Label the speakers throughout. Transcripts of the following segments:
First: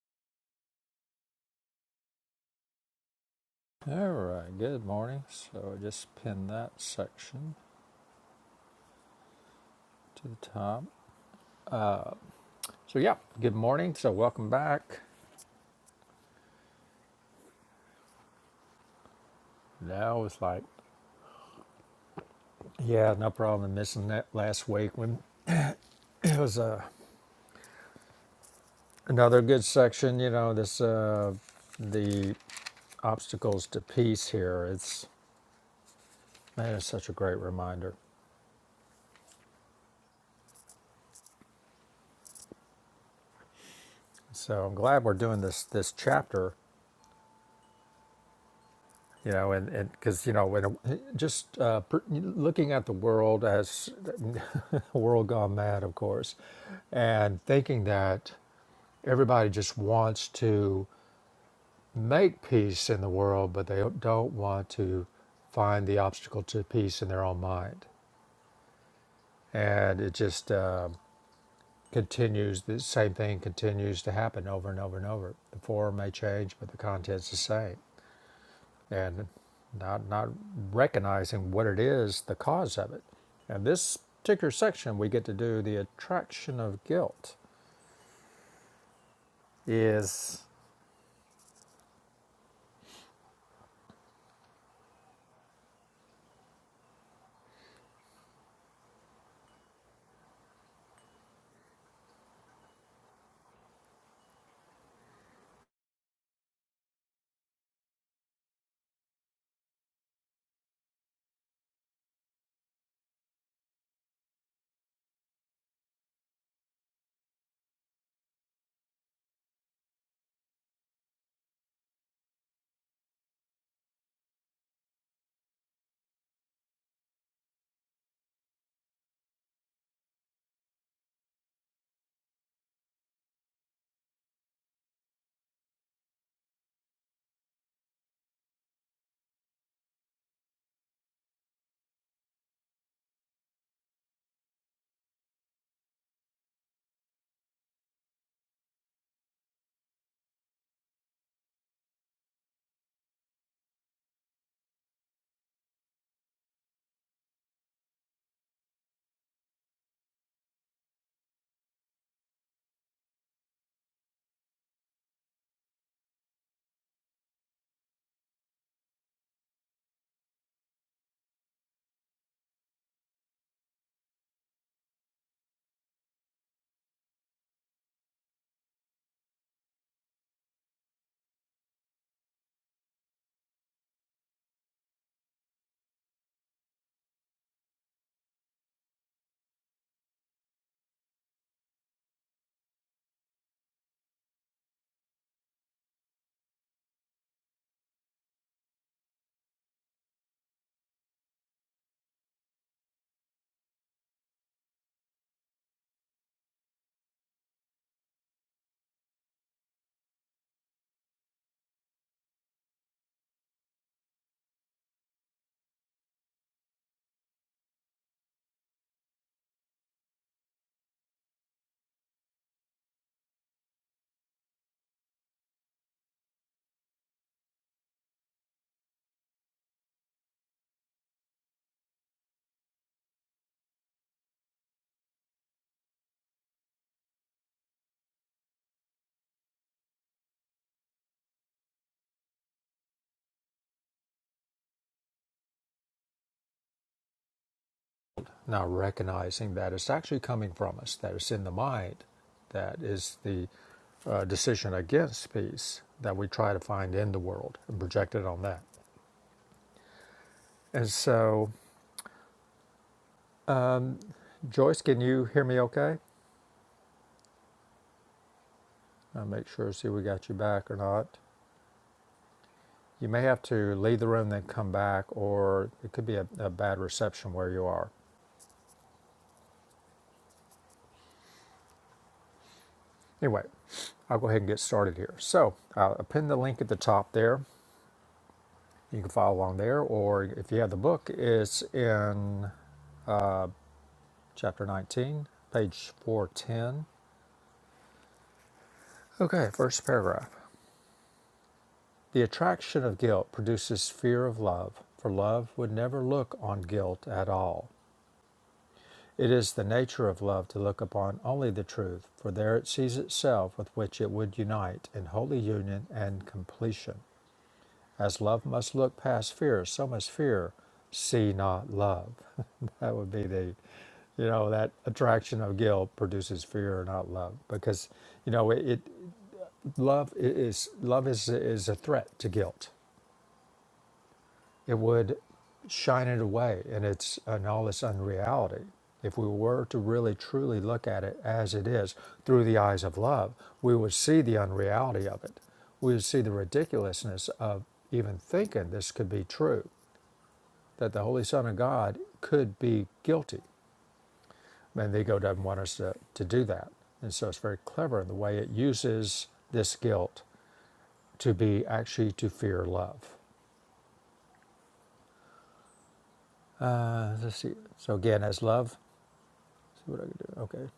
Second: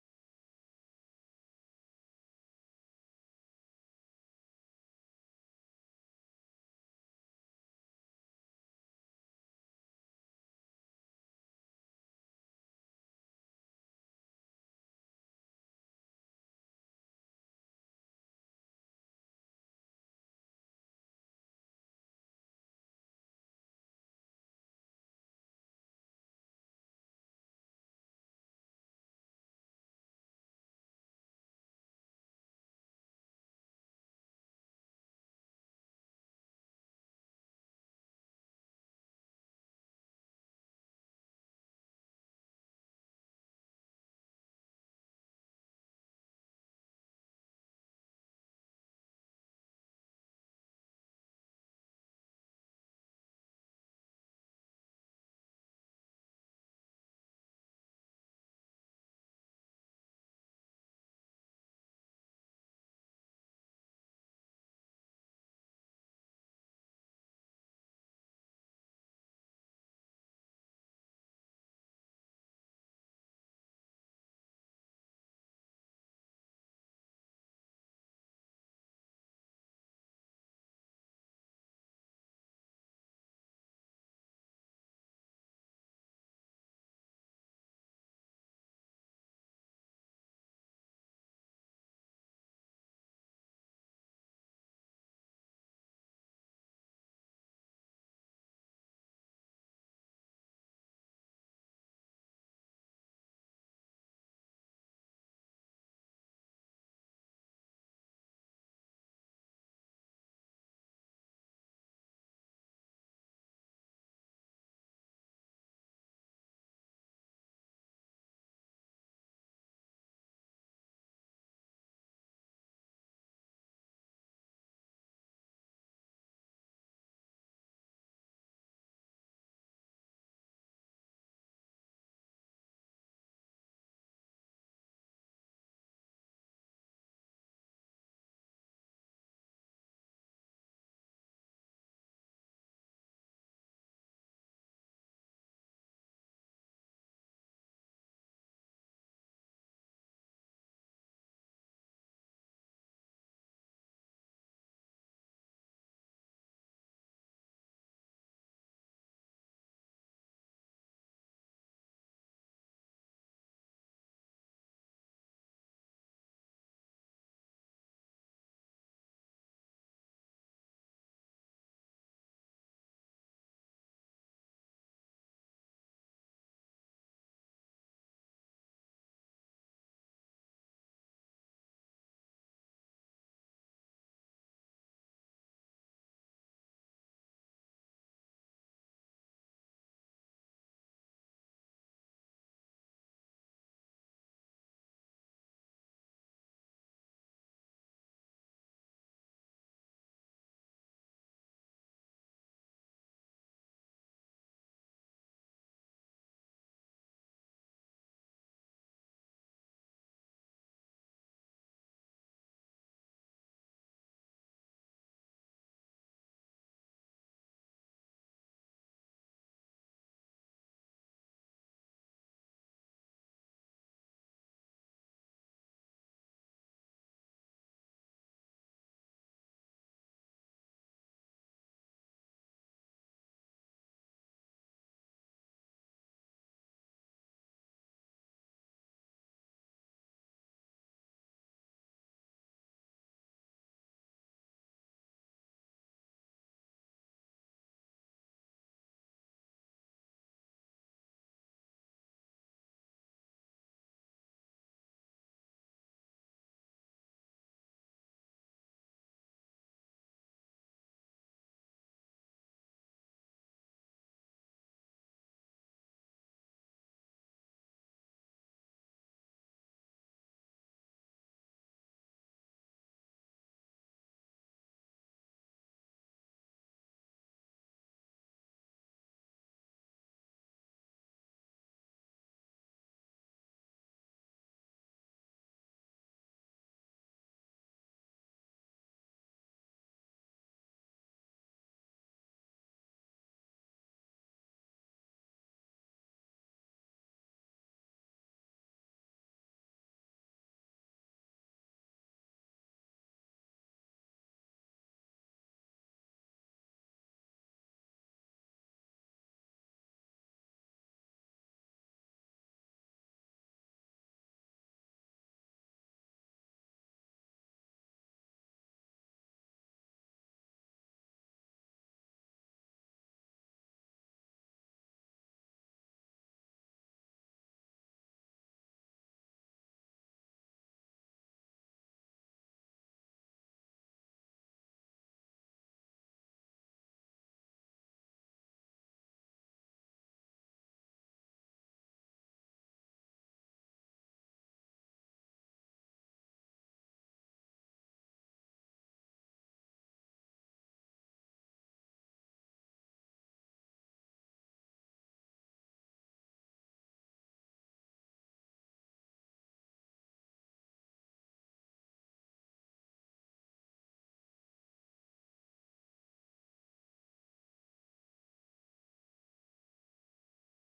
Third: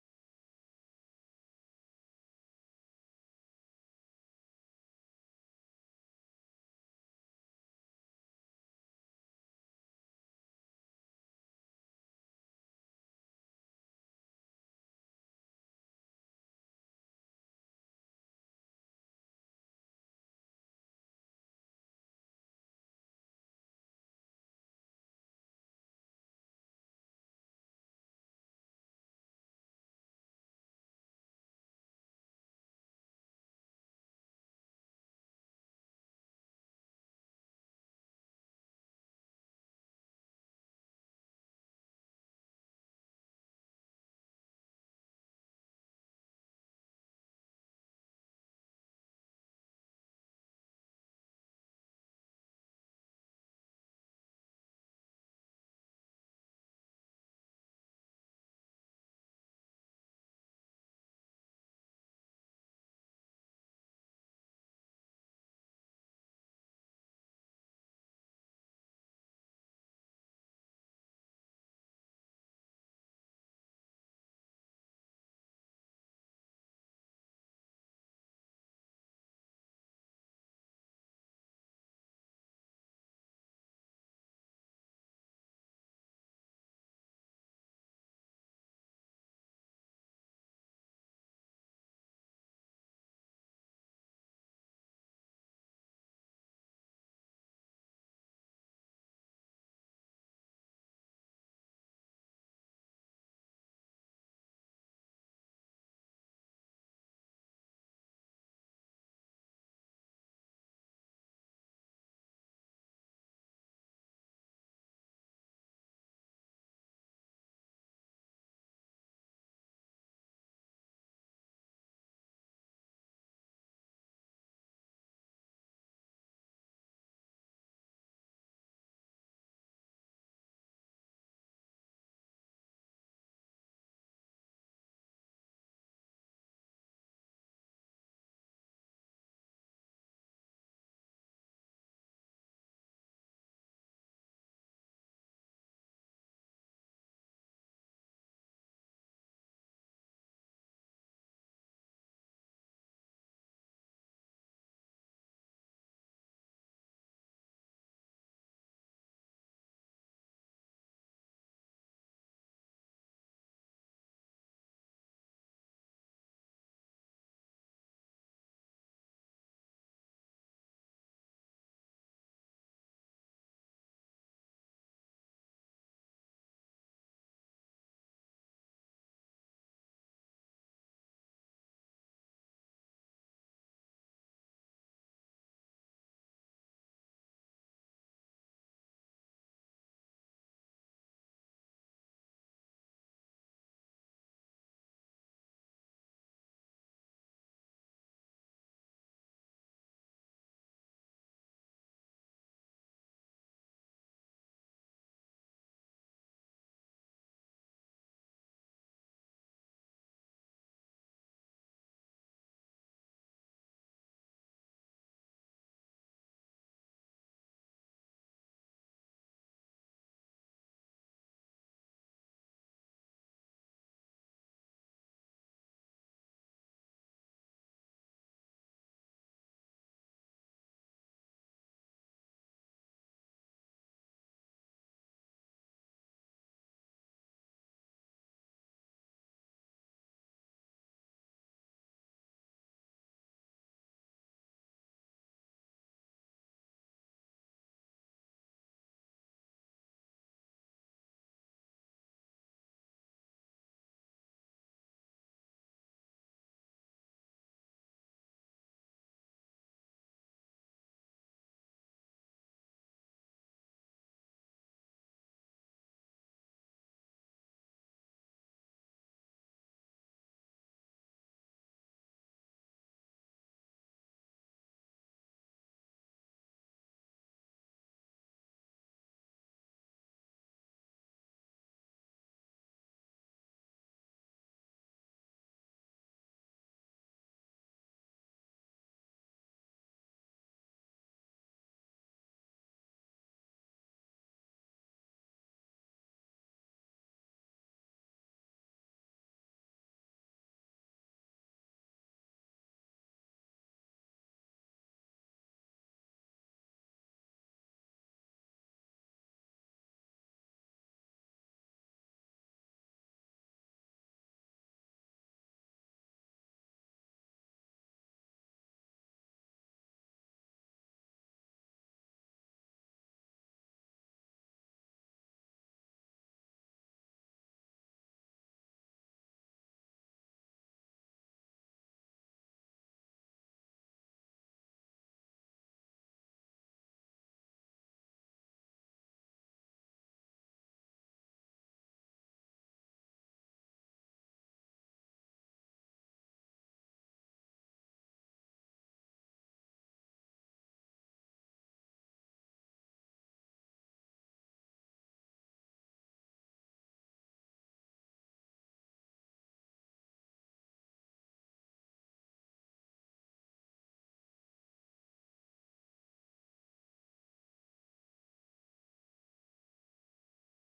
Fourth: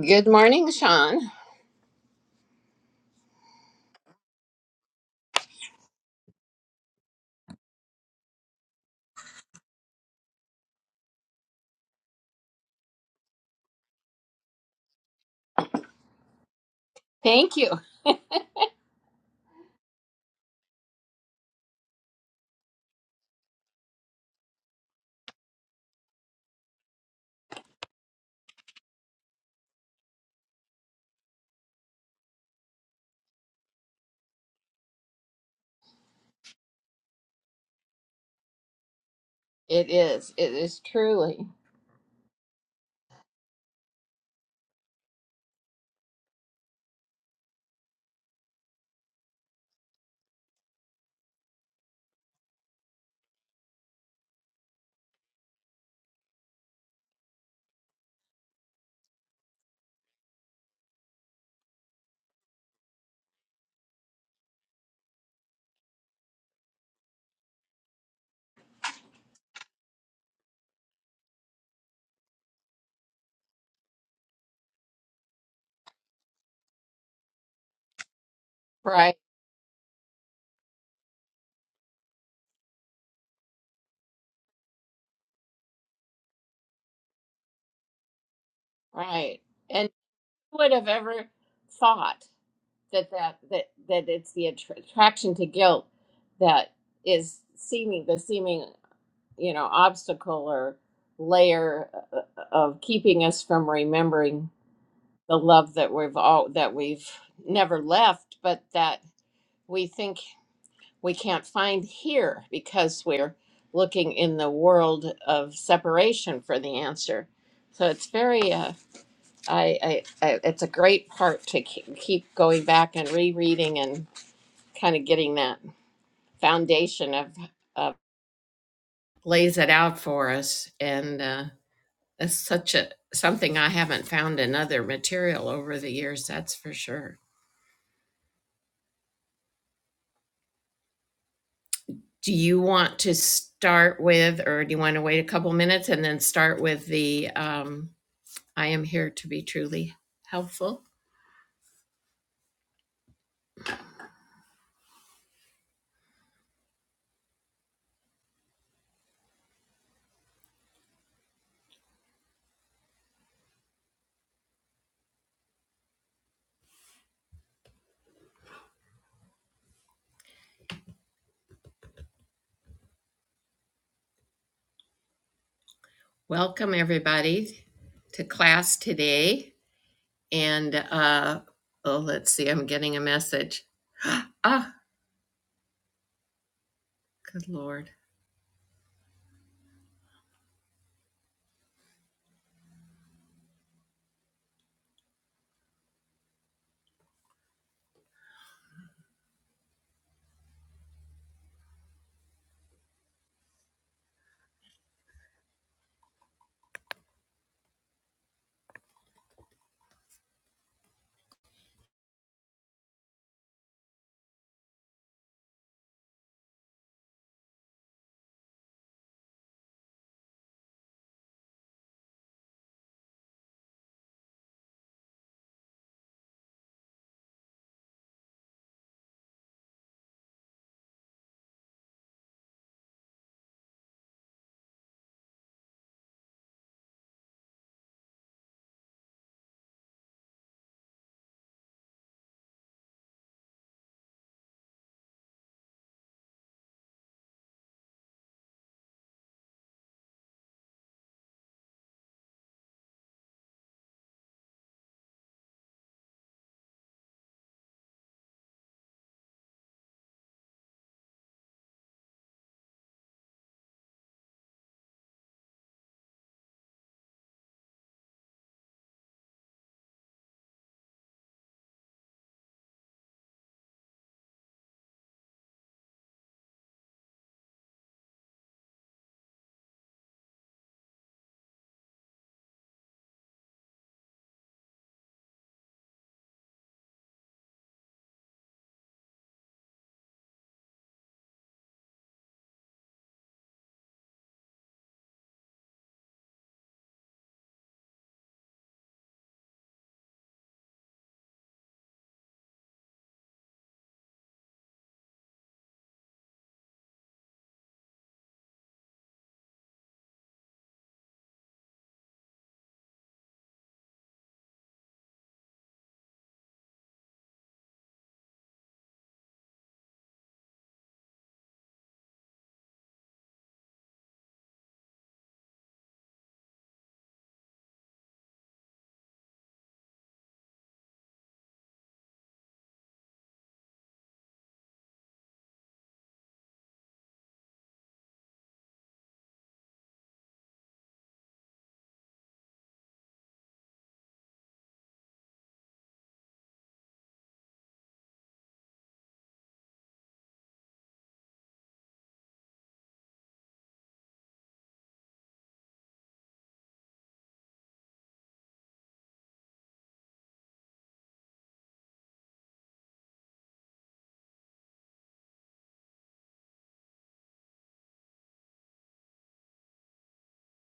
Speaker 1: Good morning, Sean.
Speaker 2: All right, good morning. So I just pinned that section to the top. So, yeah, good morning. So, welcome back.
Speaker 1: Thank you.
Speaker 2: Now it's like, yeah, no problem missing that last week when it was uh, another good section, you know, this, uh, the obstacles to peace here. It's, man, it's such a great reminder.
Speaker 1: It is. It is truly
Speaker 2: So, I'm glad we're doing this, this chapter you know and and because you know when uh, just uh, per, looking at the world as world gone mad of course and thinking that everybody just wants to make peace in the world but they don't want to find the obstacle to peace in their own mind and it just uh, continues the same thing continues to happen over and over and over the form may change but the content's the same
Speaker 1: right.
Speaker 2: and not, not recognizing what it is, the cause of it. And this particular section, we get to do the attraction of guilt,
Speaker 1: Right. And
Speaker 2: Yes.
Speaker 1: who would have ever thought that that that that it's the attr- attraction to guilt that is seeming the seeming you know obstacle or layer uh, of keeping us from remembering the love that we've all that we've never left, but that we think we can't find here because we're looking in the world of separation for the answer. So it's very, uh, I, I, I, it's a great part to ke- keep going back and rereading and kind of getting that foundation of, of lays it out for us. And uh, that's such a something I haven't found in other material over the years. That's for sure. Do you want to start with, or do you want to wait a couple minutes and then start with the? Um, I am here to be truly helpful. Welcome, everybody, to class today. And uh, oh, let's see, I'm getting a message. Ah, good Lord.
Speaker 2: now recognizing that it's actually coming from us, that it's in the mind, that is the uh, decision against peace that we try to find in the world and project it on that. And so, Joyce, can you hear me okay? I'll make sure, see if we got you back or not. You may have to leave the room, then come back, or it could be a, a bad reception where you are. Anyway, I'll go ahead and get started here. So I'll pin the link at the top there. You can follow along there, or if you have the book, it's in chapter 19, page 410. Okay, first paragraph. The attraction of guilt produces fear of love, for love would never look on guilt at all. It is the nature of love to look upon only the truth, for there it sees itself with which it would unite in holy union and completion. As love must look past fear, so must fear see not love. that would be the, you know, that attraction of guilt produces fear, not love, because you know it. it love is love is is a threat to guilt. it would shine it away in its in all its unreality. If we were to really truly look at it as it is through the eyes of love, we would see the unreality of it. We would see the ridiculousness of even thinking this could be true, that the Holy Son of God could be guilty. And the ego doesn't want us to, to do that. And so it's very clever in the way it uses this guilt to be actually to fear love. Uh, let's see. So again, as love. See what I can do. Okay.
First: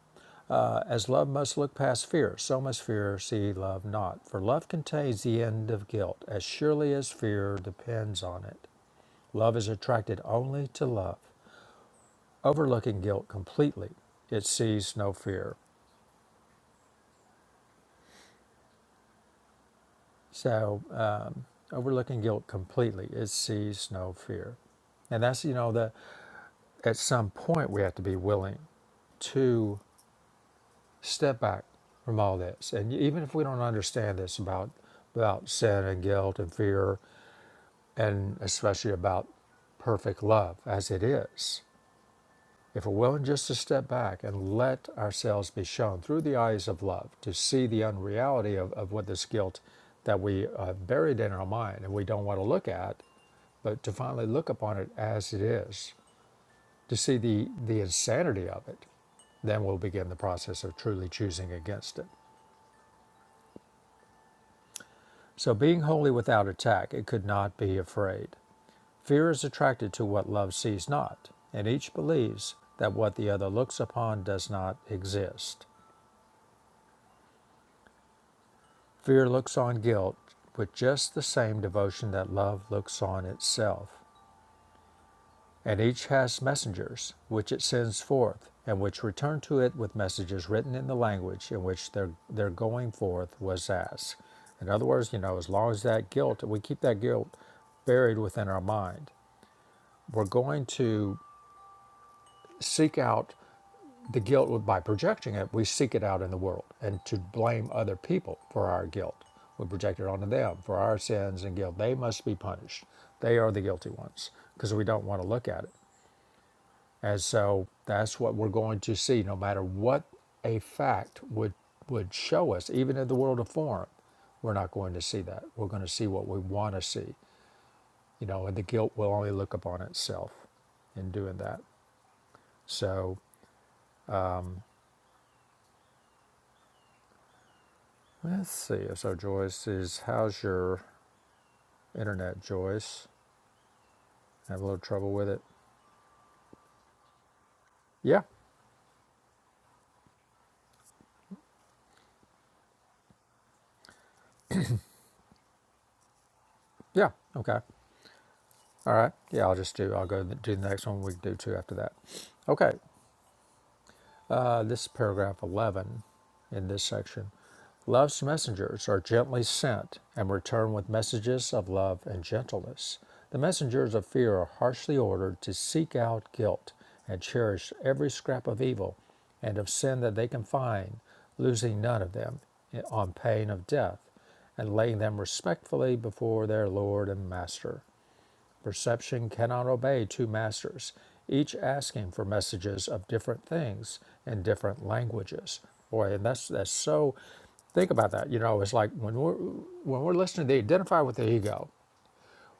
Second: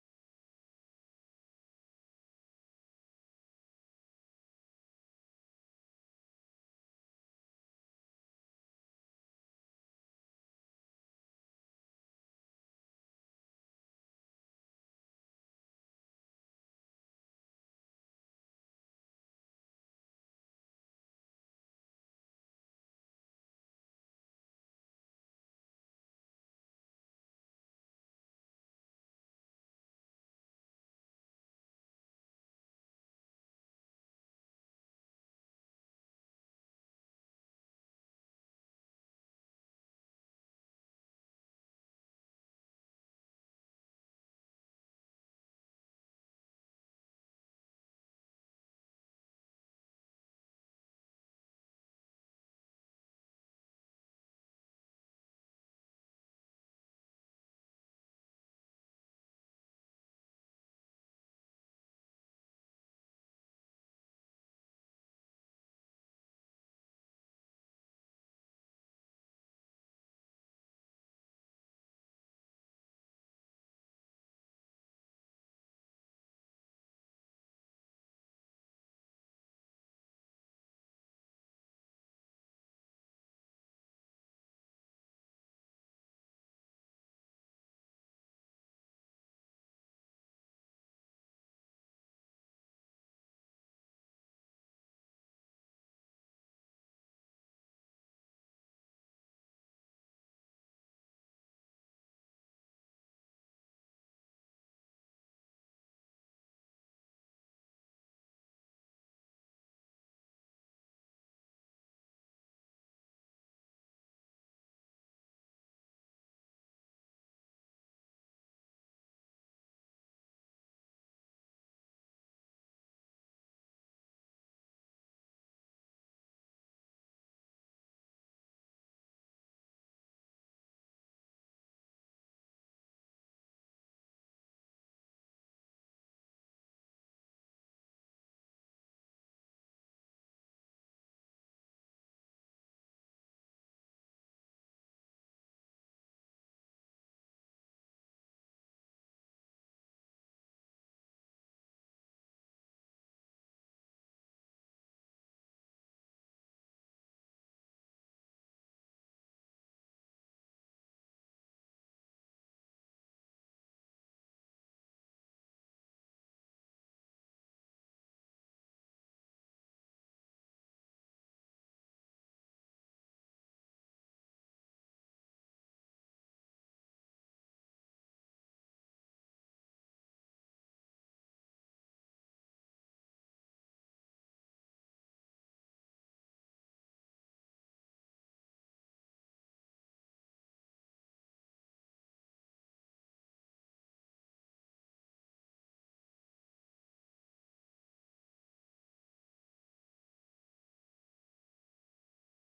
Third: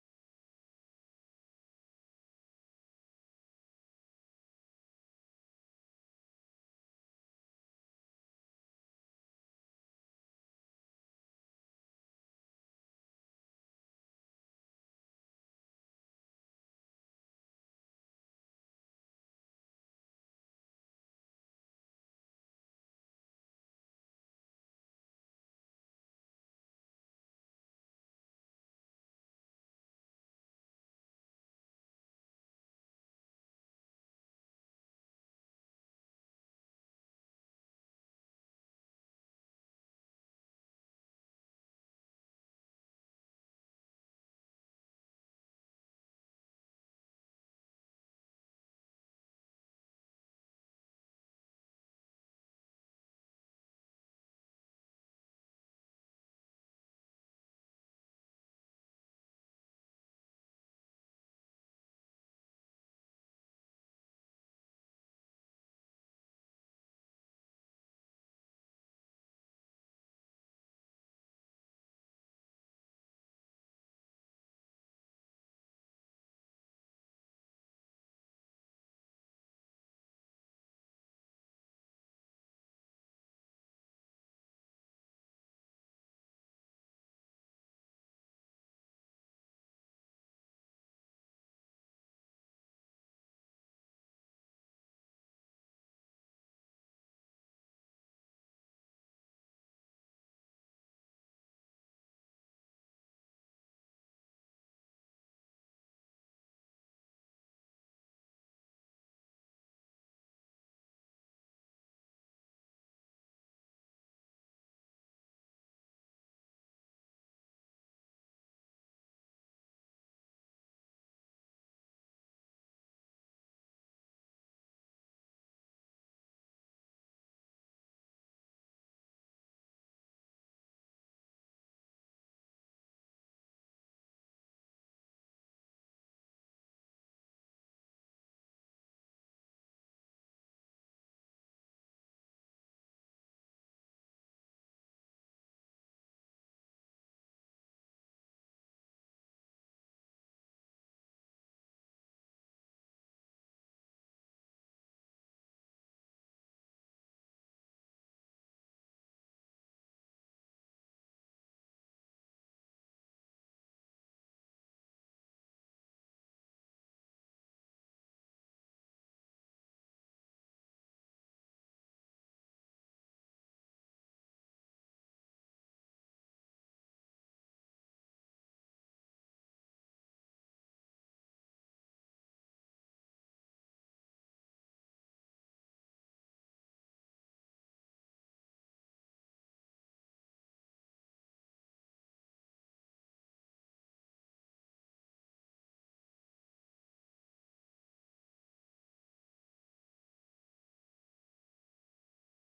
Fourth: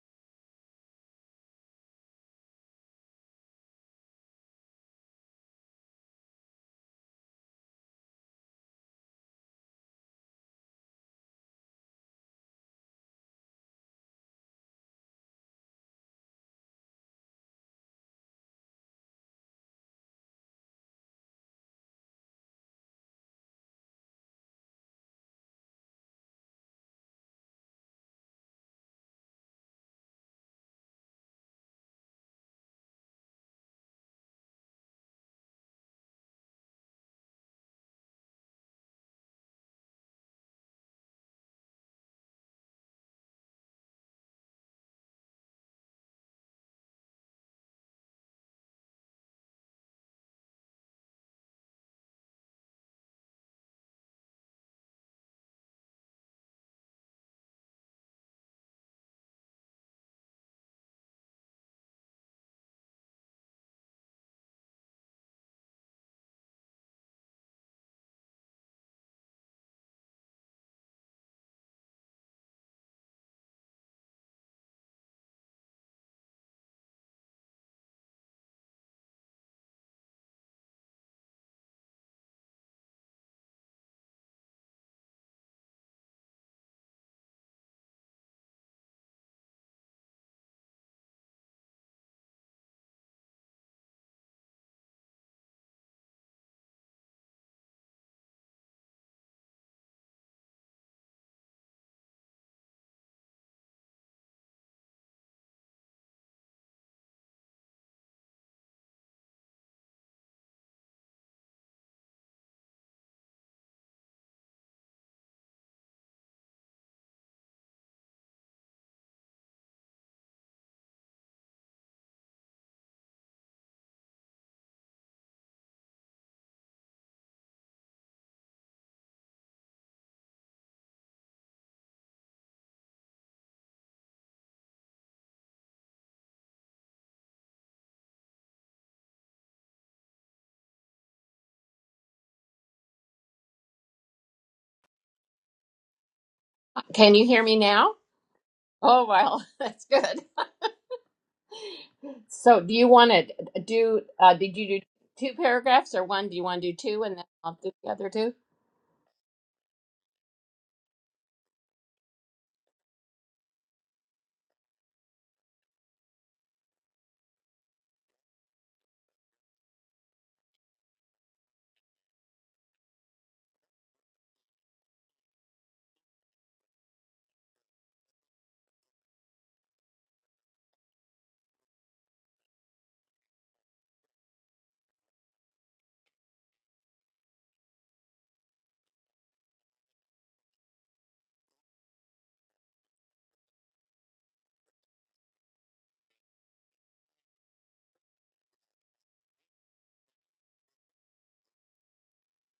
Speaker 2: Uh, as love must look past fear, so must fear see love not. For love contains the end of guilt, as surely as fear depends on it. Love is attracted only to love, overlooking guilt completely. It sees no fear. So, um, overlooking guilt completely, it sees no fear. And that's, you know, the, at some point we have to be willing to step back from all this. And even if we don't understand this about about sin and guilt and fear and especially about perfect love as it is, if we're willing just to step back and let ourselves be shown through the eyes of love to see the unreality of, of what this guilt that we uh, buried in our mind and we don't want to look at, but to finally look upon it as it is, to see the, the insanity of it, then we'll begin the process of truly choosing against it. So, being wholly without attack, it could not be afraid. Fear is attracted to what love sees not, and each believes that what the other looks upon does not exist. Fear looks on guilt with just the same devotion that love looks on itself, and each has messengers which it sends forth, and which return to it with messages written in the language in which their, their going forth was asked. In other words, you know, as long as that guilt, we keep that guilt buried within our mind we're going to seek out the guilt by projecting it. We seek it out in the world and to blame other people for our guilt. We project it onto them for our sins and guilt. They must be punished. They are the guilty ones because we don't want to look at it. And so that's what we're going to see no matter what a fact would would show us, even in the world of form, we're not going to see that. We're going to see what we want to see, you know, and the guilt will only look upon itself in doing that. So Let's see. So Joyce is how's your internet, Joyce? I Have a little trouble with it?
Speaker 1: Can you hear me now?
Speaker 2: Yeah.
Speaker 1: Oh, well, that's good. So, do you want to do, uh, did you do two paragraphs or one? Do you want to do two
Speaker 2: Yeah.
Speaker 1: and then I'll
Speaker 2: Okay.
Speaker 1: do the other two?
Speaker 2: All right. Yeah. I'll just do. I'll go do the next one. We can do two after that. Okay. Uh, this is paragraph 11 in this section. Love's messengers are gently sent and return with messages of love and gentleness. The messengers of fear are harshly ordered to seek out guilt and cherish every scrap of evil and of sin that they can find, losing none of them on pain of death, and laying them respectfully before their Lord and Master. Perception cannot obey two masters, each asking for messages of different things in different languages. Boy, and that's that's so. Think about that. You know, it's like when we're when we're listening, they identify with the ego.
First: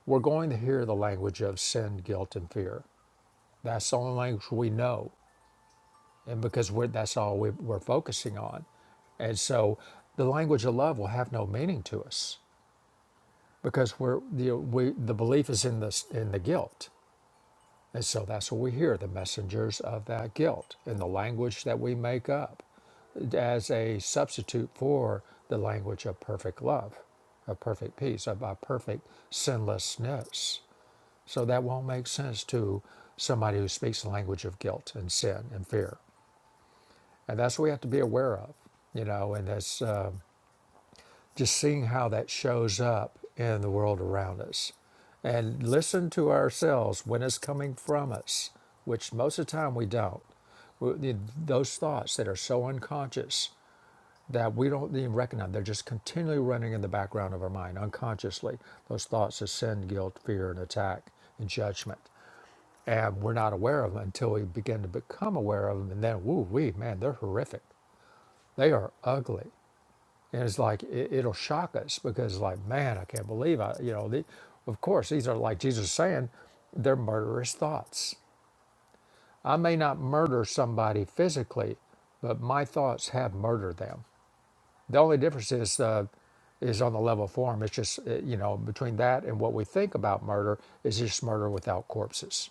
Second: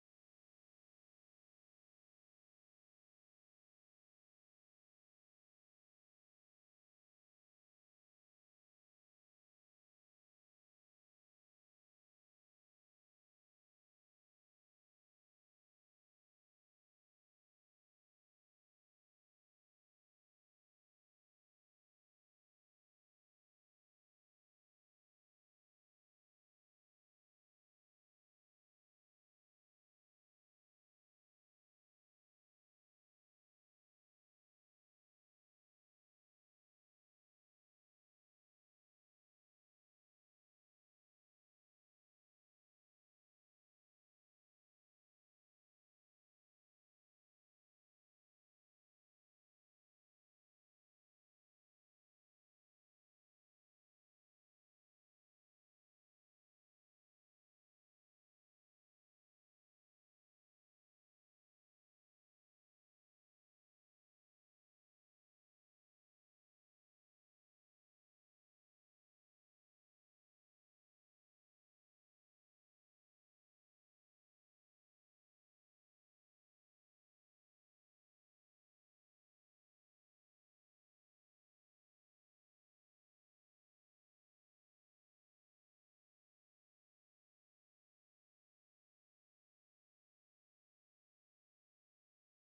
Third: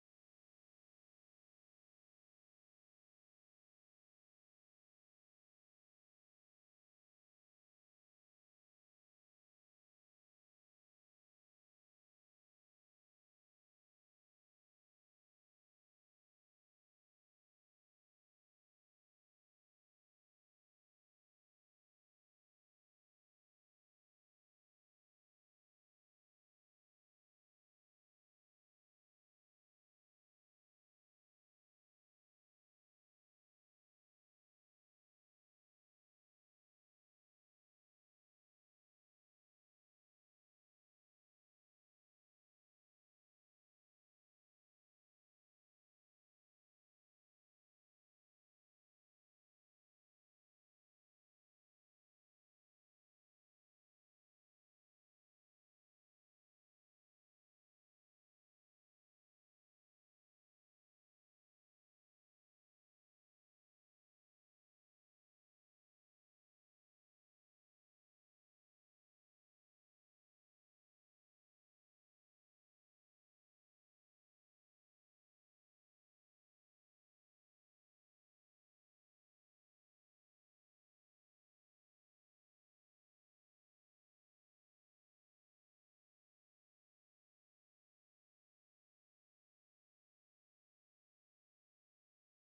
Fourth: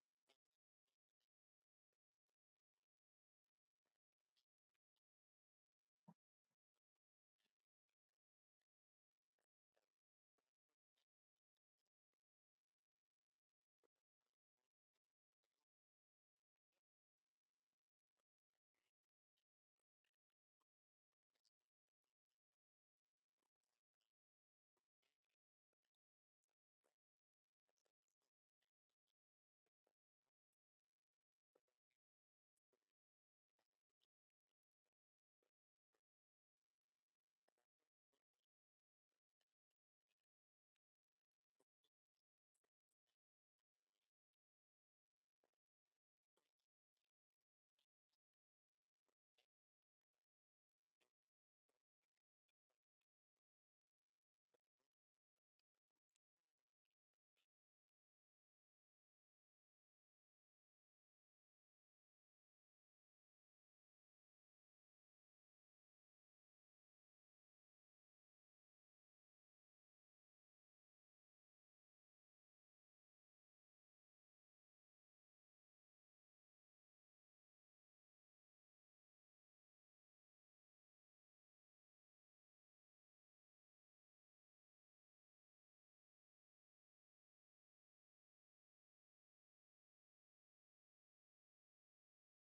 Speaker 2: We're going to hear the language of sin, guilt, and fear. That's the only language we know, and because we're that's all we, we're focusing on, and so the language of love will have no meaning to us because we're the we the belief is in the in the guilt And so that's what we hear the messengers of that guilt in the language that we make up as a substitute for the language of perfect love, of perfect peace, of our perfect sinlessness. So that won't make sense to somebody who speaks the language of guilt and sin and fear. And that's what we have to be aware of, you know, and that's. uh, just seeing how that shows up in the world around us and listen to ourselves when it's coming from us which most of the time we don't We- those thoughts that are so unconscious that we don't even recognize they're just continually running in the background of our mind unconsciously those thoughts of sin guilt fear and attack and judgment and we're not aware of them until we begin to become aware of them and then woo wee man they're horrific they are ugly and it's like it, it'll shock us because like, man, I can't believe I, you know, the, of course these are like Jesus is saying, they're murderous thoughts. I may not murder somebody physically, but my thoughts have murdered them. The only difference is uh, is on the level of form. It's just uh, you know between that and what we think about murder is just murder without corpses.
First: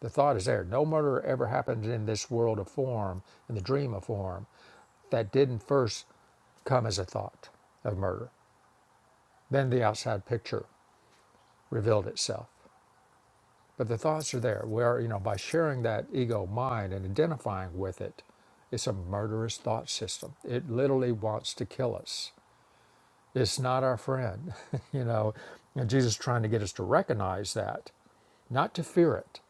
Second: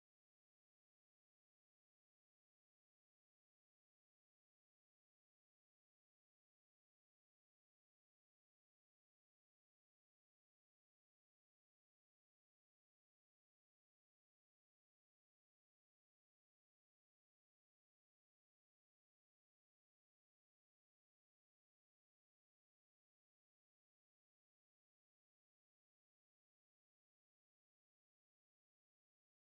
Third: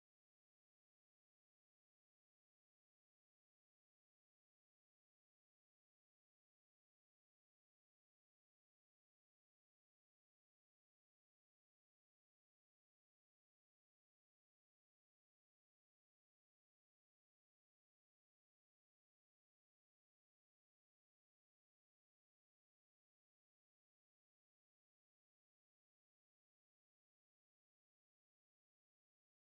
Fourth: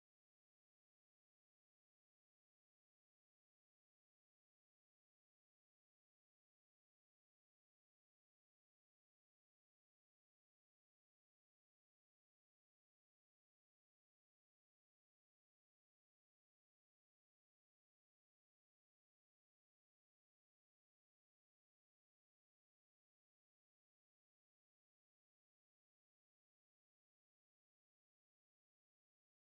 Speaker 2: The thought is there. No murder ever happened in this world of form, in the dream of form, that didn't first come as a thought of murder. Then the outside picture revealed itself. But the thoughts are there. Where you know by sharing that ego mind and identifying with it, it's a murderous thought system. It literally wants to kill us. It's not our friend, you know. And Jesus is trying to get us to recognize that, not to fear it.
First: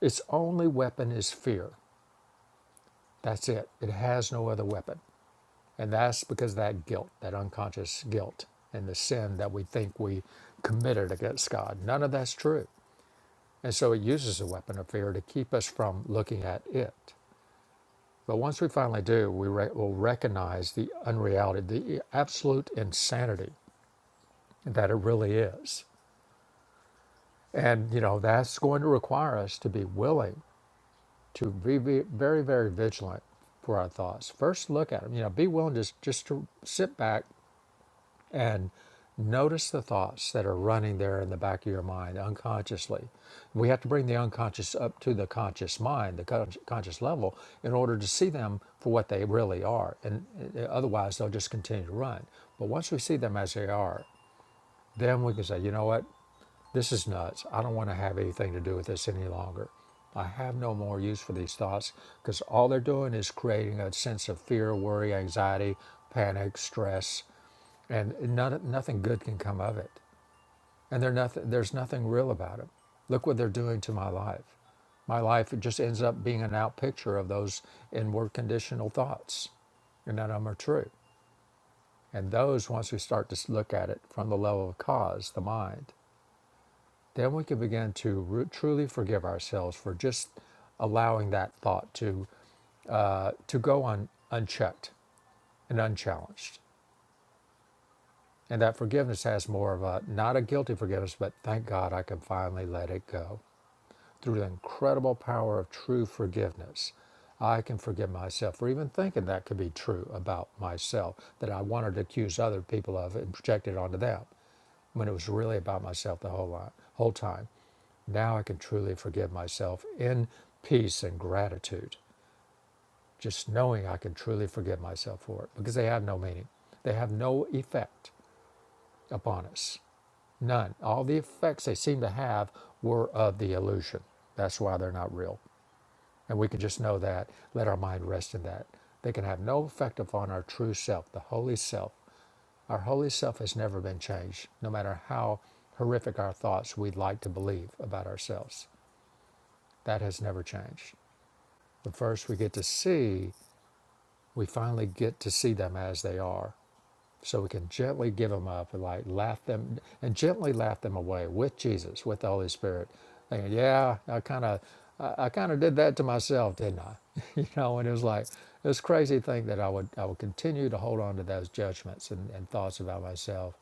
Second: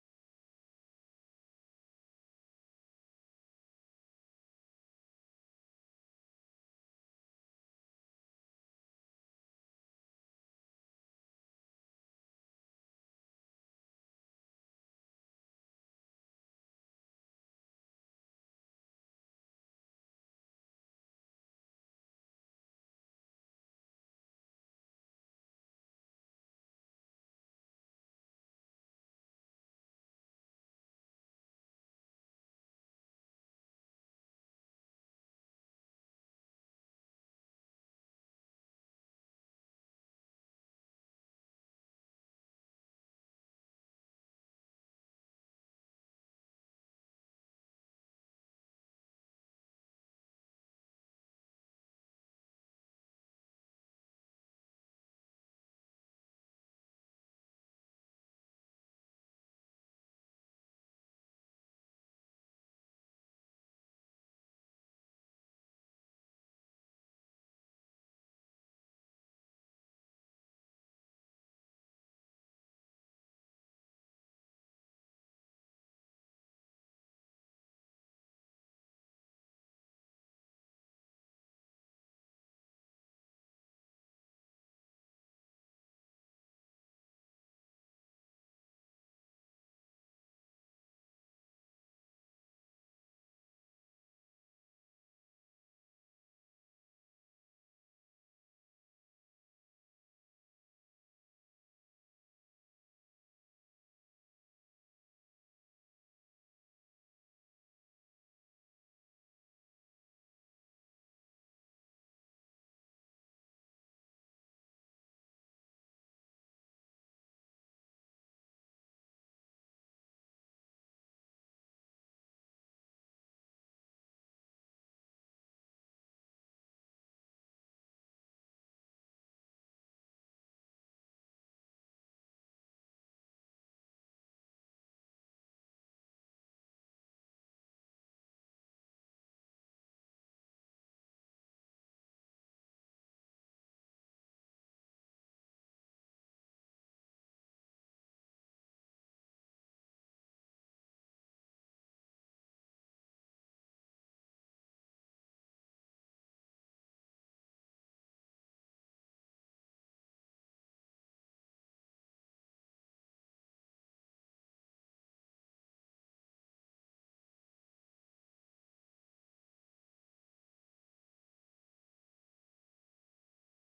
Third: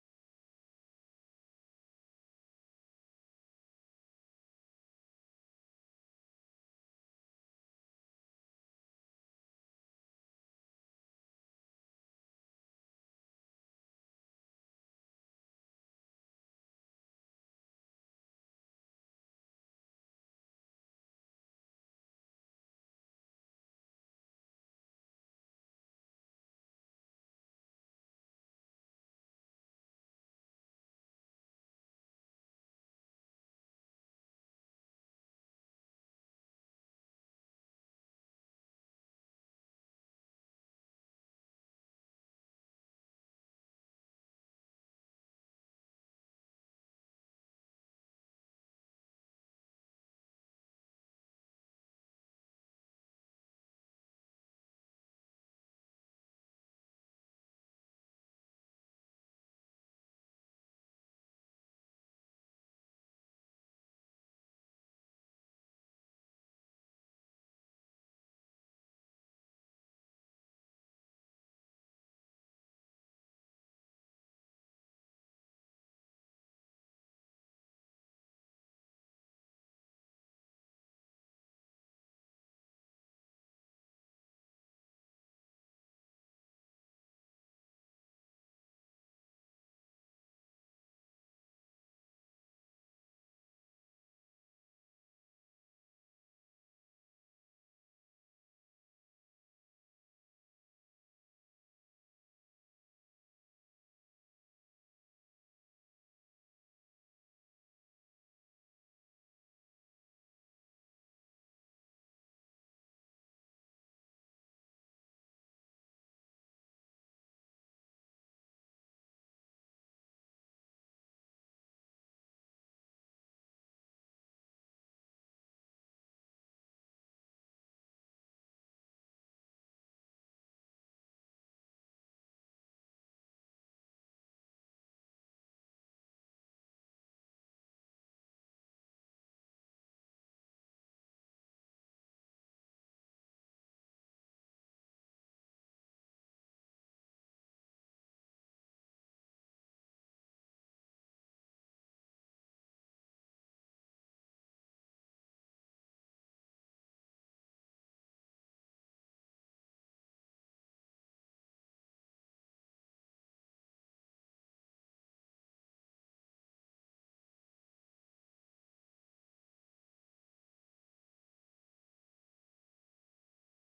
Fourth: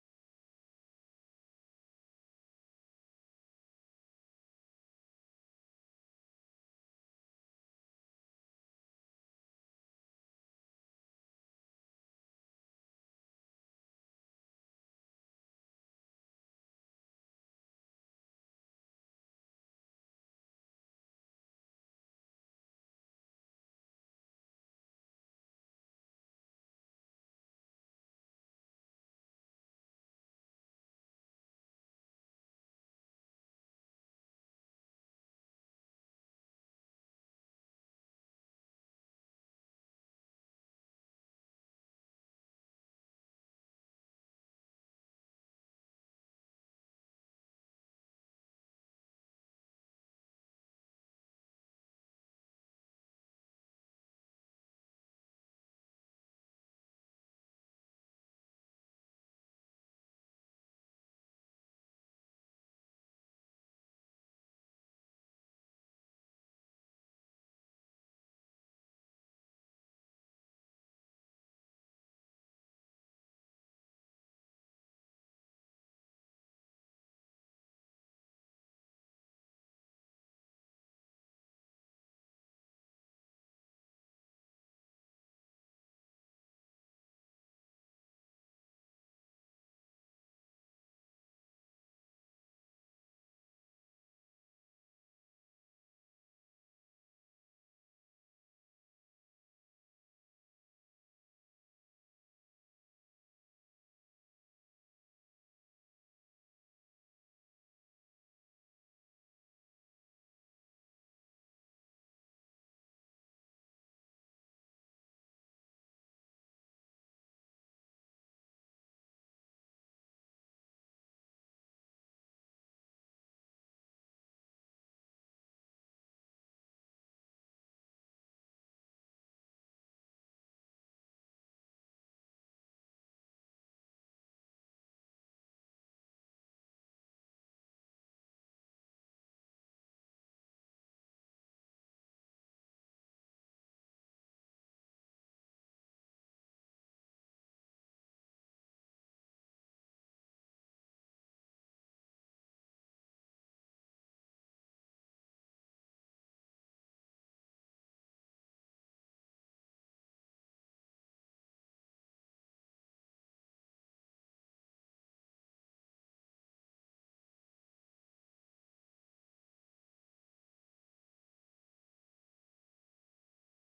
Speaker 2: Its only weapon is fear. That's it. It has no other weapon. And that's because of that guilt, that unconscious guilt and the sin that we think we committed against God. None of that's true. And so it uses the weapon of fear to keep us from looking at it. But once we finally do, we re- will recognize the unreality, the absolute insanity that it really is. And, you know, that's going to require us to be willing to be, be very, very vigilant for our thoughts. First, look at them. You know, be willing to s- just to sit back And notice the thoughts that are running there in the back of your mind unconsciously. We have to bring the unconscious up to the conscious mind, the con- conscious level, in order to see them for what they really are. And uh, otherwise, they'll just continue to run. But once we see them as they are, then we can say, you know what? This is nuts. I don't want to have anything to do with this any longer. I have no more use for these thoughts because all they're doing is creating a sense of fear, worry, anxiety, panic, stress, and none, nothing good can come of it. And they're nothing, there's nothing real about them. Look what they're doing to my life. My life just ends up being an out picture of those inward conditional thoughts, and none of them are true. And those, once we start to look at it from the level of cause, the mind, then we can begin to re- truly forgive ourselves for just allowing that thought to uh, to go on unchecked and unchallenged. And that forgiveness has more of a not a guilty forgiveness, but thank God I can finally let it go. Through the incredible power of true forgiveness, I can forgive myself for even thinking that could be true about myself, that I wanted to accuse other people of it and project it onto them when it was really about myself the whole, lot, whole time. Now I can truly forgive myself in peace and gratitude, just knowing I can truly forgive myself for it because they have no meaning. They have no effect upon us. None. All the effects they seem to have were of the illusion. That's why they're not real. And we can just know that, let our mind rest in that. They can have no effect upon our true self, the holy self. Our holy self has never been changed, no matter how horrific our thoughts we'd like to believe about ourselves. That has never changed. But first, we get to see, we finally get to see them as they are so we can gently give them up and like laugh them and gently laugh them away with Jesus, with the Holy Spirit. Thinking, yeah, I kind of, I, I kind of did that to myself, didn't I? you know, and it was like this crazy thing that I would, I would continue to hold on to those judgments and, and thoughts about myself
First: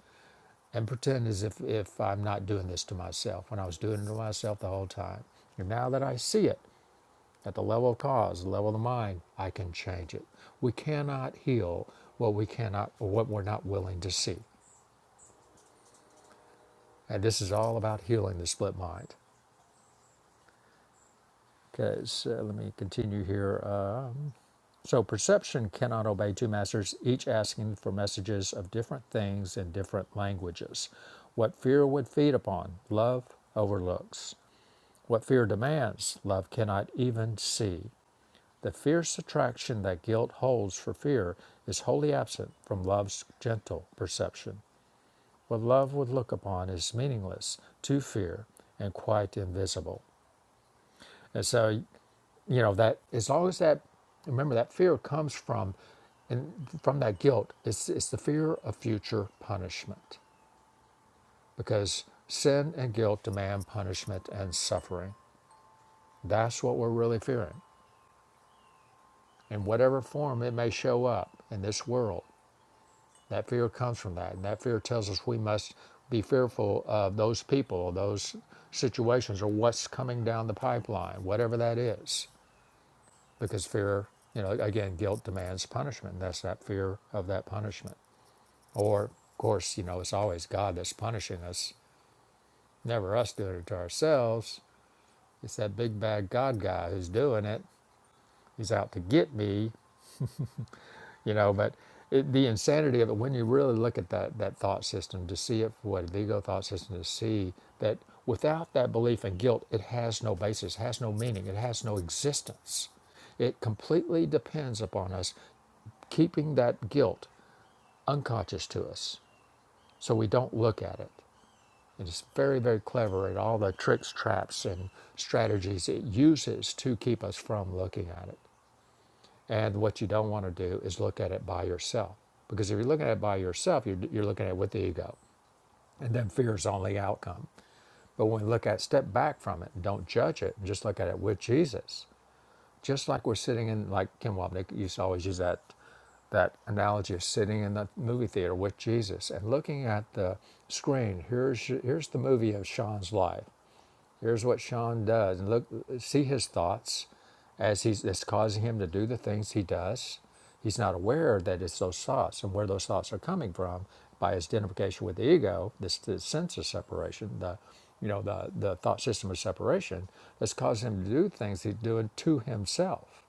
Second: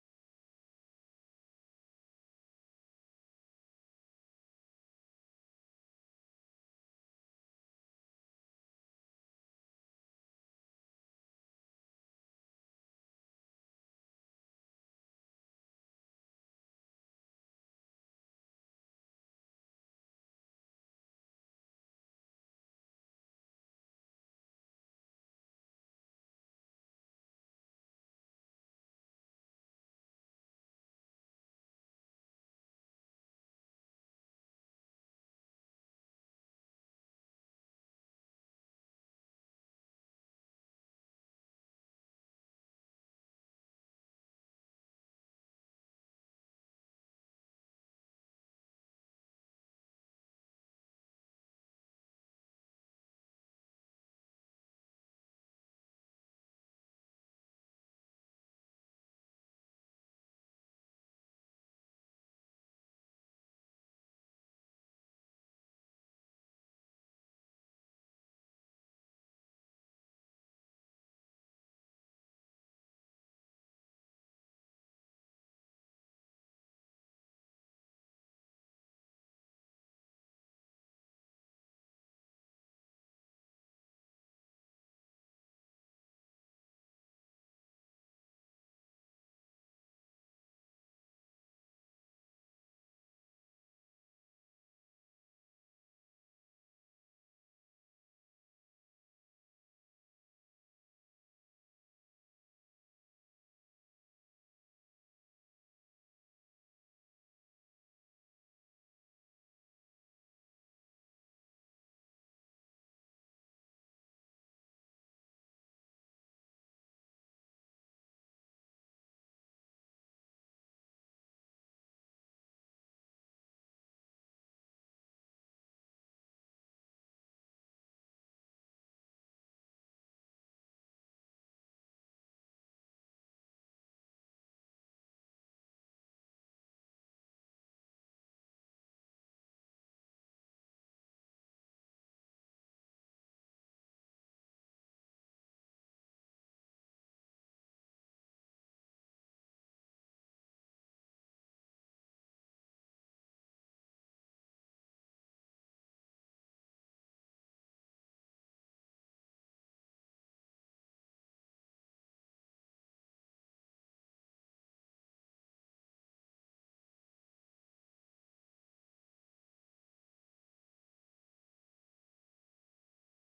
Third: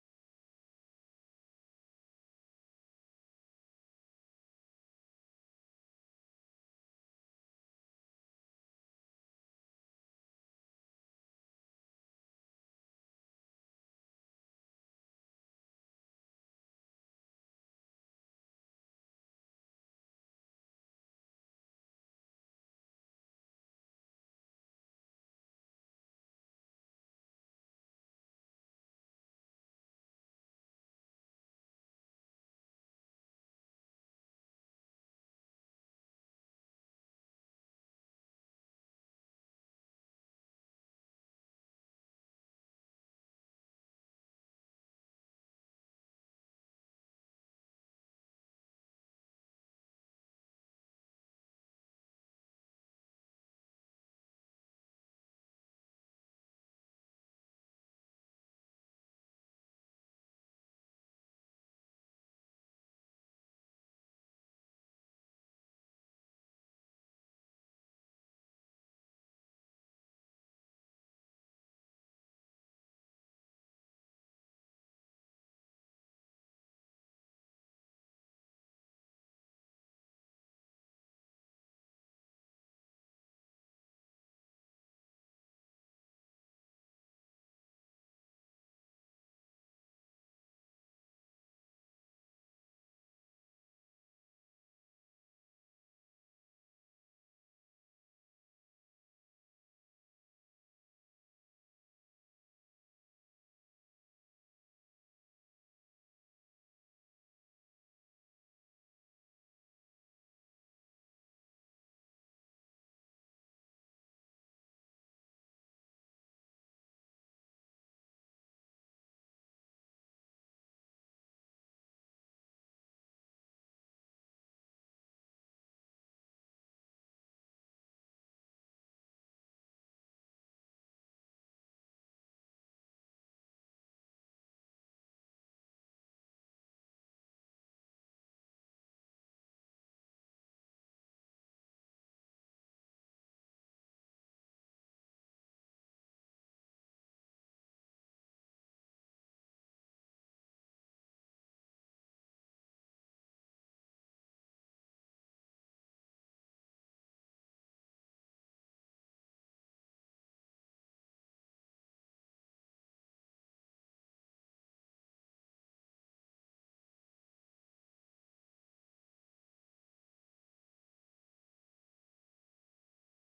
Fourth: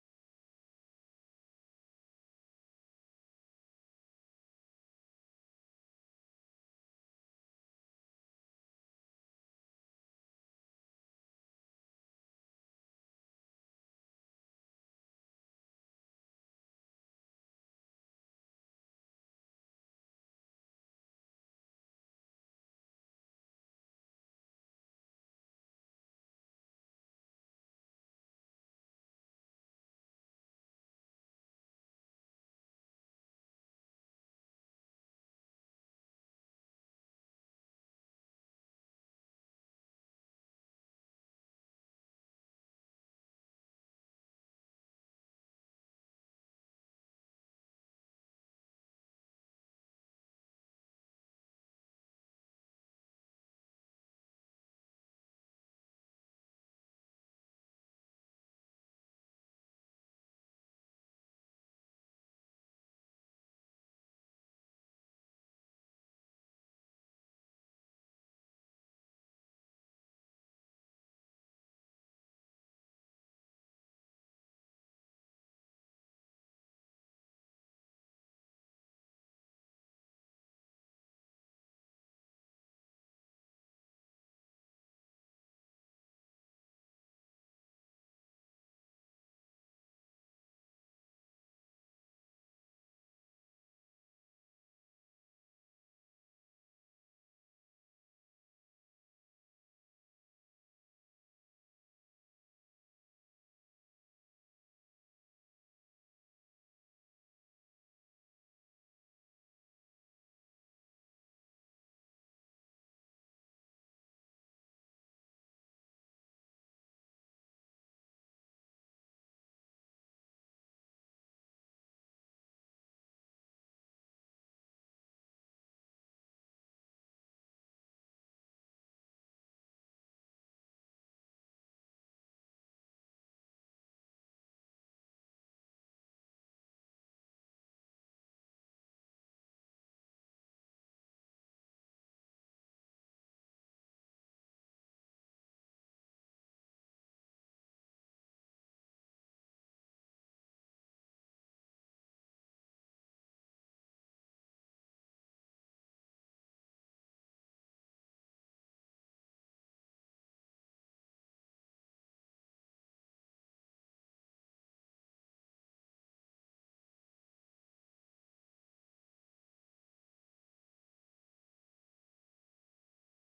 Speaker 2: and pretend as if, if I'm not doing this to myself when I was doing it to myself the whole time. And now that I see it, at the level of cause, the level of the mind, I can change it. We cannot heal what we cannot or what we're not willing to see. And this is all about healing the split mind. Okay, so let me continue here. Um, so perception cannot obey two masters, each asking for messages of different things in different languages. What fear would feed upon, love overlooks. What fear demands, love cannot even see. The fierce attraction that guilt holds for fear is wholly absent from love's gentle perception. What love would look upon is meaningless to fear and quite invisible. And so, you know, that as long as that, remember that fear comes from, and from that guilt, it's, it's the fear of future punishment because sin and guilt demand punishment and suffering. That's what we're really fearing in whatever form it may show up in this world That fear comes from that. And that fear tells us we must be fearful of those people, those situations, or what's coming down the pipeline, whatever that is. Because fear, you know, again, guilt demands punishment. And that's that fear of that punishment. Or, of course, you know, it's always God that's punishing us, never us doing it to ourselves. It's that big bad God guy who's doing it. He's out to get me. you know but it, the insanity of it when you really look at that that thought system to see it for what the ego thought system to see that without that belief and guilt it has no basis has no meaning it has no existence it completely depends upon us keeping that guilt unconscious to us so we don't look at it and it's very very clever at all the tricks traps and strategies it uses to keep us from looking at it and what you don't want to do is look at it by yourself. Because if you're looking at it by yourself, you're, you're looking at it with the ego. And then fear is the only outcome. But when we look at it, step back from it and don't judge it, and just look at it with Jesus, just like we're sitting in, like Kim Wapnick used to always use that, that analogy of sitting in the movie theater with Jesus and looking at the screen. Here's, here's the movie of Sean's life. Here's what Sean does, and look, see his thoughts as he's that's causing him to do the things he does. He's not aware that it's those thoughts and where those thoughts are coming from by his identification with the ego, this, this sense of separation, the you know the the thought system of separation that's causing him to do things he's doing to himself.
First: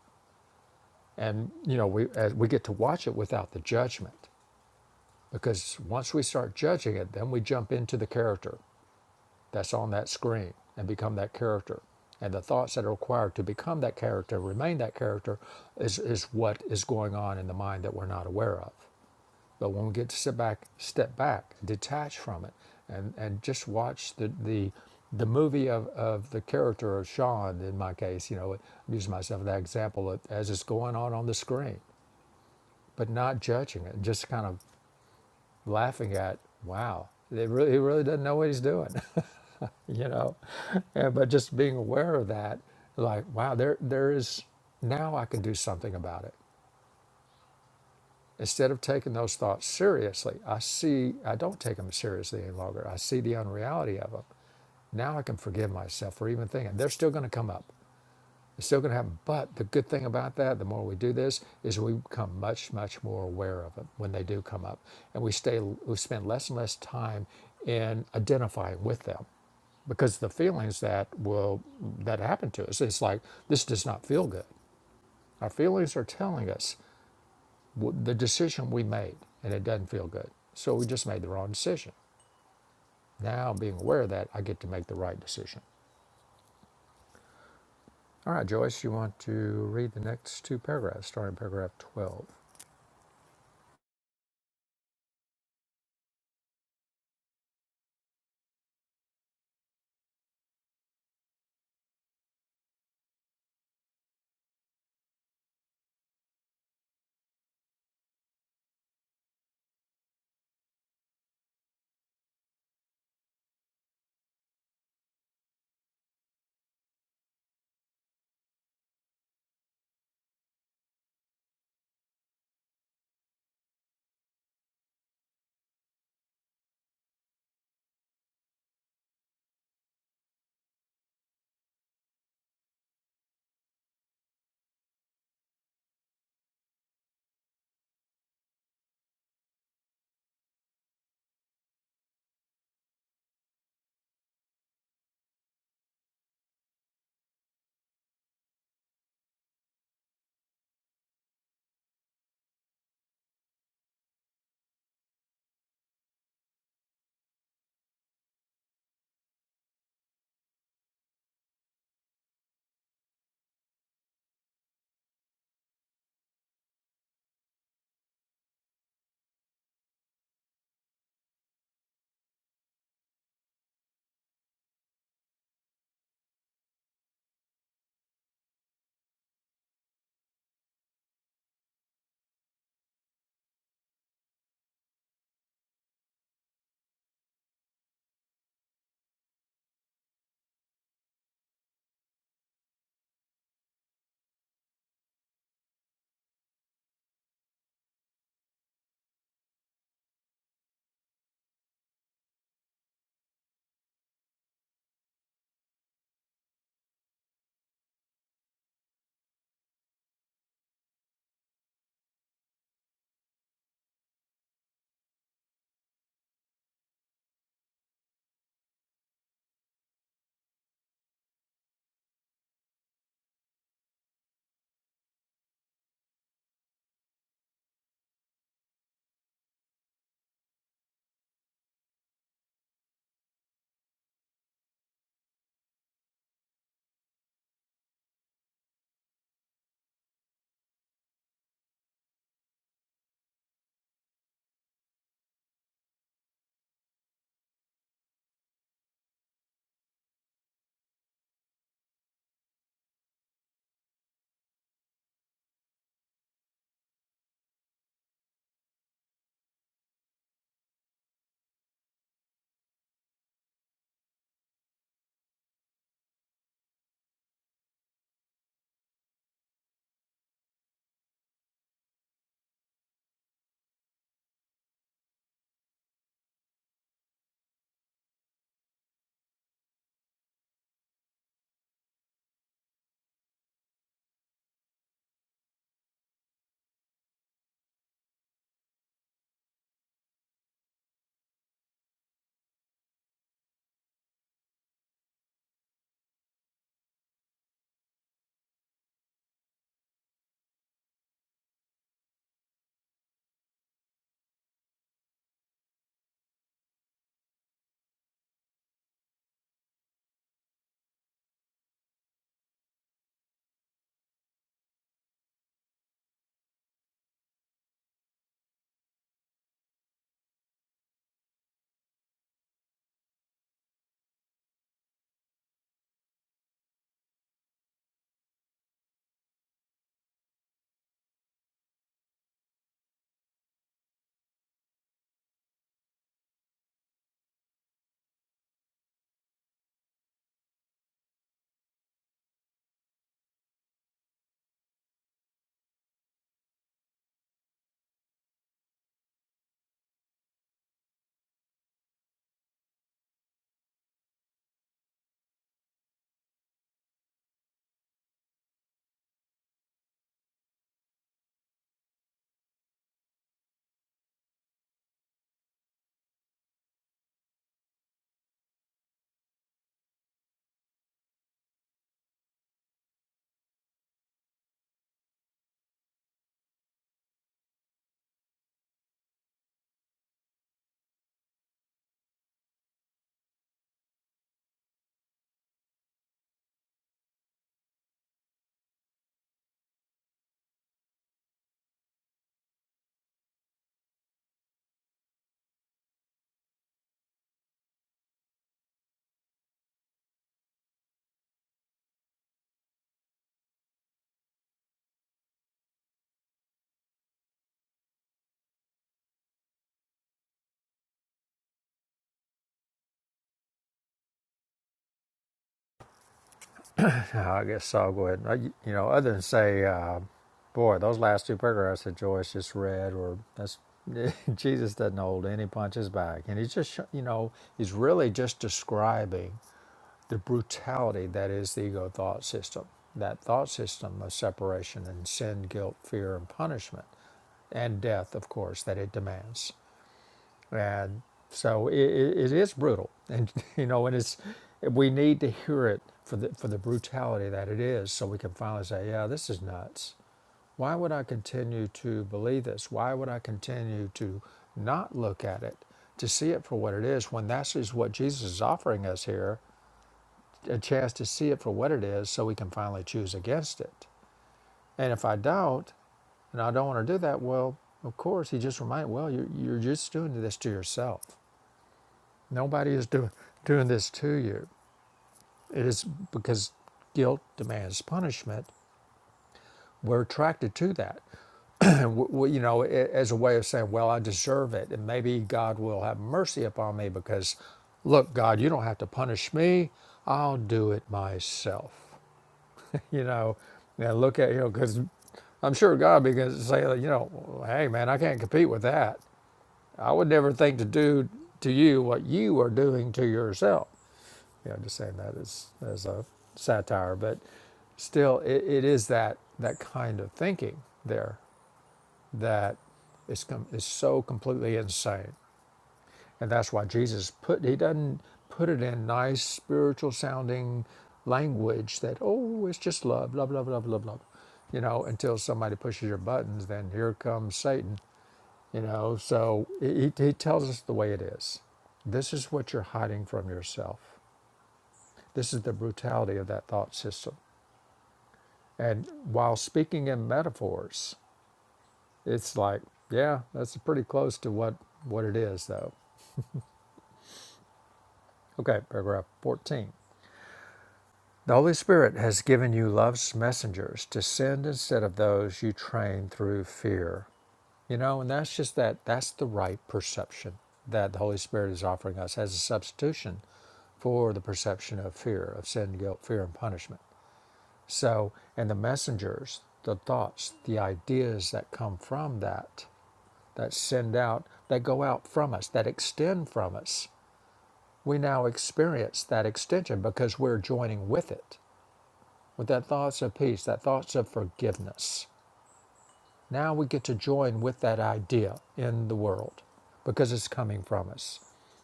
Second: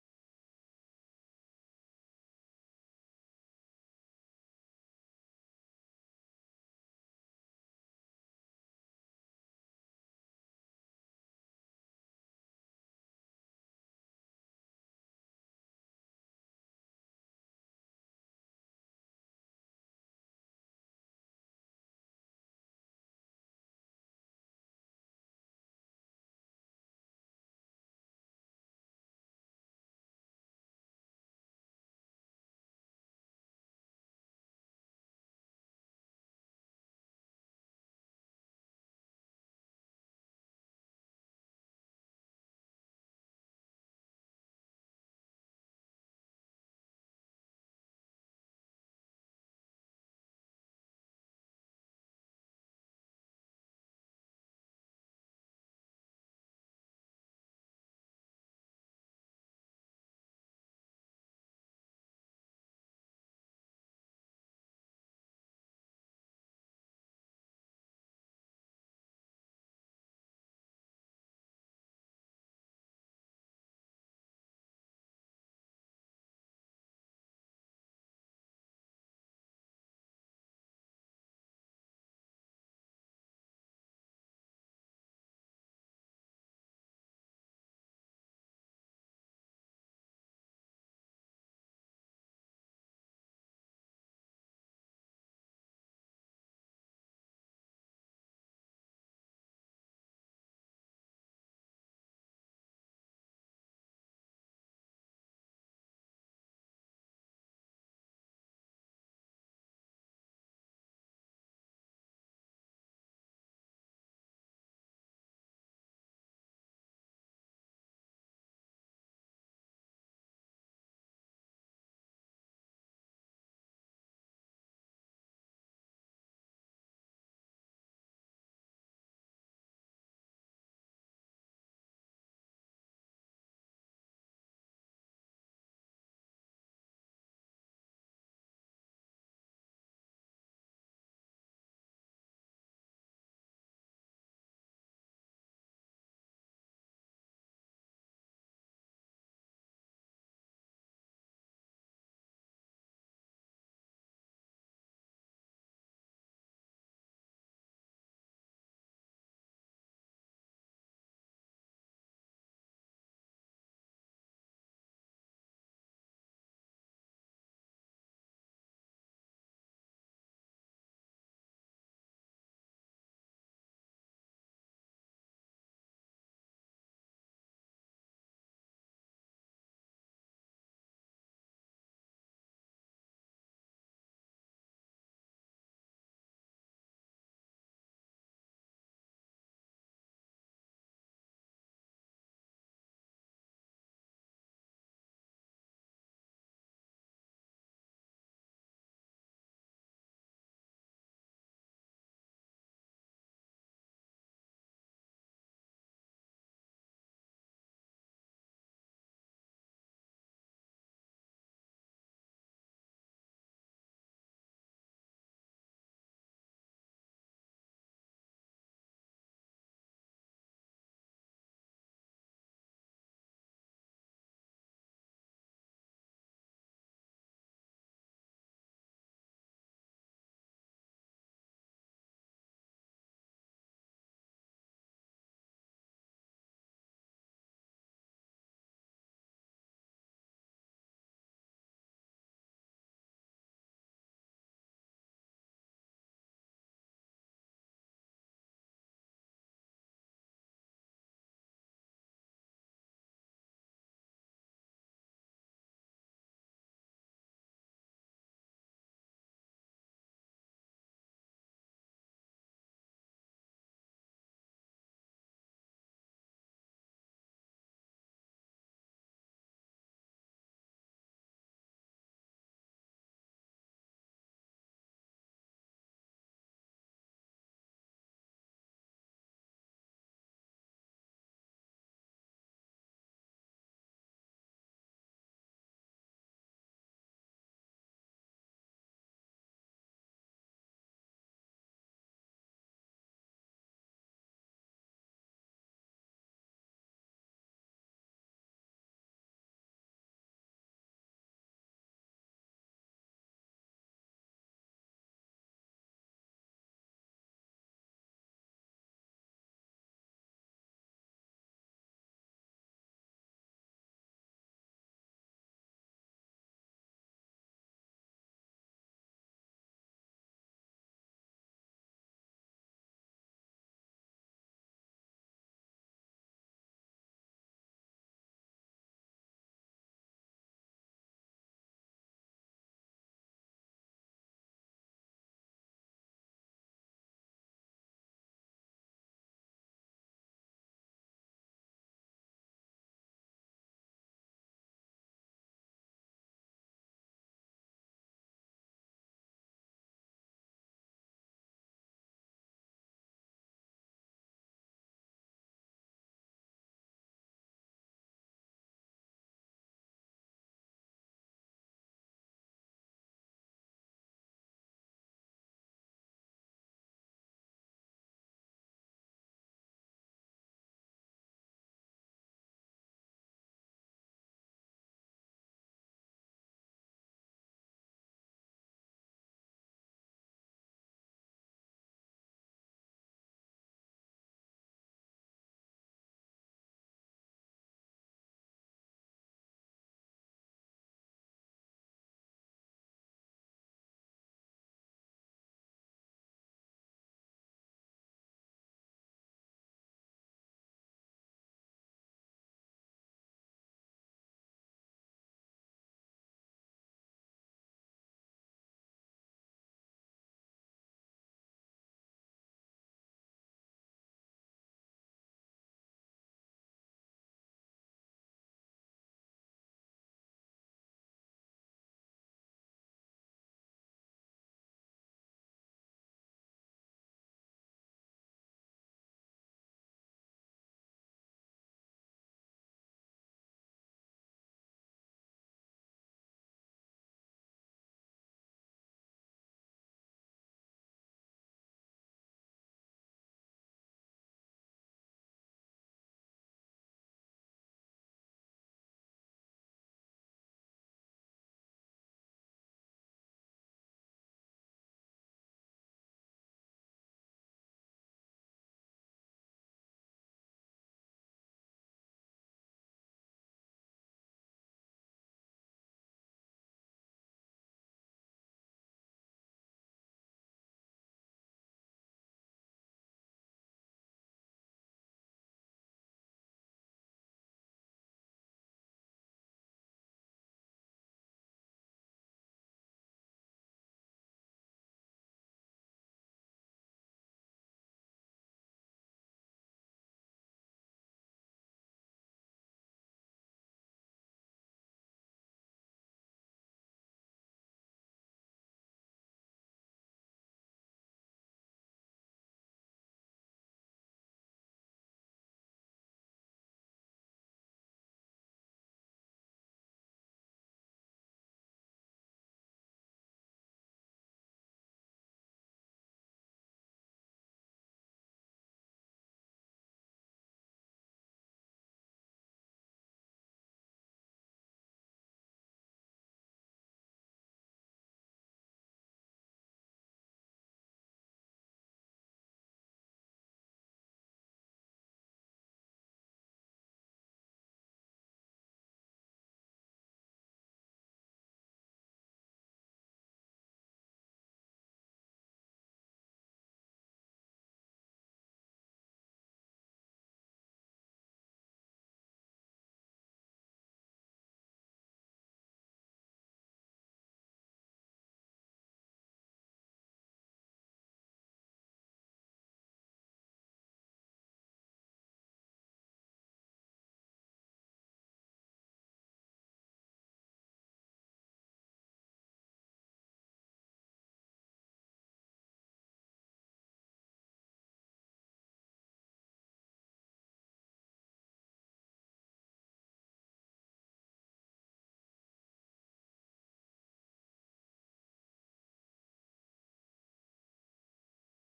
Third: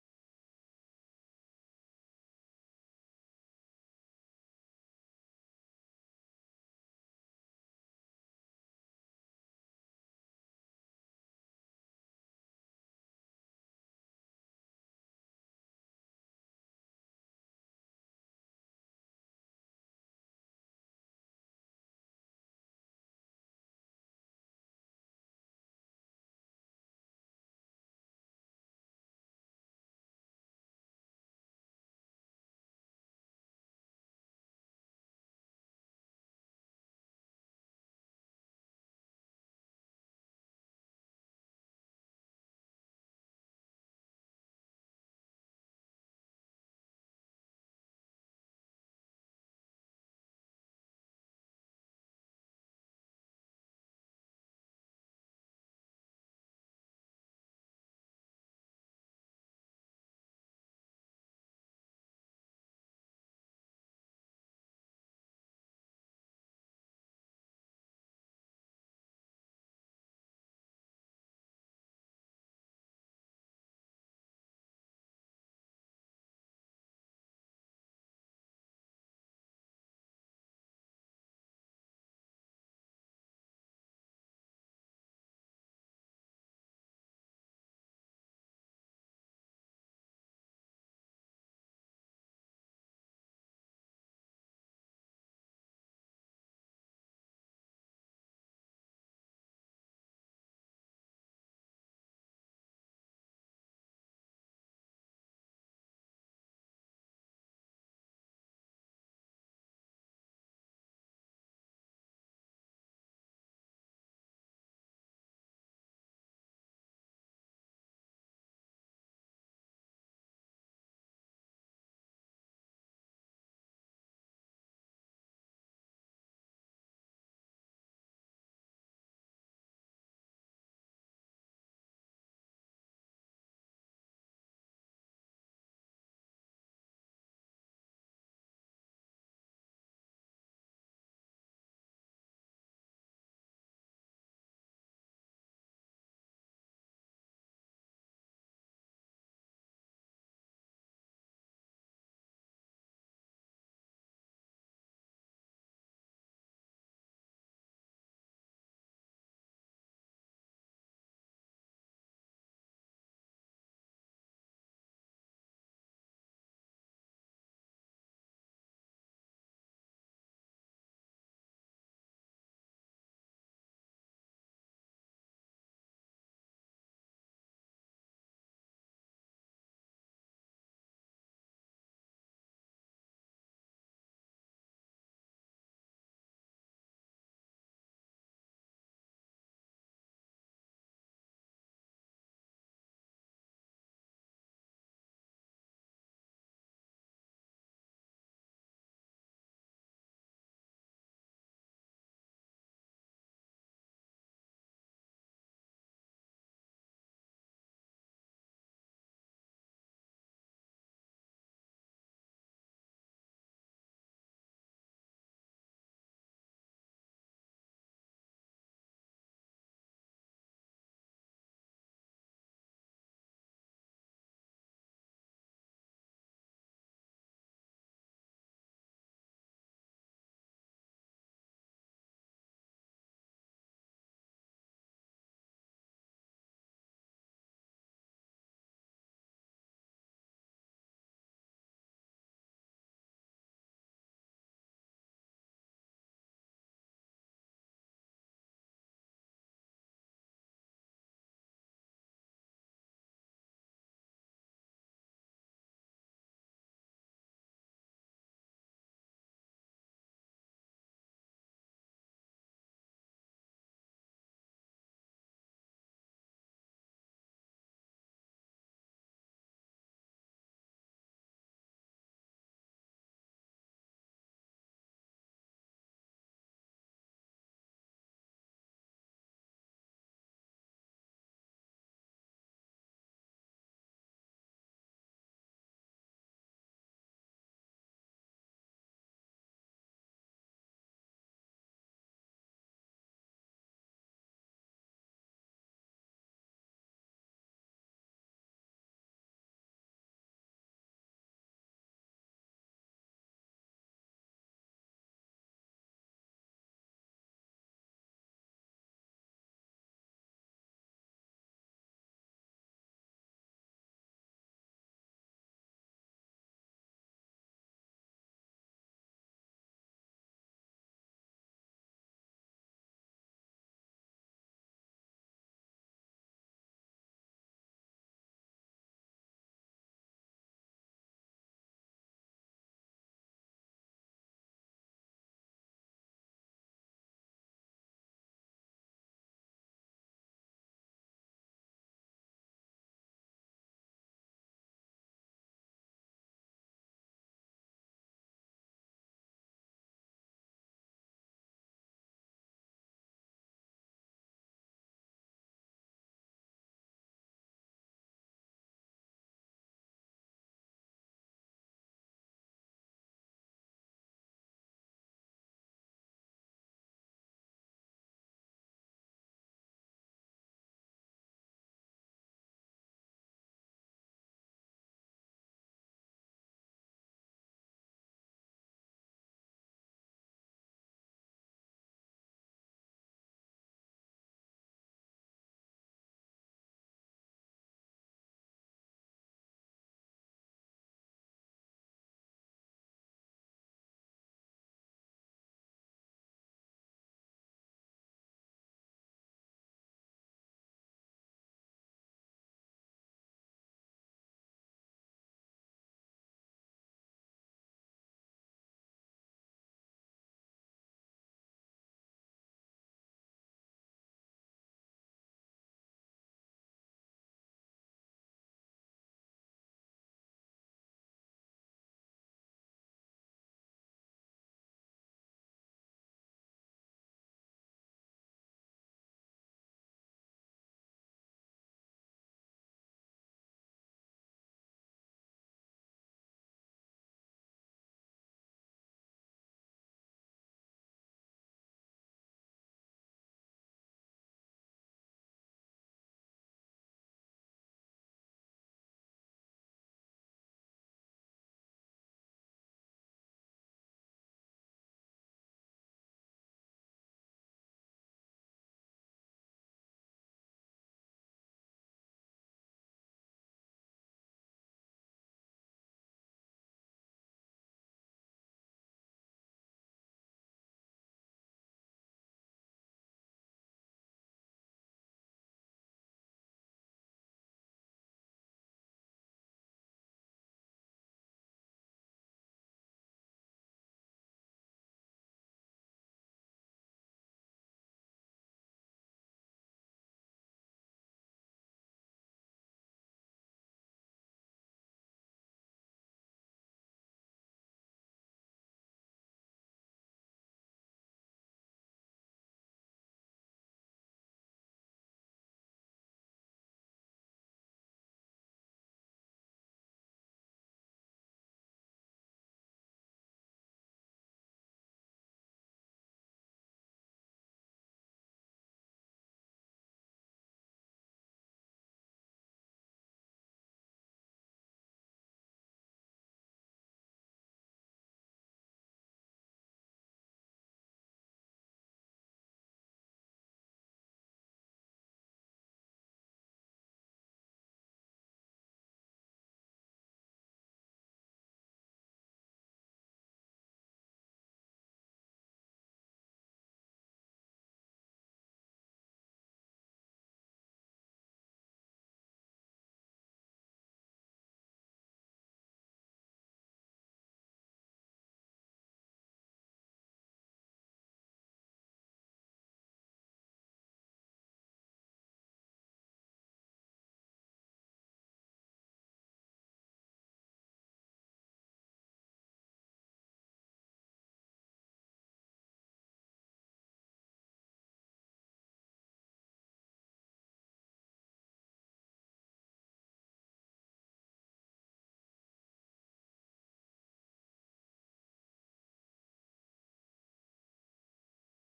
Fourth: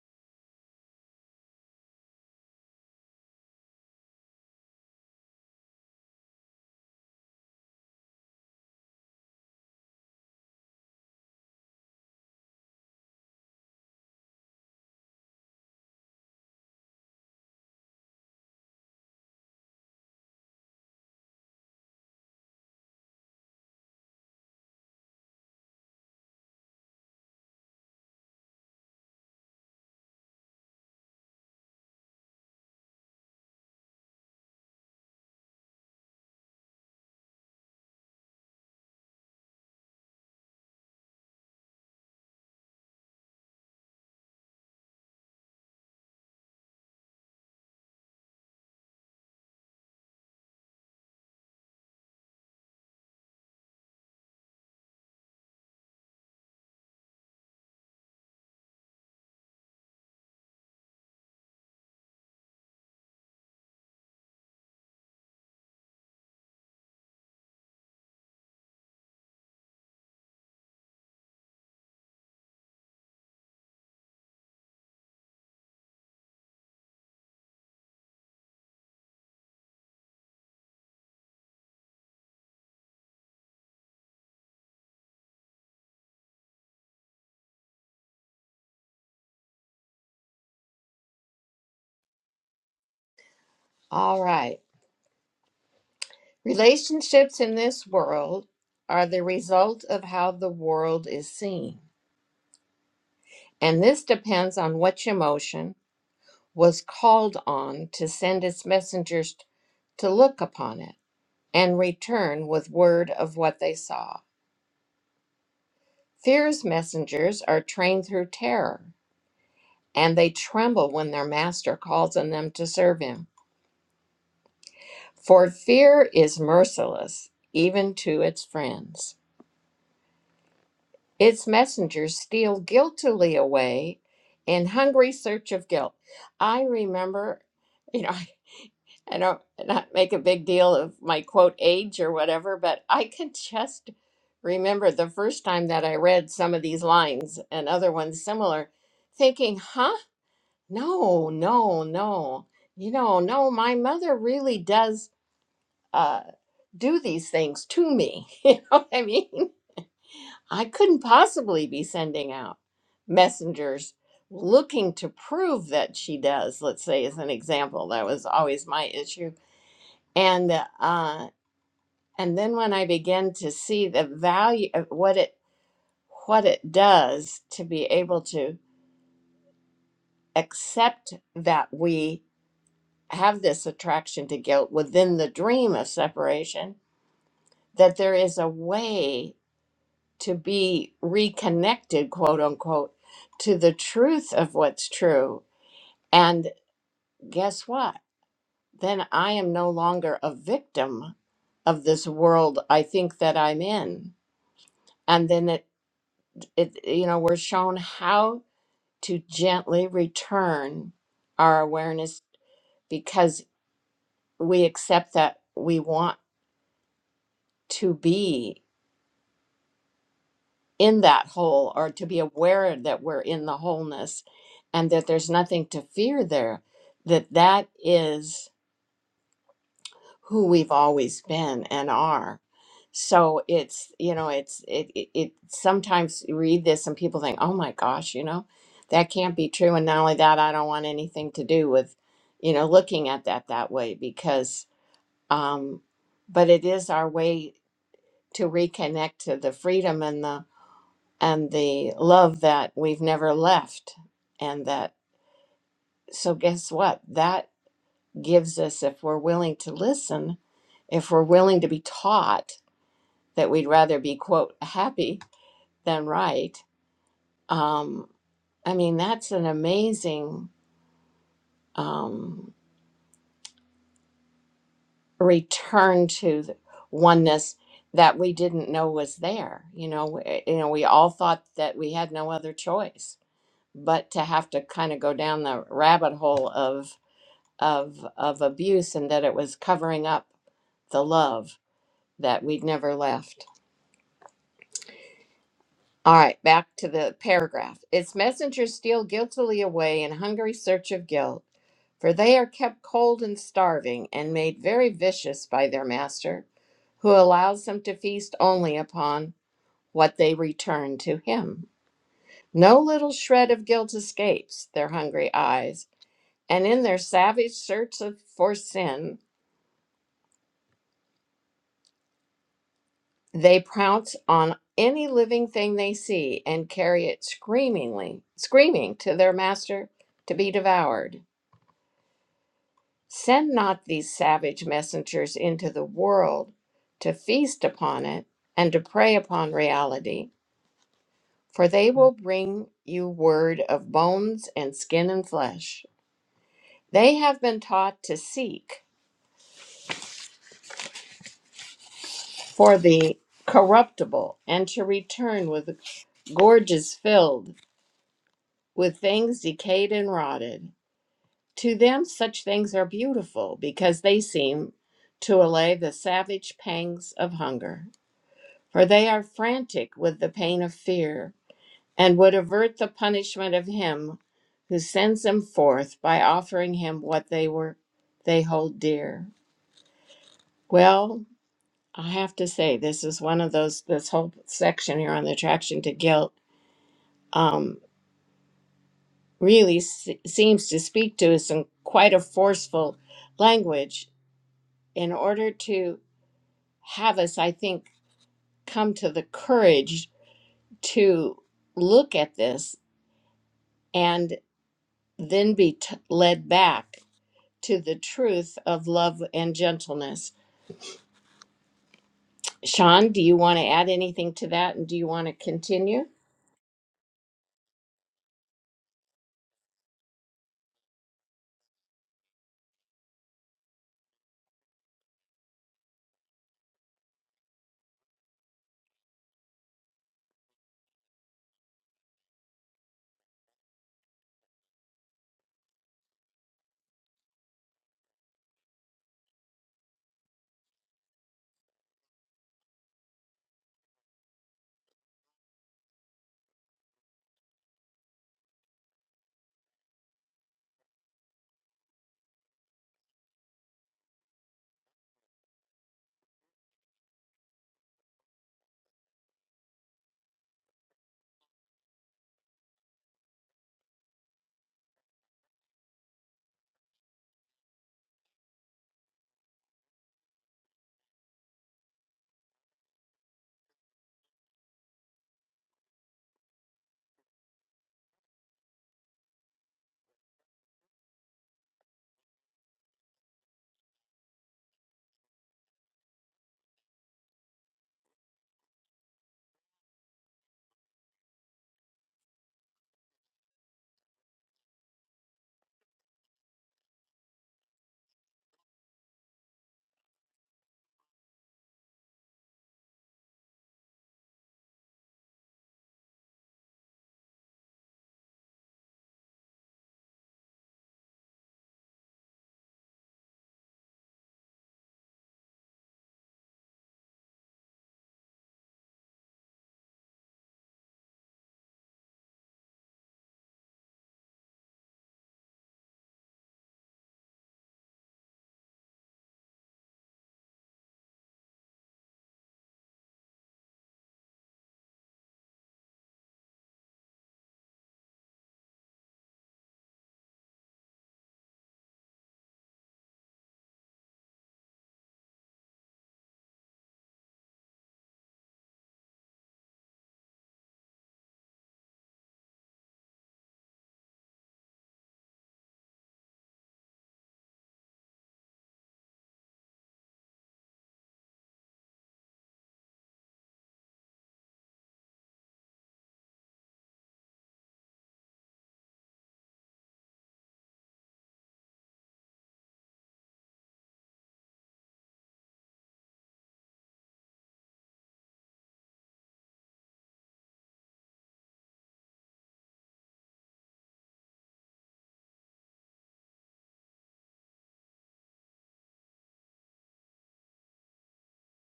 Speaker 2: And you know we as we get to watch it without the judgment because once we start judging it, then we jump into the character that's on that screen and become that character. And the thoughts that are required to become that character, remain that character, is, is what is going on in the mind that we're not aware of. But when we get to sit back, step back, detach from it, and, and just watch the, the, the movie of, of the character of Sean, in my case, you know, I'm using myself as that example, as it's going on on the screen, but not judging it, just kind of laughing at, wow, it really, he really doesn't know what he's doing. you know and, but just being aware of that like wow there there is now i can do something about it instead of taking those thoughts seriously i see i don't take them seriously any longer i see the unreality of them now i can forgive myself for even thinking they're still going to come up it's still going to happen. But the good thing about that, the more we do this, is we become much, much more aware of them when they do come up, and we stay, we spend less and less time in identifying with them, because the feelings that will that happen to us, it's like this does not feel good. Our feelings are telling us w- the decision we made, and it doesn't feel good. So we just made the wrong decision. Now, being aware of that, I get to make the right decision. All right, Joyce, you want to read the next two paragraphs, starting paragraph 12.
Speaker 1: All right. Relationships in this world are the result of how the world is seen. and this depends on which emotion was called on to send its messengers to look upon it and return with word of what they saw. Fear's messengers are trained through terror, and they tremble when their master calls on them to serve him. For fear is merciless, even to its friends. Its messengers steal guiltily away in hungry search of guilt. I remember, you know, I don't not make a big deal of my quote age or whatever, but I can just remember the first time that I read some of these lines and other ones similar, thinking, huh? No, no, no. You know, no, my mother really does uh, do these things to me. You know what I mean? I couldn't possibly be sending out messengers looking to prove that she does, let's say, as an example. That was always my issue and uh, And then when I begin to see the value of what it what it does to be able to accept that we have this attraction to guilt within the dream of separation, that there is a way to be reconnected, quote unquote, to the truth of what's true. And guess what? Then I am no longer a victim of this world I think that I'm in. And then it, it you know, we're shown how to gently return our awareness because we accept that we want to be in that whole or to be aware that we're in the wholeness and that there's nothing to fear there that that is who we've always been and are so it's you know it's it, it, it sometimes you read this and people think oh my gosh you know that can't be true and not only that i don't want anything to do with you know looking at that that way because um but it is our way to reconnect to the freedom and the and the love that we've never left and that so guess what that gives us if we're willing to listen if we're willing to be taught that we'd rather be quote happy than right um, i mean that's an amazing um, return to the oneness that we didn't know was there you know we, you know we all thought that we had no other choice but to have to kind of go down the rabbit hole of of of abuse and that it was covering up the love that we'd never left All right, back to the paragraph. Its messengers steal guiltily away in hungry search of guilt, for they are kept cold and starving and made very vicious by their master, who allows them to feast only upon what they return to him. No little shred of guilt escapes their hungry eyes, and in their savage search of, for sin, They pounce on any living thing they see and carry it screamingly, screaming to their master to be devoured. Send not these savage messengers into the world to feast upon it and to prey upon reality, for they will bring you word of bones and skin and flesh. They have been taught to seek for the corruptible and to return with gorges filled with things decayed and rotted. To them, such things are beautiful because they seem to allay the savage pangs of hunger. For they are frantic with the pain of fear and would avert the punishment of him who sends them forth by offering him what they were they hold dear. Well, I have to say this is one of those this whole section here on the attraction to guilt um, really se- seems to speak to us in quite a forceful language in order to have us, I think, come to the courage to look at this and then be t- led back to the truth of love and gentleness. Sean, do you want to add anything to that and do you want to continue?
Speaker 2: I guess I'll go ahead. and- You know, other than say, uh, boy, those last two paragraphs that Joyce just read, or that's Jesus doesn't hold any punches back, and he's just, you know, he's really just describing the brutality that is the ego thought system, that thought system of separation and sin, guilt, fear, and punishment, and death, of course, that it demands. And so it, it is brutal, and you know, and it's we need to hear it for the for the brutality that it is, so we can finally say, yeah, this is nuts. Why would I continue to believe this? Why would I continue to not look at it, to see it for what it is, when that's is what Jesus is offering us here, a chance to see it for what it is, so we can finally choose against it. And if I don't, and I don't want to do that, well, of course, he just reminded, well, you're, you're just doing this to yourself. Nobody is doing doing this to you. It is because guilt demands punishment. We're attracted to that, and you know, as a way of saying, "Well, I deserve it, and maybe God will have mercy upon me." Because, look, God, you don't have to punish me. I'll do it myself. You know, and look at you know, because I'm sure God will be going to say, like, you know, hey man, I can't compete with that. I would never think to do to you what you are doing to yourself. you know, just saying that as, as a satire, but still, it, it is that that kind of thinking there that is com- is so completely insane, and that's why Jesus put he doesn't put it in nice spiritual sounding language that oh it's just love, love, love, love, love, love, you know, until somebody pushes your buttons, then here comes Satan, you know. So he he he tells us the way it is. This is what you're hiding from yourself this is the brutality of that thought system. And while speaking in metaphors, it's like, yeah, that's pretty close to what, what it is, though. Okay, paragraph 14. The Holy Spirit has given you love's messengers to send instead of those you train through fear. You know, and that's just that, that's the right perception that the Holy Spirit is offering us as a substitution for the perception of fear, of sin, guilt, fear, and punishment. So, and the messengers, the thoughts, the ideas that come from that, that send out, that go out from us, that extend from us, we now experience that extension because we're joining with it, with that thoughts of peace, that thoughts of forgiveness. Now we get to join with that idea in the world because it's coming from us.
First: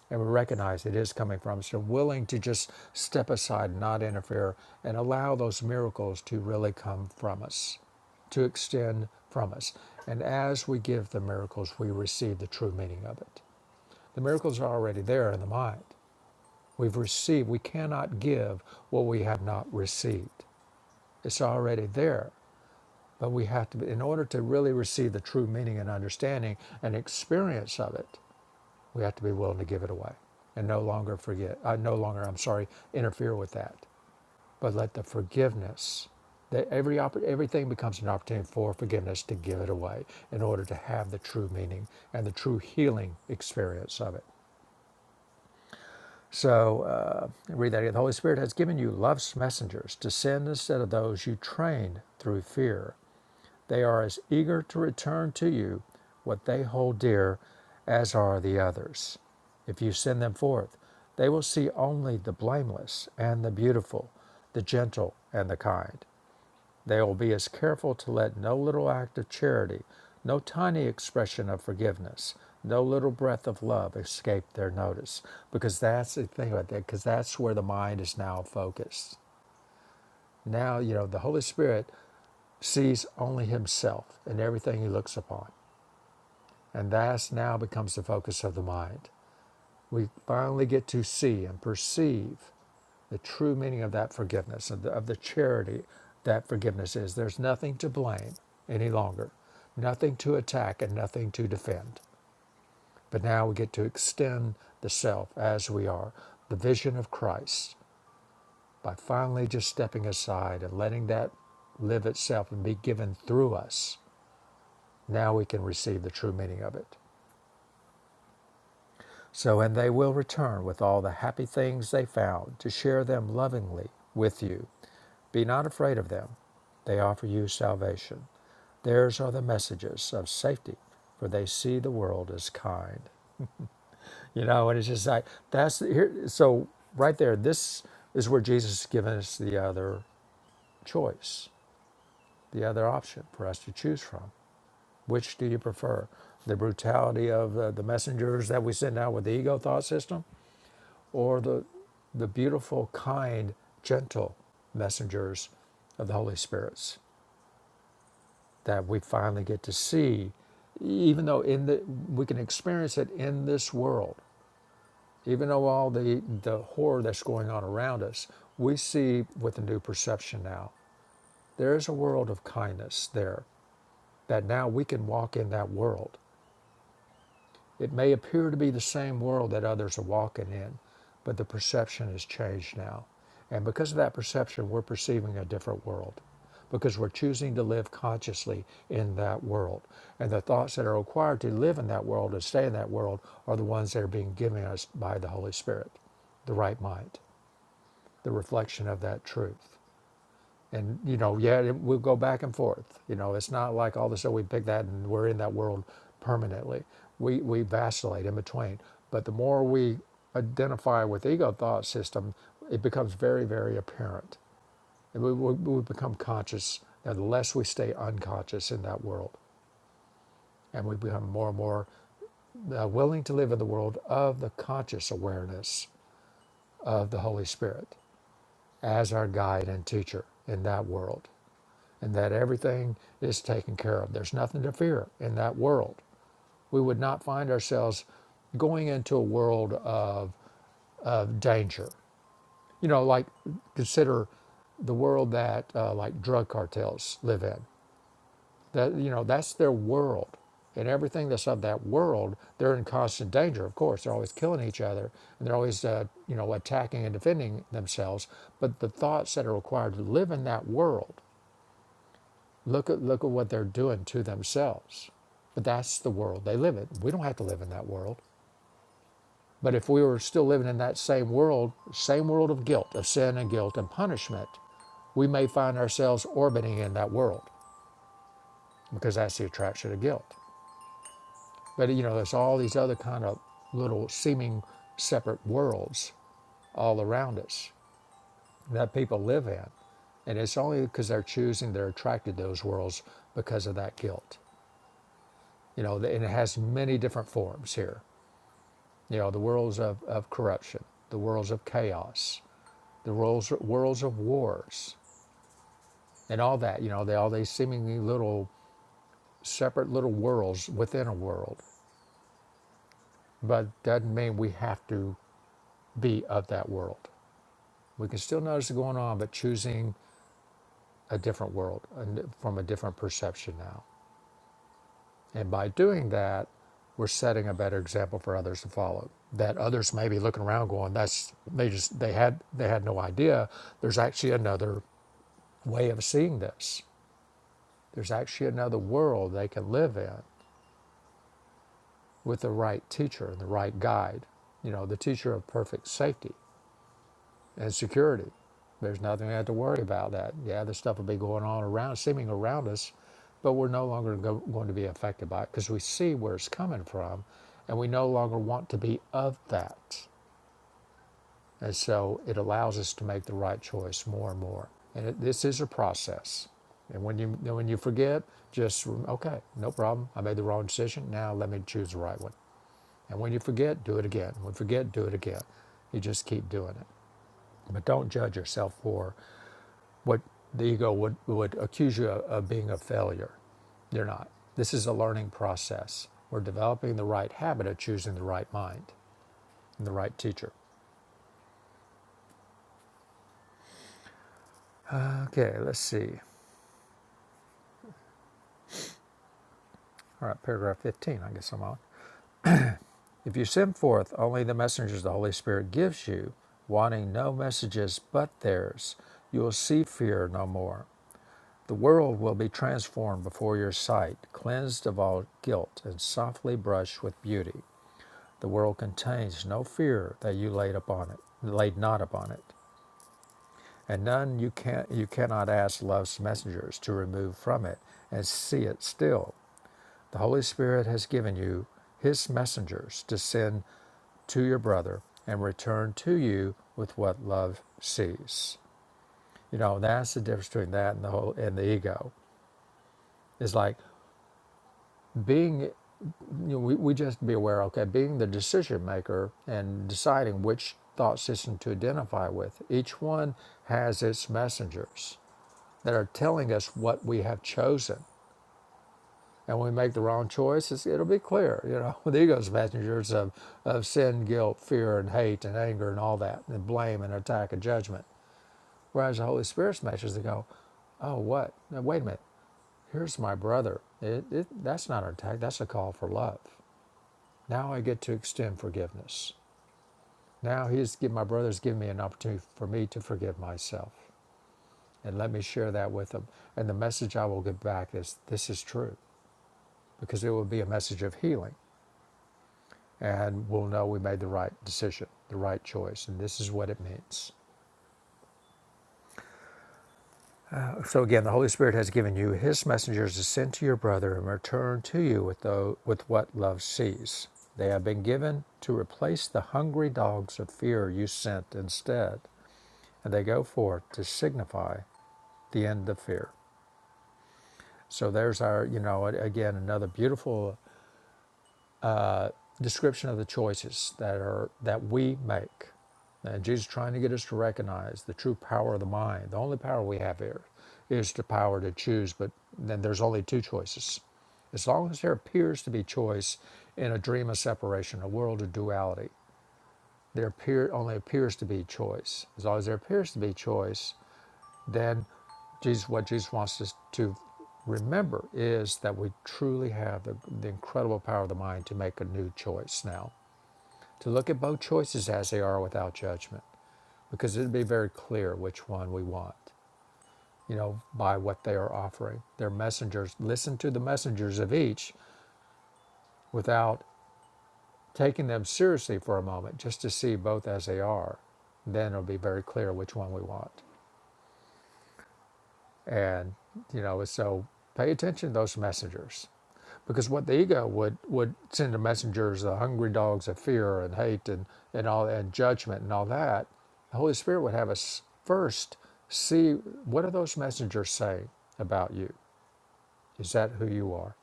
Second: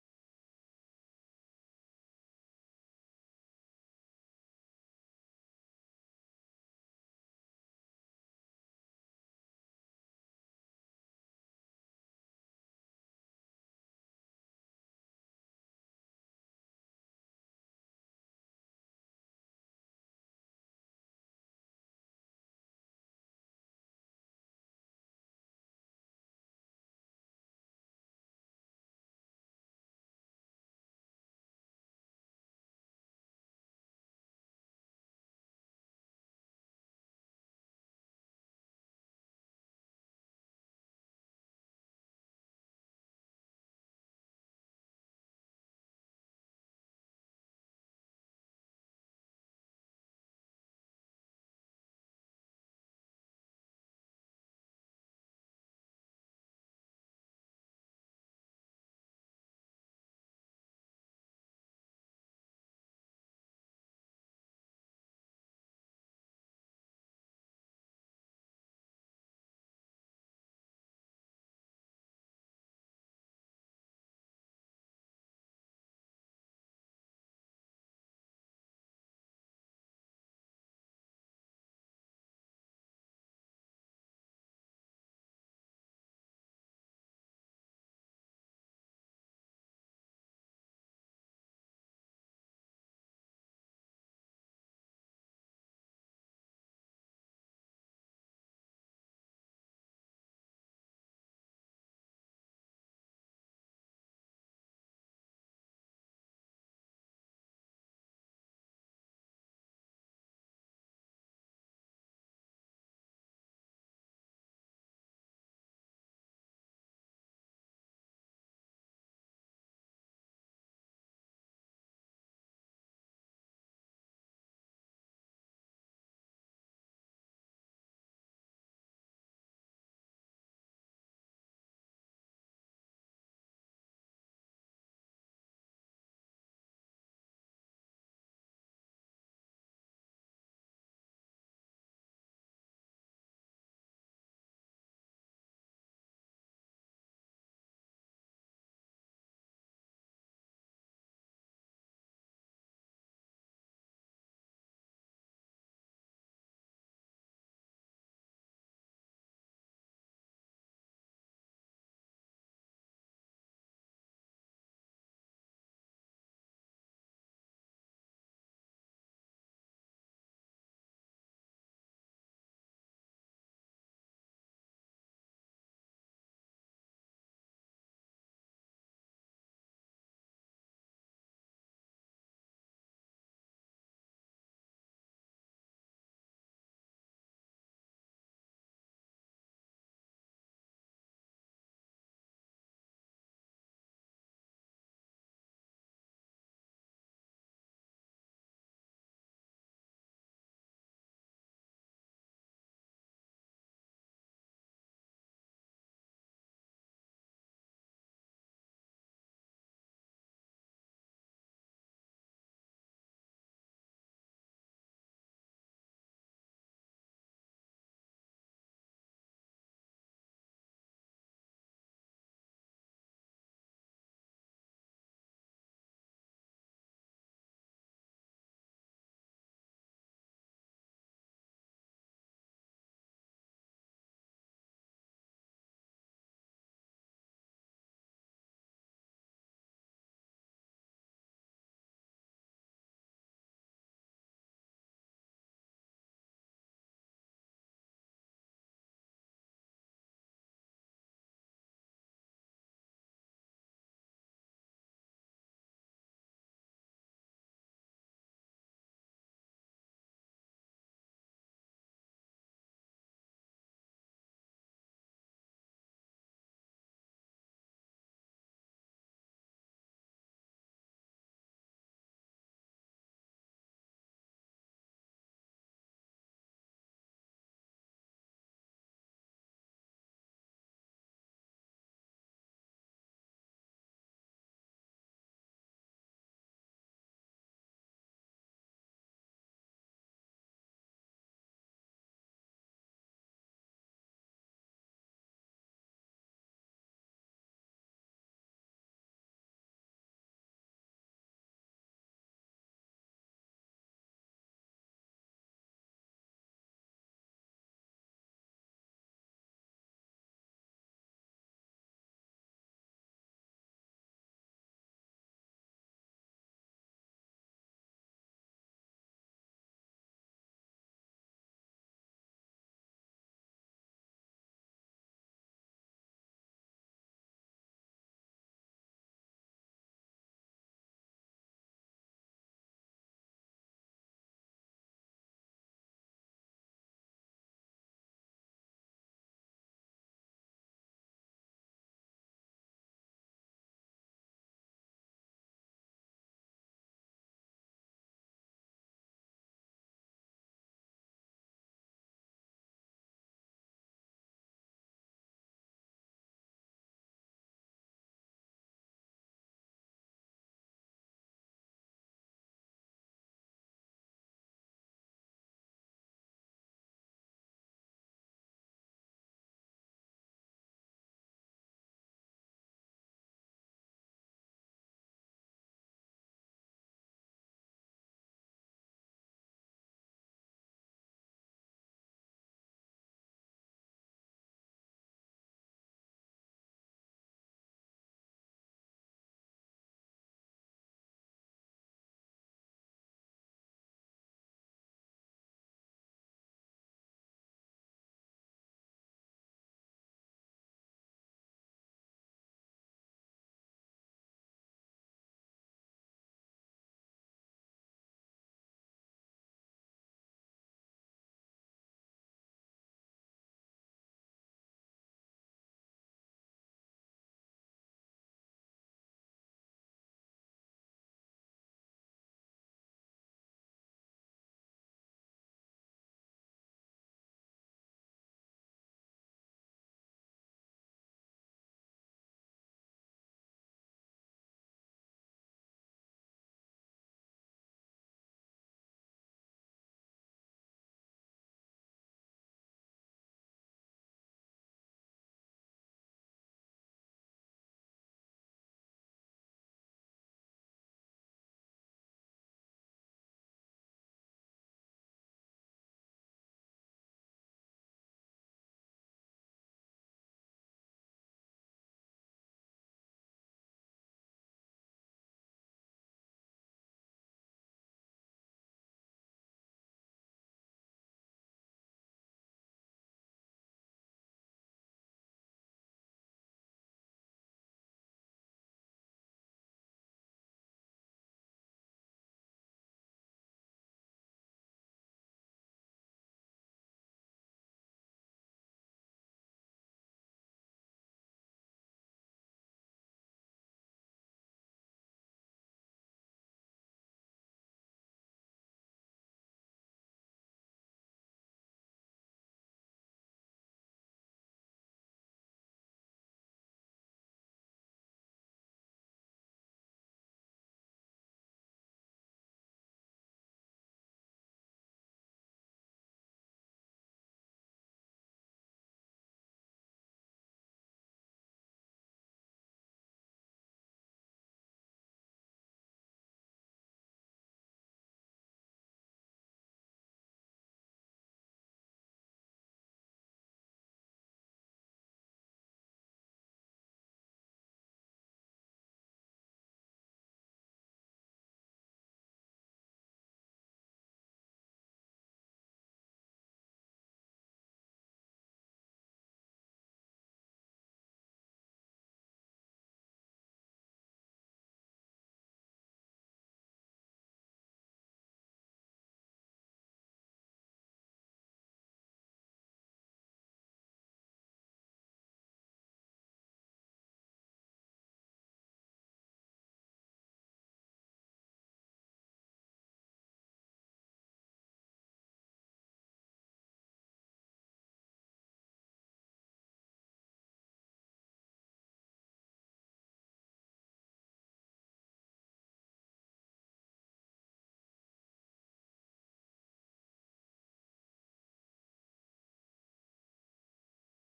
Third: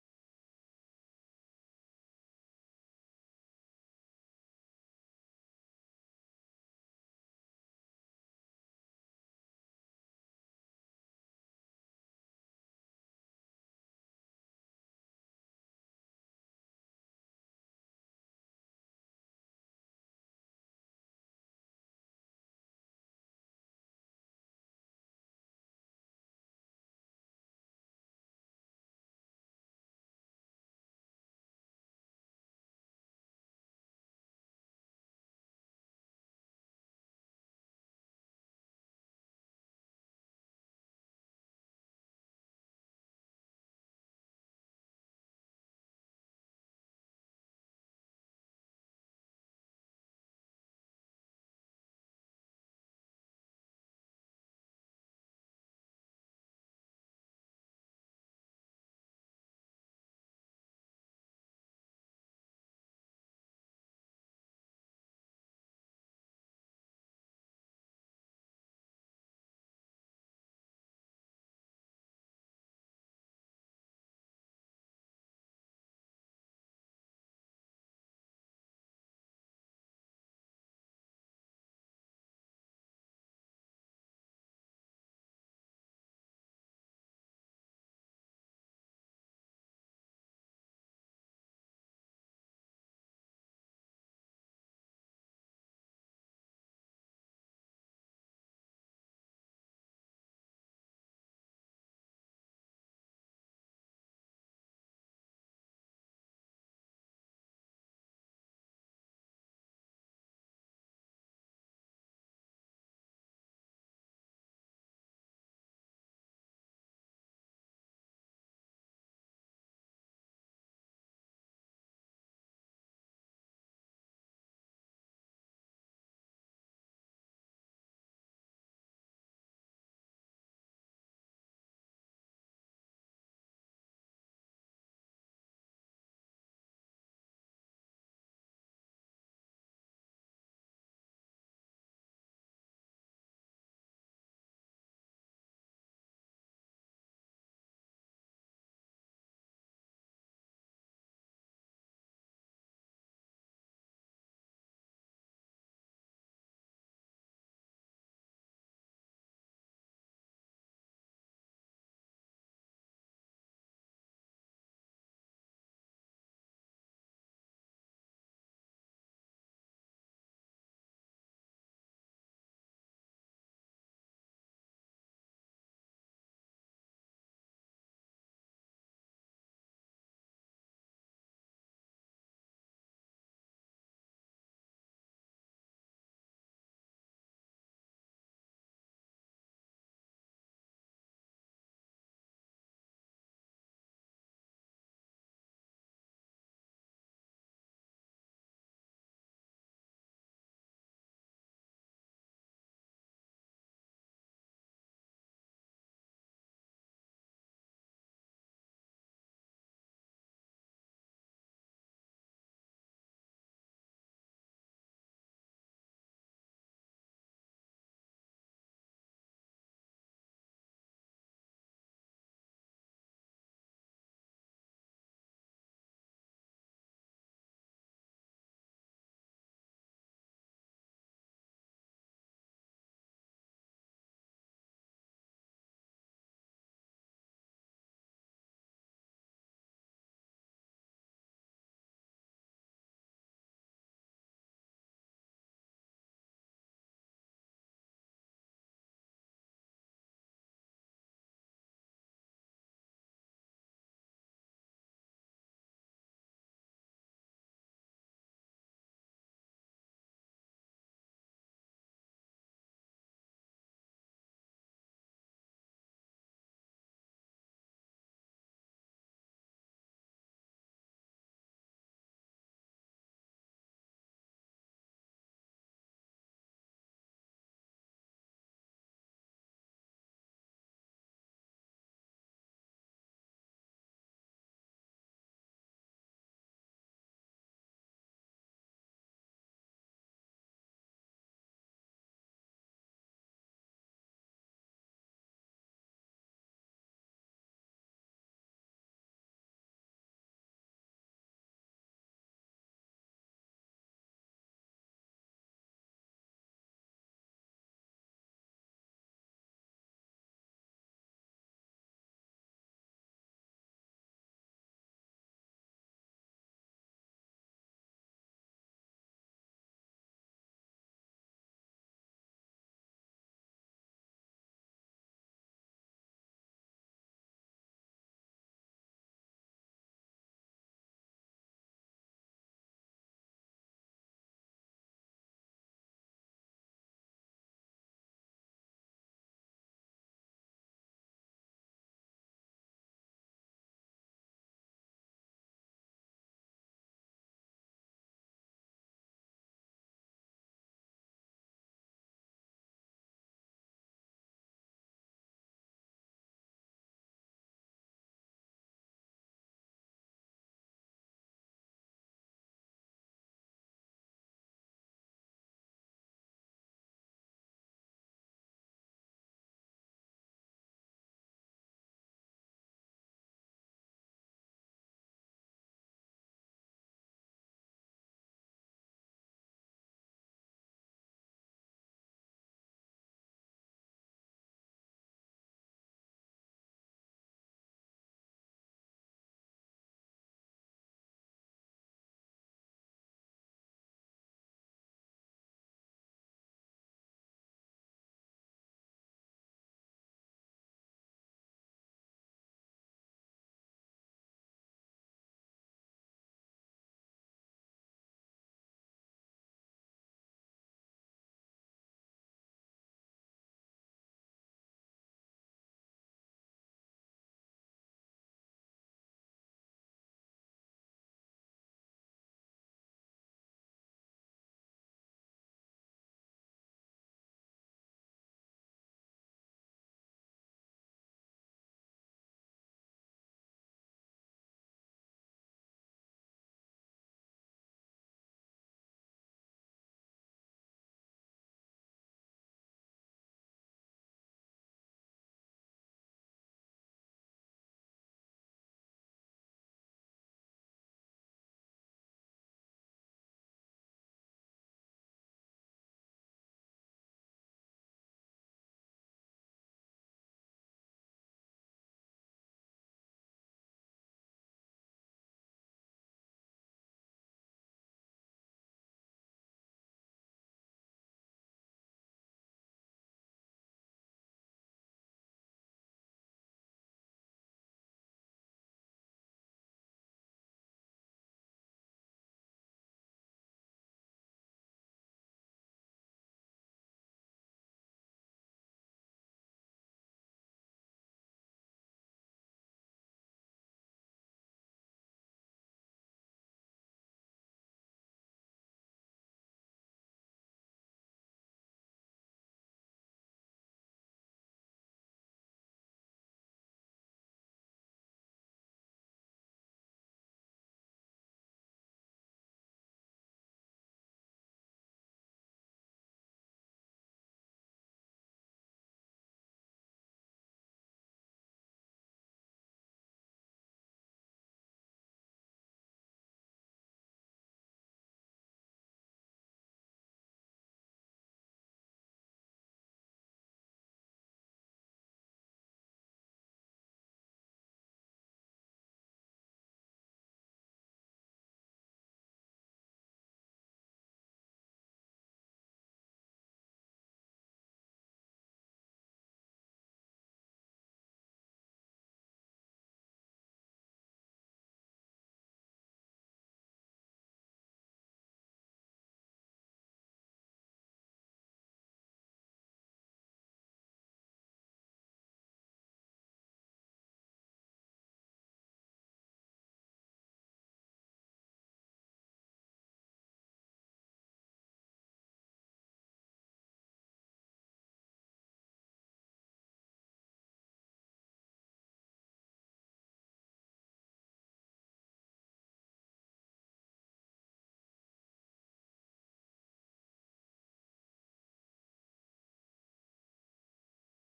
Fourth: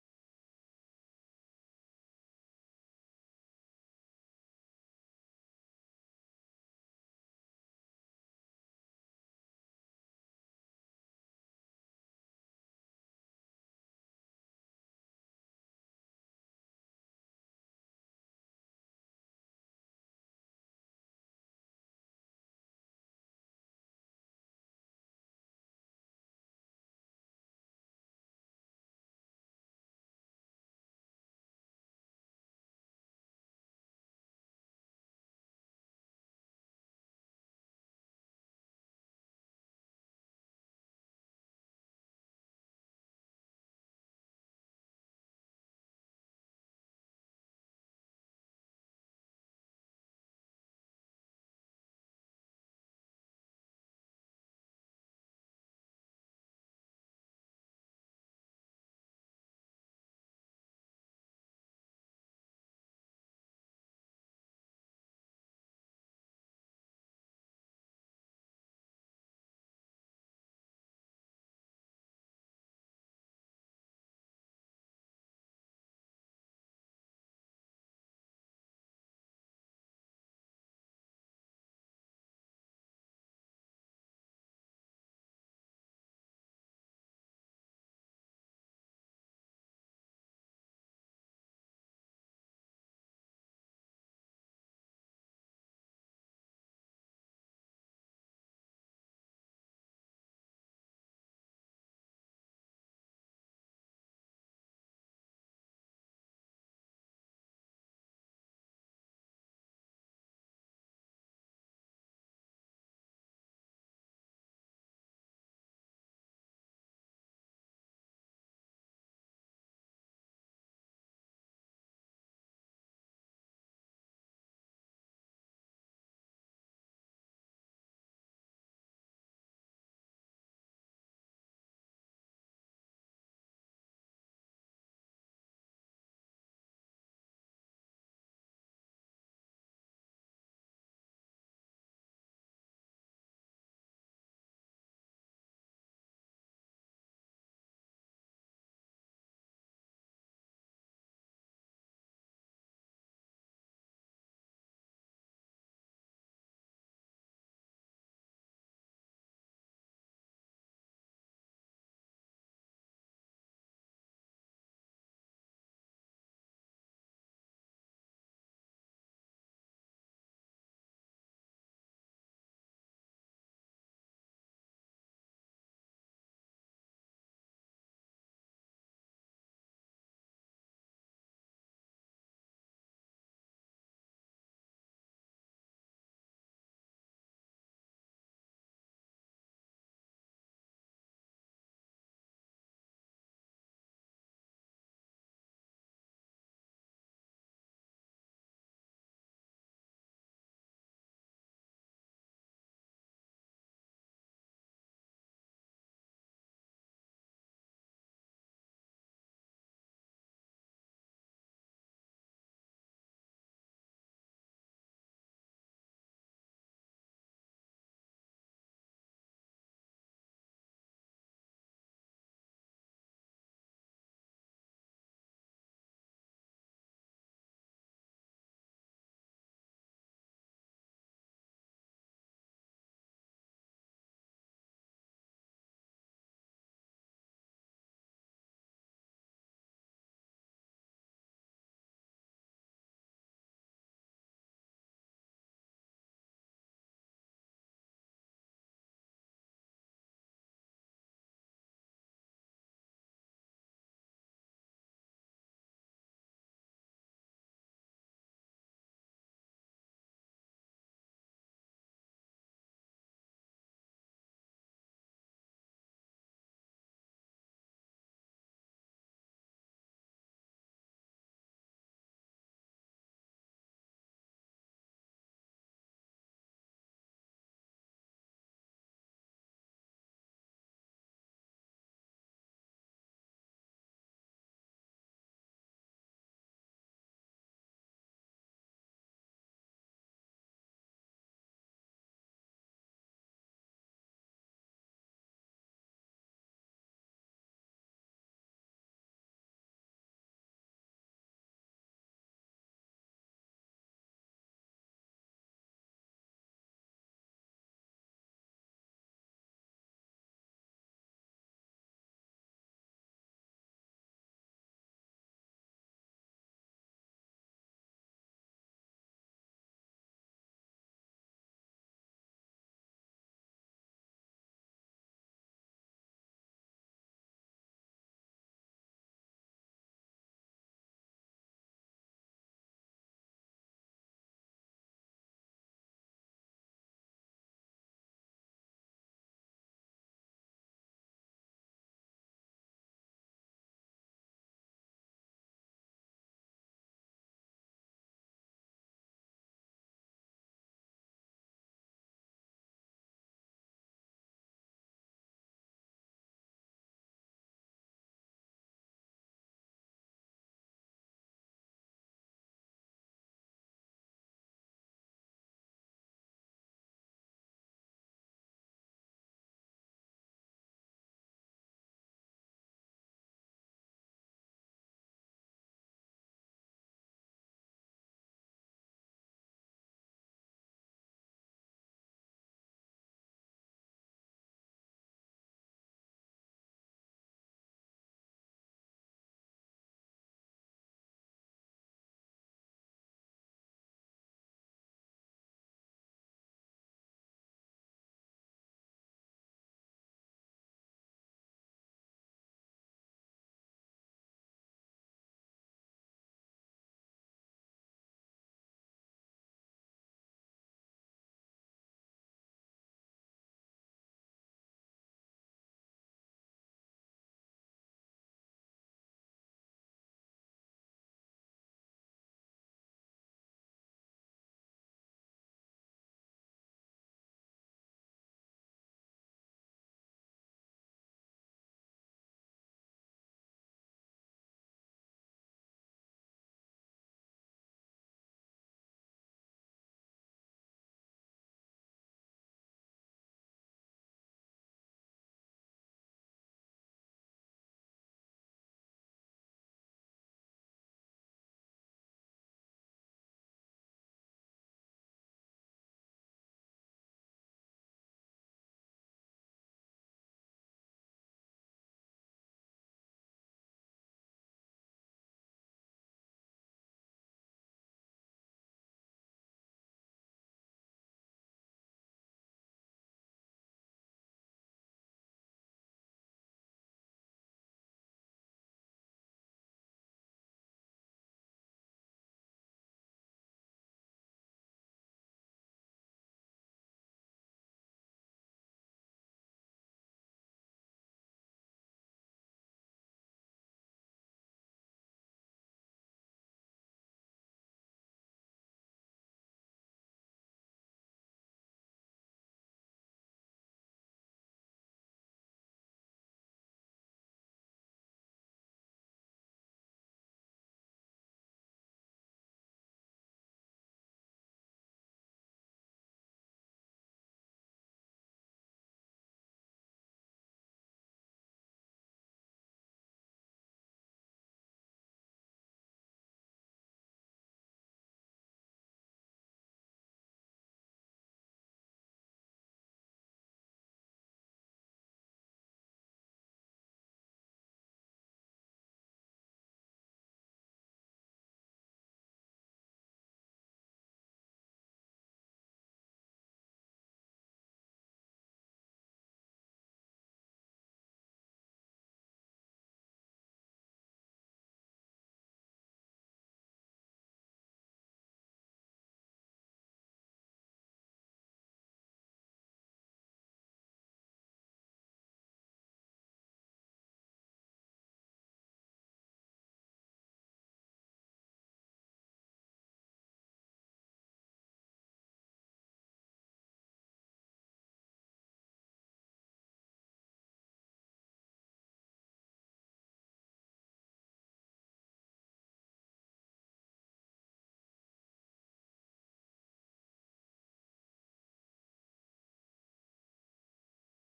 Speaker 2: And we recognize it is coming from us. We're willing to just step aside, not interfere, and allow those miracles to really come from us, to extend from us. And as we give the miracles, we receive the true meaning of it. The miracles are already there in the mind. We've received, we cannot give what we have not received. It's already there. But we have to, be, in order to really receive the true meaning and understanding and experience of it, we have to be willing to give it away and no longer forget, uh, no longer, I'm sorry, interfere with that. But let the forgiveness, that every oppor- everything becomes an opportunity for forgiveness to give it away in order to have the true meaning and the true healing experience of it. So, uh, read that again. The Holy Spirit has given you love's messengers to send instead of those you trained through fear They are as eager to return to you what they hold dear as are the others. If you send them forth, they will see only the blameless and the beautiful, the gentle and the kind. They will be as careful to let no little act of charity, no tiny expression of forgiveness, no little breath of love escape their notice, because that's the thing about that. Because that's where the mind is now focused. Now you know the Holy Spirit sees only himself in everything he looks upon. And that's now becomes the focus of the mind. We finally get to see and perceive the true meaning of that forgiveness, of the, of the charity that forgiveness is. There's nothing to blame any longer, nothing to attack, and nothing to defend. But now we get to extend the self as we are, the vision of Christ, by finally just stepping aside and letting that live itself and be given through us Now we can receive the true meaning of it. So, and they will return with all the happy things they found to share them lovingly with you. Be not afraid of them. They offer you salvation. Theirs are the messages of safety, for they see the world as kind. You know, and it's just like that's here. So right there, this is where Jesus has given us the other choice, the other option for us to choose from. Which do you prefer? The brutality of uh, the messengers that we send out with the ego thought system or the, the beautiful, kind, gentle messengers of the Holy Spirits that we finally get to see, even though in the, we can experience it in this world, even though all the, the horror that's going on around us, we see with a new perception now. There is a world of kindness there that now we can walk in that world It may appear to be the same world that others are walking in, but the perception has changed now. And because of that perception, we're perceiving a different world because we're choosing to live consciously in that world. And the thoughts that are required to live in that world and stay in that world are the ones that are being given us by the Holy Spirit, the right mind, the reflection of that truth and you know yeah it, we'll go back and forth you know it's not like all of a sudden we pick that and we're in that world permanently we we vacillate in between but the more we identify with ego thought system it becomes very very apparent and we, we, we become conscious and the less we stay unconscious in that world and we become more and more uh, willing to live in the world of the conscious awareness of the holy spirit as our guide and teacher in that world and that everything is taken care of. There's nothing to fear in that world. We would not find ourselves going into a world of, of danger. You know, like consider the world that uh, like drug cartels live in. That you know, that's their world, and everything that's of that world, they're in constant danger. Of course, they're always killing each other, and they're always uh, you know attacking and defending themselves. But the thoughts that are required to live in that world Look at look at what they're doing to themselves. But that's the world they live in. We don't have to live in that world. But if we were still living in that same world, same world of guilt, of sin and guilt and punishment, we may find ourselves orbiting in that world because that's the attraction of guilt. But you know, there's all these other kind of little seeming separate worlds all around us that people live in. And it's only because they're choosing, they're attracted to those worlds because of that guilt. you know, and it has many different forms here. You know, the worlds of, of corruption, the worlds of chaos, the worlds worlds of wars, and all that. You know, they all these seemingly little separate little worlds within a world, but doesn't mean we have to be of that world. We can still notice it going on, but choosing a different world and from a different perception now. And by doing that, we're setting a better example for others to follow. That others may be looking around going, that's they just they had they had no idea. There's actually another way of seeing this. There's actually another world they can live in with the right teacher and the right guide. You know, the teacher of perfect safety and security. There's nothing we have to worry about that. Yeah, this stuff will be going on around, seeming around us, but we're no longer go, going to be affected by it because we see where it's coming from and we no longer want to be of that. And so it allows us to make the right choice more and more. And it, this is a process. And when you then when you forget, just rem- okay, no problem. I made the wrong decision. Now let me choose the right one. And when you forget, do it again. When you forget, do it again. You just keep doing it. But don't judge yourself for what the ego would, would accuse you of, of being a failure. You're not. This is a learning process. We're developing the right habit of choosing the right mind and the right teacher. Okay, let's see. All right, paragraph 15, I guess I'm on. If you send forth only the messengers the Holy Spirit gives you, wanting no messages but theirs, you will see fear no more. The world will be transformed before your sight, cleansed of all guilt, and softly brushed with beauty. The world contains no fear that you laid upon it, laid not upon it, and none you can you cannot ask love's messengers to remove from it and see it still. The Holy Spirit has given you his messengers to send to your brother and return to you with what love sees. You know, that's the difference between that and the whole and the ego. It's like being you know, we, we just be aware okay being the decision maker and deciding which thought system to identify with each one has its messengers that are telling us what we have chosen and when we make the wrong choice it'll be clear you know the ego's messengers of, of sin guilt fear and hate and anger and all that and blame and attack and judgment whereas the holy spirit's messengers they go oh what now, wait a minute here's my brother it, it, that's not an attack that's a call for love Now I get to extend forgiveness. Now he's give my brother's given me an opportunity for me to forgive myself. And let me share that with them. And the message I will get back is this is true. Because it will be a message of healing. And we'll know we made the right decision, the right choice. And this is what it means. So again, the Holy Spirit has given you his messengers to send to your brother and return to you with the, with what love sees. They have been given to replace the hungry dogs of fear you sent instead and they go forth to signify the end of fear. So there's our, you know, again another beautiful description of the choices that are that we make. And Jesus is trying to get us to recognize the true power of the mind. The only power we have here is the power to choose, but then there's only two choices. As long as there appears to be choice in a dream of separation, a world of duality, there appear, only appears to be choice. As long as there appears to be choice, then Jesus, what Jesus wants us to remember is that we truly have the, the incredible power of the mind to make a new choice now, to look at both choices as they are without judgment, because it'll be very clear which one we want, you know, by what they are offering. Their messengers, listen to the messengers of each without taking them seriously for a moment, just to see both as they are. Then it'll be very clear which one we want. and you know so pay attention to those messengers because what the ego would would send the messengers the hungry dogs of fear and hate and and all and judgment and all that the holy spirit would have us first see what are those messengers saying about you is that who you are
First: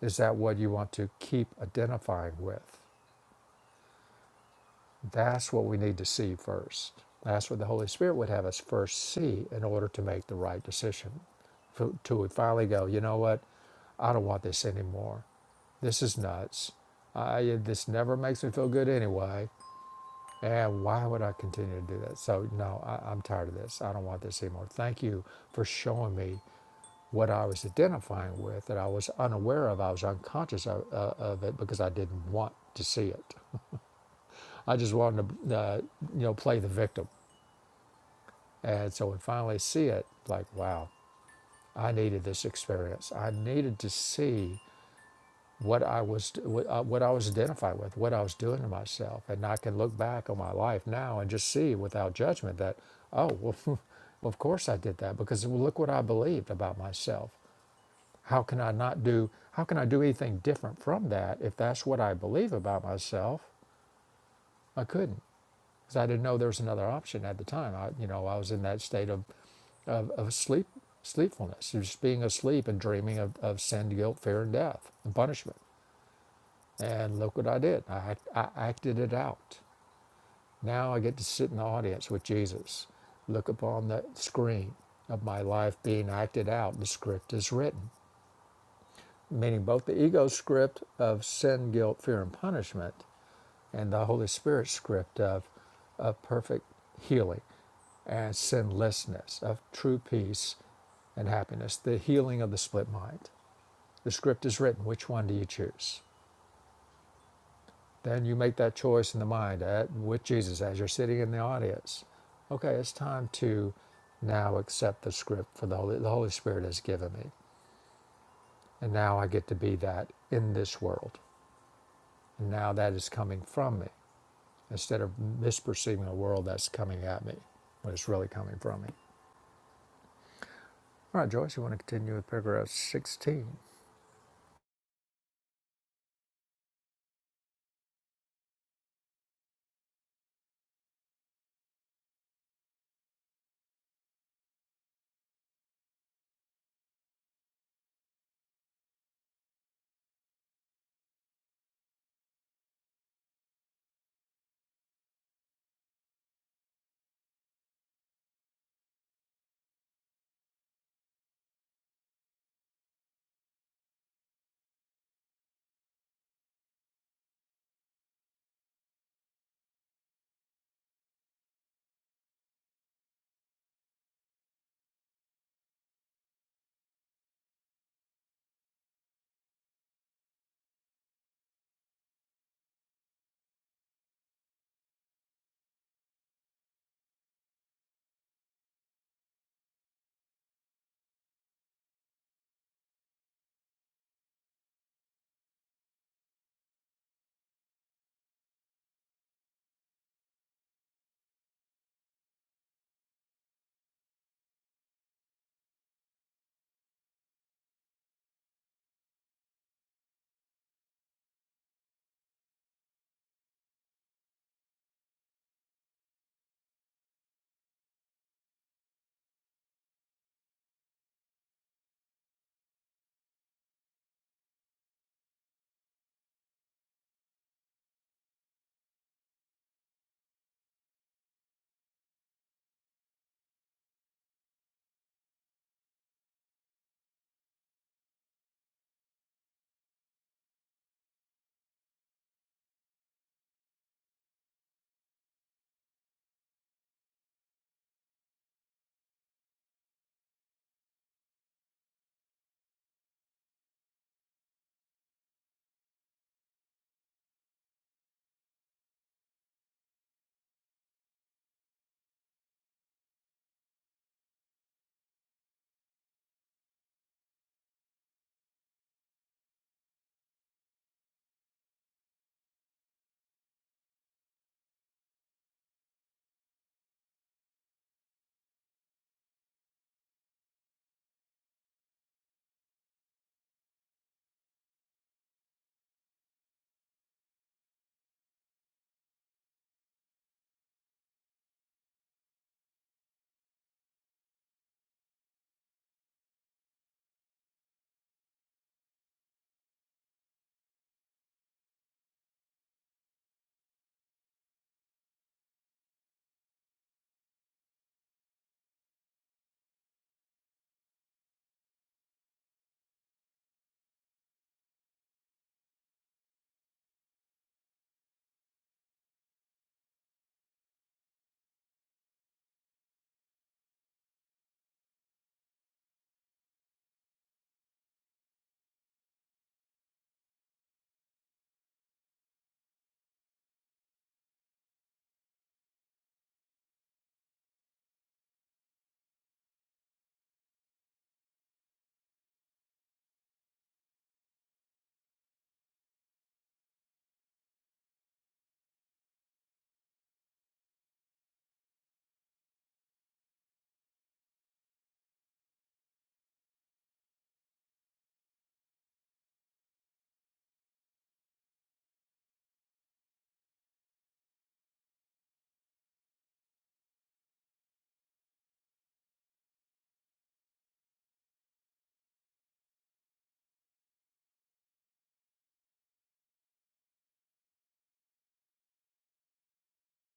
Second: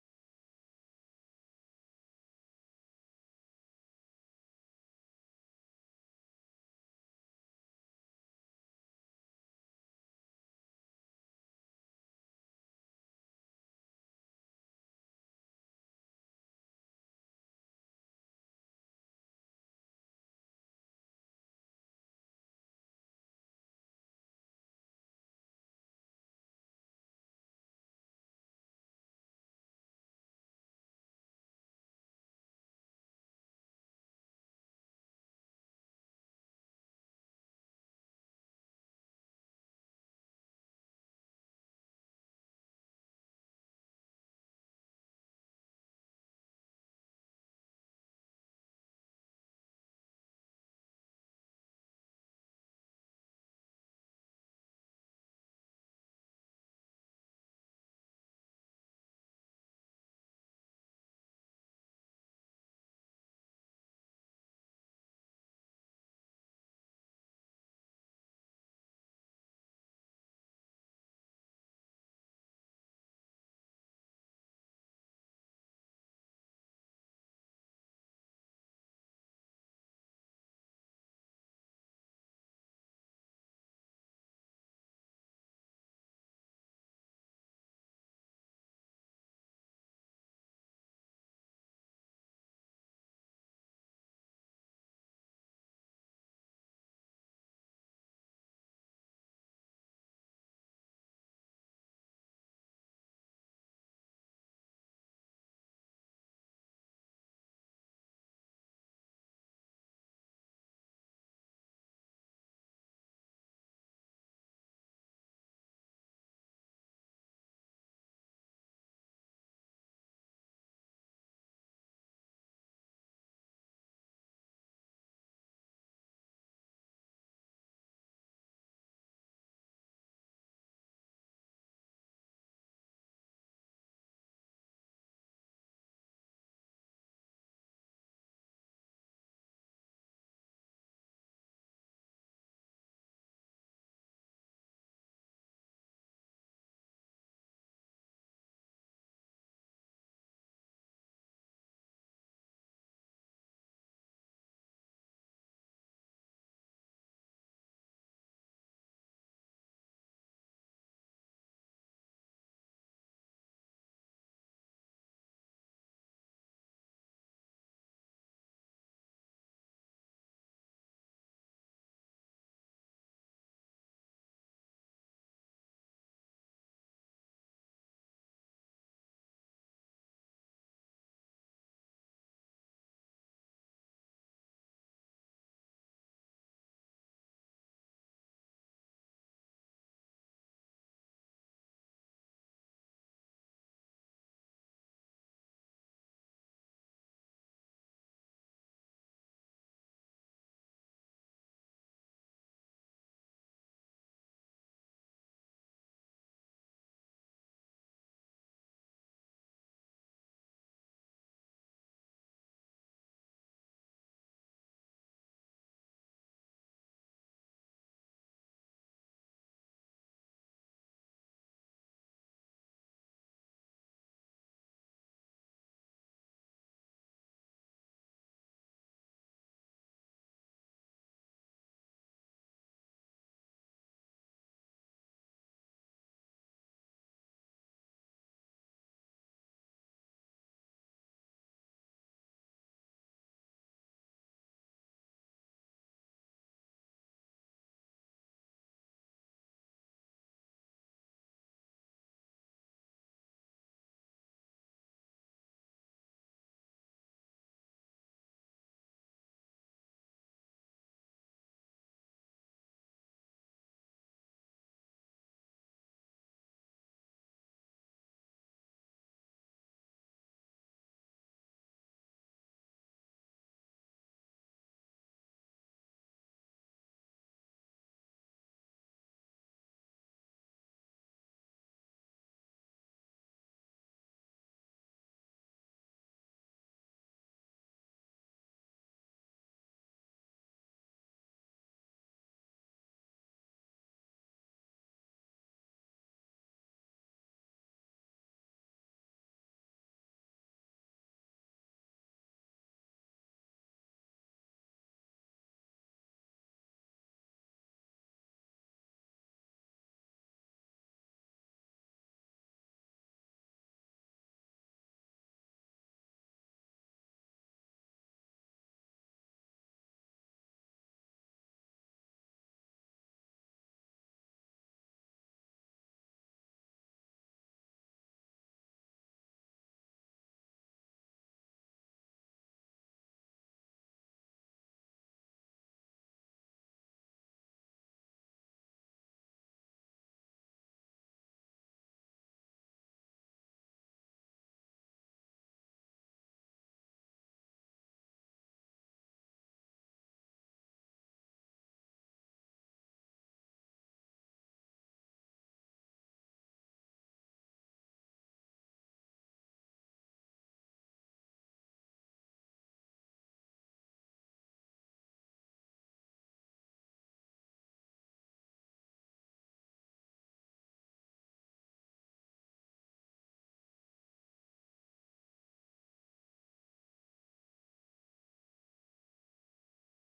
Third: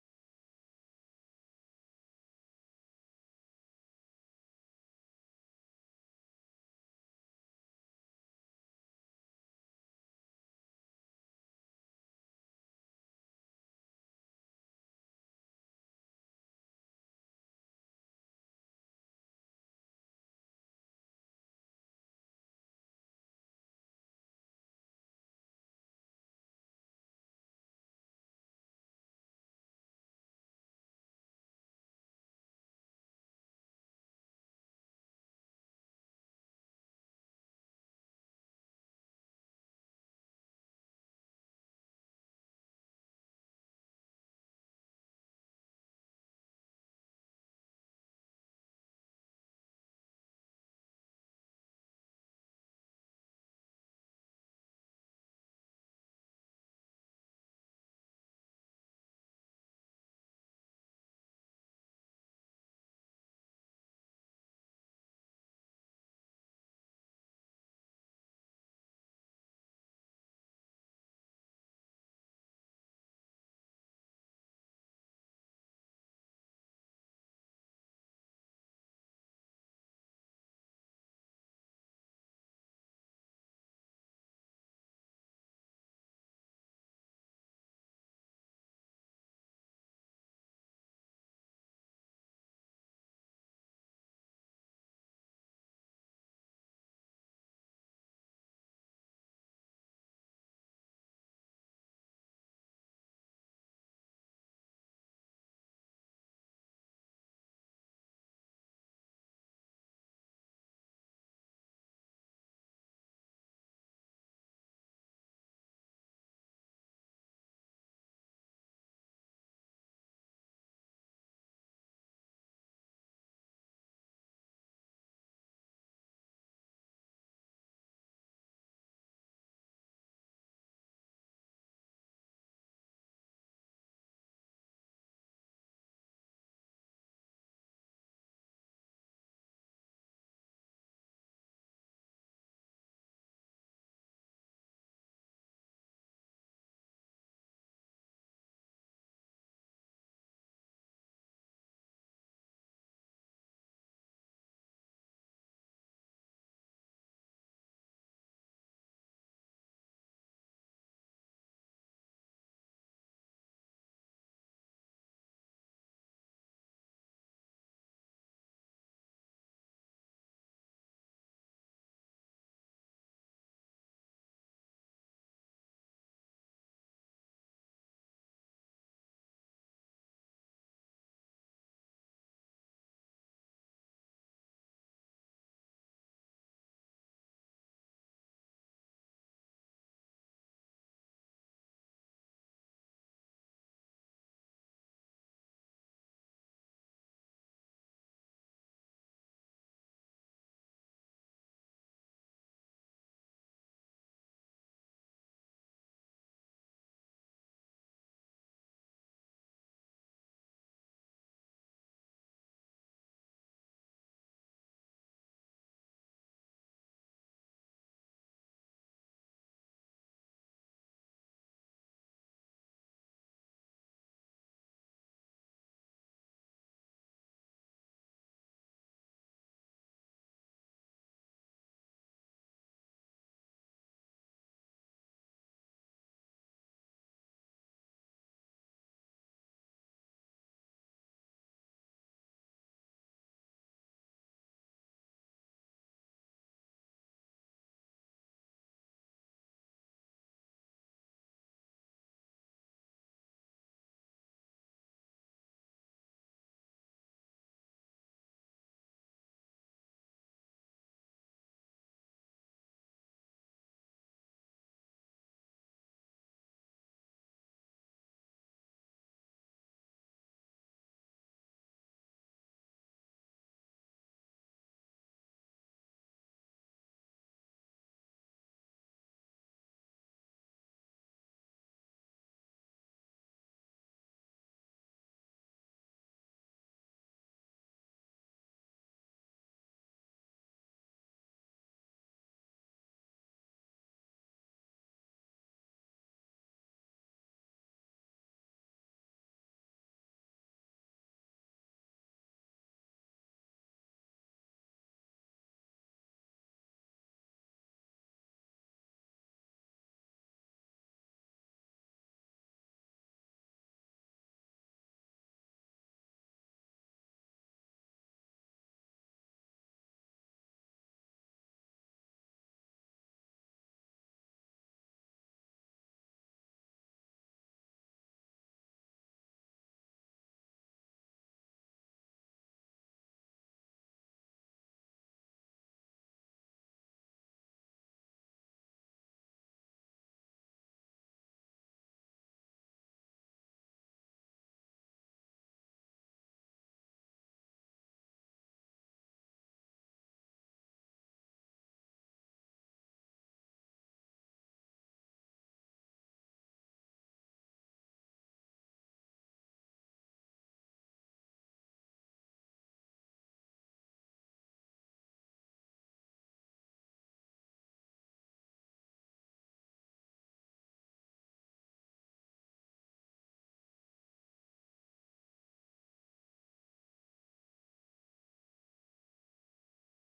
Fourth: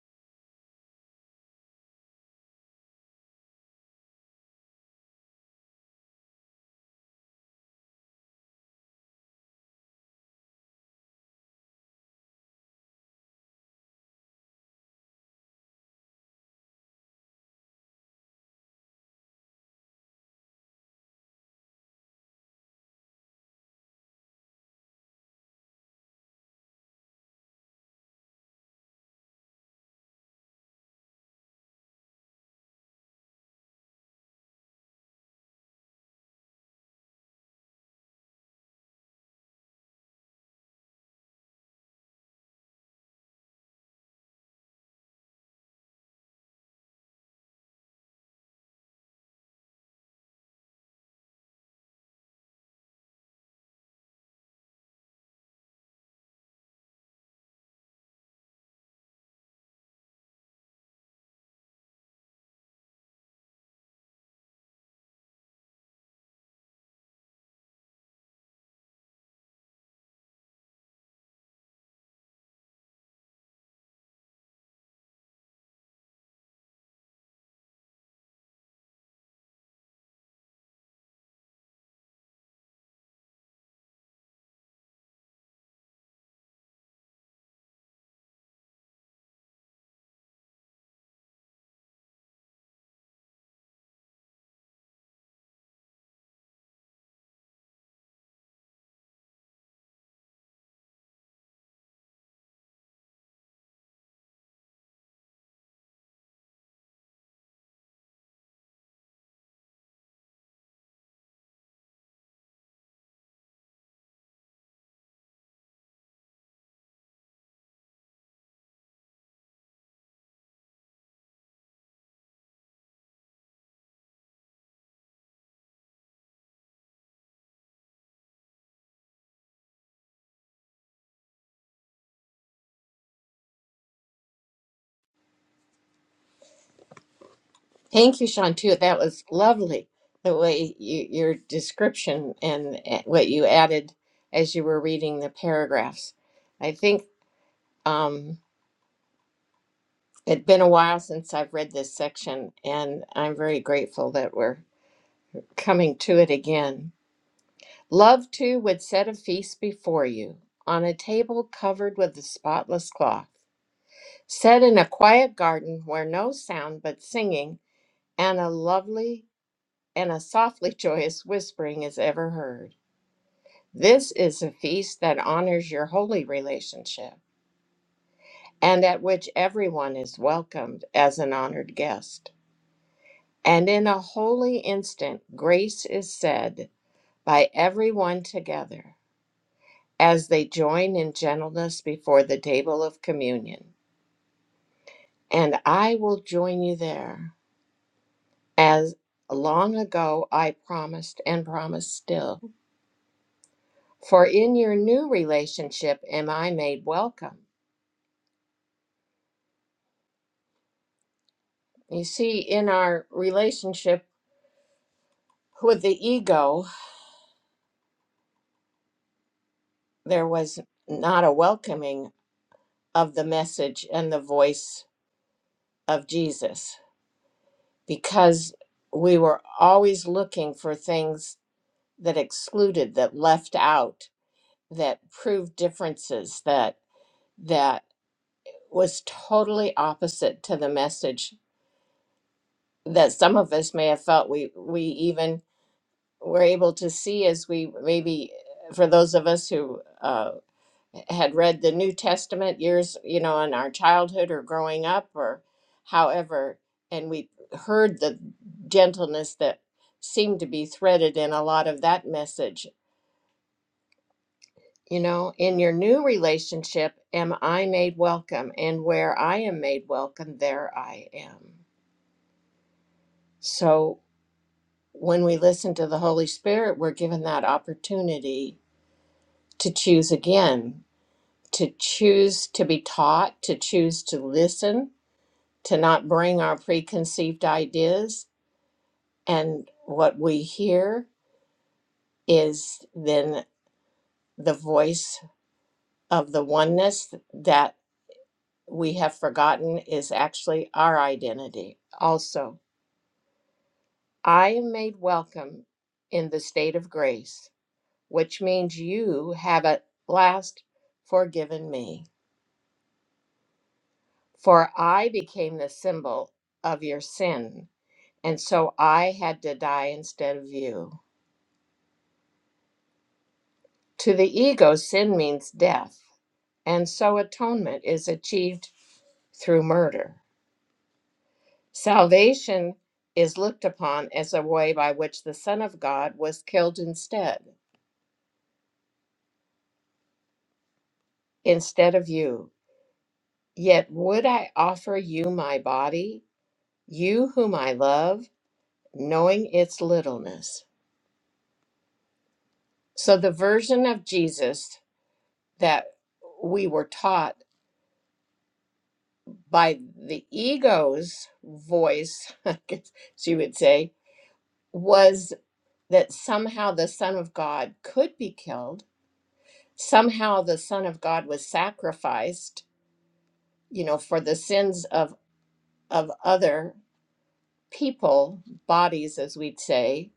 Speaker 2: is that what you want to keep identifying with That's what we need to see first. That's what the Holy Spirit would have us first see in order to make the right decision. F- Till we finally go, you know what? I don't want this anymore. This is nuts. I, this never makes me feel good anyway. And why would I continue to do that? So, no, I, I'm tired of this. I don't want this anymore. Thank you for showing me what I was identifying with that I was unaware of. I was unconscious of, uh, of it because I didn't want to see it. I just wanted to, uh, you know, play the victim And so we finally see it like, wow, I needed this experience. I needed to see what I was uh, what I was identified with, what I was doing to myself, and I can look back on my life now and just see without judgment that, oh well, of course I did that because look what I believed about myself. How can I not do? How can I do anything different from that if that's what I believe about myself? I couldn't because I didn't know there was another option at the time. I, you know, I was in that state of of, of sleep sleepfulness, just being asleep and dreaming of, of sin, guilt, fear, and death and punishment. And look what I did. I, I acted it out. Now I get to sit in the audience with Jesus, look upon the screen of my life being acted out. The script is written, meaning both the ego script of sin, guilt, fear, and punishment, and the Holy Spirit script of, of perfect healing and sinlessness of true peace and happiness, the healing of the split mind. The script is written. Which one do you choose? Then you make that choice in the mind at, with Jesus as you're sitting in the audience. Okay, it's time to now accept the script for the Holy, the Holy Spirit has given me. And now I get to be that in this world. And now that is coming from me instead of misperceiving a world that's coming at me when it's really coming from me. All right, Joyce, you want to continue with paragraph 16?
Speaker 1: Thank you, Sean, too. That was lovely the way you, your description and eh, what you added as you were reading the paragraphs. I think um, it's been a while since I've read this section, and I'm very grateful that we're coming to it again. Love too would set a feast before you on a table covered with a spotless cloth, set in a quiet garden where no sound but singing and a lovely and a softly joyous whispering is ever heard. This is a feast that honors your holy relationship and at which everyone is welcomed as an honored guest. And in a holy instant, grace is said by everyone together. as they join in gentleness before the table of communion. And I will join you there, as long ago I promised and promise still. For in your new relationship am I made welcome. You see, in our relationship with the ego, there was not a welcoming of the message and the voice of Jesus because we were always looking for things that excluded, that left out that proved differences that that was totally opposite to the message that some of us may have felt we we even were able to see as we maybe for those of us who uh, had read the New Testament years you know in our childhood or growing up or however and we heard the gentleness that seemed to be threaded in a lot of that message You know, in your new relationship, am I made welcome? And where I am made welcome, there I am. So when we listen to the Holy Spirit, we're given that opportunity to choose again, to choose to be taught, to choose to listen, to not bring our preconceived ideas. And what we hear is then the voice of the oneness that. we have forgotten is actually our identity. Also, I am made welcome in the state of grace, which means you have at last forgiven me. For I became the symbol of your sin, and so I had to die instead of you. To the ego, sin means death, and so atonement is achieved through murder. Salvation is looked upon as a way by which the Son of God was killed instead, instead of you. Yet would I offer you my body, you whom I love, knowing its littleness. So the version of Jesus that we were taught by the ego's voice, I guess she would say, was that somehow the Son of God could be killed somehow the son of god was sacrificed you know for the sins of of other people bodies as we'd say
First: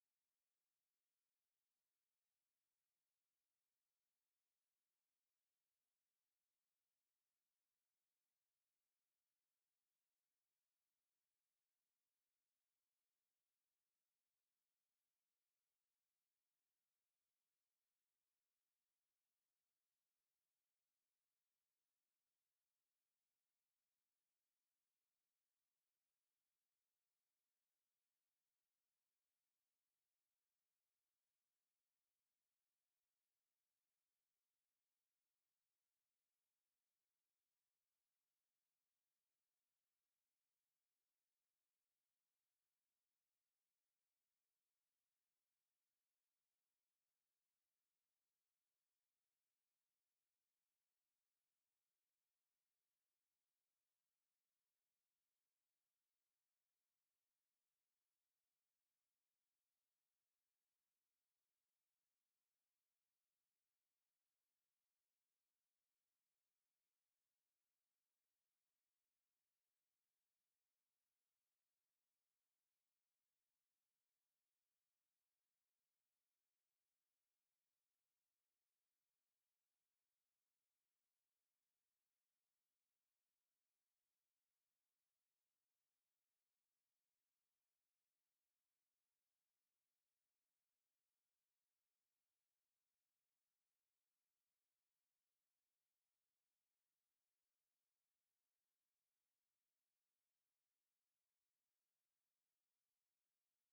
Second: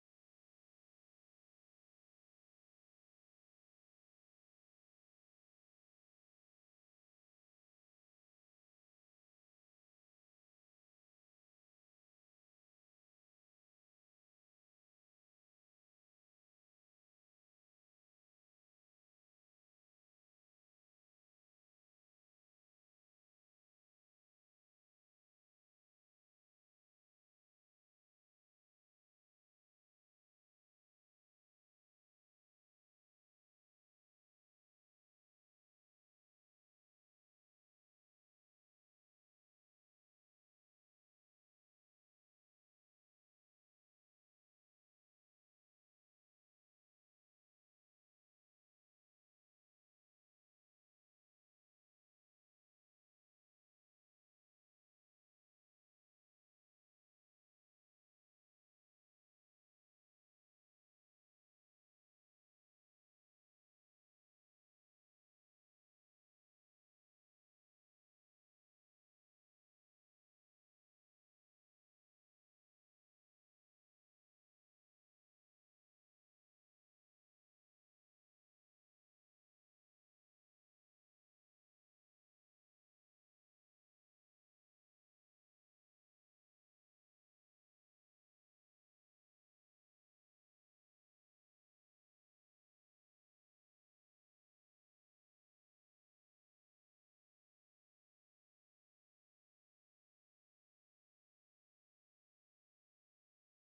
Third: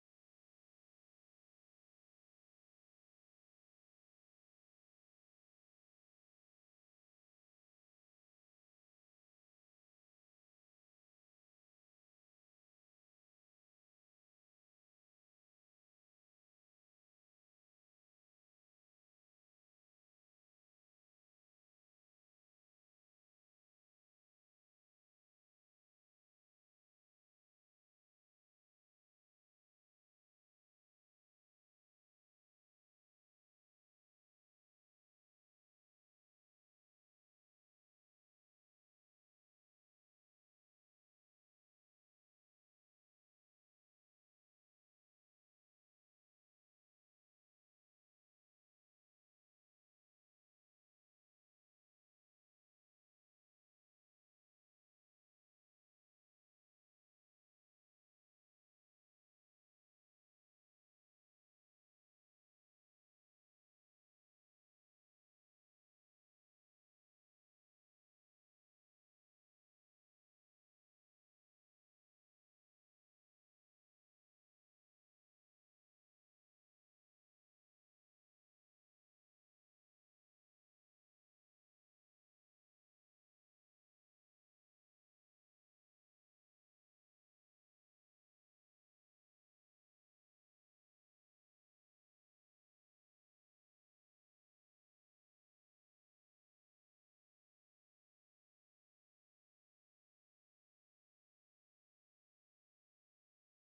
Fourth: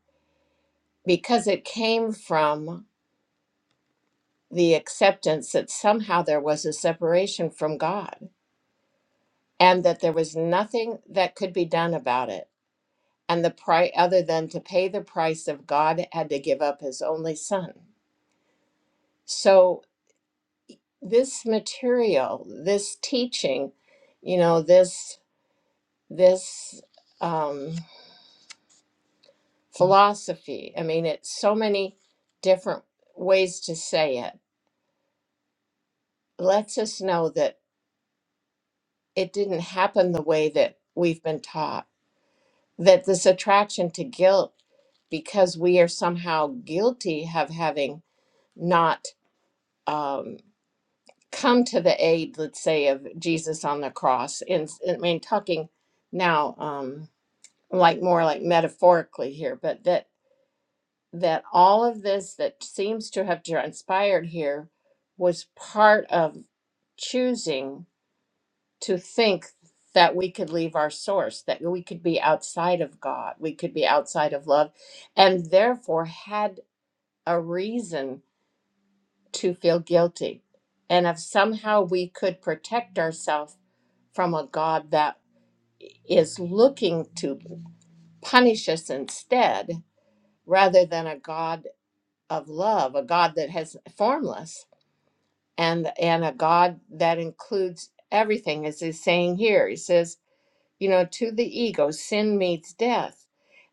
Speaker 1: because it came from the acceptance that somehow there was a separation from god and that there was nothing that could be done about it and the price other than to pay the price of god had to give up his only son so this material this teaching you know this this um philosophy. I mean, it's so many different ways to say it, lets us know that it didn't happen the way that we've been taught, that this attraction to guilt, because we are somehow guilty of having not um, come to the aid, let's say, of Jesus on the cross. And I mean, talking now, um, like more like metaphorically here, but that that all of this that seems to have transpired here was part of choosing to think that we could leave our source, that we could be outside of God, we could be outside of love, and therefore had a reason to feel guilty. And if somehow we could protect ourselves from a God that is looking to punish us instead, rather than a God of love, a God that has formless and and a God that includes everything, as he's saying here. He says, you know, to the ego, sin meets death.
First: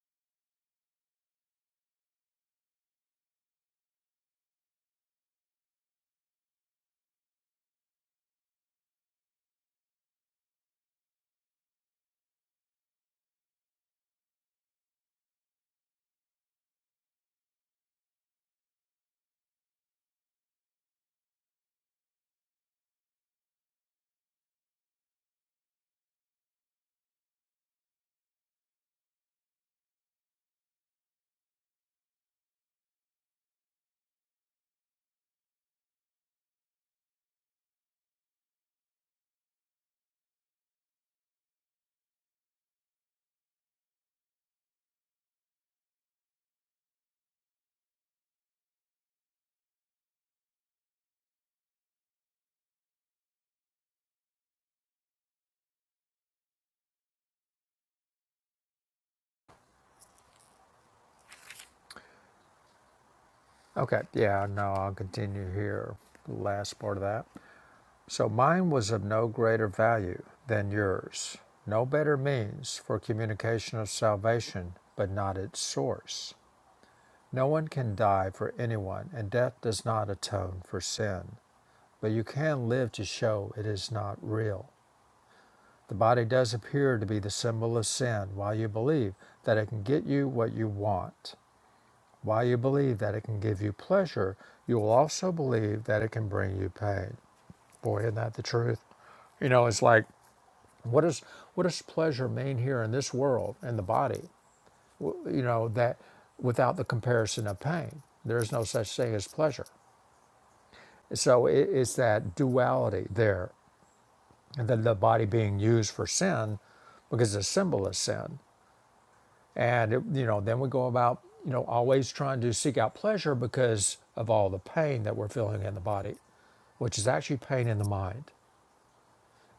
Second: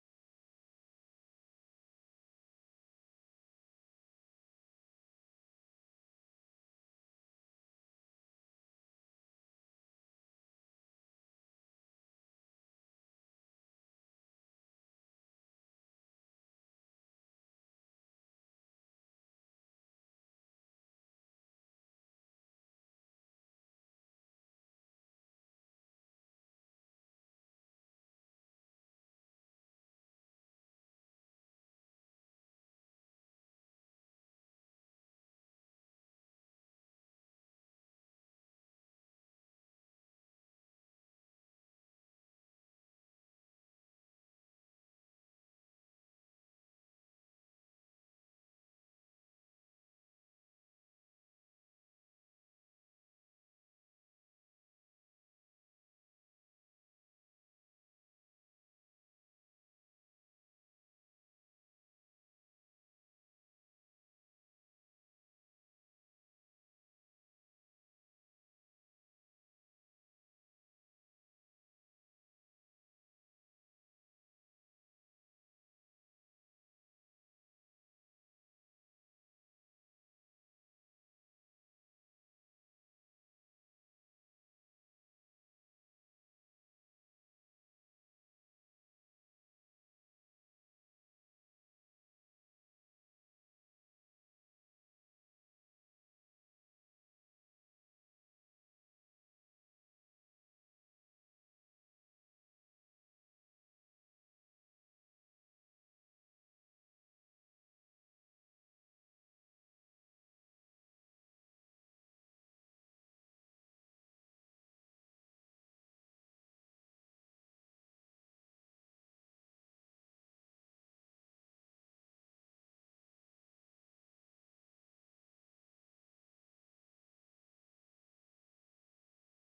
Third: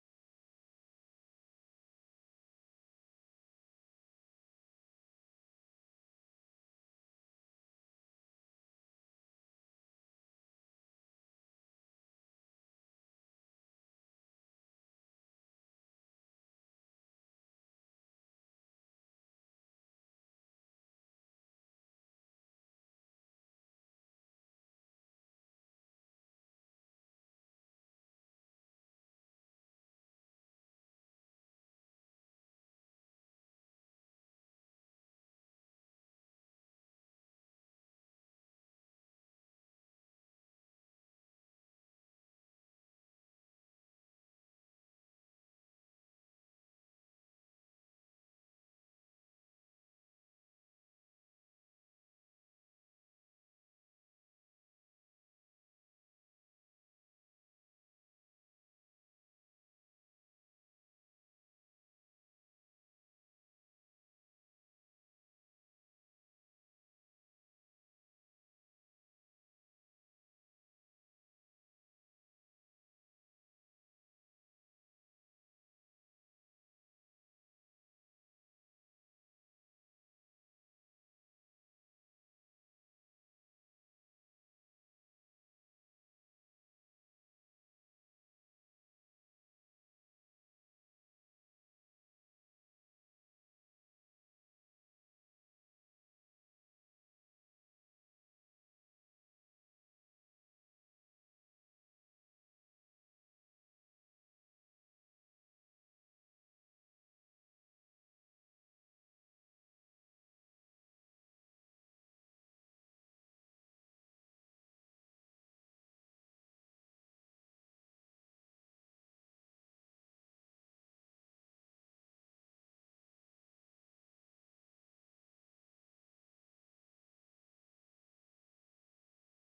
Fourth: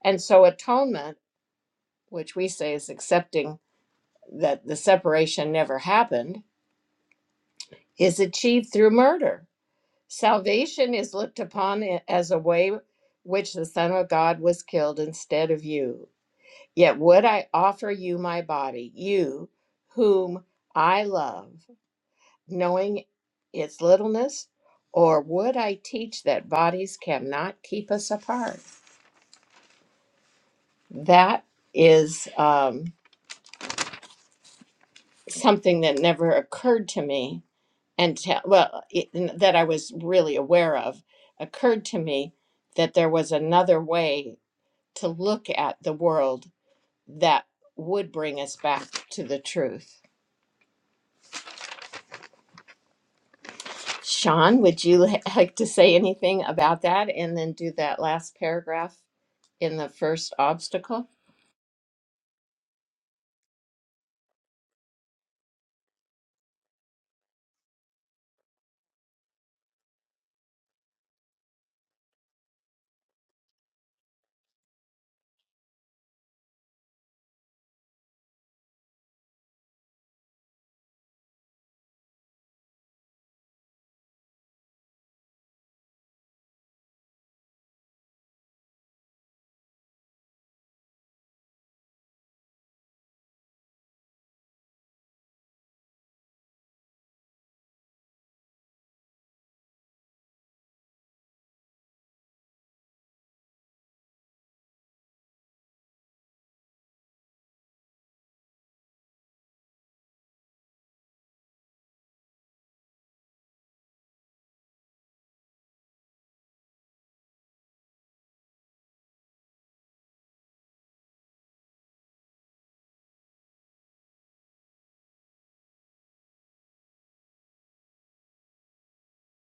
Speaker 1: And so atonement, which we say is accepting that the separation never happened, is achieved through murder. Salvation is looked upon i- as a way which the Son of God was killed instead of you. Yet would I offer you my body, you whom I love, knowing its littleness? Or would I teach that bodies cannot keep us apart? That is um, something that never occurred to me until, well, it, that I was really aware of, occurred to me that there was another way to look at the world that would bring us back to the truth. Sean, would you li- like to say anything about that and then do that last paragraph in the first obstacle?
Speaker 2: Okay, yeah, no, I'll continue here. The last part of that. So mine was of no greater value than yours, no better means for communication of salvation, but not its source. No one can die for anyone, and death does not atone for sin, but you can live to show it is not real. The body does appear to be the symbol of sin, while you believe that it can get you what you want. While you believe that it can give you pleasure, you will also believe that it can bring you pain. Boy, isn't that the truth? You know, it's like what does what does pleasure mean here in this world in the body? W- You know that without the comparison of pain, there is no such thing as pleasure. So it, it's that duality there, and then the body being used for sin, because the symbol is sin. And, it- you know, then we go about, you know, always trying to seek out pleasure because of all the pain that we're feeling in the body, which is actually pain in the mind.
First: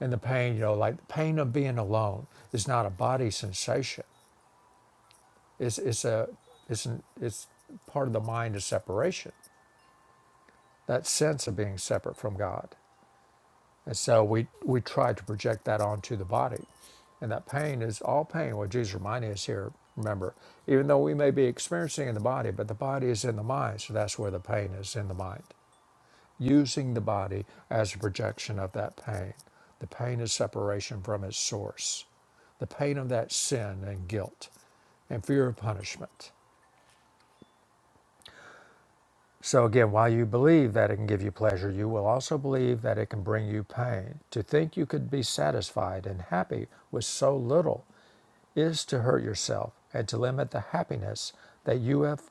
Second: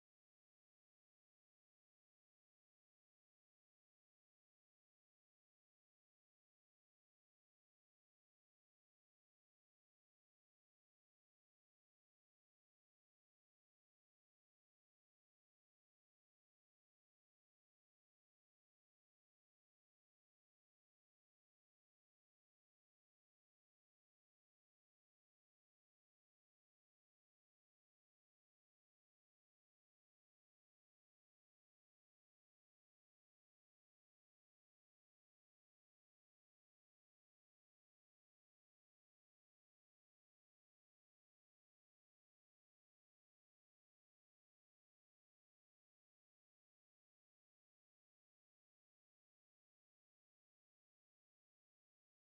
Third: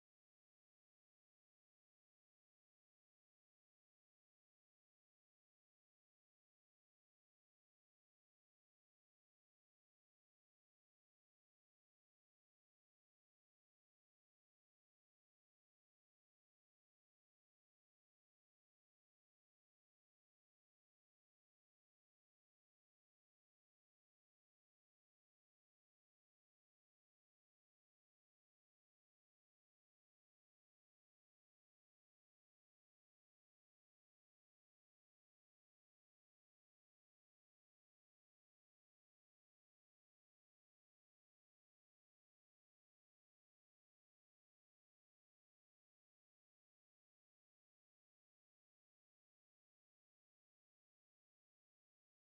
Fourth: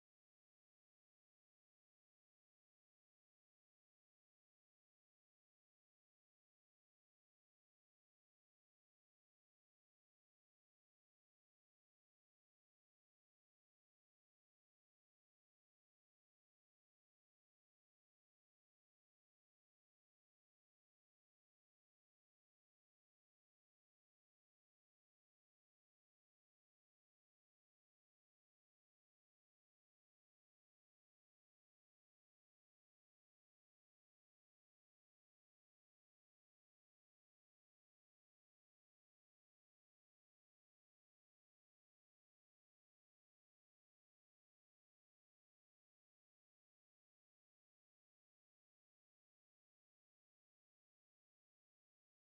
Speaker 2: And the pain, you know, like the pain of being alone is not a body sensation. It's, it's a, it's, an, it's part of the mind of separation, that sense of being separate from God. And so we, we try to project that onto the body. And that pain is all pain. What Jesus reminding us here, remember, even though we may be experiencing in the body, but the body is in the mind. So that's where the pain is in the mind. Using the body as a projection of that pain. The pain is separation from its source, the pain of that sin and guilt and fear of punishment. So again, while you believe that it can give you pleasure, you will also believe that it can bring you pain. To think you could be satisfied and happy with so little is to hurt yourself and to limit the happiness that you have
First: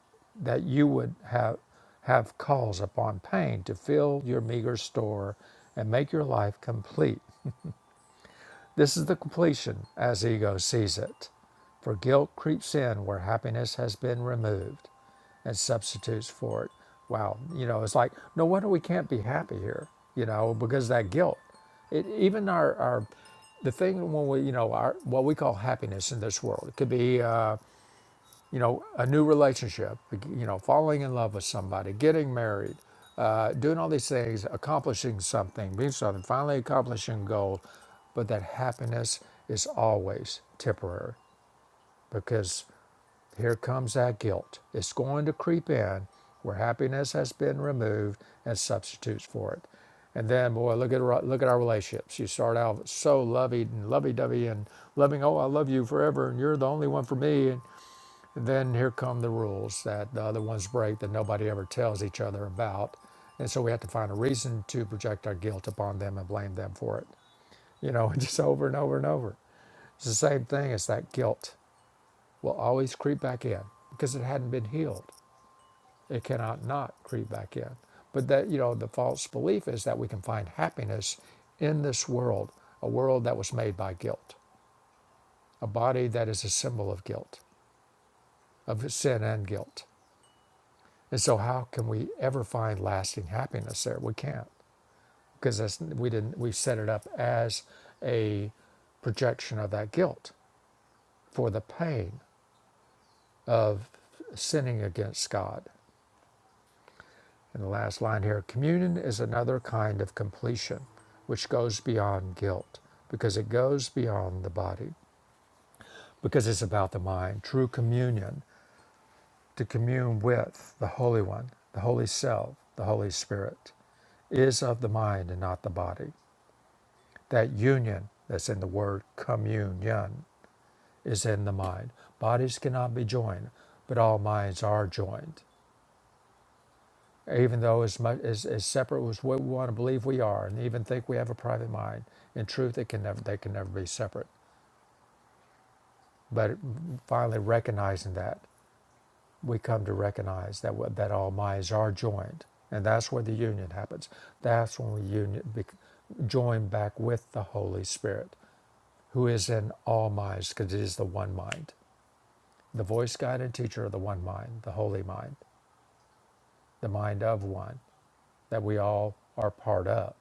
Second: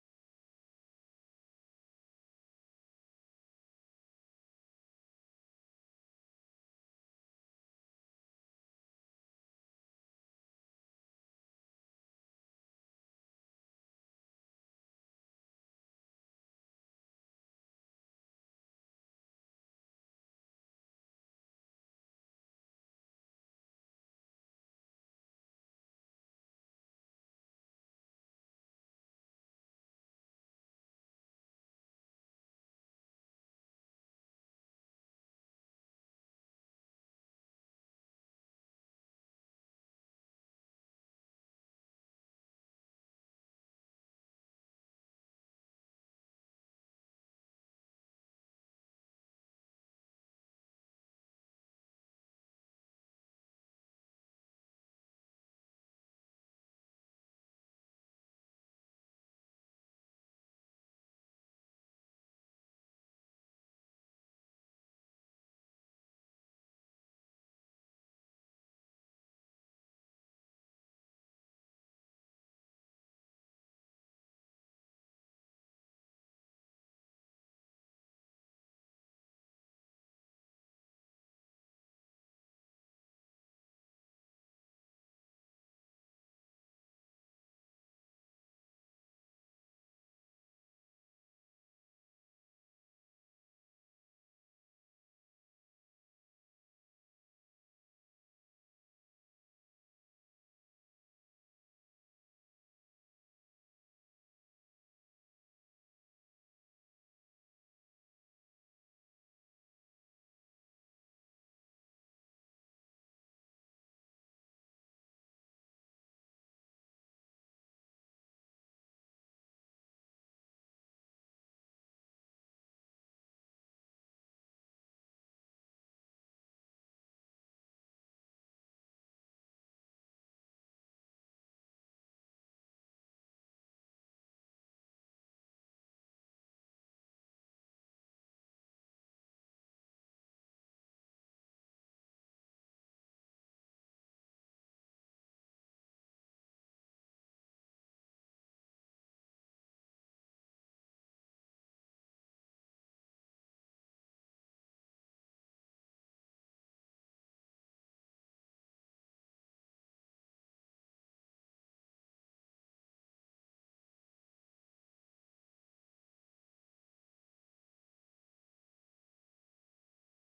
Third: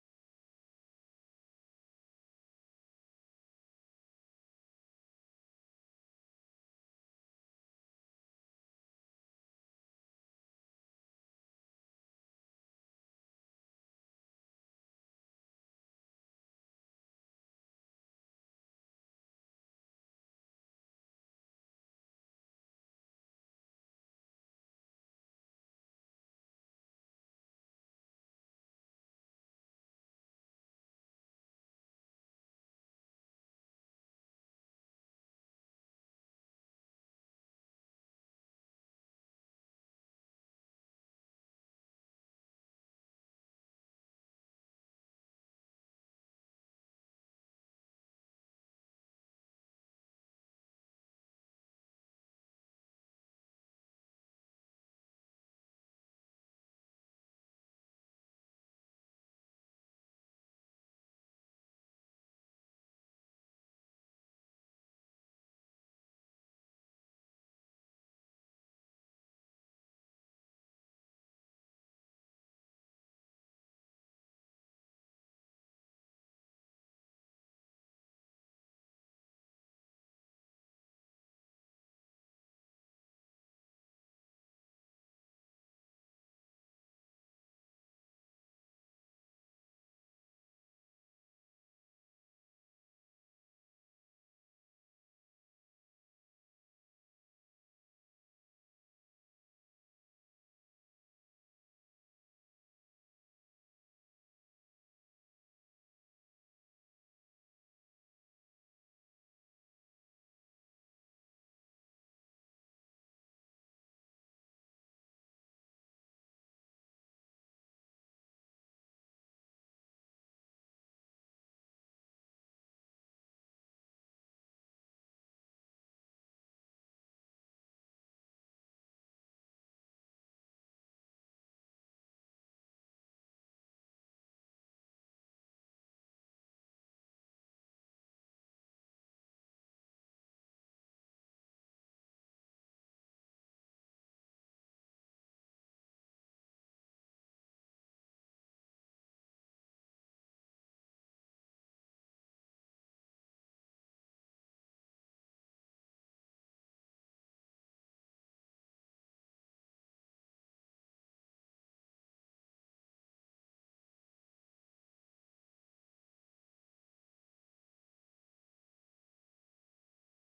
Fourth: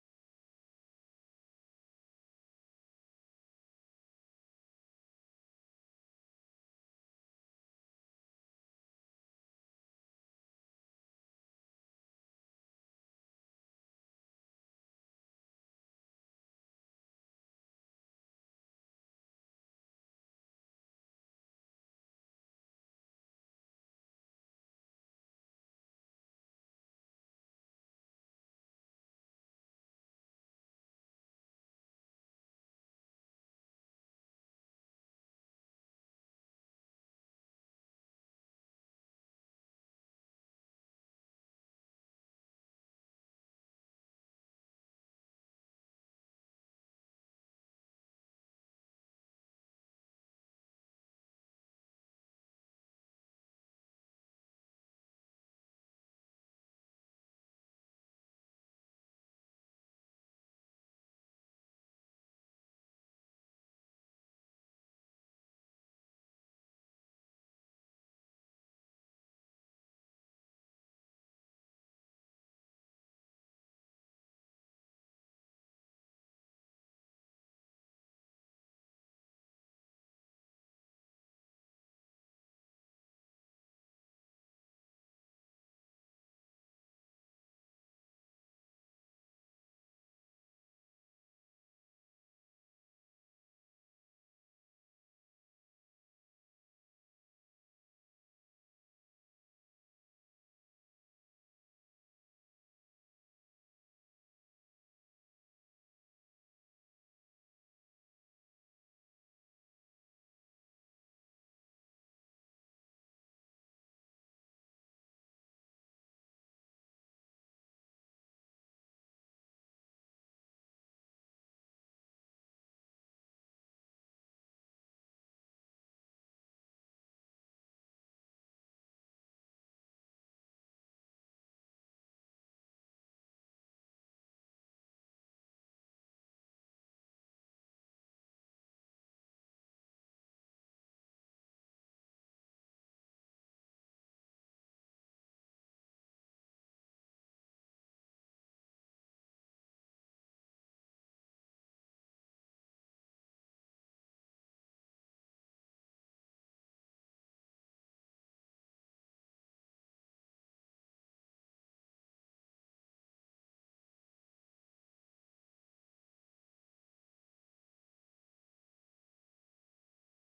Speaker 2: that you would have have calls upon pain to fill your meager store and make your life complete. This is the completion as ego sees it, for guilt creeps in where happiness has been removed and substitutes for it. Wow, you know, it's like no wonder we can't be happy here, you know, because that guilt. It, even our, our the thing when we you know our what we call happiness in this world it could be uh, you know, a new relationship, like, you know, falling in love with somebody, getting married, uh, doing all these things, accomplishing something, being something, finally accomplishing a goal, but that happiness is always temporary because here comes that guilt. It's going to creep in where happiness has been removed and substitutes for it. And then, boy, look at look at our relationships. You start out so lovey and lovey-dovey and loving. Oh, I love you forever, and you're the only one for me. And then here come the rules that the other ones break that nobody ever tells each other about. And so we have to find a reason to project our guilt upon them and blame them for it. You know, just over and over and over. It's the same thing. It's that guilt will always creep back in because it hadn't been healed. It cannot not creep back in. But that, you know, the false belief is that we can find happiness in this world, a world that was made by guilt, a body that is a symbol of guilt, of sin and guilt. And so, how can we ever find lasting happiness there? We can't because that's, we didn't. We set it up as a projection of that guilt for the pain of sinning against God. And the last line here: communion is another kind of completion, which goes beyond guilt because it goes beyond the body because it's about the mind. True communion to commune with the Holy One, the Holy Self, the Holy Spirit, is of the mind and not the body That union that's in the word communion is in the mind. Bodies cannot be joined, but all minds are joined. Even though as, much, as, as separate as what we want to believe we are and even think we have a private mind, in truth, it can never, they can never be separate. But finally recognizing that, we come to recognize that, that all minds are joined. And that's where the union happens. That's when we union, bec- join back with the Holy Spirit, who is in all minds because it is the one mind. the voice guided teacher of the one mind, the holy mind, the mind of one that we all are part of.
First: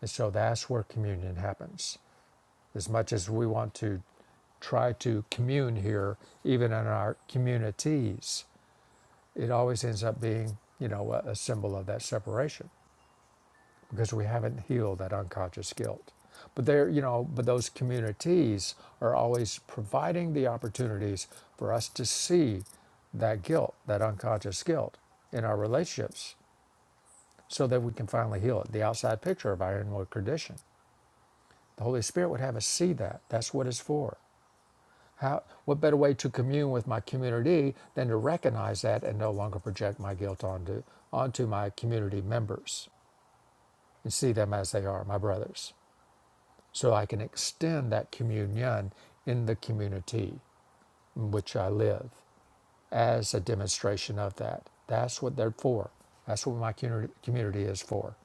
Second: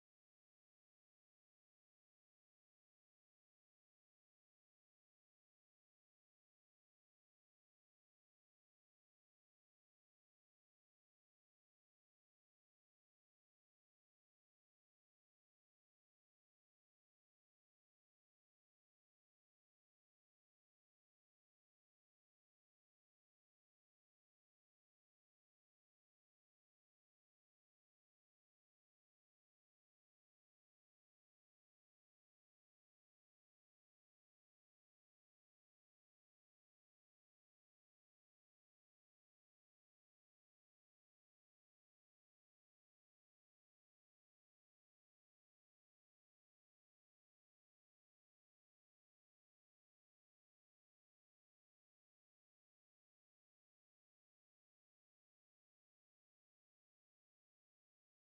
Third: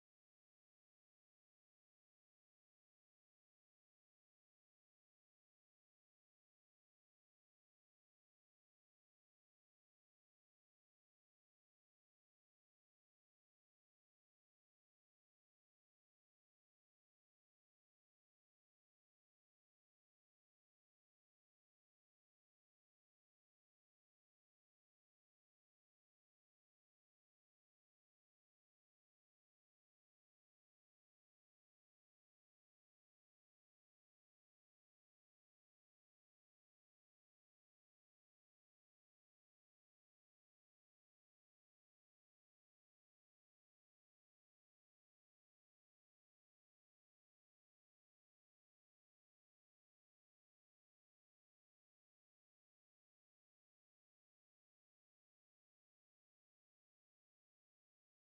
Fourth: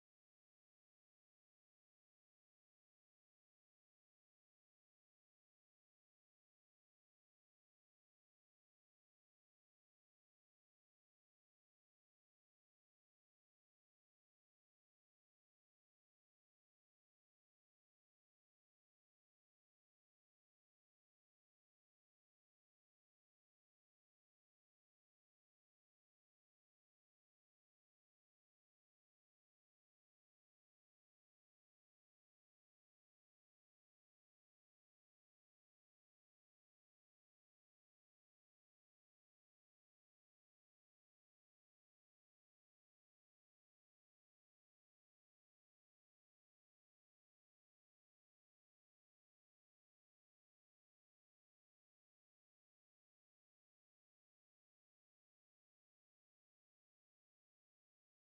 Speaker 2: And so that's where communion happens. As much as we want to try to commune here, even in our communities, it always ends up being, you know, a, a symbol of that separation. because we haven't healed that unconscious guilt. But there, you know, but those communities are always providing the opportunities for us to see that guilt, that unconscious guilt in our relationships so that we can finally heal it. The outside picture of our inward condition. The Holy Spirit would have us see that. That's what it's for. How, what better way to commune with my community than to recognize that and no longer project my guilt onto, onto my community members and see them as they are, my brothers? so I can extend that communion in the community in which I live as a demonstration of that. That's what they're for. That's what my community is for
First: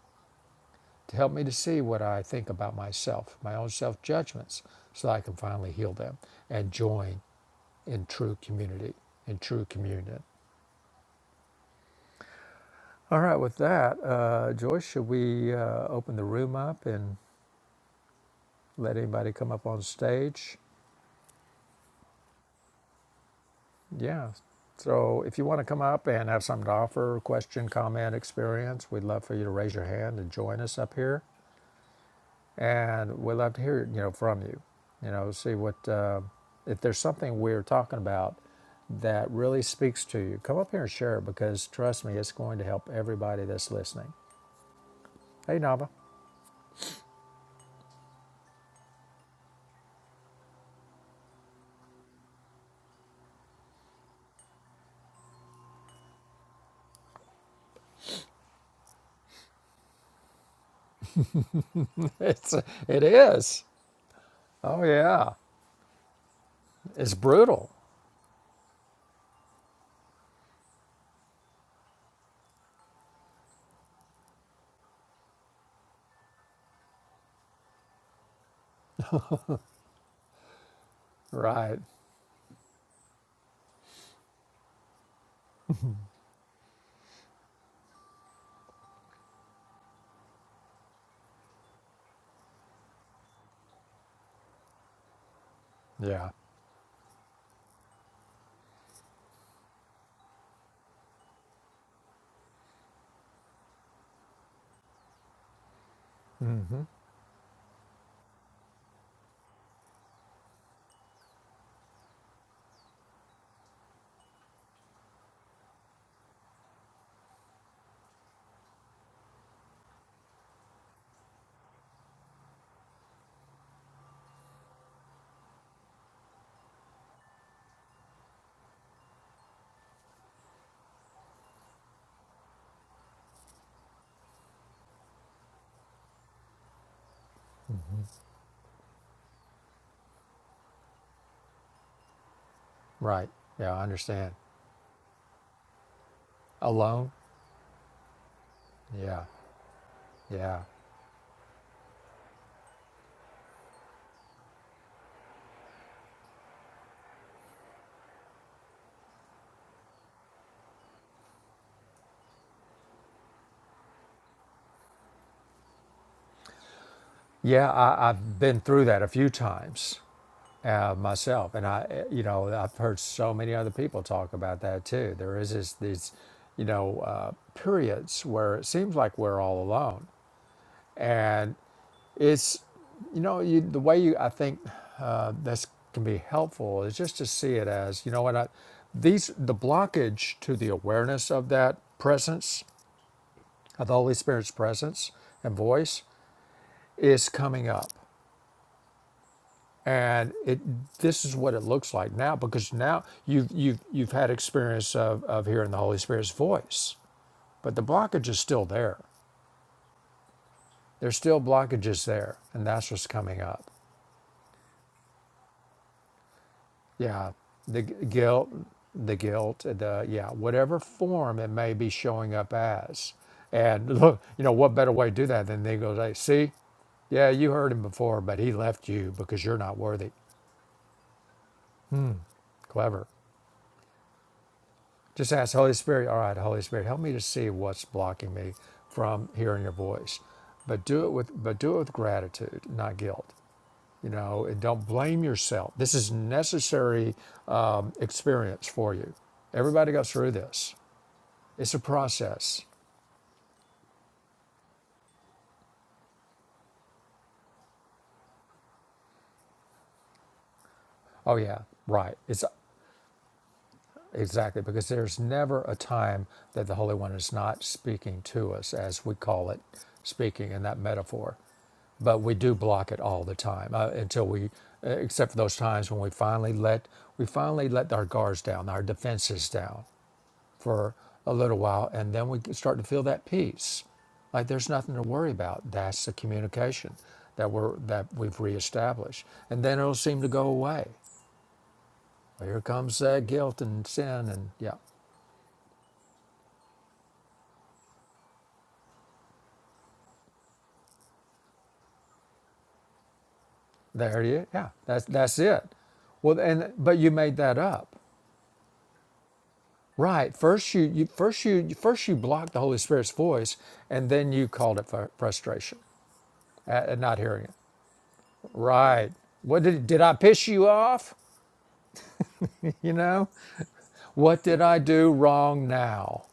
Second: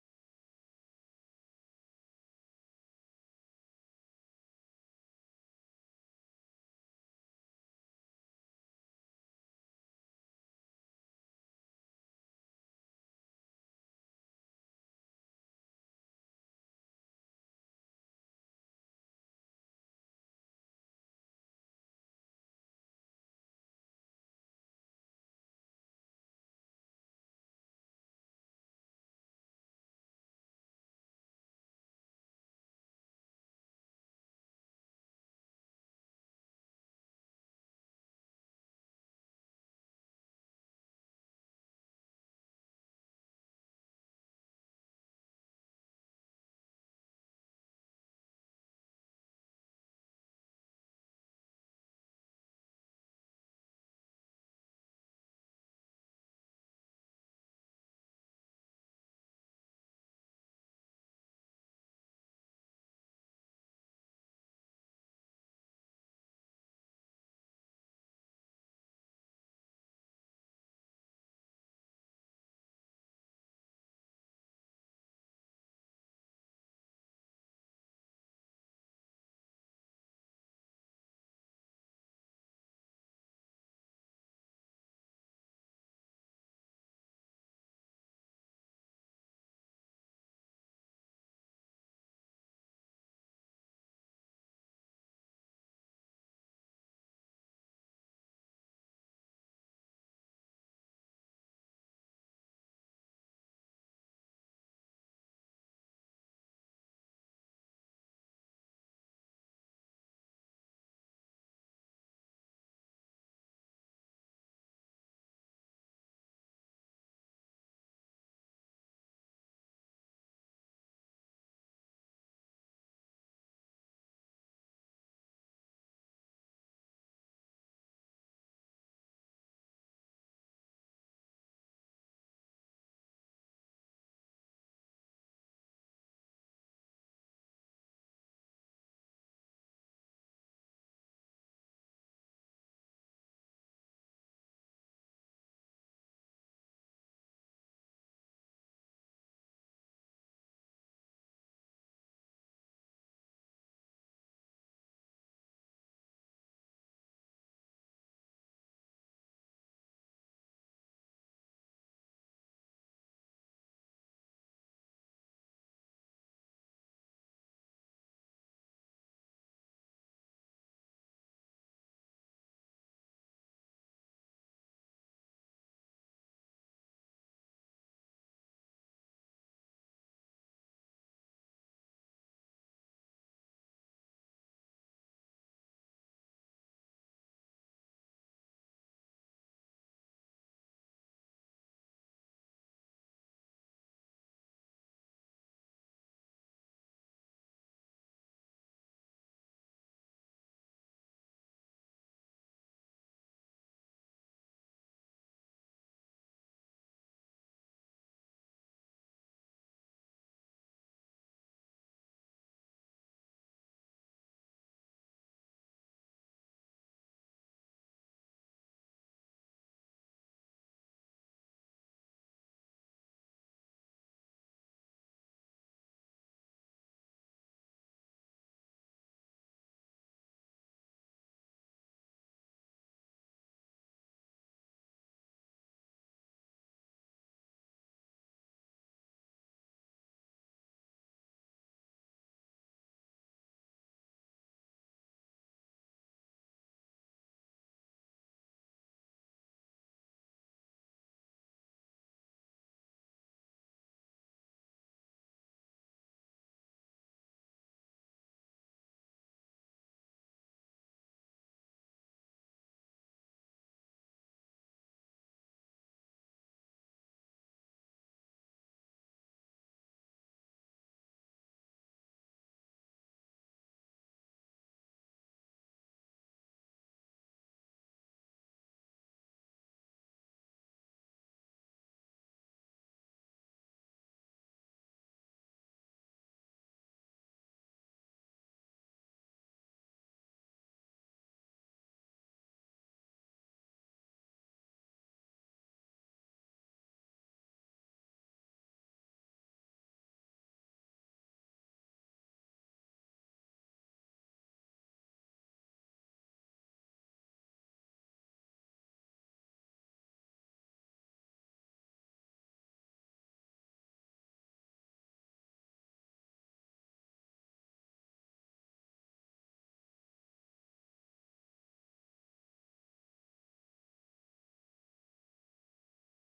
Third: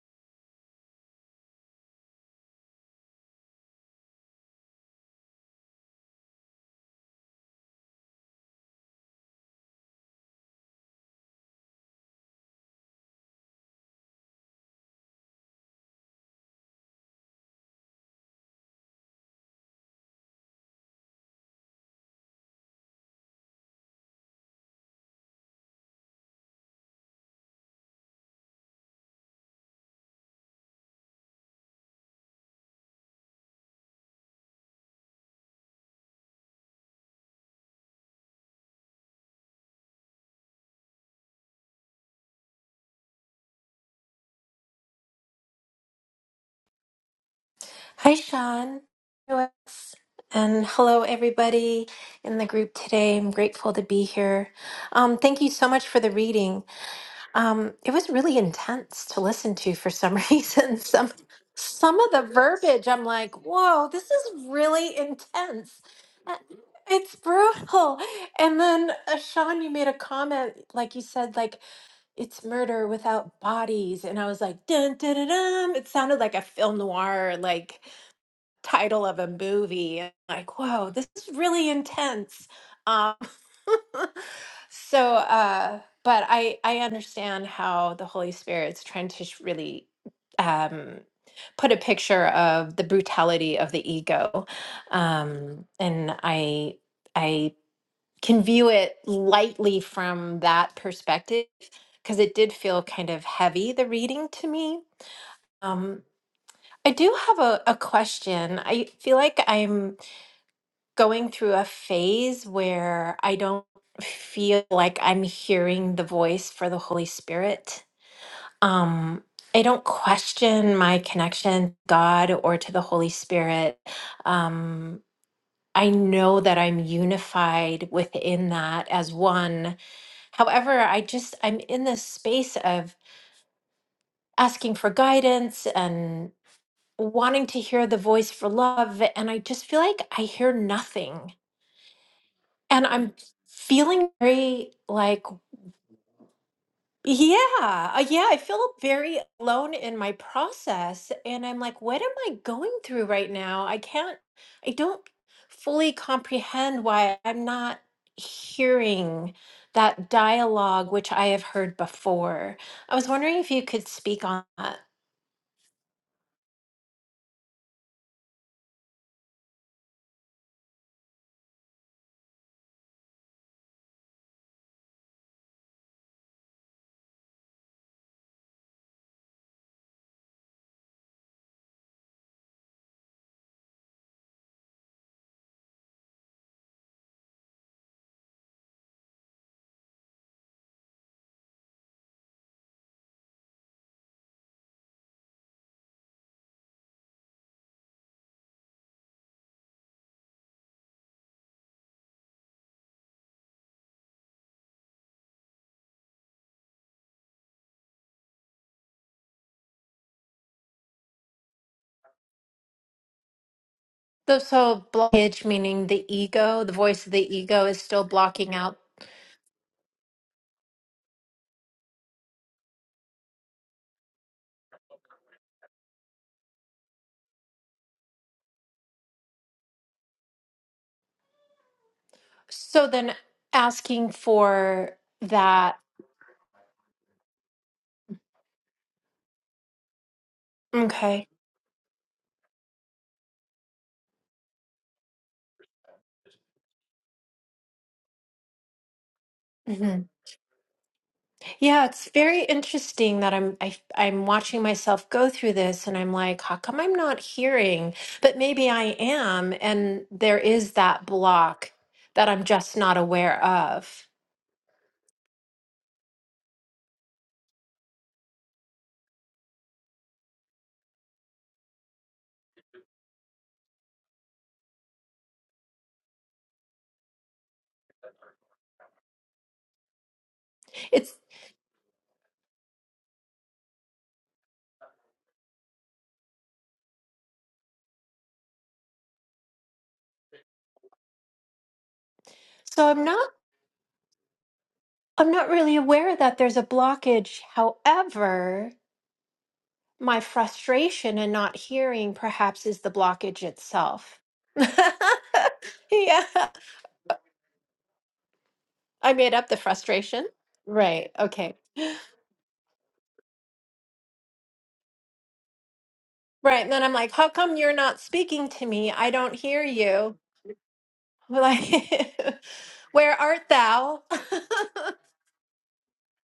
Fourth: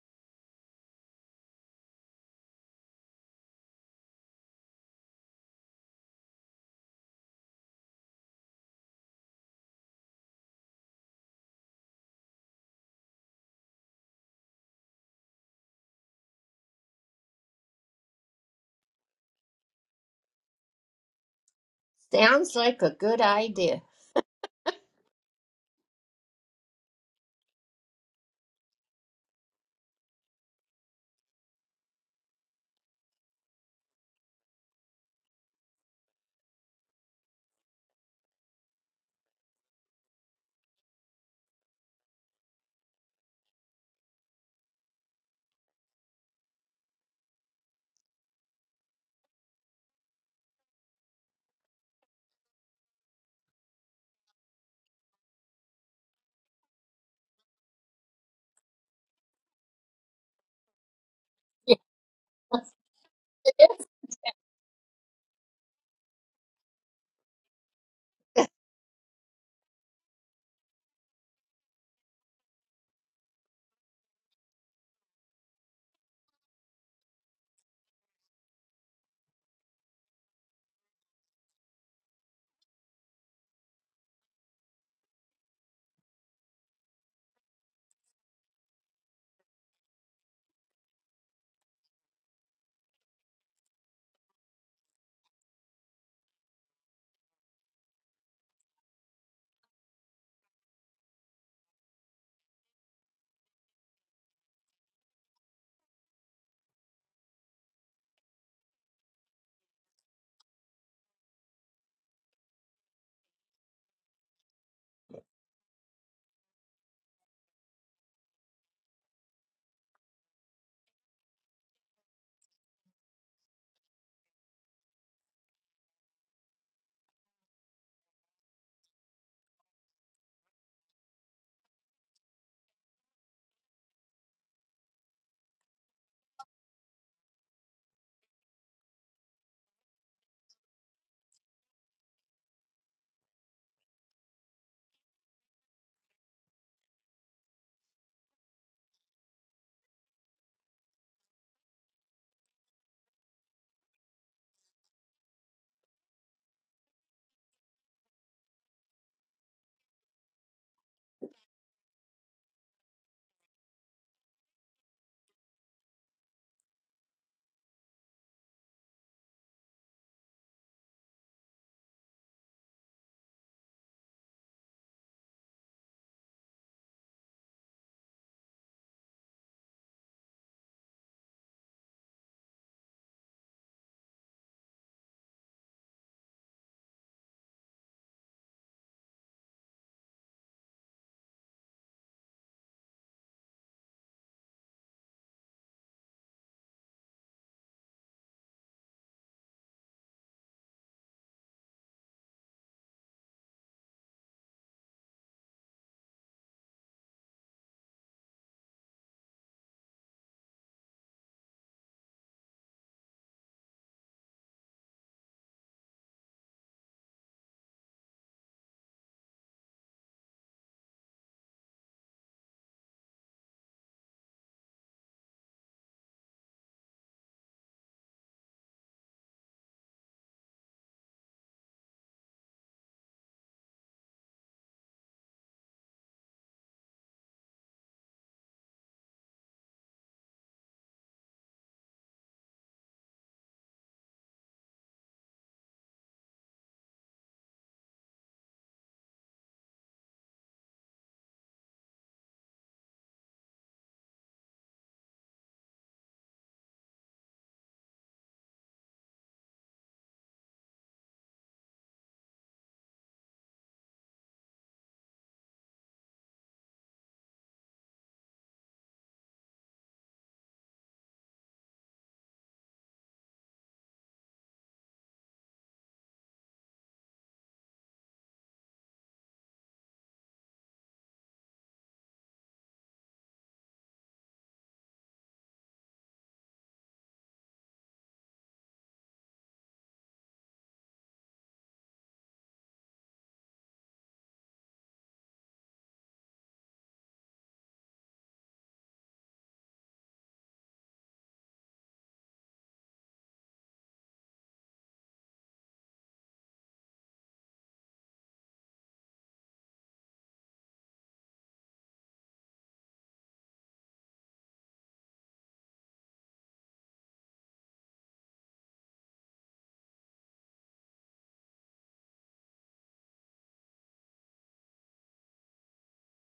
Speaker 2: to help me to see what I think about myself, my own self judgments, so I can finally heal them and join in true community, in true communion. All right, with that, uh, Joyce, should we uh, open the room up and let anybody come up on stage?
Speaker 1: Sounds like a good idea.
Speaker 2: Yeah. So if you want to come up and have something to offer, question, comment, experience, we'd love for you to raise your hand and join us up here. And we'd love to hear, you know, from you, you know, see what, uh, if there's something we're talking about that really speaks to you, come up here and share it because trust me, it's going to help everybody that's listening. Hey, Nava.
Speaker 3: Hi, Sean. And hello, everybody in the group today. I'm grateful to be here. Um, thank you so much for the reading. Um, it was really intense to listen to for some reason. Some some of the
Speaker 2: It's,
Speaker 1: Yes,
Speaker 3: verbiage,
Speaker 2: it
Speaker 3: I'm like,
Speaker 2: is.
Speaker 1: it is.
Speaker 3: whoa, this is
Speaker 2: Oh,
Speaker 3: really
Speaker 2: yeah.
Speaker 3: intense. Uh,
Speaker 2: It's
Speaker 3: It's
Speaker 2: brutal.
Speaker 3: brutal. And then, uh, Sean, you made a comment, like you said, like it's murder without bodies, and I was like, dun dun dun. dun. It sounded like a film noir, like title of a movie and like whoa this is really
Speaker 2: Right.
Speaker 3: intense um so uh but i i understand how the holy spirit's trying to sh- really um put a picture of the brutality of the ego um and
Speaker 2: Yeah.
Speaker 3: i i can view it lightly from that perspective because it did feel kind of heavy the reading to me um
Speaker 2: Mm-hmm.
Speaker 3: I do have a, a question. I feel like I'm going through a phase where I don't feel like I'm hearing the voice for the Holy Spirit. Um, I don't question my connection to God or to the Holy Spirit. Um, I know that I'm unified within that as one. However, I just, I'm in this space of asking for guidance and wanting to hear the voice for love. And I just feel like I hear nothing And I'm
Speaker 2: Right. Yeah. I
Speaker 3: feeling
Speaker 2: understand.
Speaker 3: very like,
Speaker 2: Alone.
Speaker 3: yeah, uh, yeah, I feel very
Speaker 2: Yeah.
Speaker 3: alone in my
Speaker 2: Yeah.
Speaker 3: process. And I'm like, what am I going through right now? I can't, I don't fully comprehend why I'm not hearing that dialogue, which I have heard before. I was wondering if you could speak on that.
Speaker 2: Yeah, I, I've been through that a few times uh, myself. And I, you know, I've heard so many other people talk about that too. There is this, these, you know, uh, periods where it seems like we're all alone. And it's, you know, you, the way you, I think uh, this can be helpful is just to see it as, you know what, I, these, the blockage to the awareness of that presence, of the Holy Spirit's presence and voice is coming up and it this is what it looks like now because now you've you've you've had experience of, of hearing the Holy Spirit's voice, but the blockage is still there. There's still blockages there, and that's what's coming up.
Speaker 3: Though, So, blockage, meaning the ego, the voice of
Speaker 2: Yeah,
Speaker 3: the ego is
Speaker 2: the
Speaker 3: still
Speaker 2: guilt,
Speaker 3: blocking out.
Speaker 2: the guilt, the yeah, whatever form it may be showing up as, and look, you know what better way to do that than they go, like, see, yeah, you heard him before, but he left you because you're not worthy.
Speaker 3: So,
Speaker 2: Clever.
Speaker 3: then asking for
Speaker 2: Just ask Holy
Speaker 3: that.
Speaker 2: Spirit, all right, Holy Spirit, help me to see what's blocking me from hearing your voice. But do it
Speaker 3: Okay.
Speaker 2: with but do it with gratitude, not guilt. You know, and don't blame yourself. This is necessary um, experience for you. Everybody
Speaker 3: hmm
Speaker 2: goes through this. It's a
Speaker 3: Yeah, it's very
Speaker 2: process.
Speaker 3: interesting that I'm I, I'm watching myself go through this, and I'm like, how come I'm not hearing? But maybe I am, and there is that
Speaker 2: Oh yeah,
Speaker 3: block
Speaker 2: right.
Speaker 3: that I'm
Speaker 2: It's
Speaker 3: just not aware of.
Speaker 2: Exactly, because there's never a time that the Holy One is not speaking to us, as we call it, speaking in that metaphor. But we do block it all the time uh, until we, uh, except for those times when we finally let we finally let our guards down, our defenses down for
Speaker 3: It's
Speaker 2: a little while, and then we start to feel that peace, like there's nothing to worry about. That's the communication that we're that we've reestablished, and then it'll seem to go away. Well, Here
Speaker 3: so
Speaker 2: comes
Speaker 3: I'm
Speaker 2: that
Speaker 3: not
Speaker 2: guilt and sin, and yeah.
Speaker 3: I'm not really aware that there's a blockage. However, my frustration and not hearing perhaps is the blockage itself.
Speaker 2: There it is. Yeah, that's that's it.
Speaker 3: yeah,
Speaker 2: Well, and but you made that up,
Speaker 3: I made up the frustration.
Speaker 2: right? First you, you
Speaker 3: Right.
Speaker 2: first
Speaker 3: Okay.
Speaker 2: you first you blocked the Holy Spirit's voice, and then you called it fr- frustration
Speaker 3: Right. And then
Speaker 2: at,
Speaker 3: I'm
Speaker 2: at
Speaker 3: like,
Speaker 2: not
Speaker 3: how
Speaker 2: hearing it.
Speaker 3: come you're not speaking to me? I
Speaker 2: Right?
Speaker 3: don't
Speaker 2: What
Speaker 3: hear
Speaker 2: did did I
Speaker 3: you.
Speaker 2: piss you off?
Speaker 3: Like,
Speaker 2: You
Speaker 3: where
Speaker 2: know,
Speaker 3: art thou?
Speaker 2: what did I do wrong now?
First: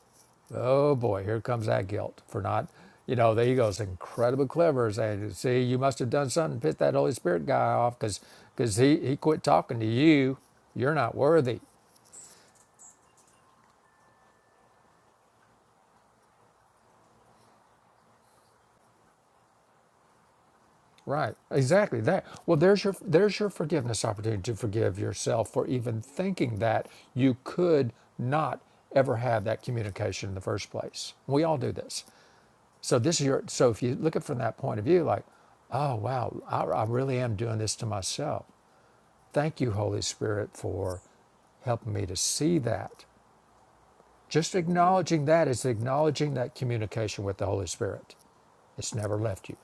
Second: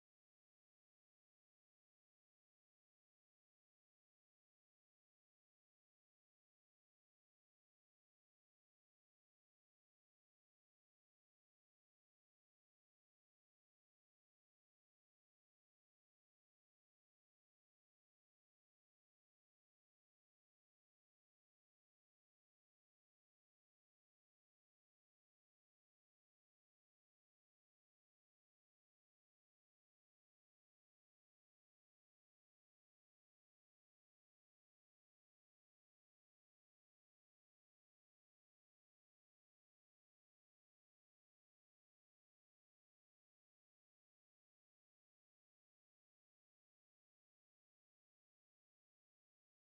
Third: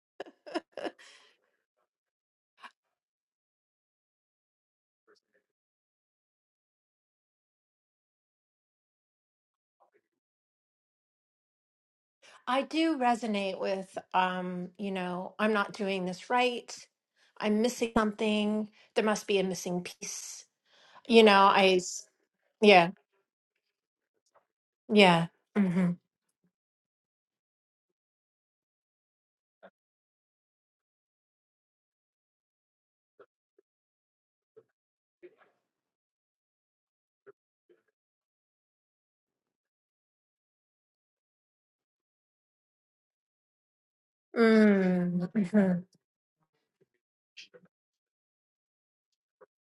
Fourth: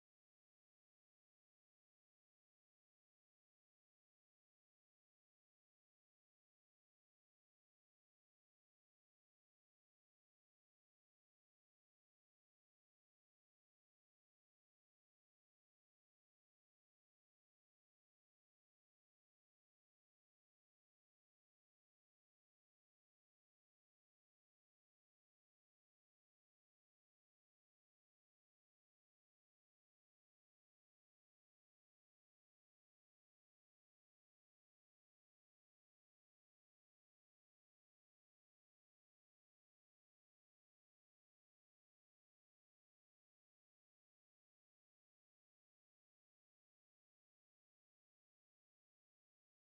Speaker 2: Oh boy, here comes that guilt for not. You know, the ego's incredibly clever, saying, "See, you must have done something to piss that Holy Spirit guy off, because because he he quit talking to you. You're not worthy."
Speaker 3: I do resonate with, um, you know, I'm not doing this right. I'm missing something. There must be a missing piece. You
Speaker 2: Right,
Speaker 3: know, I,
Speaker 2: exactly
Speaker 3: s-
Speaker 2: that. Well, there's
Speaker 3: yeah,
Speaker 2: your there's your forgiveness opportunity to forgive
Speaker 3: yeah.
Speaker 2: yourself for
Speaker 3: Mm-hmm.
Speaker 2: even thinking that you could not ever have that communication in the first place. We all do this. So this is your so if you look at it from that point of view, like, oh wow, I, I really am doing this to myself. Thank you, Holy Spirit, for helping me to see that. Just acknowledging that is acknowledging that communication with the Holy Spirit. It's never left you.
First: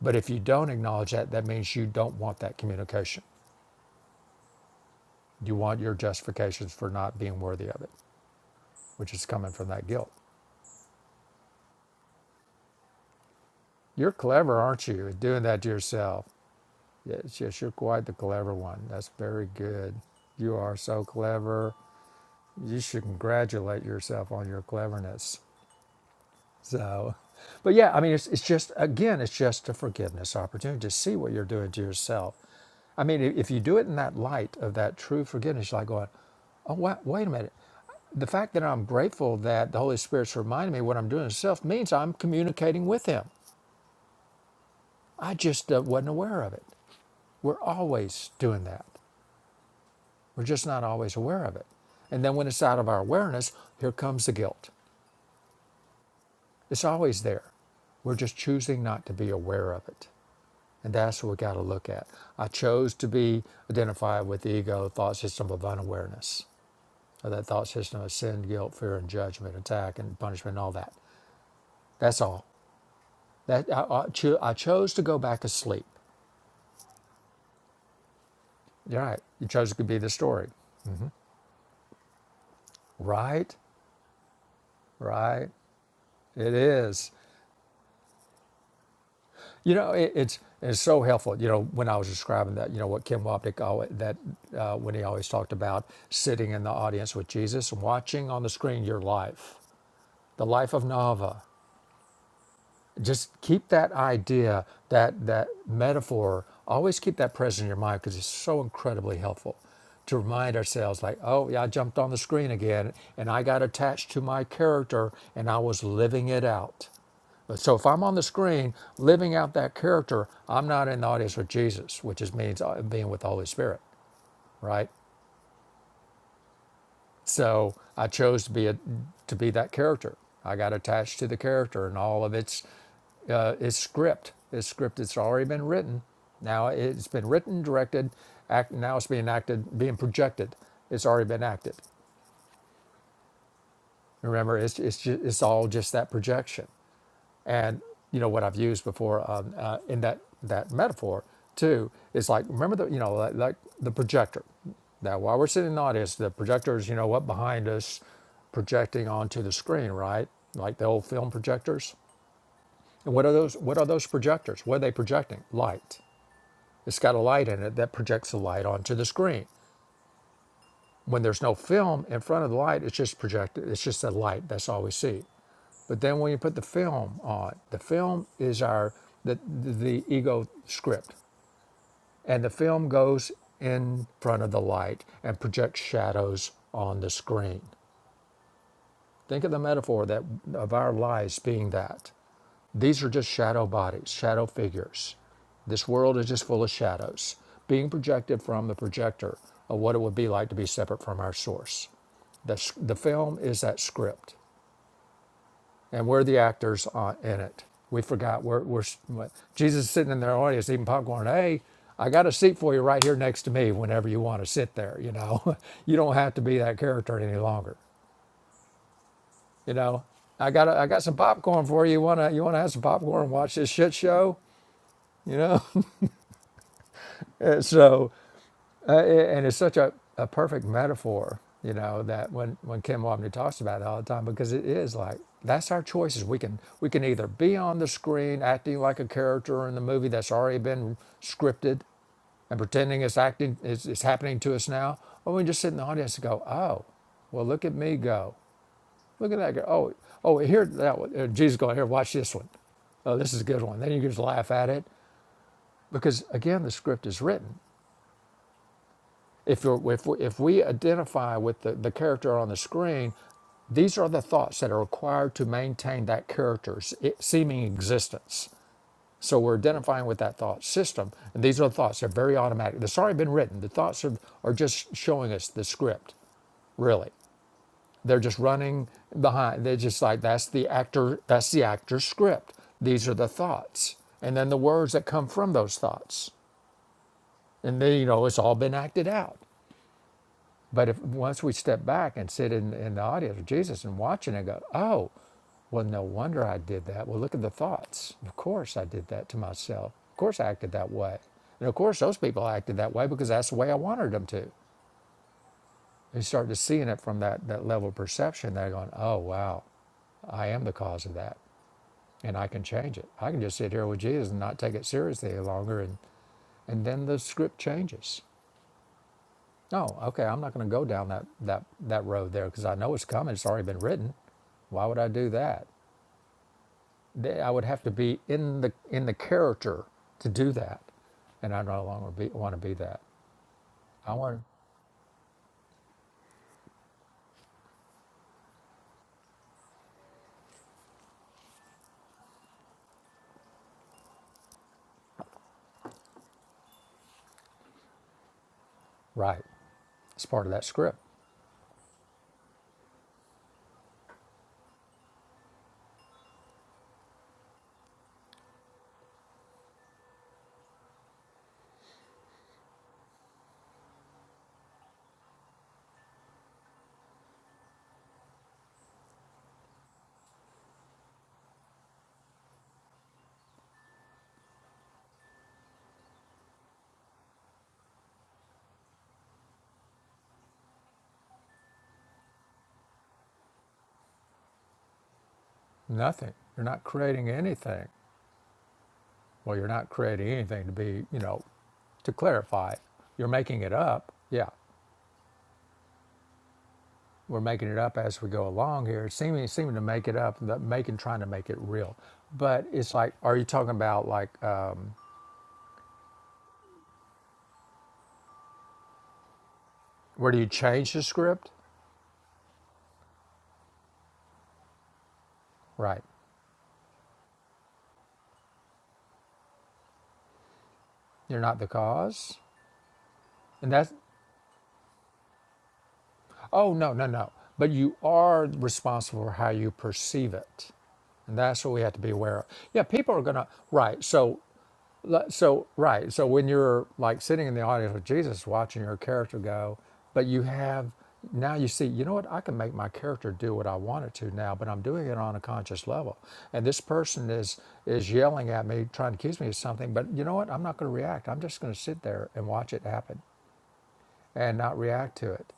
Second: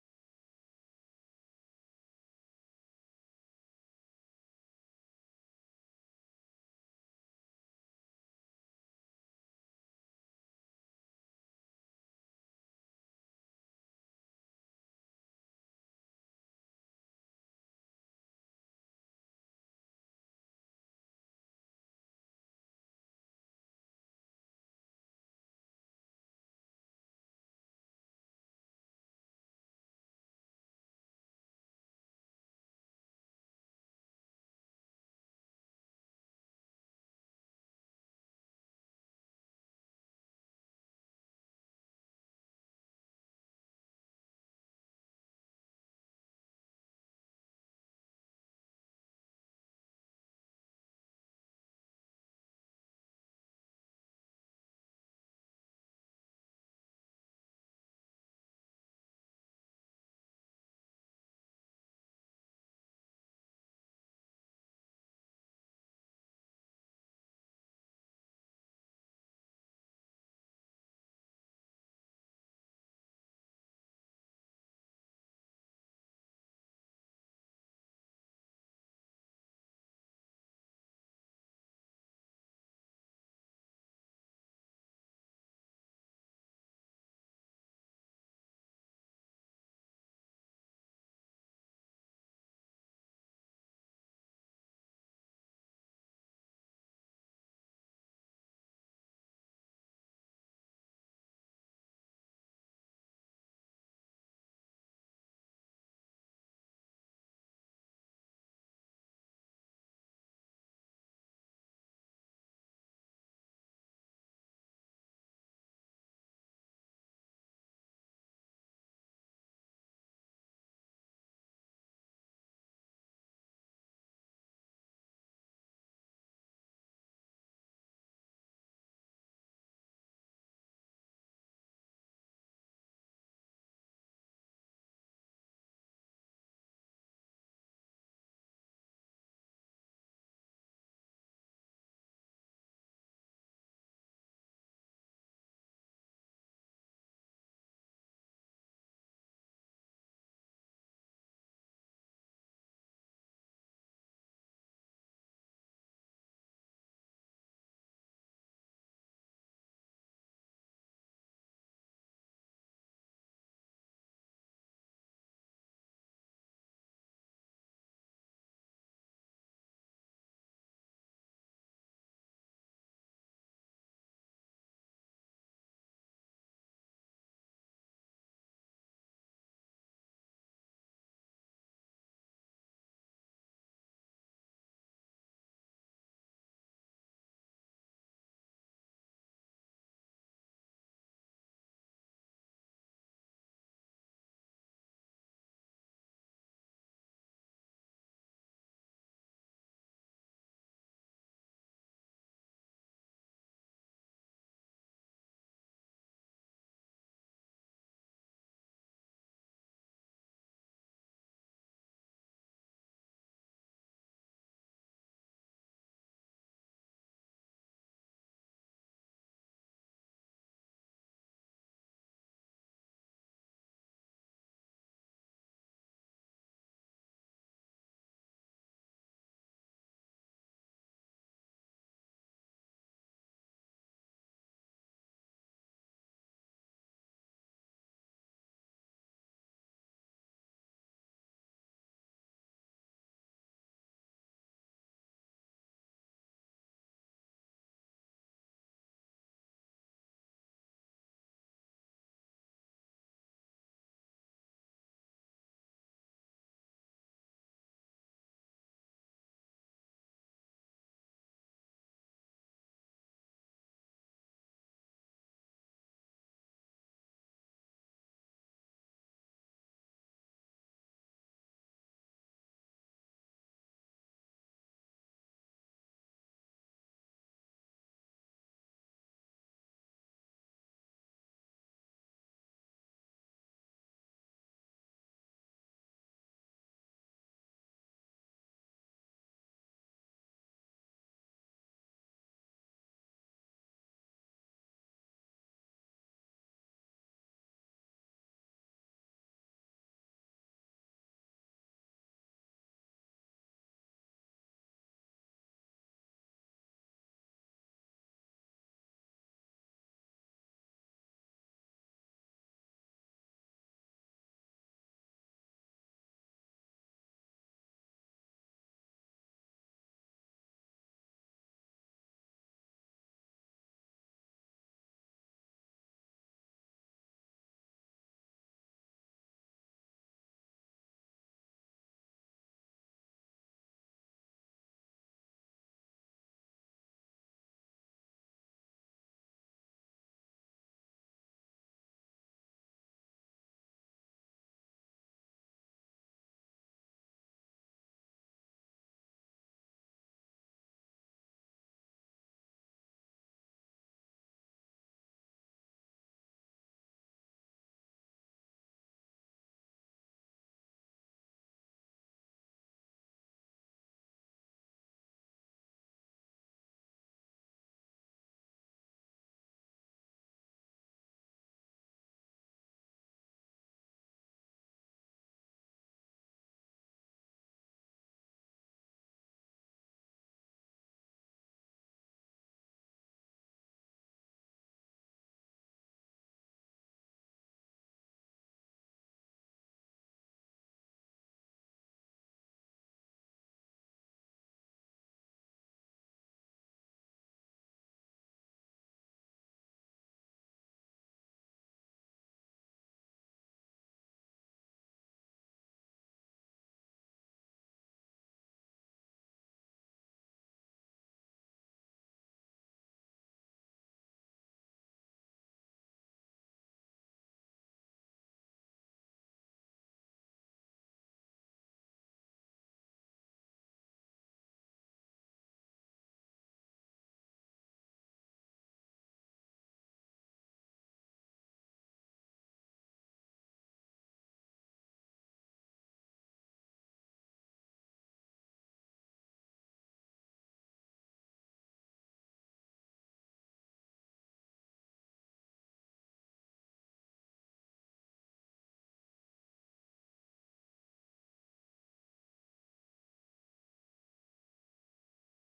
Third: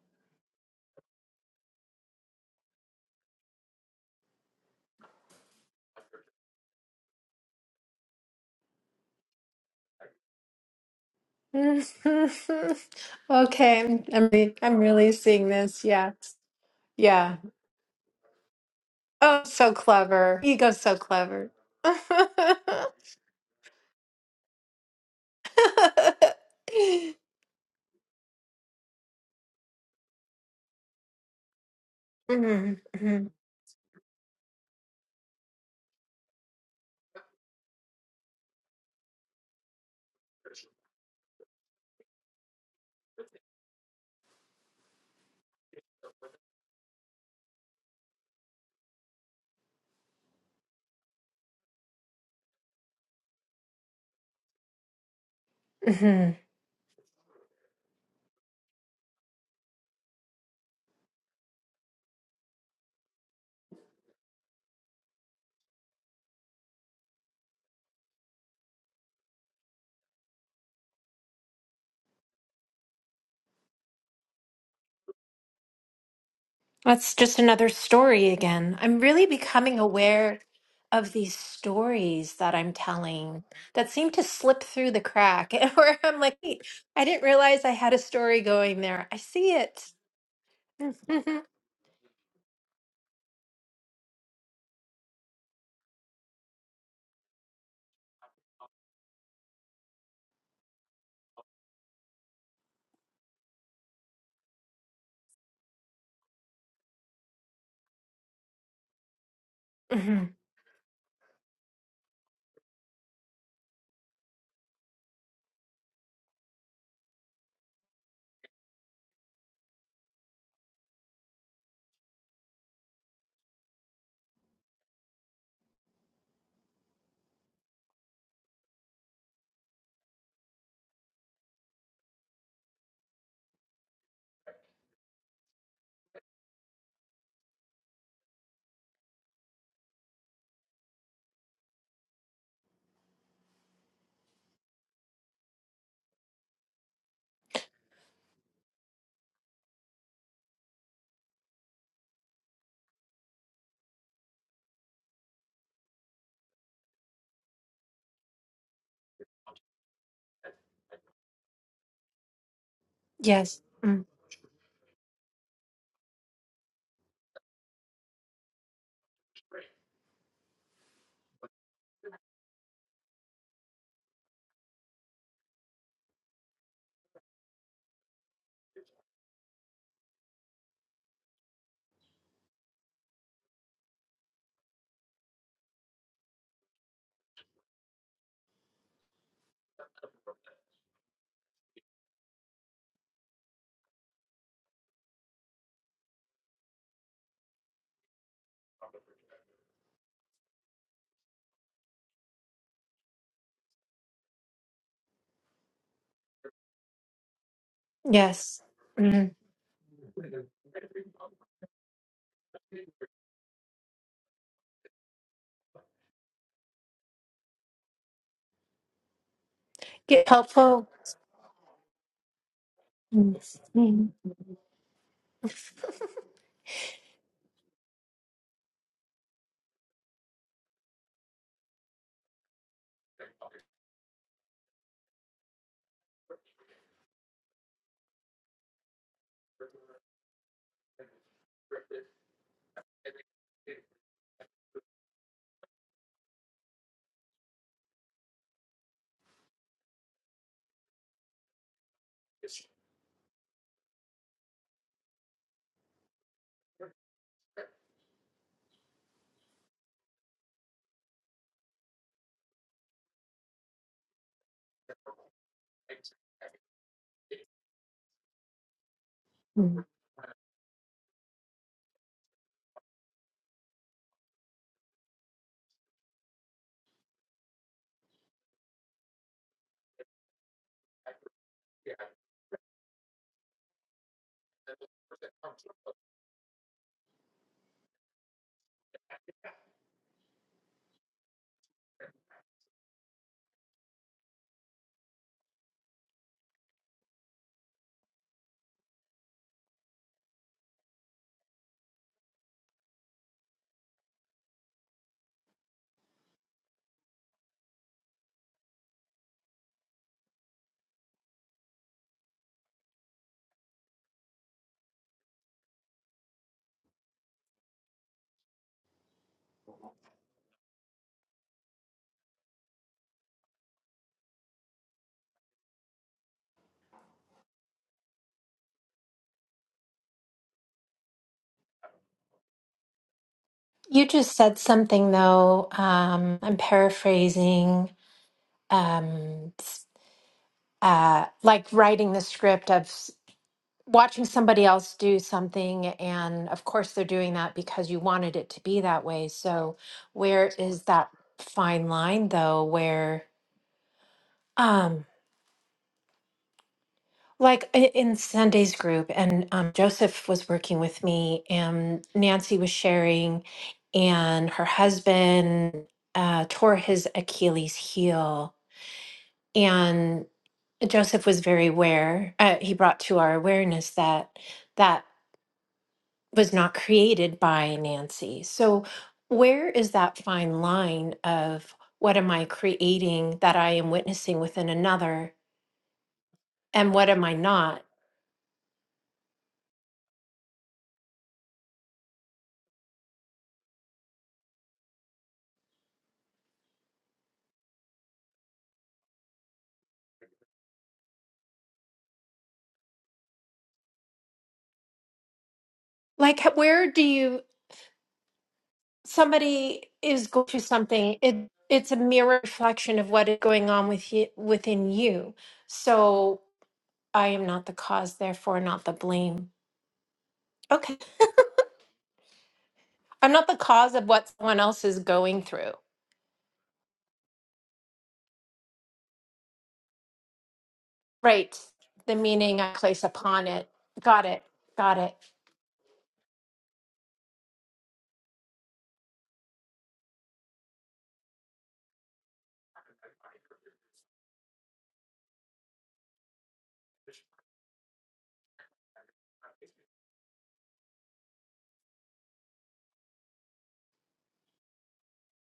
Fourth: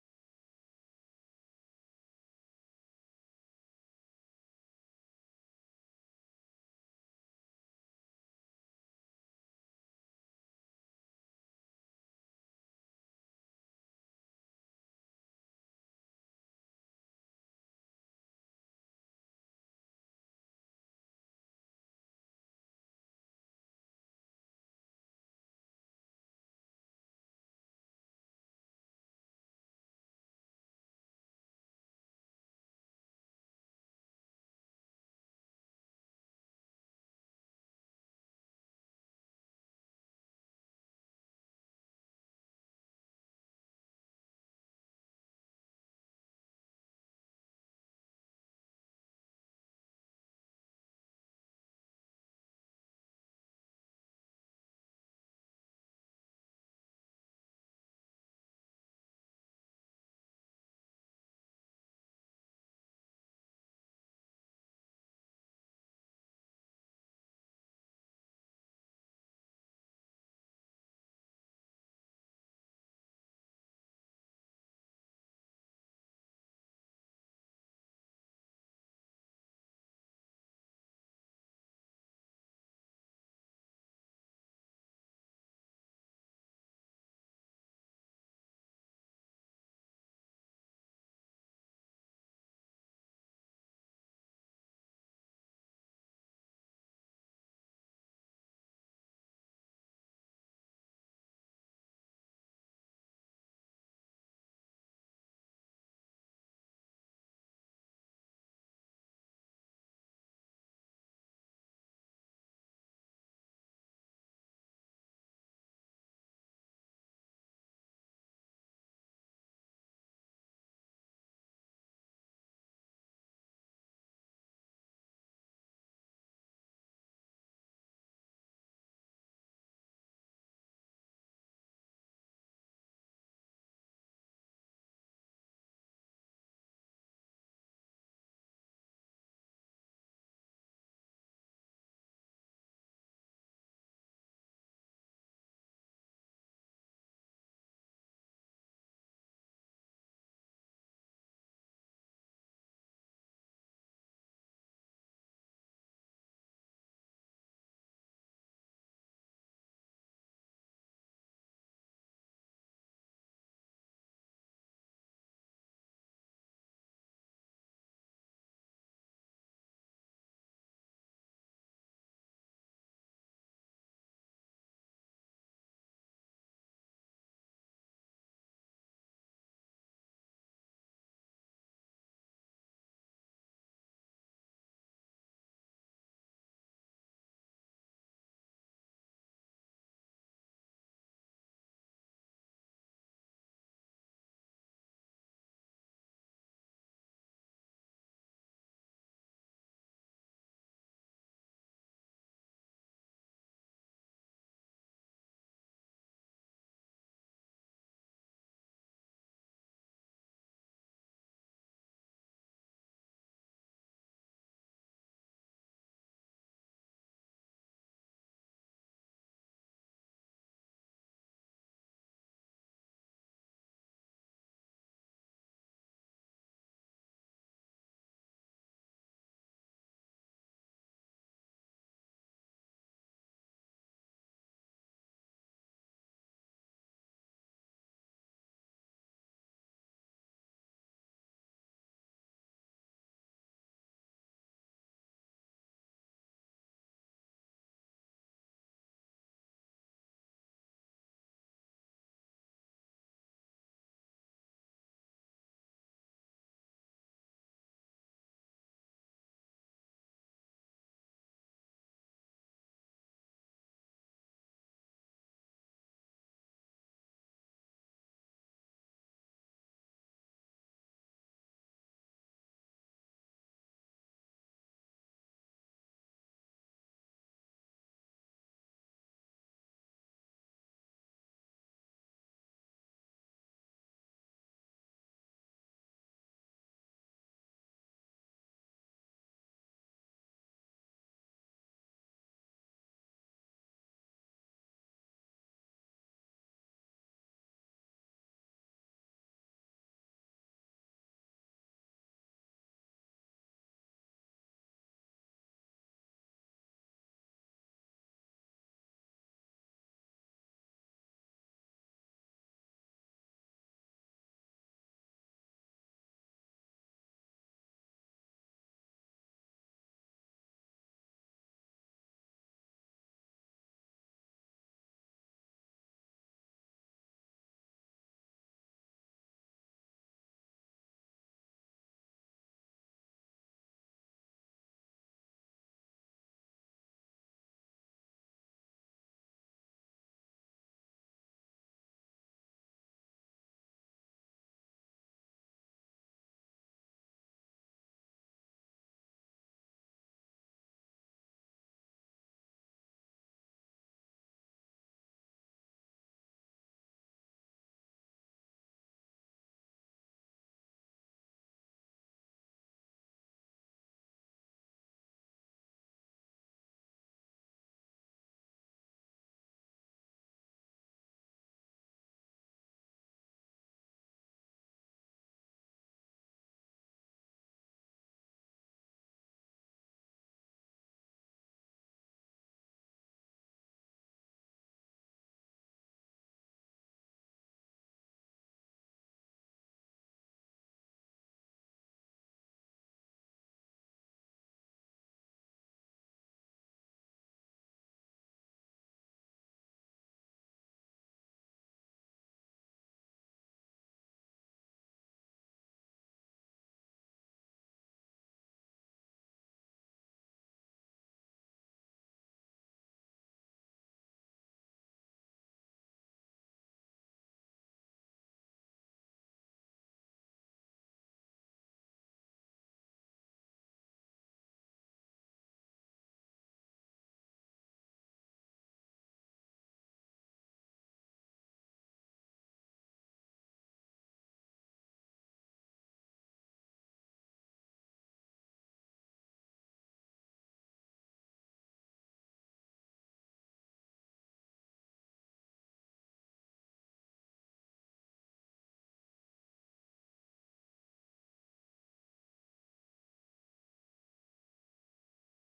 Speaker 2: But if you don't acknowledge that, that means you don't want that communication. You want your justifications for not being worthy of it, which is coming from that guilt.
Speaker 3: Mm-hmm. okay, I'm,
Speaker 2: You're
Speaker 3: I'm re-
Speaker 2: clever,
Speaker 3: I'm
Speaker 2: aren't you,
Speaker 3: really
Speaker 2: at doing
Speaker 3: seeing
Speaker 2: that to
Speaker 3: this. Yeah,
Speaker 2: yourself?
Speaker 3: yeah.
Speaker 2: Yes, yes, you're quite the clever one. That's
Speaker 3: Oh,
Speaker 2: very
Speaker 3: so
Speaker 2: good.
Speaker 3: clever.
Speaker 2: You are
Speaker 3: Ego's so
Speaker 2: so
Speaker 3: clever.
Speaker 2: clever. You should congratulate yourself on your cleverness. So, but yeah, I mean, it's, it's just, again, it's just a forgiveness opportunity to see what you're doing to yourself.
Speaker 3: Mhm,
Speaker 2: I mean,
Speaker 3: mhm,
Speaker 2: if you do it in that light of that true forgiveness, you're like going, oh, wait, wait a minute. The fact that I'm grateful that the Holy Spirit's reminding me what I'm doing to self means I'm communicating with Him. I just uh, wasn't aware of it. We're always doing that. We're just not always aware of it. And then when it's out of our awareness, here comes the guilt.
Speaker 3: mhm.
Speaker 2: It's always there. We're just choosing not to be aware of it. And that's what we got to look at. I chose to be identified with the ego thought system of unawareness, or that thought system of sin, guilt, fear, and judgment, attack, and punishment, and all that. That's all. That I, I, cho- I chose to go back to sleep.
Speaker 3: That's just another story again. I'm
Speaker 2: You're right.
Speaker 3: really
Speaker 2: You chose
Speaker 3: becoming
Speaker 2: to be the
Speaker 3: aware
Speaker 2: story.
Speaker 3: of these stories that I'm telling
Speaker 2: Right?
Speaker 3: that seem to slip through the
Speaker 2: Right?
Speaker 3: crack, where I'm like,
Speaker 2: It
Speaker 3: "Wait, I
Speaker 2: is.
Speaker 3: didn't realize I had a story going there. I see
Speaker 2: You know,
Speaker 3: it.
Speaker 2: it, it's it's so helpful.
Speaker 3: Mhm,
Speaker 2: You know, when I was describing that, you know, what Kim Wapnick always, that uh, when he always talked about sitting in the audience with Jesus, watching on the screen your life, the life of Nava. just keep that idea that that metaphor always keep that present in your mind because it's so incredibly helpful to
Speaker 3: mhm.
Speaker 2: remind ourselves like oh yeah i jumped on the screen again and i got attached to my character and i was living it out so if i'm on the screen living out that character i'm not in the audience with jesus which is means uh, being with the holy spirit right so I chose to be a, to be that character. I got attached to the character and all of its uh, its script. Its script that's already been written. Now it's been written, directed, act. Now it's being acted, being projected. It's already been acted. Remember, it's it's just, it's all just that projection. And you know what I've used before um, uh, in that that metaphor too is like remember the you know like, like the projector. Now while we're sitting in the audience, the projector is you know what behind us, projecting onto the screen, right? Like the old film projectors. And what are those?
Speaker 3: Yes.
Speaker 2: What are
Speaker 3: mm,
Speaker 2: those projectors? What are they projecting? Light. It's got a light in it that projects the light onto the screen. When there's no film in front of the light, it's just projected. It's just a light. That's all we see. But then when you put the film on, the film is our the the ego script, and the film goes in front of the light and projects shadows on the screen. Think of the metaphor that of our lives being that. These are just shadow bodies, shadow figures. This world is just full of shadows being projected from the projector of what it would be like to be separate from our source. The, the film is that script, and we're the actors on, in it. We forgot we're,
Speaker 3: Yes.
Speaker 2: we're
Speaker 3: mm.
Speaker 2: Jesus is sitting in their audience eating popcorn. Hey, I got a seat for you right here next to me whenever you want to sit there. You know, you don't have to be that character any longer. You know,
Speaker 3: Get
Speaker 2: I got a, I
Speaker 3: helpful.
Speaker 2: got some popcorn for you. You wanna you wanna have some popcorn and watch this shit
Speaker 3: Mm,
Speaker 2: show? You know. so uh, and it's such a, a perfect metaphor you know that when when kim Wapner talks about it all the time because it is like that's our choices we can we can either be on the screen acting like a character in the movie that's already been scripted and pretending it's acting it's, it's happening to us now or we can just sit in the audience and go oh well look at me go look at that go oh oh here that one Uh, jesus going here watch this one. Oh, this is a good one then you just laugh at it because again the script is written If, you're, if, we- if we identify with the, the character on the screen, these are the thoughts that are required to maintain that character's eh, seeming existence. So we're
Speaker 3: mm.
Speaker 2: identifying with that thought system, and these are the thoughts. They're very automatic. They've already been written. The thoughts are, are just showing us the script, really. They're just running behind. They're just like that's the actor. That's the actor's script. These are the thoughts, and then the words that come from those thoughts, and then you know it's all been acted out. But if once we step back and sit in, in the audience with Jesus and watching and go, oh, well, no wonder I did that. Well, look at the thoughts. Of course I did that to myself. Of course I acted that way. And of course those people acted that way because that's the way I wanted them to. You start to seeing it from that, that level of perception. They're going, oh, wow, I am the cause of that. And I can change it. I can just sit here with Jesus and not take it seriously any longer. And, and then the script changes. Oh, okay. I'm not going to go down that that that road there because I know it's coming. It's already been written. Why would I do that? They- I would have to be in the in the character to do that, and I no longer be, want to be that.
Speaker 3: You
Speaker 2: I
Speaker 3: just
Speaker 2: want
Speaker 3: said something though, um, I'm paraphrasing, um, uh, like writing the script of s- watching somebody else do something. And of course, they're doing that because you wanted it to be that way.
Speaker 2: right.
Speaker 3: So,
Speaker 2: It's part
Speaker 3: where
Speaker 2: of that
Speaker 3: is
Speaker 2: script.
Speaker 3: that fine line though, where, um, like i- in Sunday's group, and um, Joseph was working with me, and Nancy was sharing, and her husband uh, tore his Achilles heel And Joseph was very aware, uh, he brought to our awareness that that was not created by Nancy. So, where is that fine line of what am I creating that I am witnessing within another
Speaker 2: Nothing. You're not
Speaker 3: and what am
Speaker 2: creating
Speaker 3: I not?
Speaker 2: anything. Well, you're not creating anything to be. You know, to clarify, you're making it up. Yeah, We're making it up as we go along here, seeming seeming to make it up, making trying to make it real. But it's like, are you talking about like um,
Speaker 3: Like, h- where do you, somebody is
Speaker 2: where do you
Speaker 3: going through
Speaker 2: change the
Speaker 3: something, it,
Speaker 2: script?
Speaker 3: it's a mirror reflection of what is going on with you, within you.
Speaker 2: Right,
Speaker 3: So, I am not the cause, therefore, not the blame. Okay.
Speaker 2: you're not the cause,
Speaker 3: I'm not the
Speaker 2: and that's
Speaker 3: cause of what someone else is going through.
Speaker 2: oh no no no. But you are responsible for how you perceive it, and
Speaker 3: Right.
Speaker 2: that's what we have to be
Speaker 3: The
Speaker 2: aware of.
Speaker 3: meaning I
Speaker 2: Yeah,
Speaker 3: place
Speaker 2: people are
Speaker 3: upon
Speaker 2: gonna
Speaker 3: it.
Speaker 2: right.
Speaker 3: Got
Speaker 2: So
Speaker 3: it. Got it.
Speaker 2: Like, So right. So when you're like sitting in the audience with Jesus, watching your character go, but you have now you see, you know what? I can make my character do what I want it to now, but I'm doing it on a conscious level. And this person is is yelling at me, trying to accuse me of something. But you know what? I'm not going to react. I'm just going to sit there and watch it happen and not react to it.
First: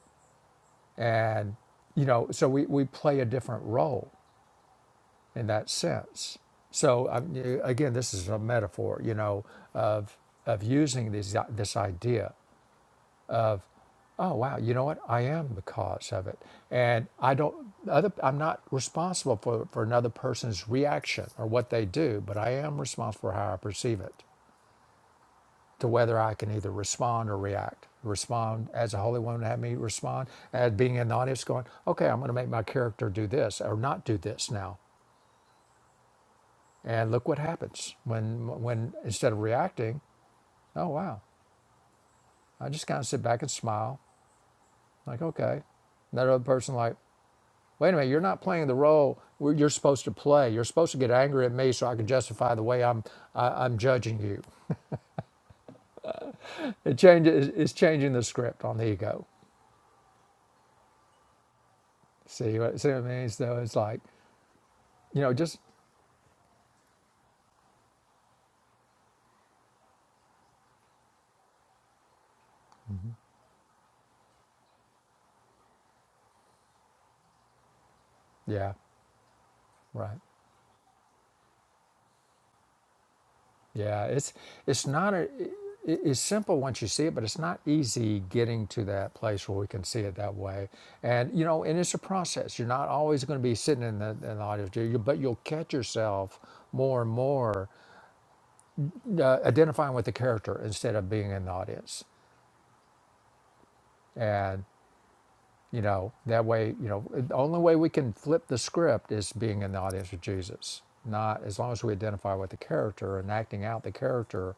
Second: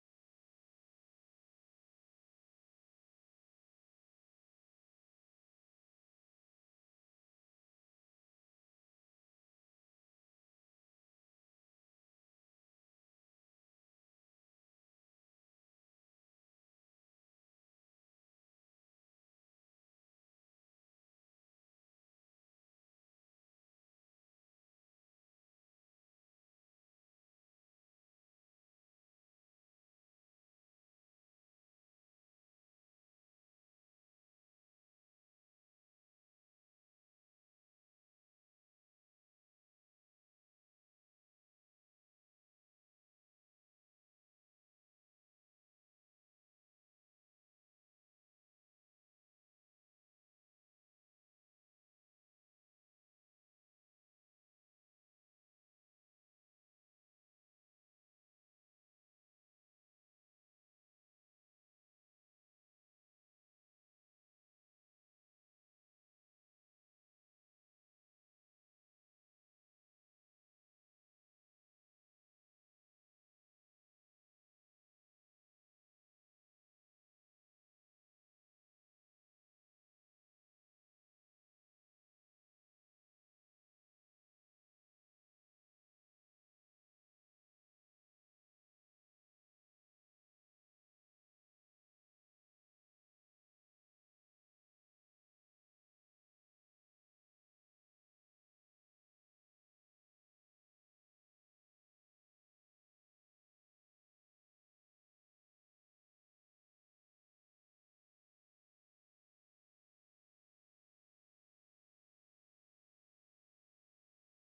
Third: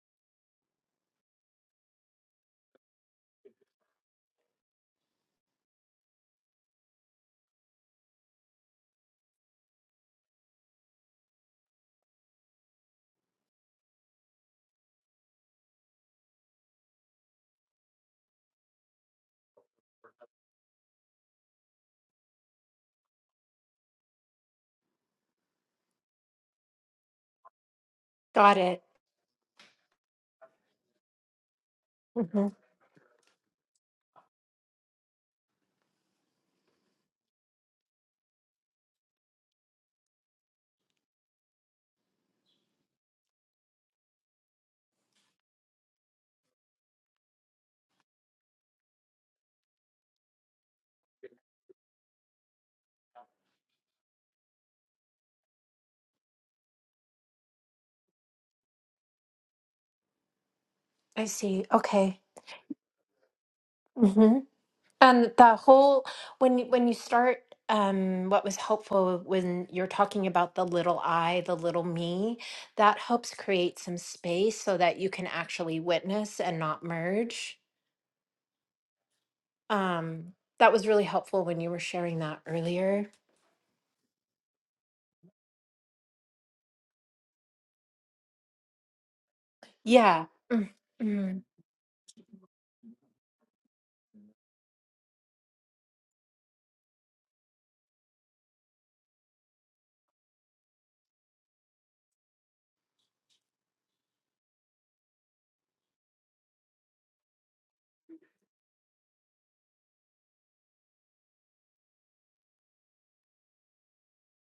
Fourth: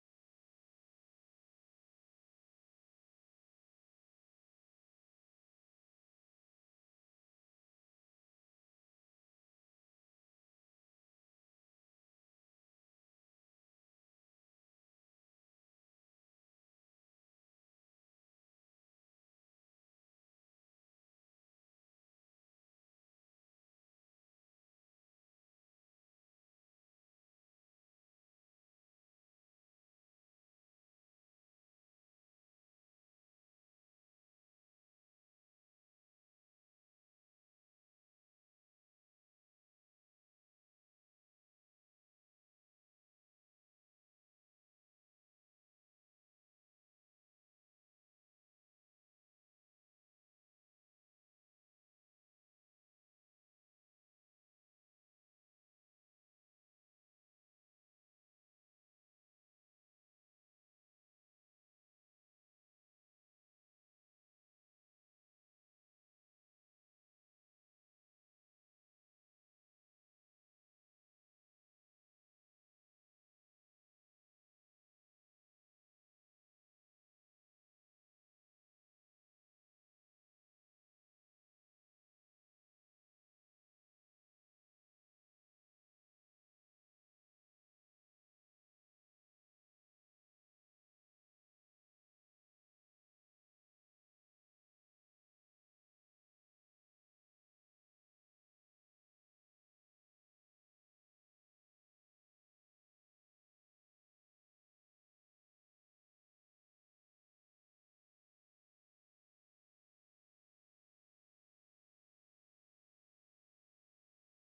Speaker 2: And you know, so we we play a different role in that sense. So I again, this is a metaphor, you know, of of using this this idea. Oh wow, you know what? I am the cause of it, and I don't. Other, I'm not responsible for for another person's reaction or what they do, but I am responsible for how I perceive it, to whether I can either respond or react.
Speaker 3: Got
Speaker 2: Respond
Speaker 3: it.
Speaker 2: as a holy one would have me respond, as being in the audience, going, okay, I'm going to
Speaker 3: hmm
Speaker 2: make my character do this or not do this now And look what happens when, when instead of reacting, oh wow, I just kind of sit back and smile, like okay. And that other person like, wait a minute, you're not playing the role where you're supposed to play. You're supposed to get angry at me so I can justify the way I'm I, I'm judging you. It changes. It's changing the script on the ego.
Speaker 3: I see. Okay.
Speaker 2: See what see what it means? Though it's like,
Speaker 3: hmm
Speaker 2: you
Speaker 3: And
Speaker 2: know,
Speaker 3: the
Speaker 2: just
Speaker 3: whole when you- when you start, um, what was helpful when you're talking about the little I, the little me, that helps create some space so that you can actually witness and not merge.
Speaker 2: yeah, right.
Speaker 3: Um, that was really helpful when you were sharing that earlier.
Speaker 2: Yeah, it's it's not a, it- it's simple once you see it, but it's not easy getting to that place where we can see it
Speaker 3: Yeah.
Speaker 2: that way.
Speaker 3: Mm,
Speaker 2: And
Speaker 3: Hmm.
Speaker 2: you know, and it's a process. You're not always going to be sitting in the, in the audio, you- but you'll catch yourself more and more uh, identifying with the character instead of being in the audience. And you know, that way, you know, the only way we can flip the script is being in the audience with Jesus. Not as long as we identify with the character and acting out the character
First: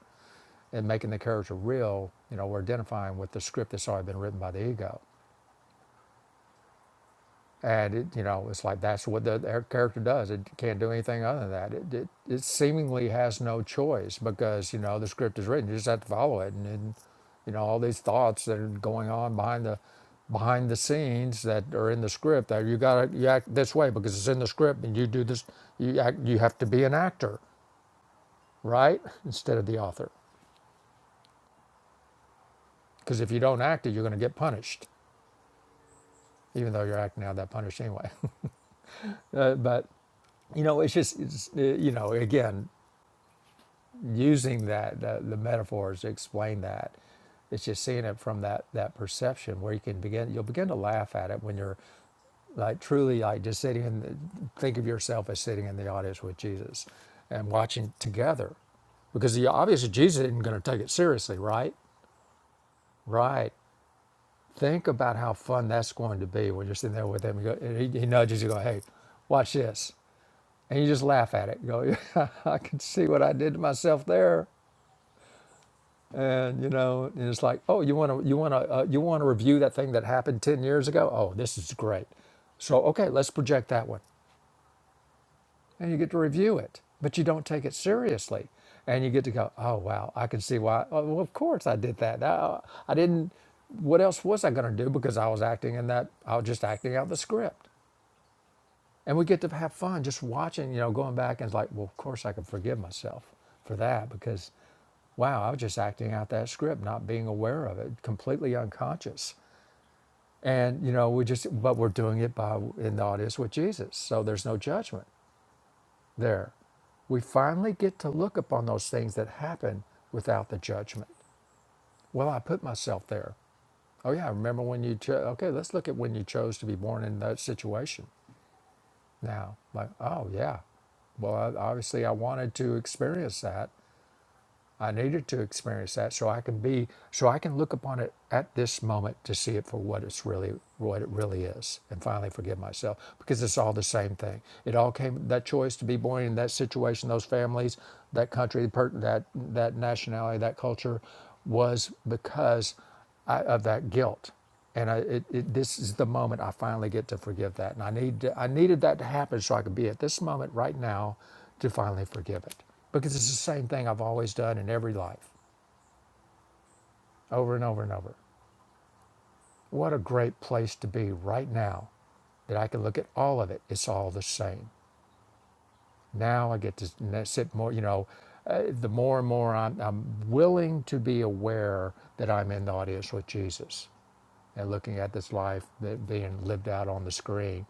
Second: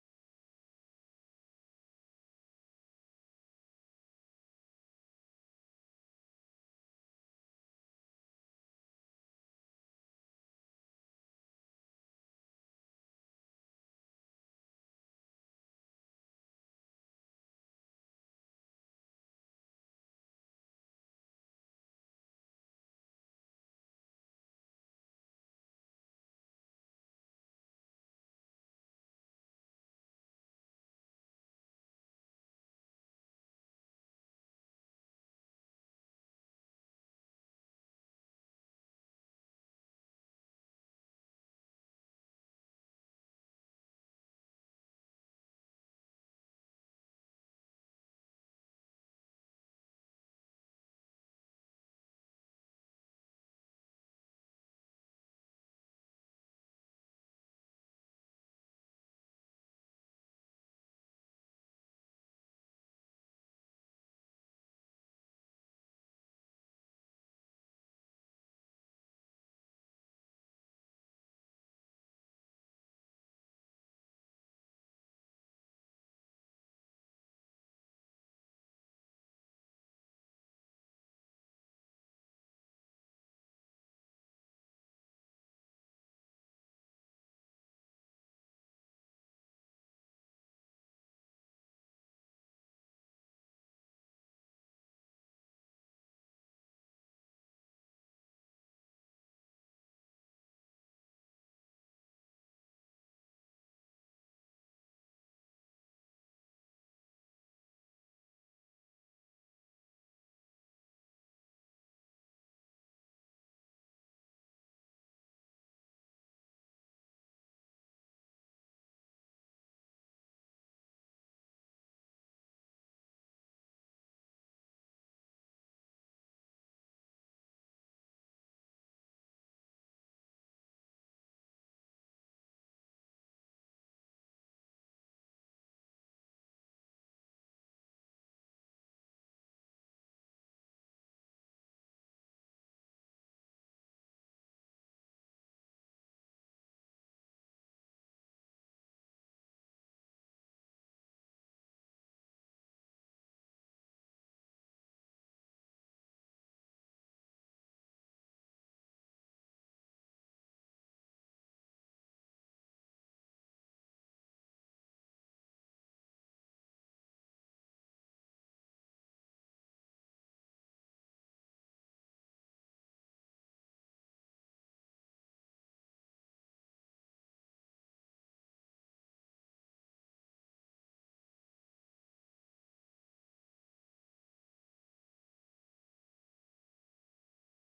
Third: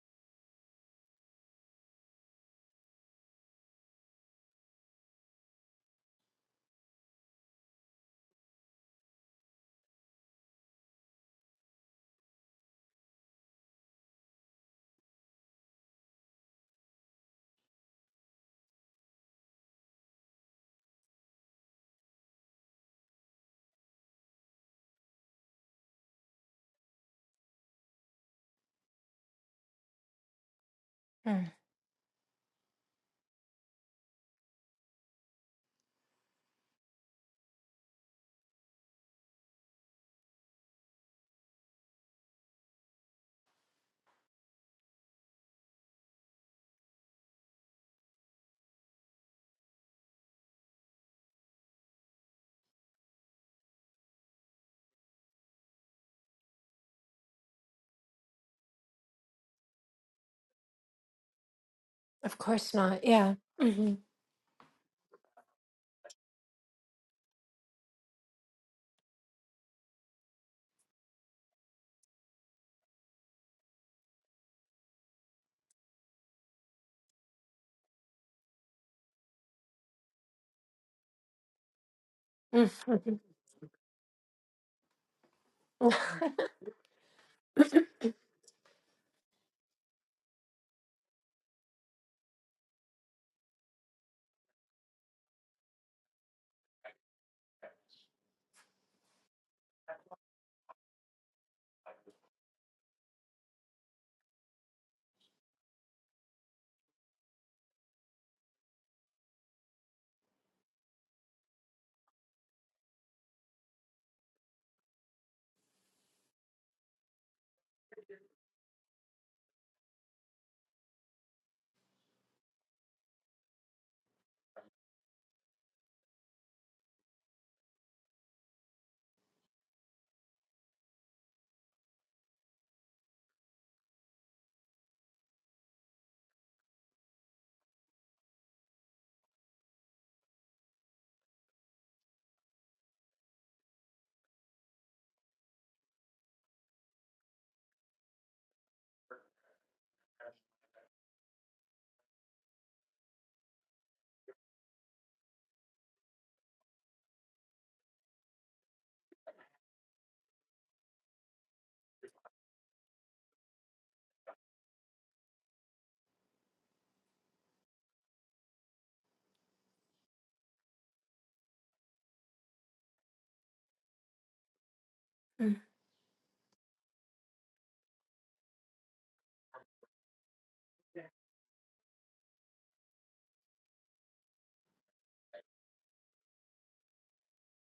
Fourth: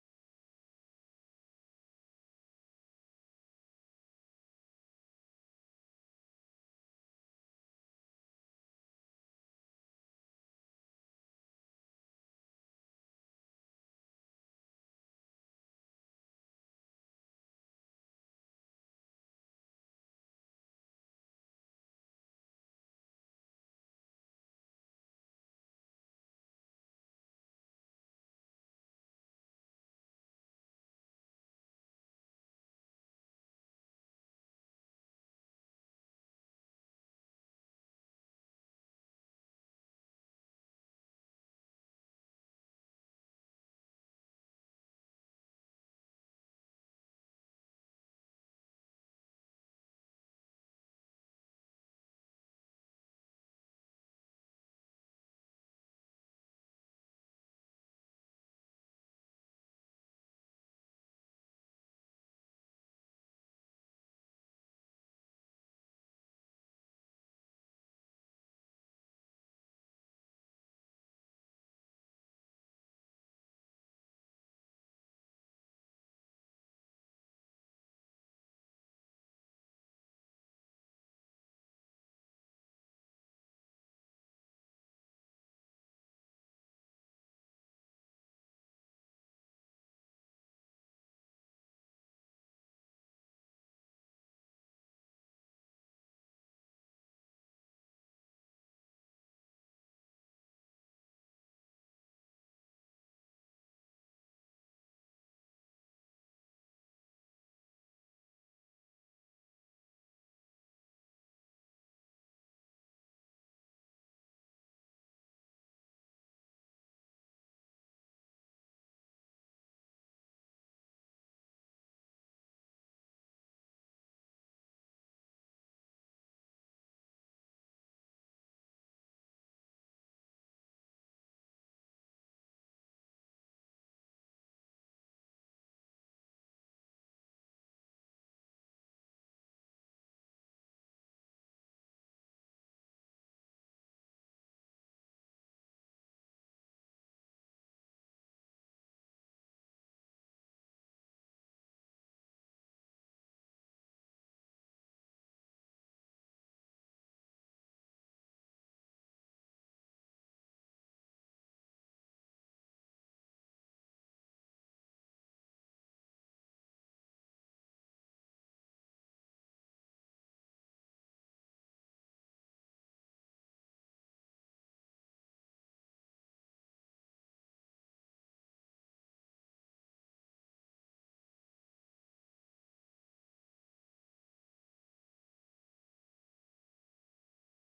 Speaker 2: and making the character real, you know, we're identifying with the script that's already been written by the ego. And it, you know, it's like that's what the their character does. It can't do anything other than that. It, it it seemingly has no choice because you know the script is written. You just have to follow it, and, and you know all these thoughts that are going on behind the behind the scenes that are in the script. That you gotta you act this way because it's in the script, and you do this. You act. You have to be an actor, right? Instead of the author, because if you don't act it, you're going to get punished. even though you're acting out that punish anyway. Uh, but you know, it's just it's, uh, you know, again, using that the, the metaphors to explain that. It's just seeing it from that that perception where you can begin. You'll begin to laugh at it when you're like truly like just sitting in. The, think of yourself as sitting in the audience with Jesus, and watching together, because the obviously Jesus isn't going to take it seriously, right?
Speaker 3: Of course not. Yeah.
Speaker 2: Right.
Speaker 3: hmm
Speaker 2: Think about how fun that's going to be when you're sitting there with him. and He, he nudges you, go, "Hey, watch this." and you just laugh at it. You go, yeah, I can see what I did to myself there. And you know, and it's like, oh, you want to, you want to, uh, you want to review that thing that happened ten years ago. Oh, this is great. So okay,
Speaker 3: Mm-hmm.
Speaker 2: let's project that one, and you get to review it, but you don't take it seriously, and you get to go, oh wow, I can see why. Oh, well, of course I did that. I, I didn't. What else was I going to do? Because I was acting in that. I was just acting out the script. and we get to have fun just watching you know going back and like well of course i can forgive myself for that because wow i was just acting out that script not being aware of it completely unconscious and you know we just but we're doing it by in the audience with jesus so there's no judgment there we finally get to look upon those things that happen without the judgment well i put myself there oh yeah remember when you chose okay let's look at when you chose to be born in that situation now. Like, oh yeah, well, I, obviously I wanted to experience that. I needed to experience that so I can be, so I can look upon it at this moment to see it for what it's really, what it really is, and finally forgive myself because it's all the same thing. It all came that choice to be born in that situation, those families, that country, the per- that that nationality, that culture, was because. I, of that guilt. And I, it, it, this is the moment I finally get to forgive that. And I, need to- I needed that to happen so I could be at this moment right now to finally forgive it. Because it's the same thing I've always done in every life, over and over and over. What a great place to be right now that I can look at all of it. It's all the same. Now I get to n- sit more, you know, uh, the more and more I'm, I'm willing to be aware that I'm in the audience with Jesus and looking at this life that being lived out on the screen,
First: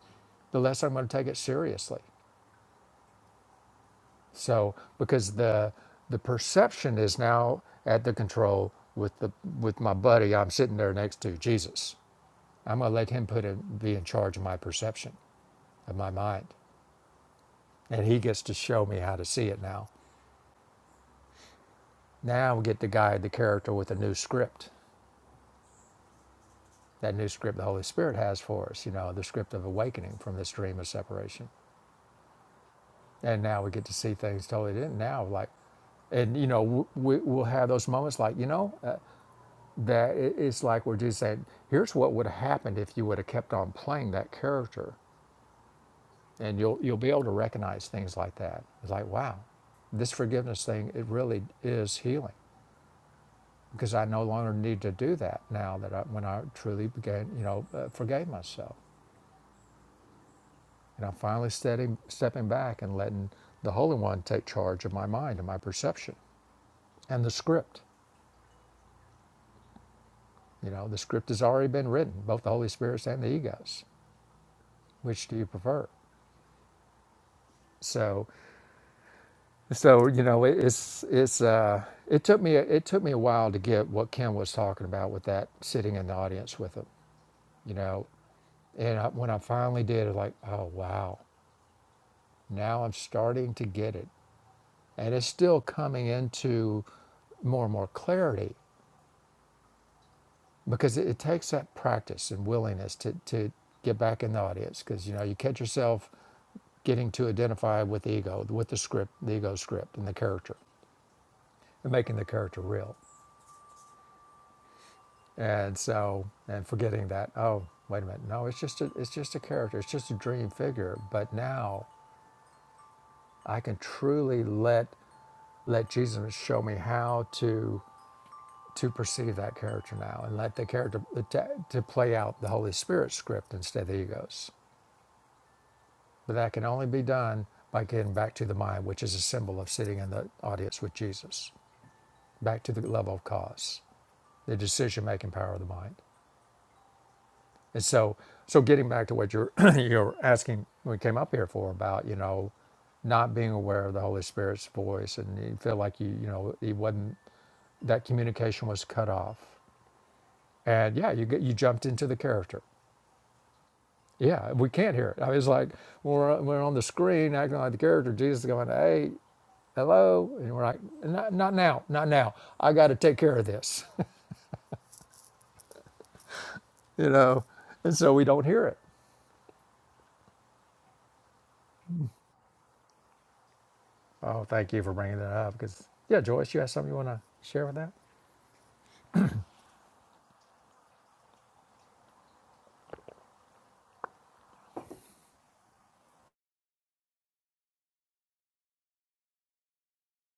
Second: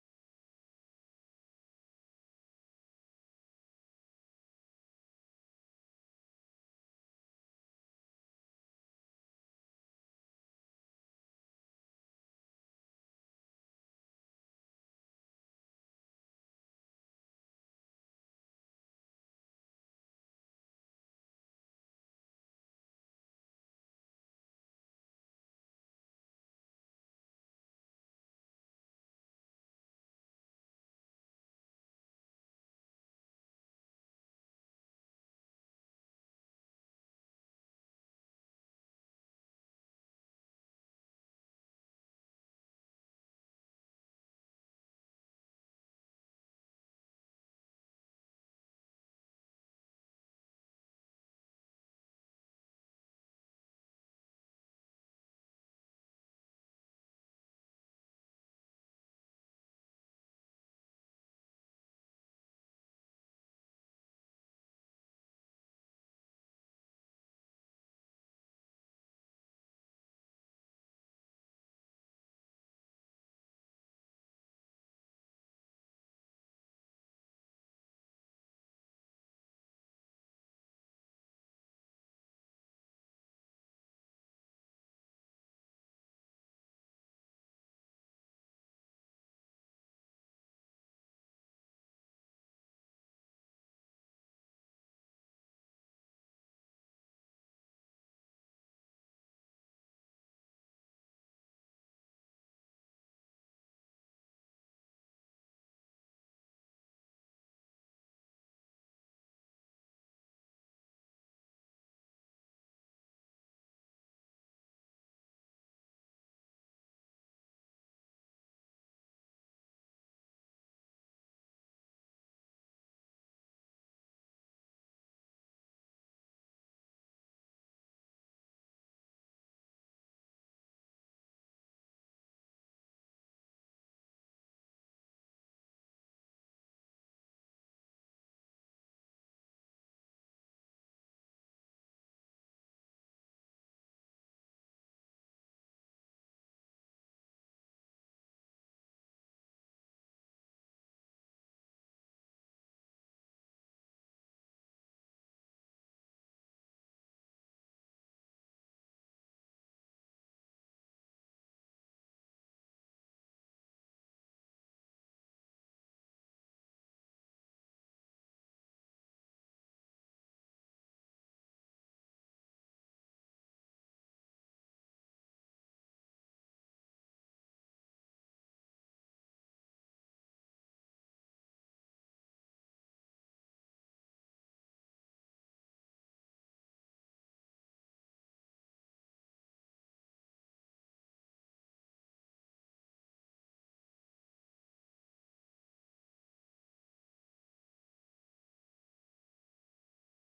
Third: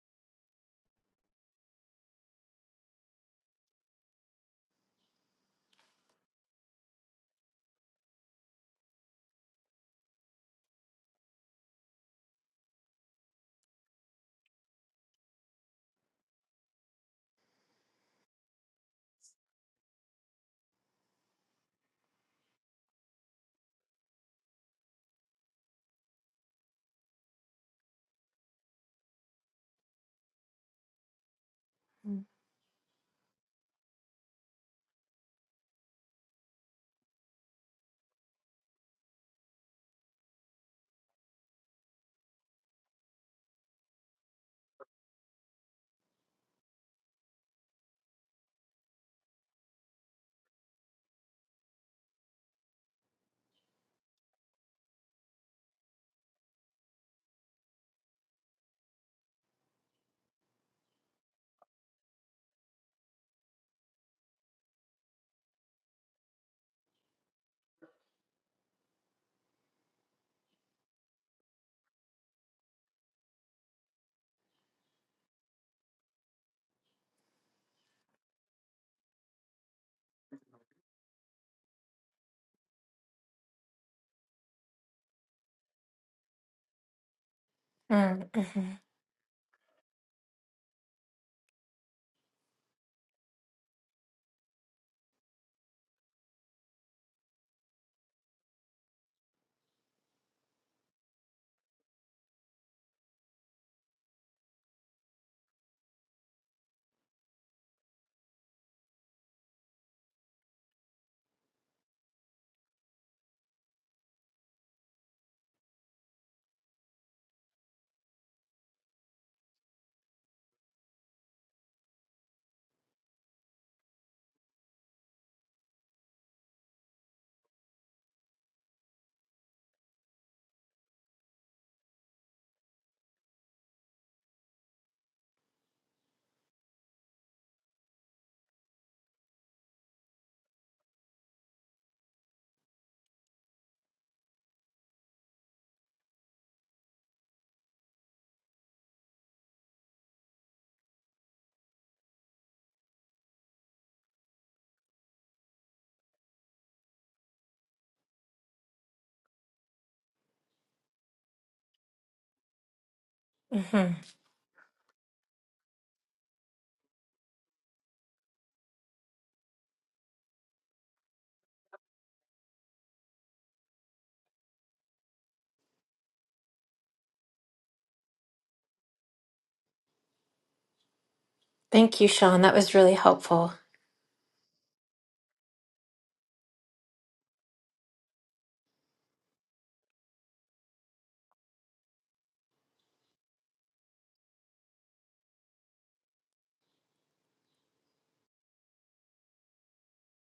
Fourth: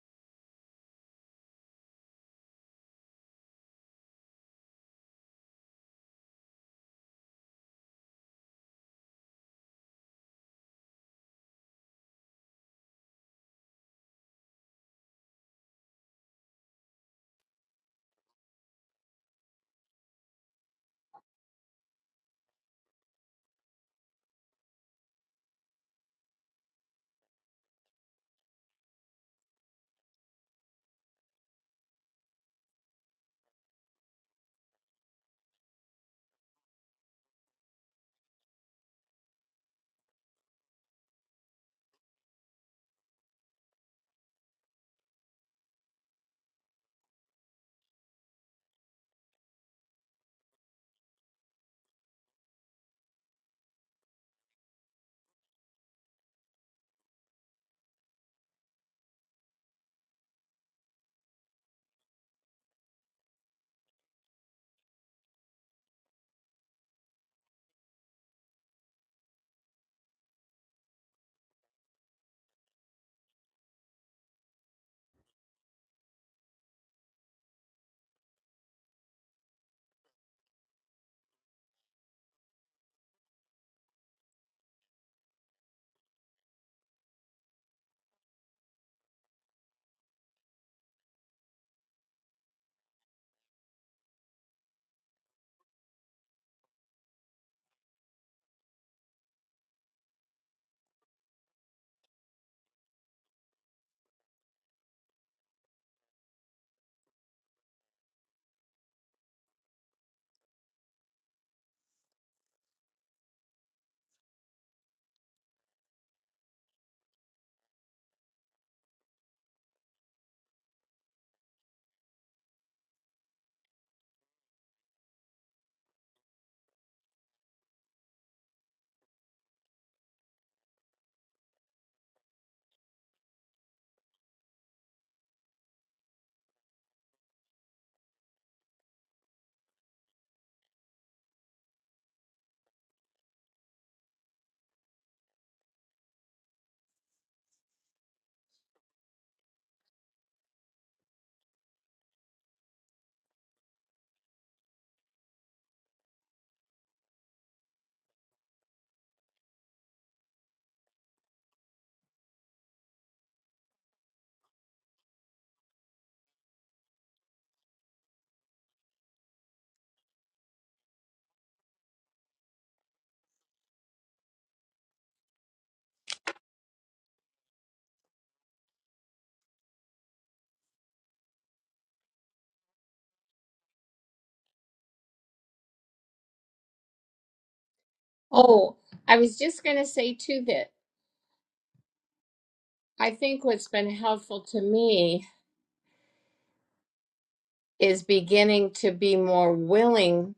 Speaker 2: the less I'm going to take it seriously. So because the the perception is now at the control with the with my buddy I'm sitting there next to Jesus. I'm going to let him put in, be in charge of my perception of my mind, and he gets to show me how to see it now. Now we get to guide the character with a new script. That new script the Holy Spirit has for us, you know, the script of awakening from this dream of separation. and now we get to see things totally different now like and you know we, we'll have those moments like you know uh, that it's like we're just saying here's what would have happened if you would have kept on playing that character and you'll you'll be able to recognize things like that it's like wow this forgiveness thing it really is healing because i no longer need to do that now that I, when i truly began you know uh, forgave myself and i'm finally steady, stepping back and letting the holy one take charge of my mind and my perception and the script You know, the script has already been written, both the Holy Spirit's and the ego's. Which do you prefer? So, so you know, it, it's it's uh, it took me it took me a while to get what Ken was talking about with that sitting in the audience with him. You know, and I, when I finally did, it like, oh wow, now I'm starting to get it, and it's still coming into more and more clarity because it, it takes that practice and willingness to to get back in the audience because you know you catch yourself getting to identify with ego, with the script, the ego script and the character, and making the character real. And so, and forgetting that, oh, wait a minute, no, it's just a, it's just a character, it's just a dream figure. But now I can truly let let Jesus show me how to to perceive that character now, and let the character to, to play out the Holy Spirit script instead of the egos. But that can only be done by getting back to the mind, which is a symbol of sitting in the audience with Jesus, back to the level of cause. the decision making power of the mind. And so, so getting back to what you're you're asking, we came up here for about you know, not being aware of the Holy Spirit's voice, and you feel like you you know he wasn't that communication was cut off. And yeah, you get, you jumped into the character. Yeah, we can't hear it. I was like, when we're, when we're on the screen acting like the character. Jesus is going, hey, hello, and we're like, not, not now, not now. I got to take care of this, you know. And so we don't hear it.
Speaker 3: Thank you, Sean. That was really helpful.
Speaker 2: Oh, thank you for bringing that up. Because yeah, Joyce, you have something you want to share with that?
Speaker 1: Oh, I was just going to say too that I think what's been helpful to me is beginning to be more willing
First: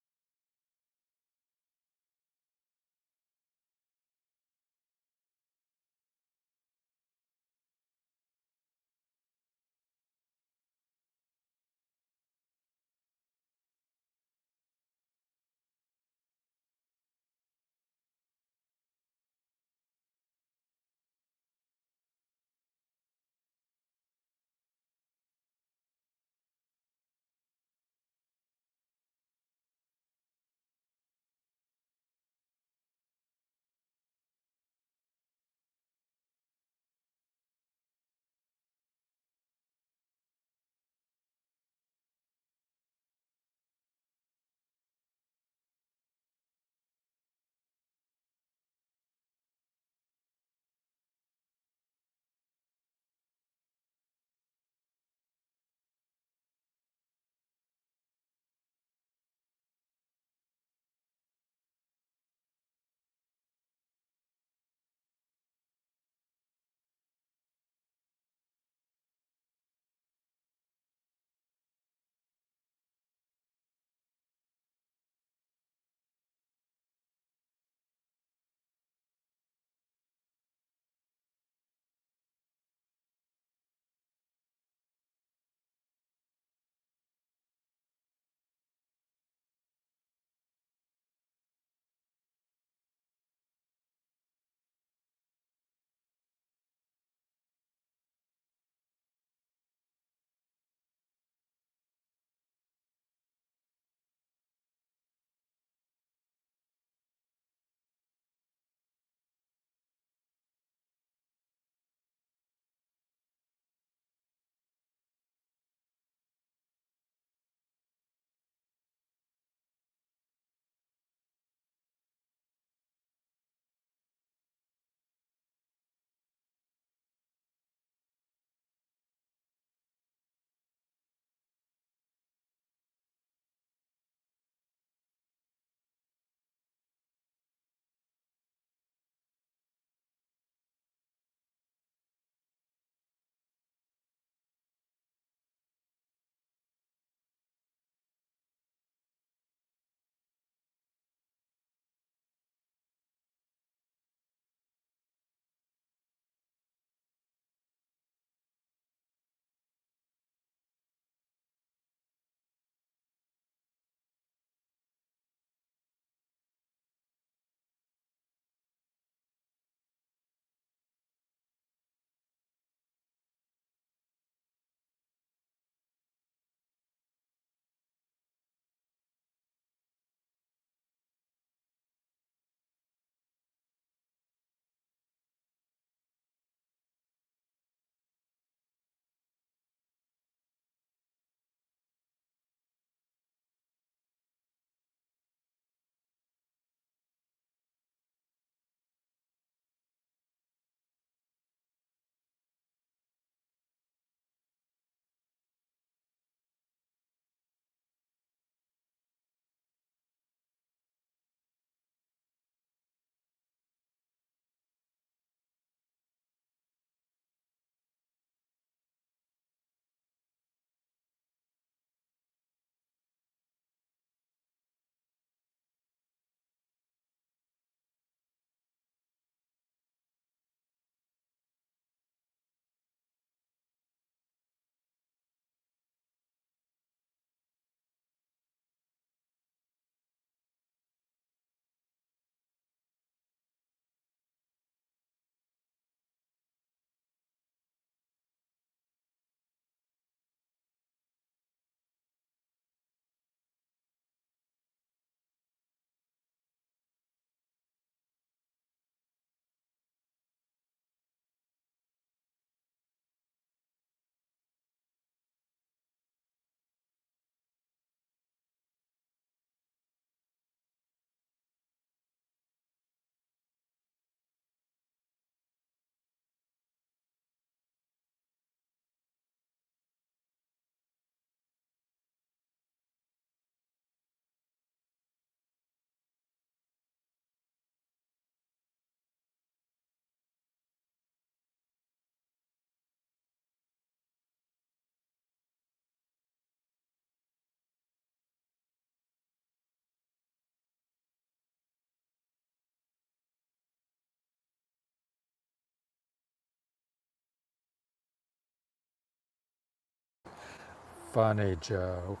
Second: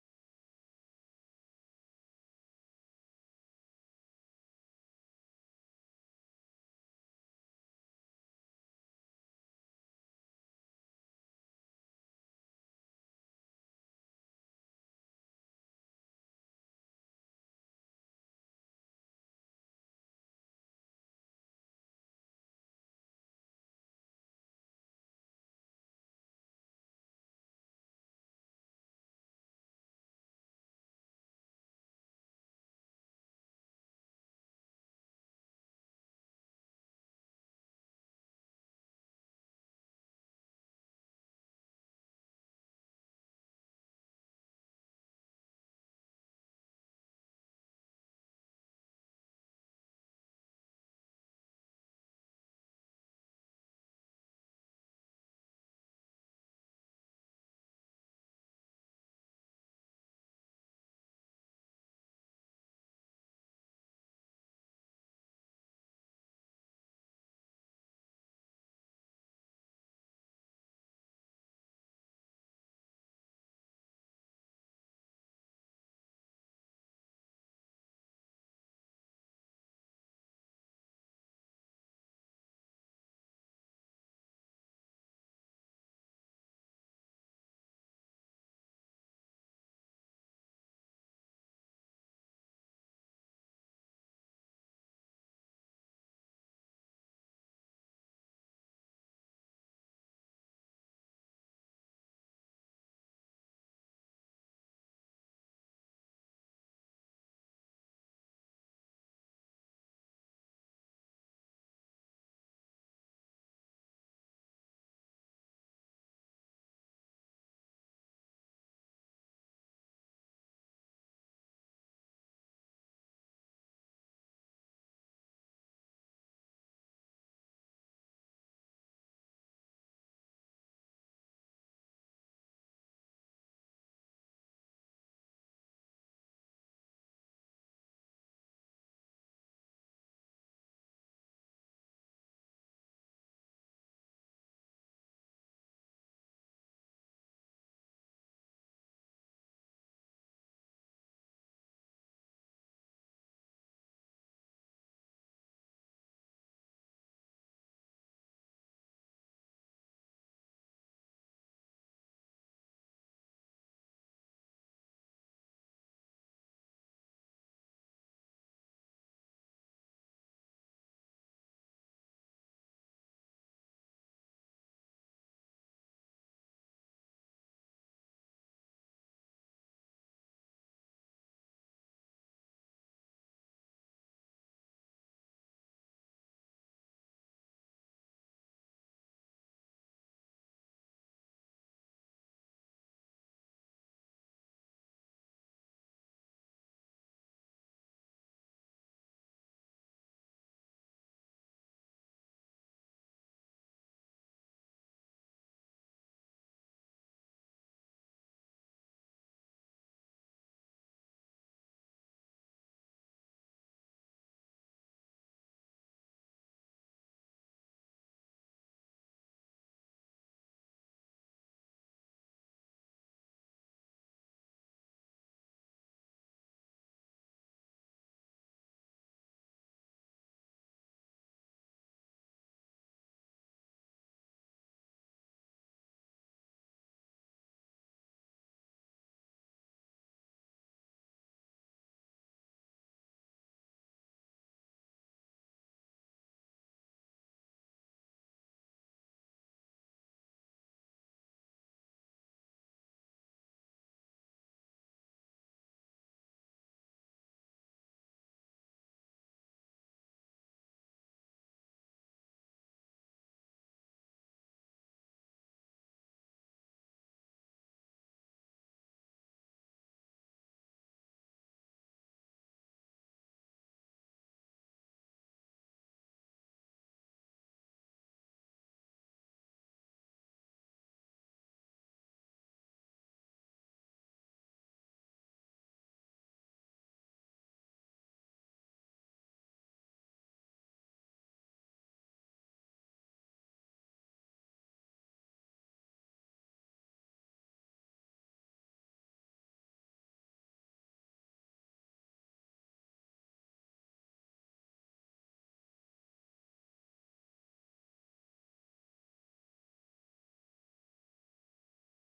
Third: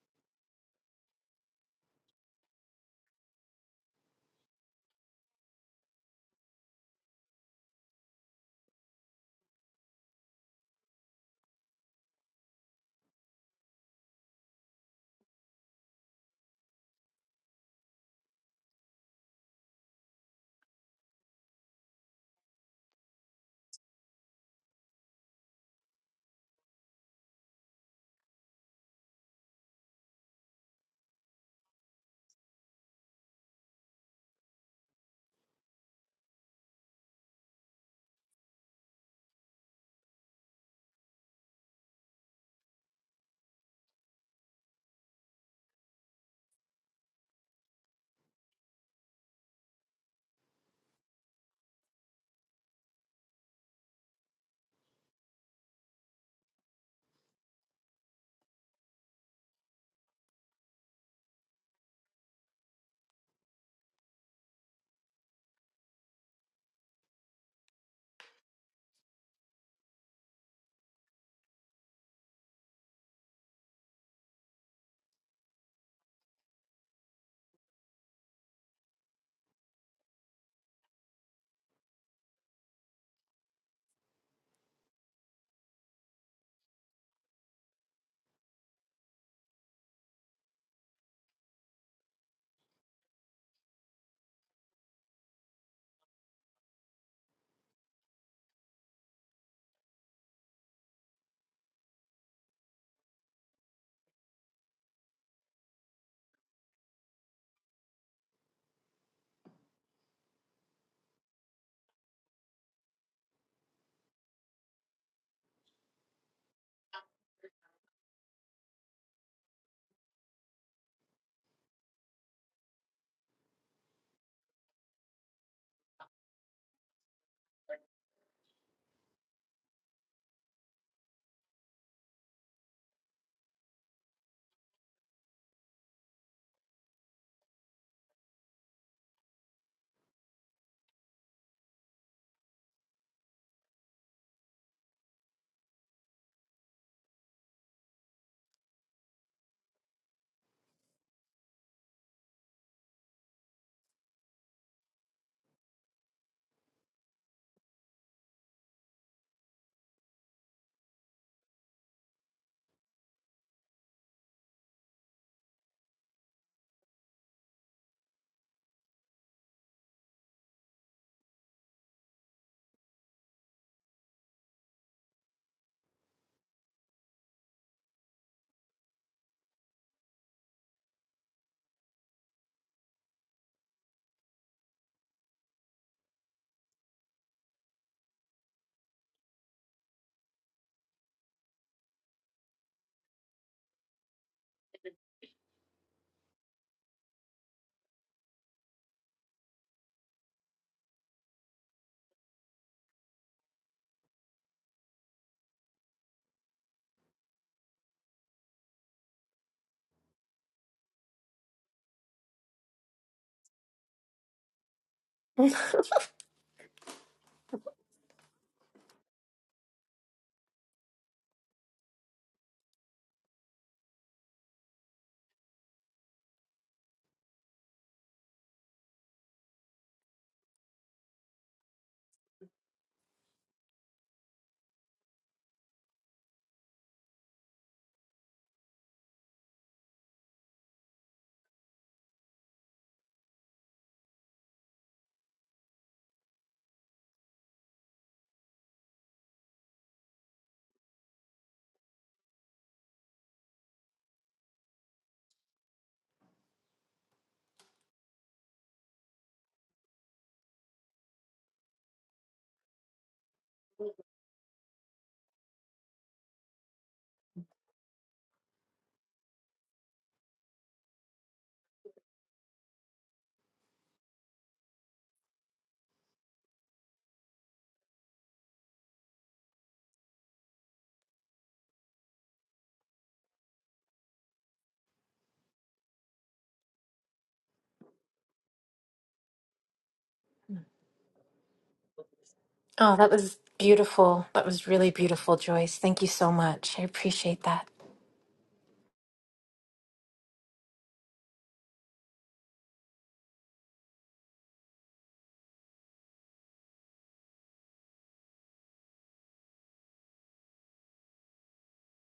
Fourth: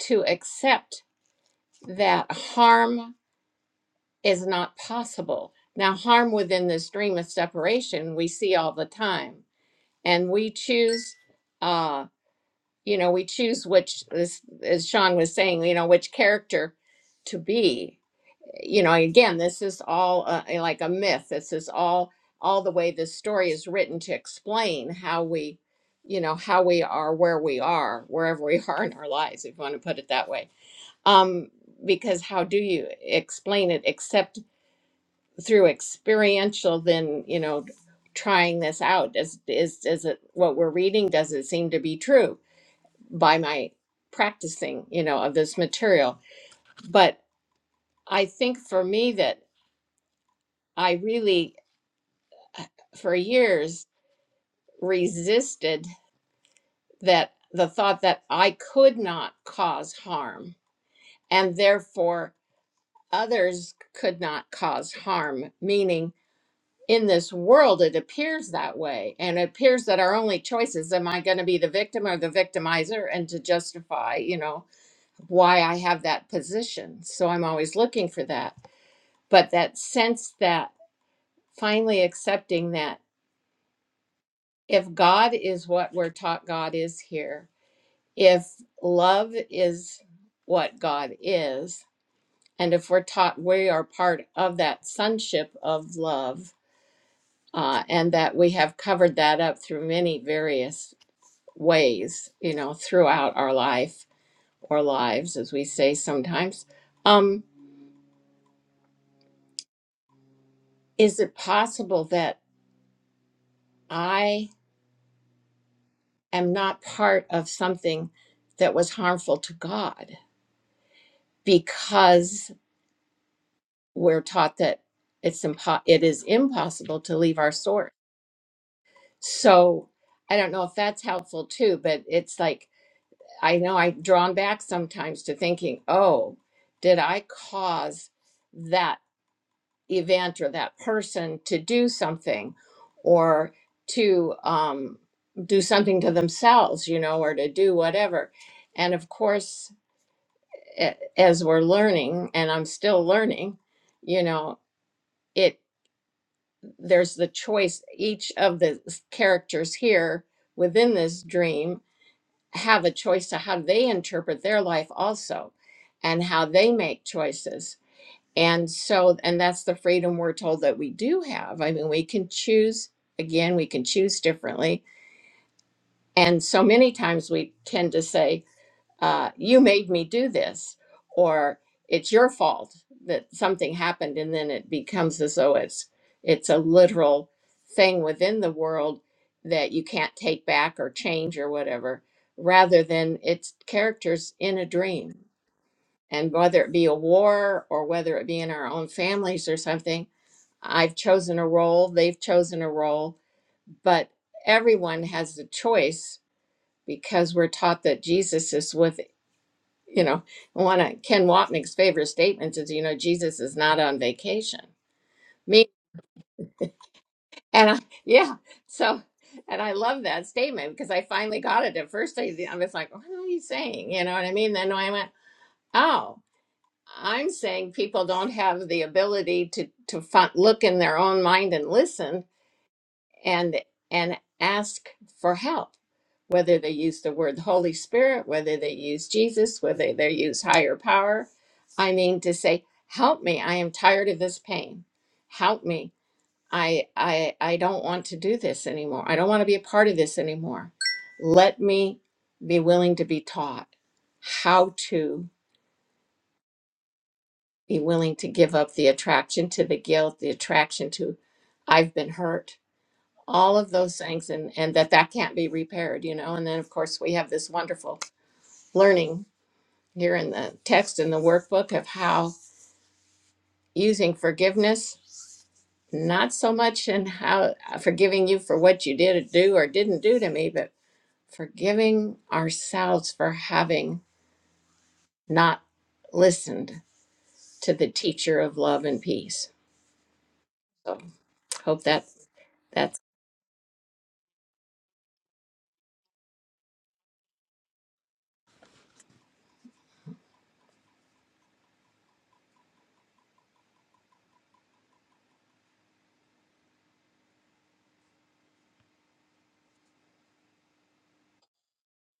Speaker 1: to accept that harm is not possible. Now, harm within this dream of separation we see all the time, and we choose, uh, you know, we choose which, as, as Sean was saying, you know, which character to be. You know, again, this is all uh, like a myth. This is all all the way this story is written to explain how we, you know, how we are where we are, wherever we are in our lives, if you want to put it that way. Um, because how do you explain it except through experiential than you know trying this out does is is it what we're reading does it seem to be true by my practicing you know of this material but i think for me that i really for years resisted that the thought that i could not cause harm and therefore others could not cause harm meaning in this world it appears that way and it appears that our only choice is am i going to be the victim or the victimizer and to justify you know why i have that position so i'm always looking for that but that sense that finally accepting that if god is what we're taught god is here if love is what god is and if we're taught we are part of that sonship of love uh, and that we have covered that up through many various ways, you know, throughout our life or lives, as we say sometimes. Um, is it possible that I am not part of something that was harmful to God because we're taught that it's impo- it is impossible to leave our source? So I don't know if that's helpful too, but it's like I know I'm drawn back sometimes to thinking, oh, did I cause that? event or that person to do something or to um, do something to themselves, you know, or to do whatever. And of course, a- as we're learning, and I'm still learning, you know, it there's the choice. Each of the s- characters here within this dream have a choice to how they interpret their life also and how they make choices. And so, and that's the freedom we're told that we do have. I mean, we can choose, again, we can choose differently. And so many times we tend to say, uh, You made me do this, or it's your fault that something happened. And then it becomes as though it's, it's a literal thing within the world that you can't take back or change or whatever, rather than it's characters in a dream. And whether it be a war or whether it be in our own families or something, I've chosen a role, they've chosen a role, but everyone has the choice because we're taught that Jesus is with, you know, one of Ken Wapnick's favorite statements is, you know, Jesus is not on vacation.
Speaker 3: oh,
Speaker 1: Me and I, yeah, so and I love that statement because I finally got it. At first, I, I was like, "What are you saying?" You know what I mean? Then I went, "Oh, I'm saying people don't have the ability to to fi- look in their own mind and listen and and ask for help whether they use the word holy spirit whether they use jesus whether they use higher power i mean to say help me i am tired of this pain help me i i i don't want to do this anymore i don't want to be a part of this anymore let me be willing to be taught how to be willing to give up the attraction to the guilt the attraction to i've been hurt all of those things and and that that can't be repaired you know and then of course we have this wonderful learning here in the text in the workbook of how using forgiveness not so much in how uh, forgiving you for what you did do or didn't do to me but forgiving ourselves for having not listened to the teacher of love and peace so hope that that's
Speaker 3: that was beautiful. That was really beautiful, Joyce. Thank you so much. I appreciate that.
Speaker 2: Funny Joe.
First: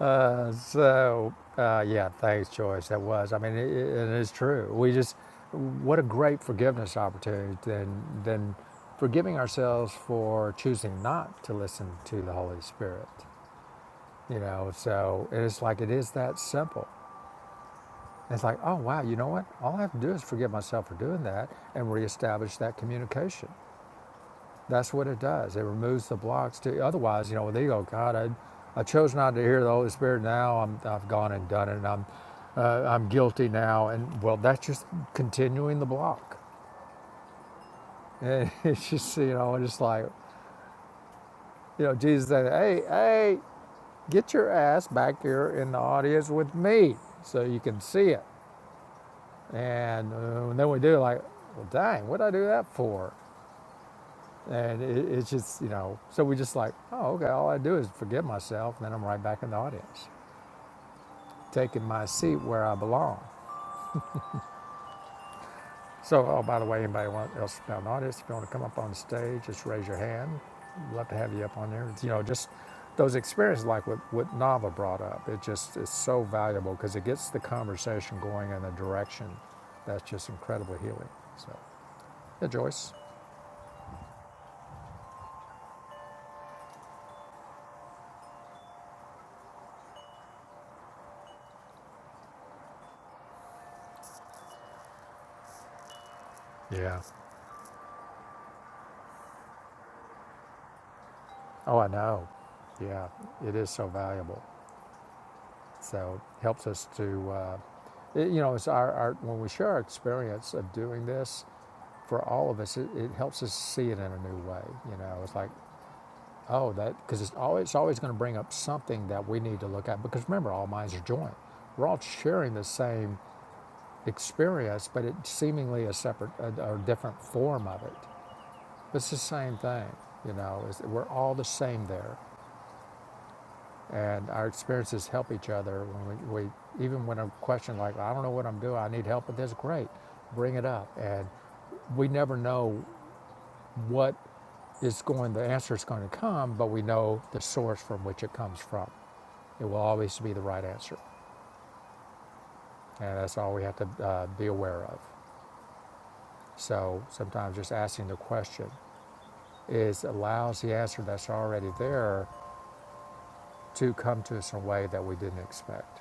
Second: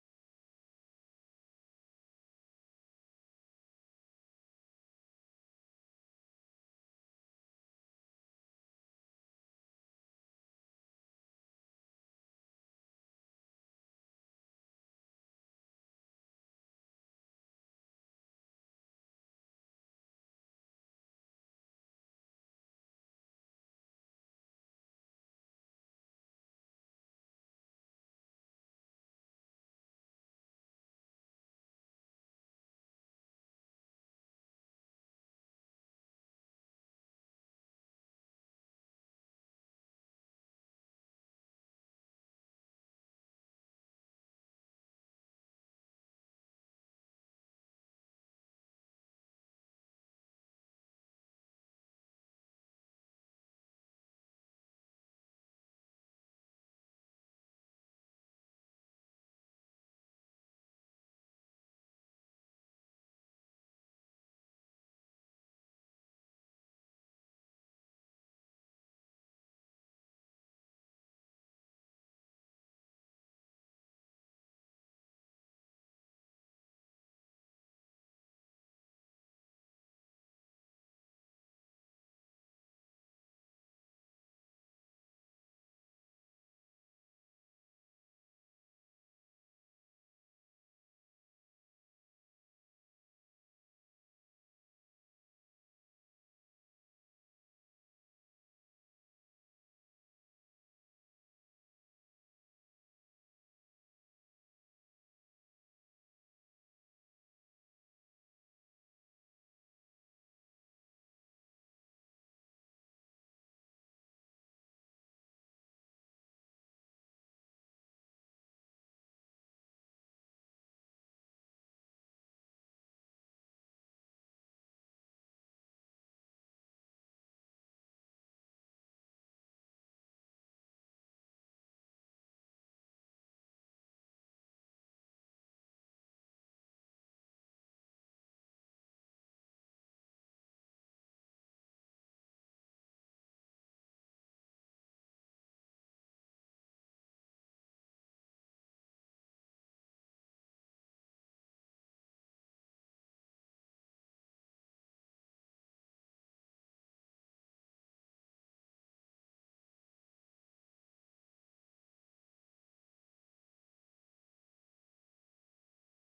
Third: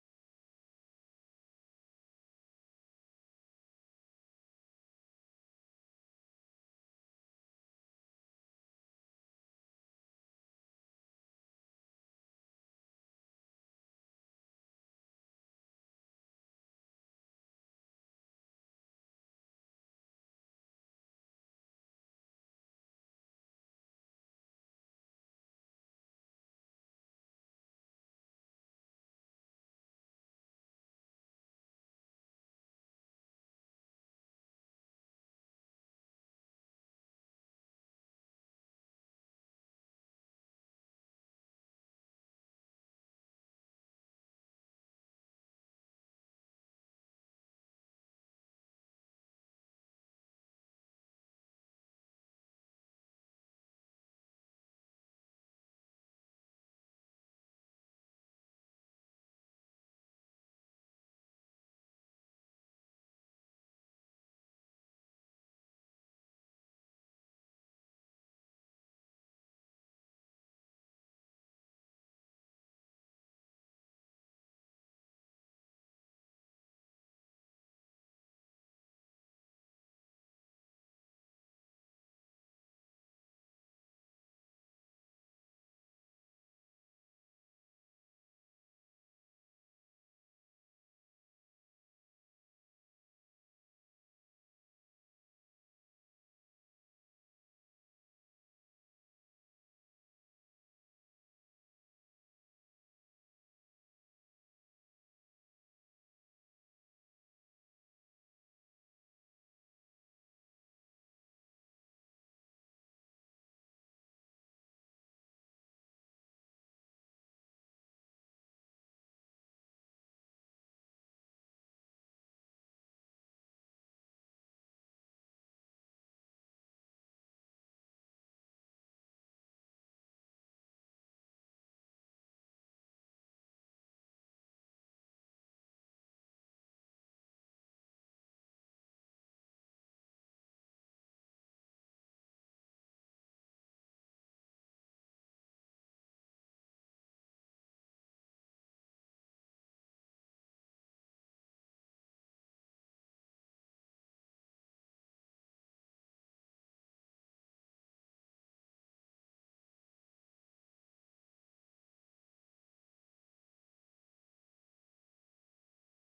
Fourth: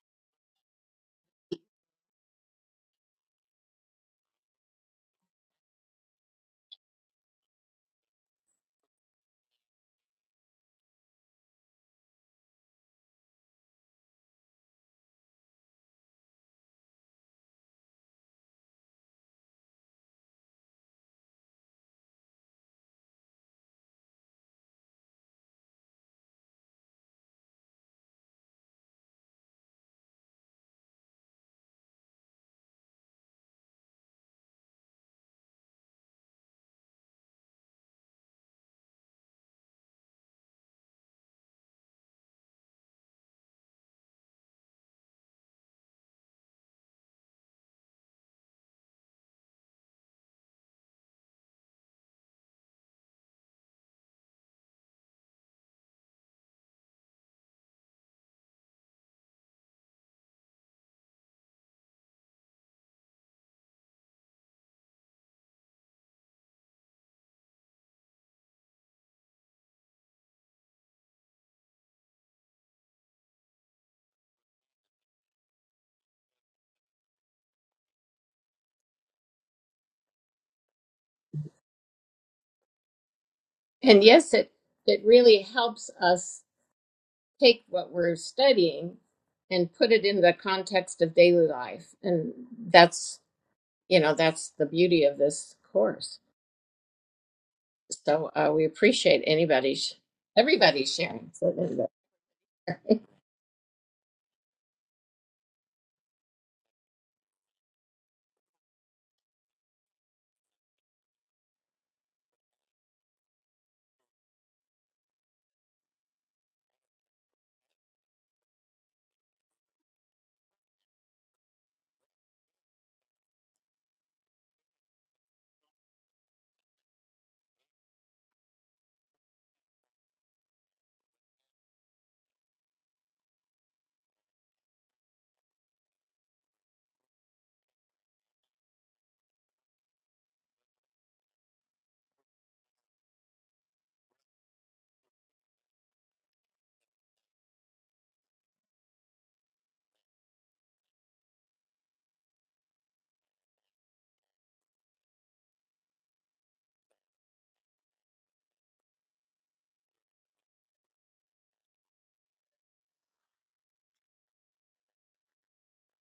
Speaker 2: Uh, so uh, yeah, thanks, Joyce. That was. I mean, it, it is true. We just what a great forgiveness opportunity. Then then forgiving ourselves for choosing not to listen to the Holy Spirit. You know, so it's like it is that simple. It's like, oh wow, you know what? All I have to do is forgive myself for doing that and reestablish that communication That's what it does. It removes the blocks. To, otherwise, you know, they go, God, I, I chose not to hear the Holy Spirit. Now I'm, I've gone and done it, and I'm, uh, I'm guilty now. And well, that's just continuing the block. And it's just, you know, it's like, you know, Jesus said, Hey, hey, get your ass back here in the audience with me, so you can see it. And, uh, and then we do like, well, dang, what did I do that for? And it, it's just, you know, so we just like, oh, okay, all I do is forgive myself, and then I'm right back in the audience, taking my seat where I belong. So, oh, by the way, anybody else in the audience, if you want to come up on stage, just raise your hand. We'd love to have you up on there. It's, you know, just those experiences like what, what Nava brought up, it just is so valuable because it gets the conversation going in a direction that's just incredibly healing. So, yeah, Joyce.
Speaker 1: and yes it it really helps us take what we're studying and put it in the context of daily life. And that's, you know, that's the beauty of this course.
Speaker 2: Yeah.
Speaker 1: So uh, we appreciate anybody's, everybody's sharing. So there you
Speaker 2: Oh, I
Speaker 1: go.
Speaker 2: know. Yeah, it is so valuable. So it helps us to, uh, it- you know, it's our, our, when we share our experience of doing this for all of us, it, it helps us see it in a new way. You know, it's like, oh, that, because it's always, it's always going to bring up something that we need to look at. Because remember, all minds are joined. We're all sharing the same experience, but it's seemingly a separate or different form of it. But it's the same thing. You know, it's, we're all the same there. And our experiences help each other. When we, we even when a question like I don't know what I'm doing, I need help with this. Great, bring it up. And we never know what is going. The answer is going to come, but we know the source from which it comes from. It will always be the right answer, and that's all we have to uh, be aware of. So sometimes just asking the question is allows the answer that's already there to come to us in a way that we didn't expect,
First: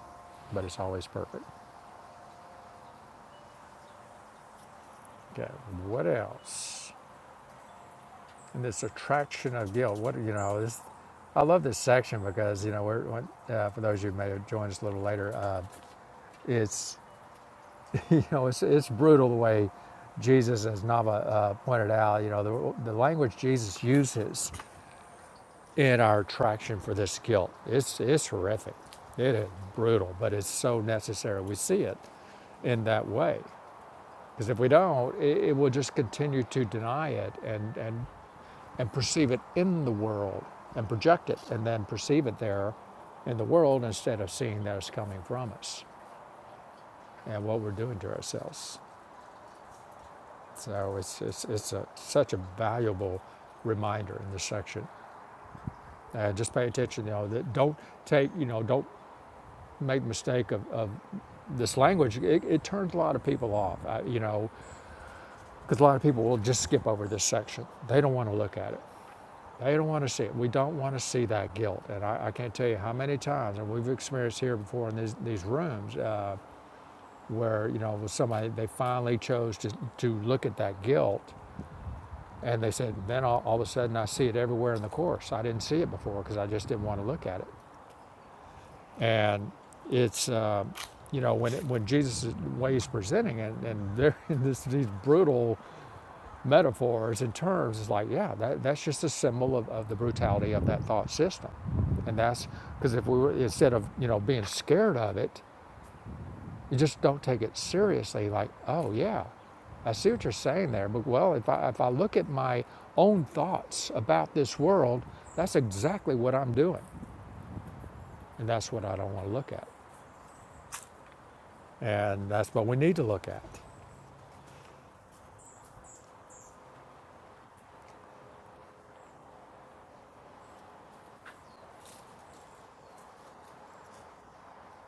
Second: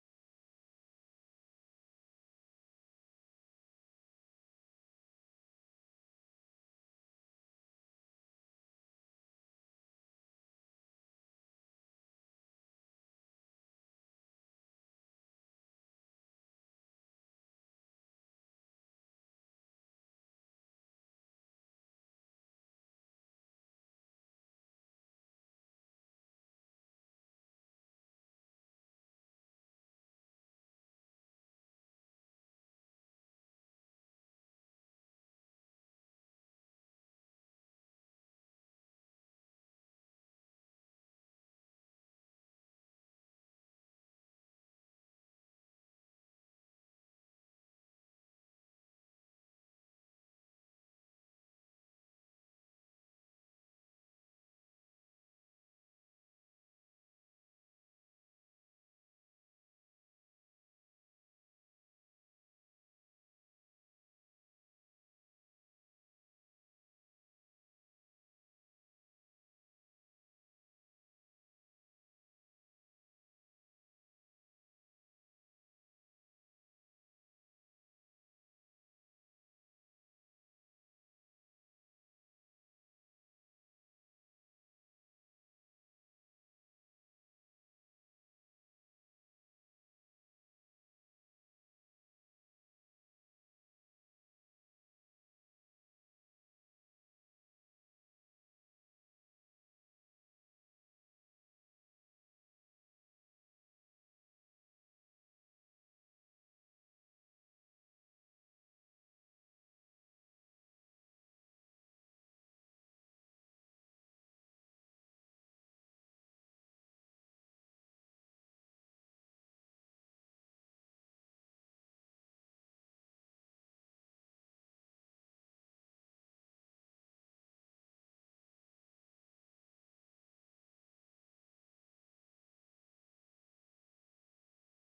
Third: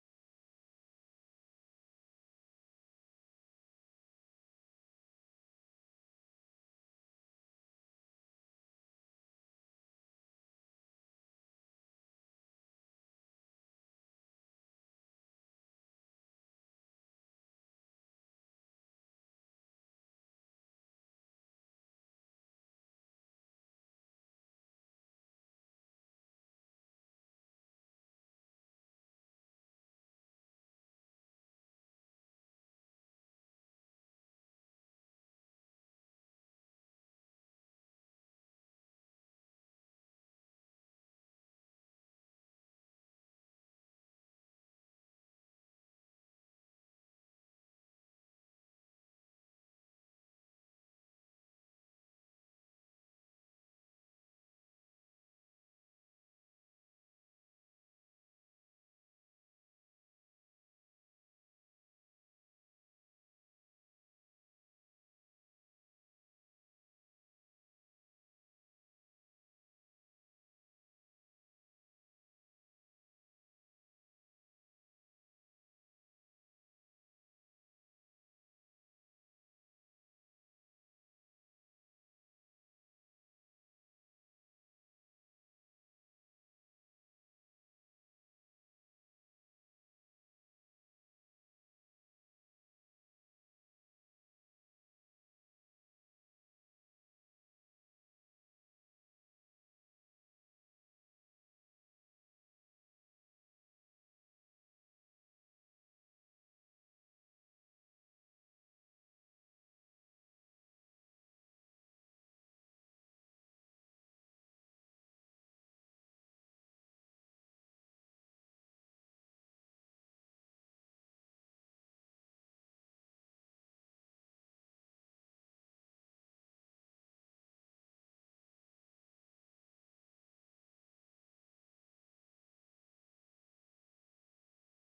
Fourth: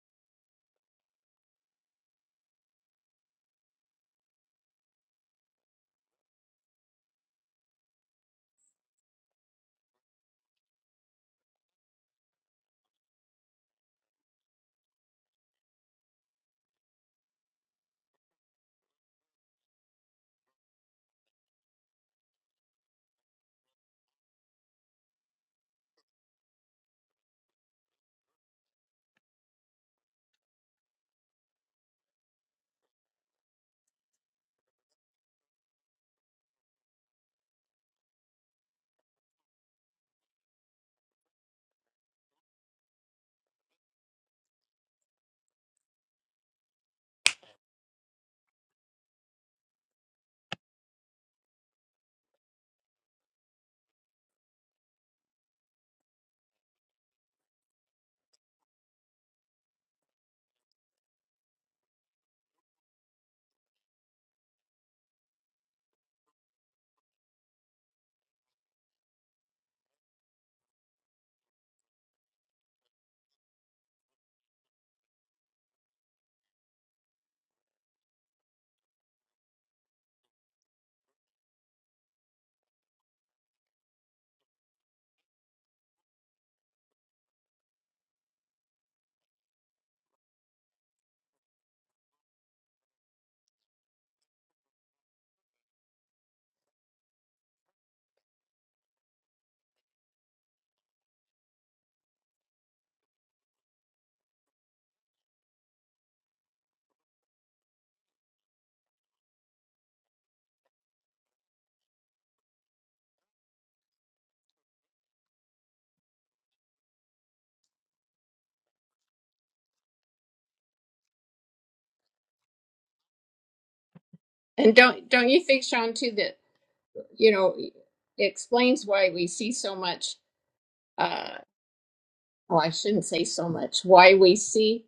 Speaker 2: but it's always perfect. Okay, what else? And this attraction of guilt. What you know this. I love this section because you know we're uh, for those of you who may have joined us a little later. Uh, it's you know it's it's brutal the way Jesus, as Nava uh, pointed out, you know the the language Jesus uses in our attraction for this guilt. It's it's horrific. It is brutal, but it's so necessary. We see it in that way. Because if we don't, it, it will just continue to deny it and, and and perceive it in the world and project it and then perceive it there in the world instead of seeing that it's coming from us and what we're doing to ourselves. So it's, it's, it's a, such a valuable reminder in this section. Uh, just pay attention, you know, that don't take, you know, don't make the mistake of, of this language. It, it turns a lot of people off, uh, you know, because a lot of people will just skip over this section. They don't want to look at it. They don't want to see it. We don't want to see that guilt. And I, I can't tell you how many times, and we've experienced here before in these, these rooms, uh, where, you know, with somebody, they finally chose to, to look at that guilt. And they said, then all, all of a sudden I see it everywhere in the course. I didn't see it before because I just didn't want to look at it. And it's, uh, you know, when, it, when Jesus, the way he's presenting it, and they're in this, these brutal metaphors and terms, it's like, yeah, that, that's just a symbol of, of the brutality of that thought system. And that's because if we were, instead of, you know, being scared of it, you just don't take it seriously. Like, oh, yeah, I see what you're saying there. But, well, if I, if I look at my own thoughts about this world, that's exactly what I'm doing. And that's what I don't want to look at. And that's what we need to look at.
Speaker 1: And don't don't you think, Sean, too, that you know, explains why we see so much, uh, well, I shouldn't say so much, why we see,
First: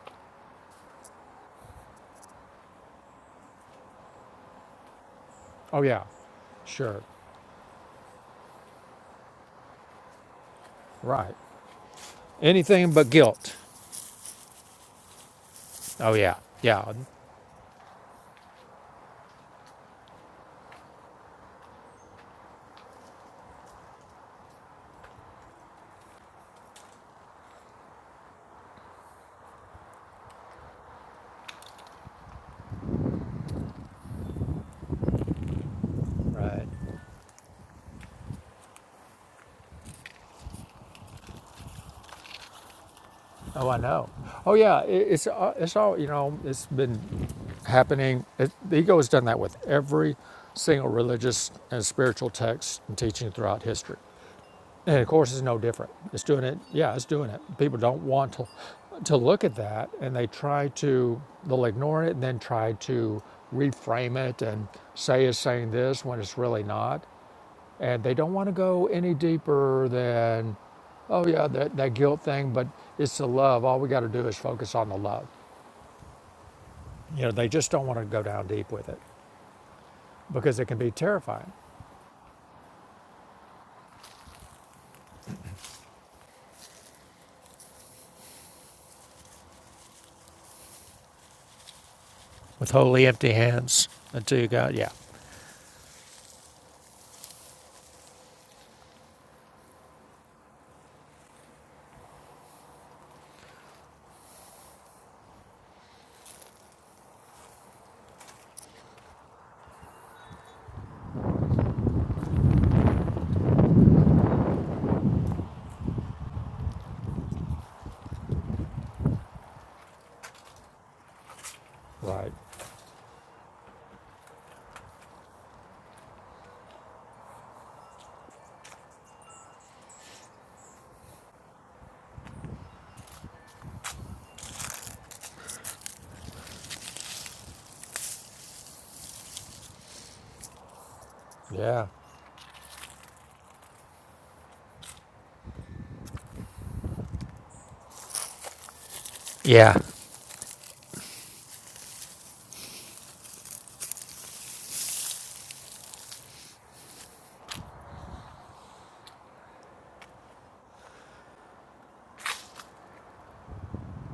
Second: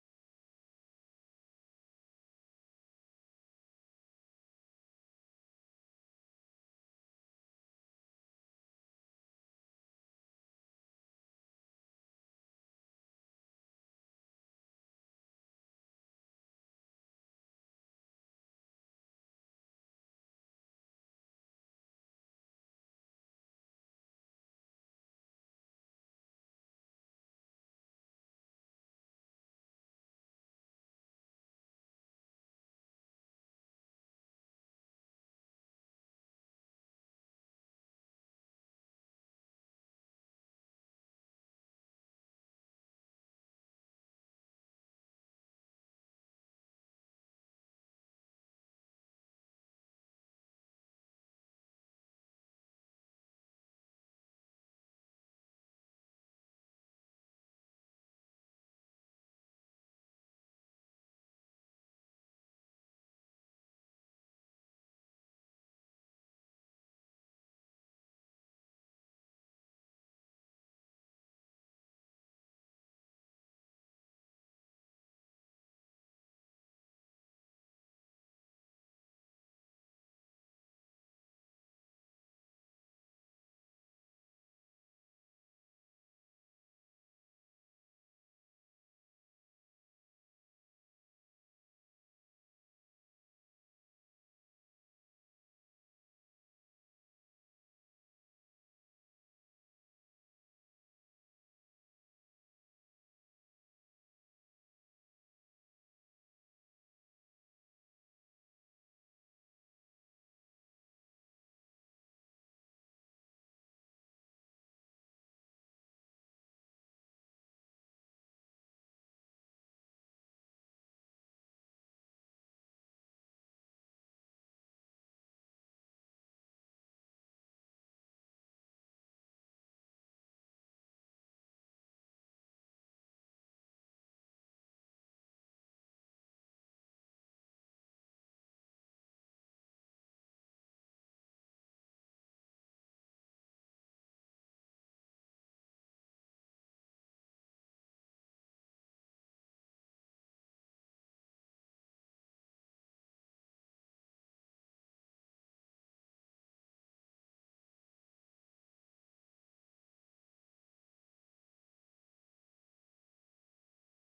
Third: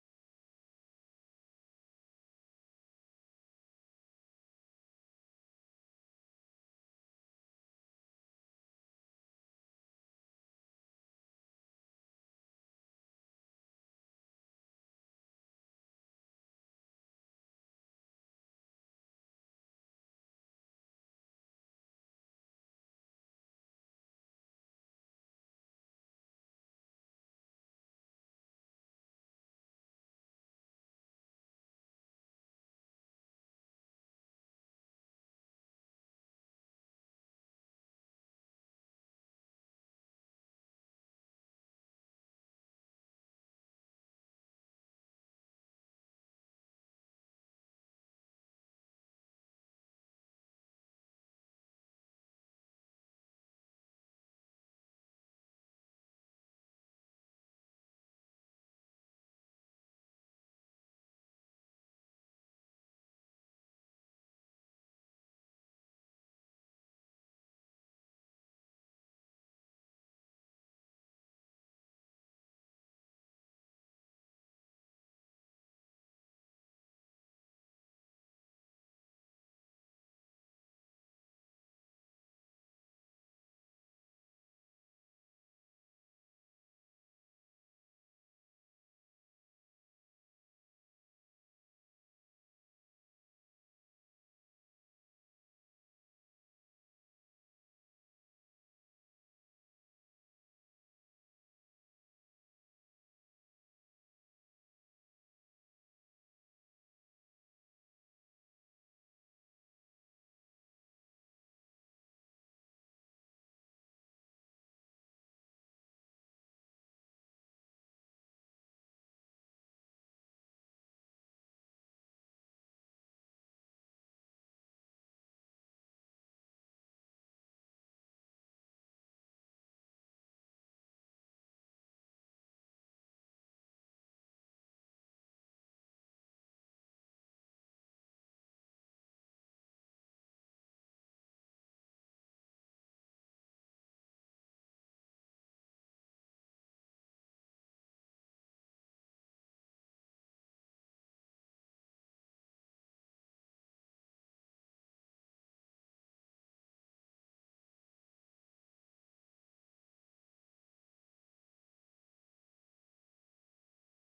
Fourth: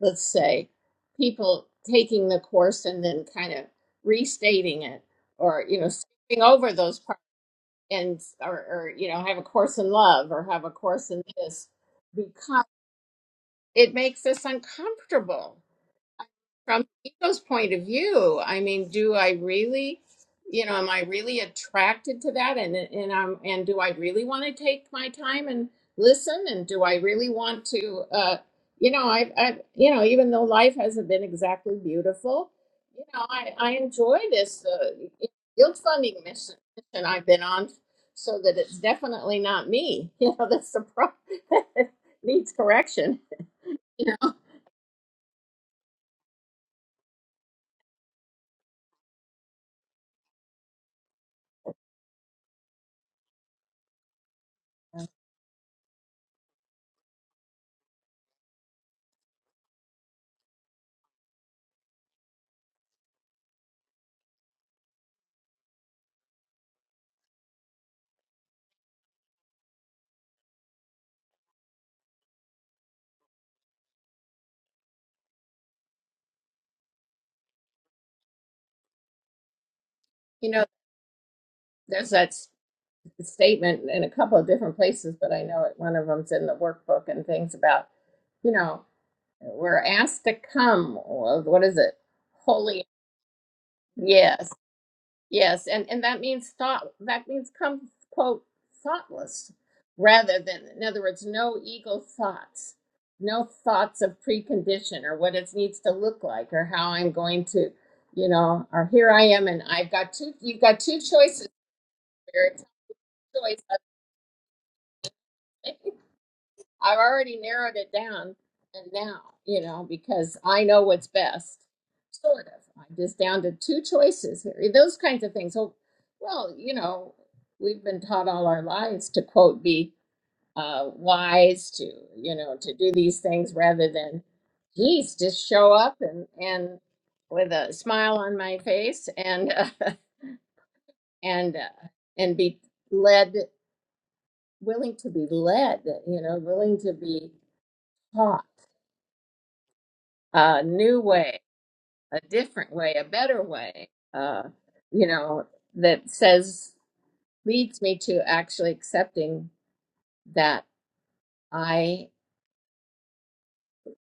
Speaker 1: let's say, people taking the course and then kind of restating it or, you
Speaker 2: Oh,
Speaker 1: know,
Speaker 2: yeah,
Speaker 1: skipping over those
Speaker 2: sure,
Speaker 1: parts and, or, or, you know, have a course in love or have a course in
Speaker 2: right.
Speaker 1: this because
Speaker 2: Anything but guilt.
Speaker 1: it makes us uncomfortable
Speaker 2: Oh, yeah,
Speaker 1: from
Speaker 2: yeah,
Speaker 1: ego's point of view i mean do i really you know am i really attracted to that and and um and do i really want to take my time and listen and do i really want to uh you know i i you know even though life hasn't been exactly beautiful you know i i enjoy this uh, guilt funding mission
Speaker 2: Right.
Speaker 1: mission i've been on so that it's definitely not me you know that's the problem needs correction
Speaker 2: Oh, I know.
Speaker 1: you know
Speaker 2: Oh, yeah. It, it's uh, it's all you know. It's been happening. It, the ego has done that with every single religious and spiritual text and teaching throughout history, and of course, it's no different. It's doing it. Yeah, it's doing it. People don't want to to look at that, and they try to they'll ignore it and then try to reframe it and say it's saying this when it's really not and they don't want to go any deeper than oh yeah that, that guilt thing but it's the love all we got to do is focus on the love you know they just don't want to go down deep with it
Speaker 1: you
Speaker 2: because
Speaker 1: know
Speaker 2: it can be terrifying
Speaker 1: there's that the statement in a couple of different places, but I know it, one of them's in the workbook and things about, you know, we're asked to come. well, What is it?
Speaker 2: with
Speaker 1: Holy.
Speaker 2: wholly empty hands until you
Speaker 1: Yes,
Speaker 2: got yeah
Speaker 1: yes, and and that means thought. That means come quote thoughtless, rather than in other words, no ego thoughts, no thoughts of precondition or what it needs to look like or how I'm going to, you know, or here I am and I've got two. You've got two choices here. It's a choice. I've already narrowed it down and now, you know, because I know what's best.
Speaker 2: right
Speaker 1: Sort of. I'm just down to two choices here. Eh, Those kinds of things. So, well, you know, we've been taught all our lives to quote be uh, wise to, you know, to do these things rather than, geez, just show up and and with a smile on my face and uh, and
Speaker 2: yeah
Speaker 1: uh, and be led, willing to be led, you know, willing to be taught.
Speaker 2: yeah
Speaker 1: a new way, a different way, a better way, uh, you know, that says, leads me to actually accepting that I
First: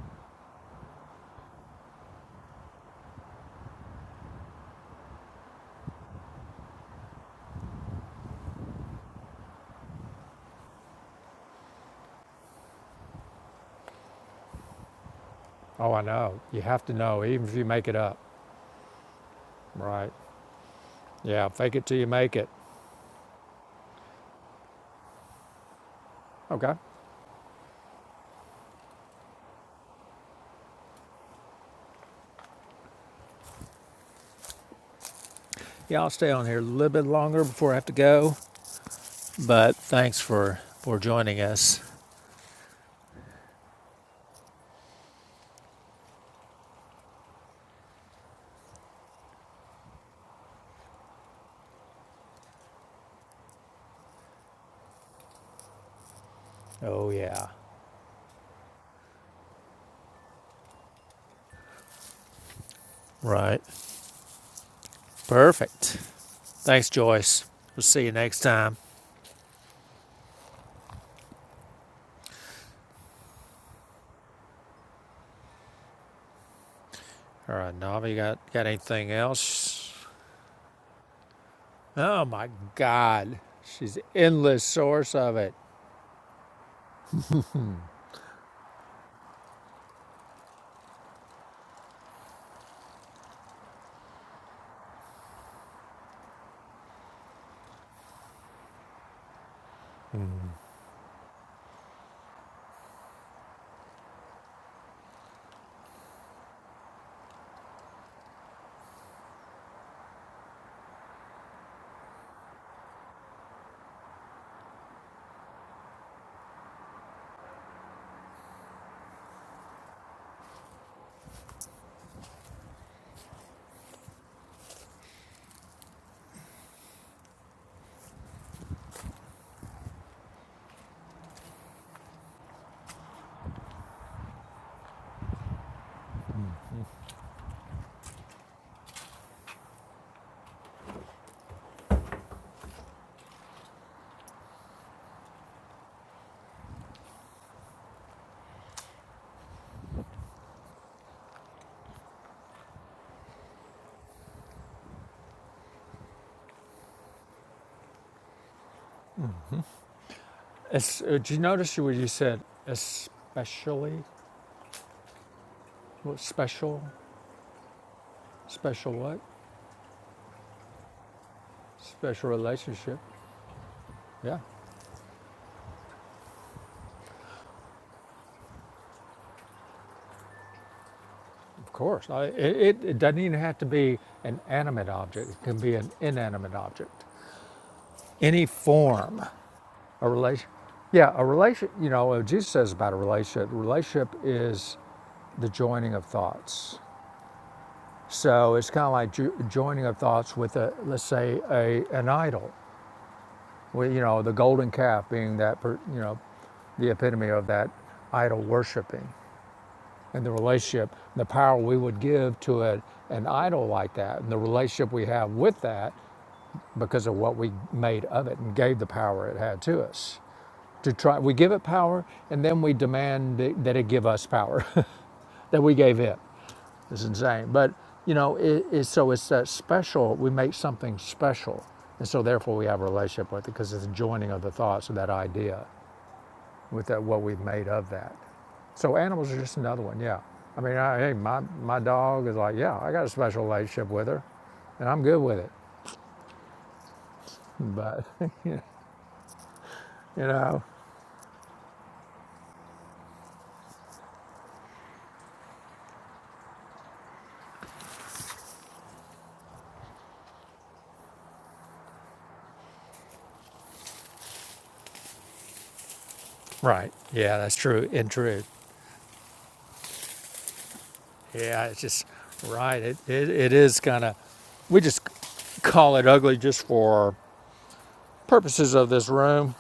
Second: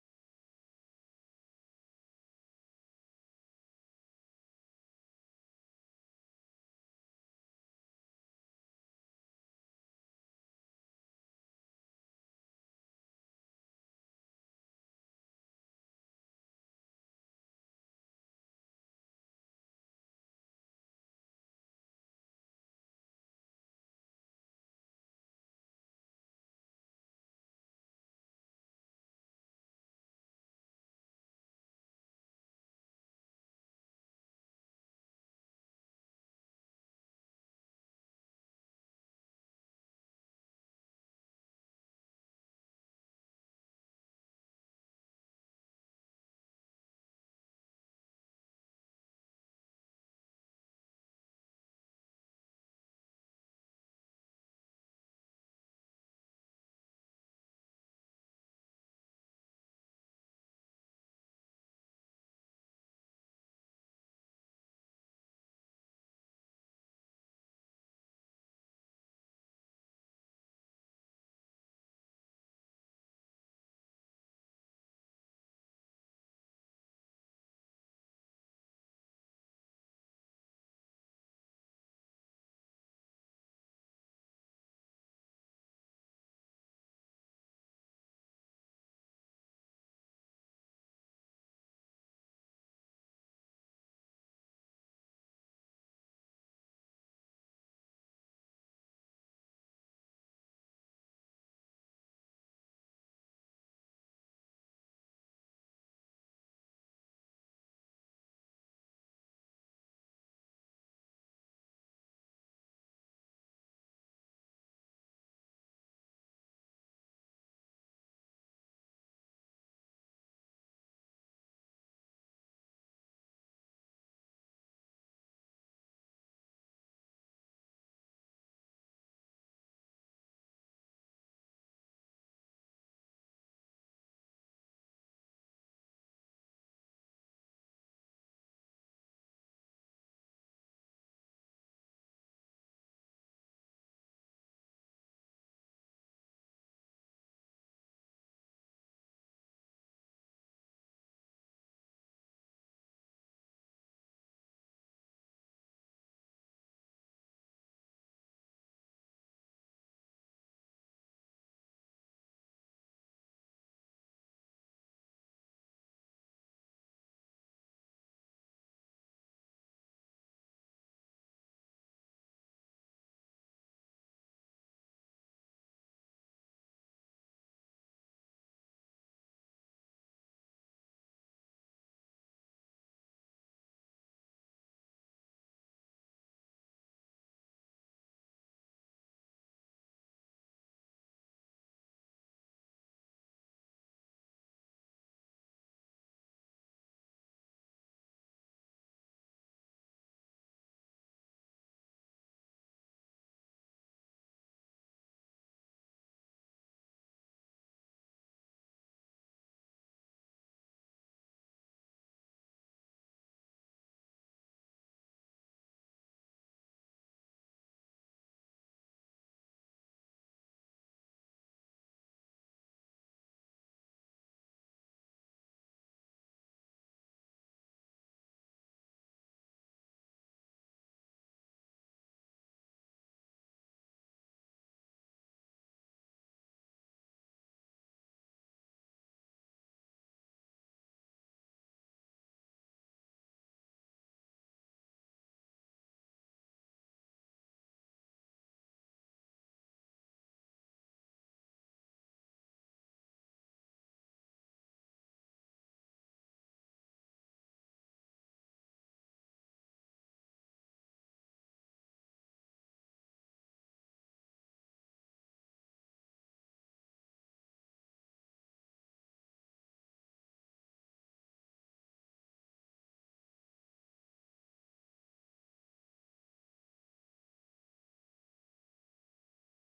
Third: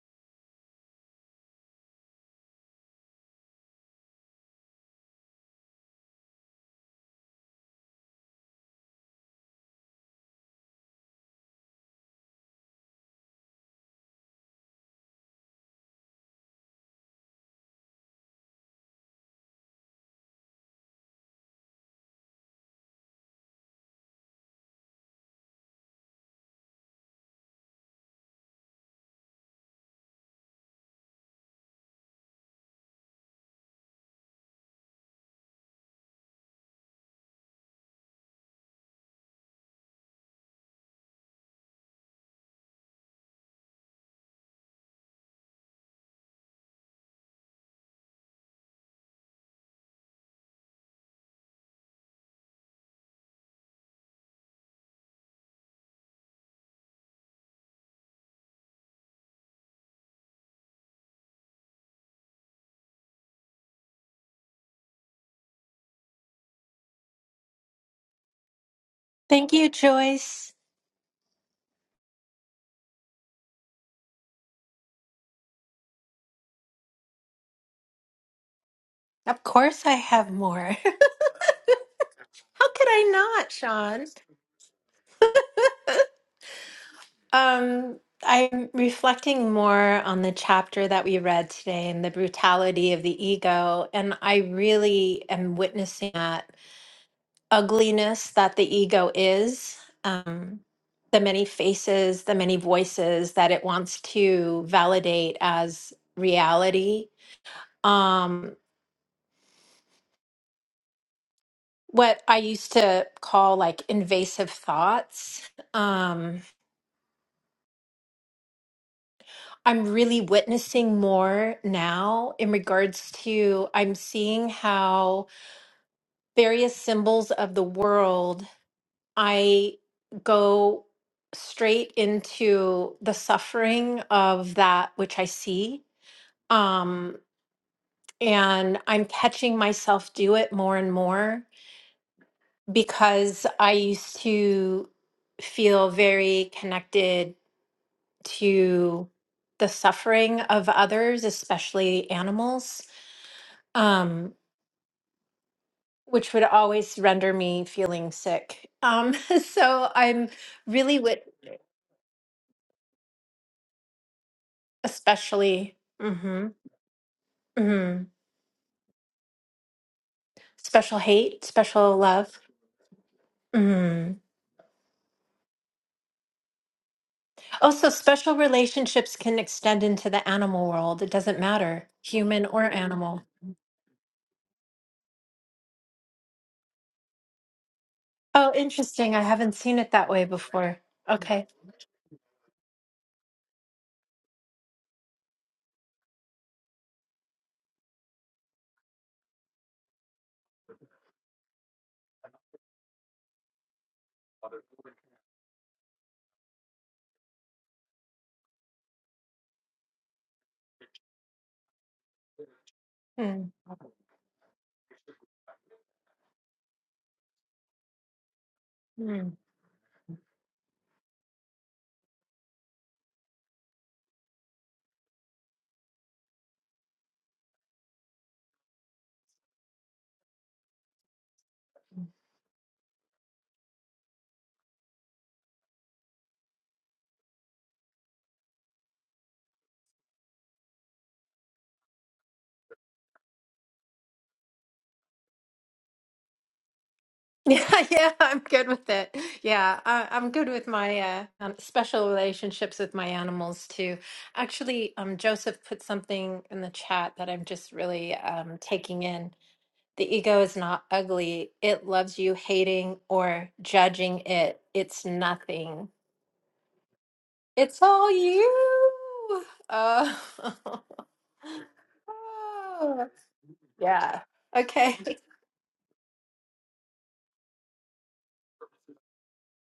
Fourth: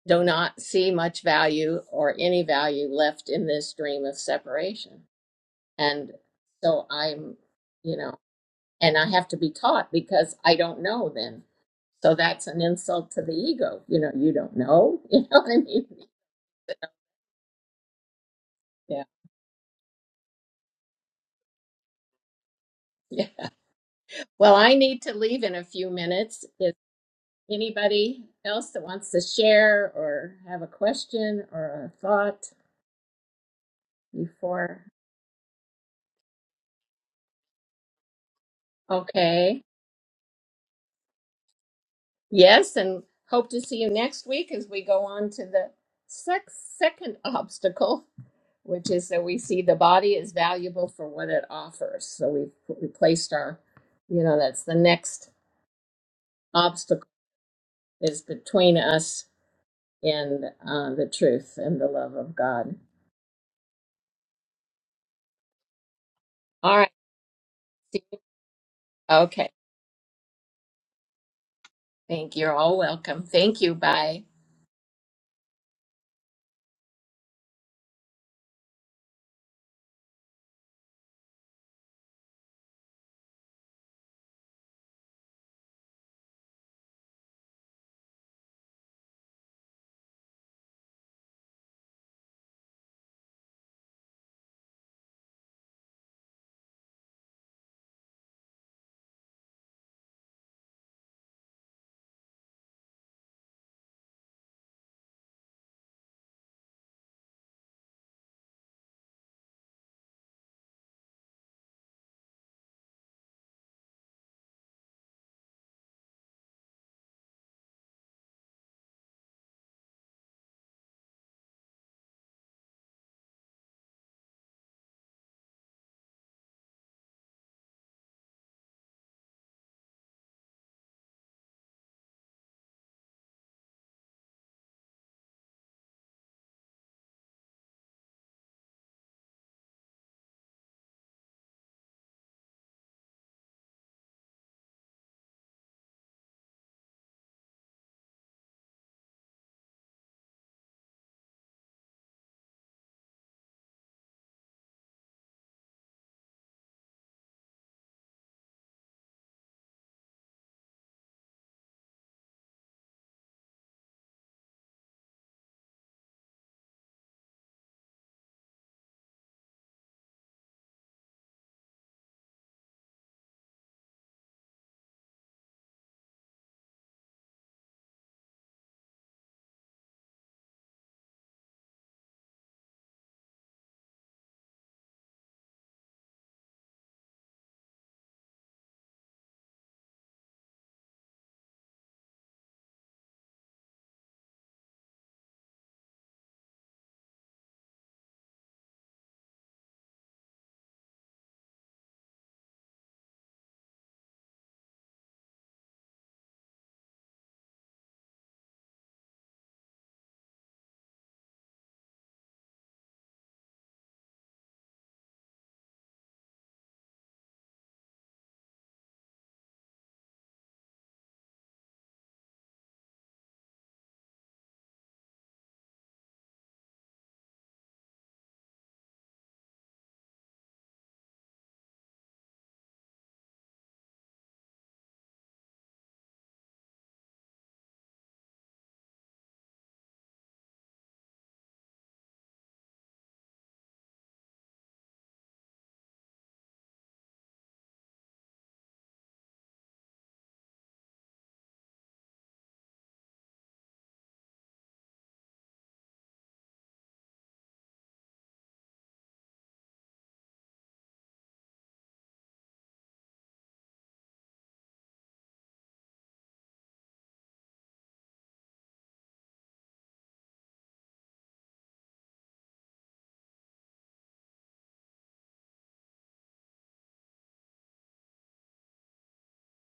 Speaker 1: do not see much value or any value left in this dream of separation. And so I'm, you know, and I have to be taught because I don't know then. So that's an insult to the ego. You know, you don't know. You know what I mean?
Speaker 2: oh i know you have to know even if you make it up
Speaker 1: Yeah.
Speaker 2: right yeah fake it till you make it
Speaker 1: Yeah. Well, I need to leave in a few minutes.
Speaker 2: okay
Speaker 1: Anybody else that wants to share or have a question or a thought before?
Speaker 2: yeah i'll stay on here a little bit longer before i have to go
Speaker 1: Okay.
Speaker 2: but thanks for for joining us
Speaker 1: Yes, and hope to see you next week as we go on to the sex second obstacle, which is that we see the body is valuable for what it offers. So we've replaced our, you know, that's the next obstacle
Speaker 2: oh yeah
Speaker 1: is between us and uh, the truth and the love of God.
Speaker 2: right Perfect.
Speaker 1: All
Speaker 2: Thanks,
Speaker 1: right.
Speaker 2: Joyce. We'll see
Speaker 1: See-
Speaker 2: you next time.
Speaker 1: you. Okay.
Speaker 3: Thank you, Joyce.
Speaker 1: Thank you. You're all welcome. Thank you. Bye.
Speaker 2: All right, Nava, you got got anything
Speaker 3: Of course,
Speaker 2: else?
Speaker 3: I have more.
Speaker 2: Oh my
Speaker 3: How could I
Speaker 2: God,
Speaker 3: not,
Speaker 2: she's an
Speaker 3: Sean?
Speaker 2: endless source of it.
Speaker 3: Um, I'm reflecting more on the chapter that we read today and the brutality of the ego. And I really am witnessing that ugliness that the ego is, um, the many faces, the many voices that it wants to validate as reality. Um, what I used to call like invasive thoughts. Um, I'm really witnessing more now in regards to I'm seeing how various symbols of the world I go straight into the suffering of that which I see. Um, and I'm catching myself do it more and more because I used to feel very connected to the suffering of others, especially animals, um, which would always render me feeling sick. Um, so I'm really
Speaker 2: It's, uh,
Speaker 3: with,
Speaker 2: did you notice what you said? Especially,
Speaker 3: especially.
Speaker 2: what
Speaker 3: mm-hmm,
Speaker 2: special,
Speaker 3: Mm.
Speaker 2: special what?
Speaker 3: Special hate, special
Speaker 2: Special
Speaker 3: love.
Speaker 2: relationship.
Speaker 3: Mm.
Speaker 2: Yeah,
Speaker 3: Also, special relationships can extend into the animal world. It doesn't
Speaker 2: of
Speaker 3: matter,
Speaker 2: course. I,
Speaker 3: human or
Speaker 2: it it doesn't
Speaker 3: animal.
Speaker 2: even have to be an animate object. It can be an inanimate object. Any
Speaker 3: Oh, interesting.
Speaker 2: form.
Speaker 3: I haven't seen it
Speaker 2: A
Speaker 3: that way
Speaker 2: relation,
Speaker 3: before.
Speaker 2: yeah, a
Speaker 3: Okay.
Speaker 2: relation. You know, what Jesus says about a relationship. Relationship is the joining of thoughts. So it's kind of like jo- joining of thoughts with a, let's say, a an idol. Well, you know, the golden calf being that, per, you know, the epitome of that idol worshiping and the relationship, the power we would give to a, an
Speaker 3: Mm.
Speaker 2: idol like that, and the relationship we have with that because of what we made of it and gave the power
Speaker 3: Mm.
Speaker 2: it had to us. to try we give it power and then we demand that that it give us power that we gave it it's insane but you know it, it's so it's that special we make something special and so therefore we have a relationship with it because it's a joining of the thoughts of that idea with that what we've made of that so animals are just another one yeah i mean I, hey my, my dog is like yeah i got a special relationship with her and i'm good with it
Speaker 3: Yeah,
Speaker 2: but
Speaker 3: yeah,
Speaker 2: you
Speaker 3: I'm good with it. Yeah, I, I'm good
Speaker 2: know
Speaker 3: with my uh, um, special relationships with my animals too. Actually, um, Joseph put something in the chat that I'm just really um, taking in. The ego is not ugly. It loves you hating or judging it. It's nothing.
Speaker 2: right yeah that's
Speaker 3: It's
Speaker 2: true in
Speaker 3: all
Speaker 2: truth
Speaker 3: you. Uh,
Speaker 2: Yeah, it's just right. It,
Speaker 3: oh,
Speaker 2: it, it is kind of,
Speaker 3: yeah.
Speaker 2: we
Speaker 3: Okay.
Speaker 2: just call it ugly just for purposes of this room,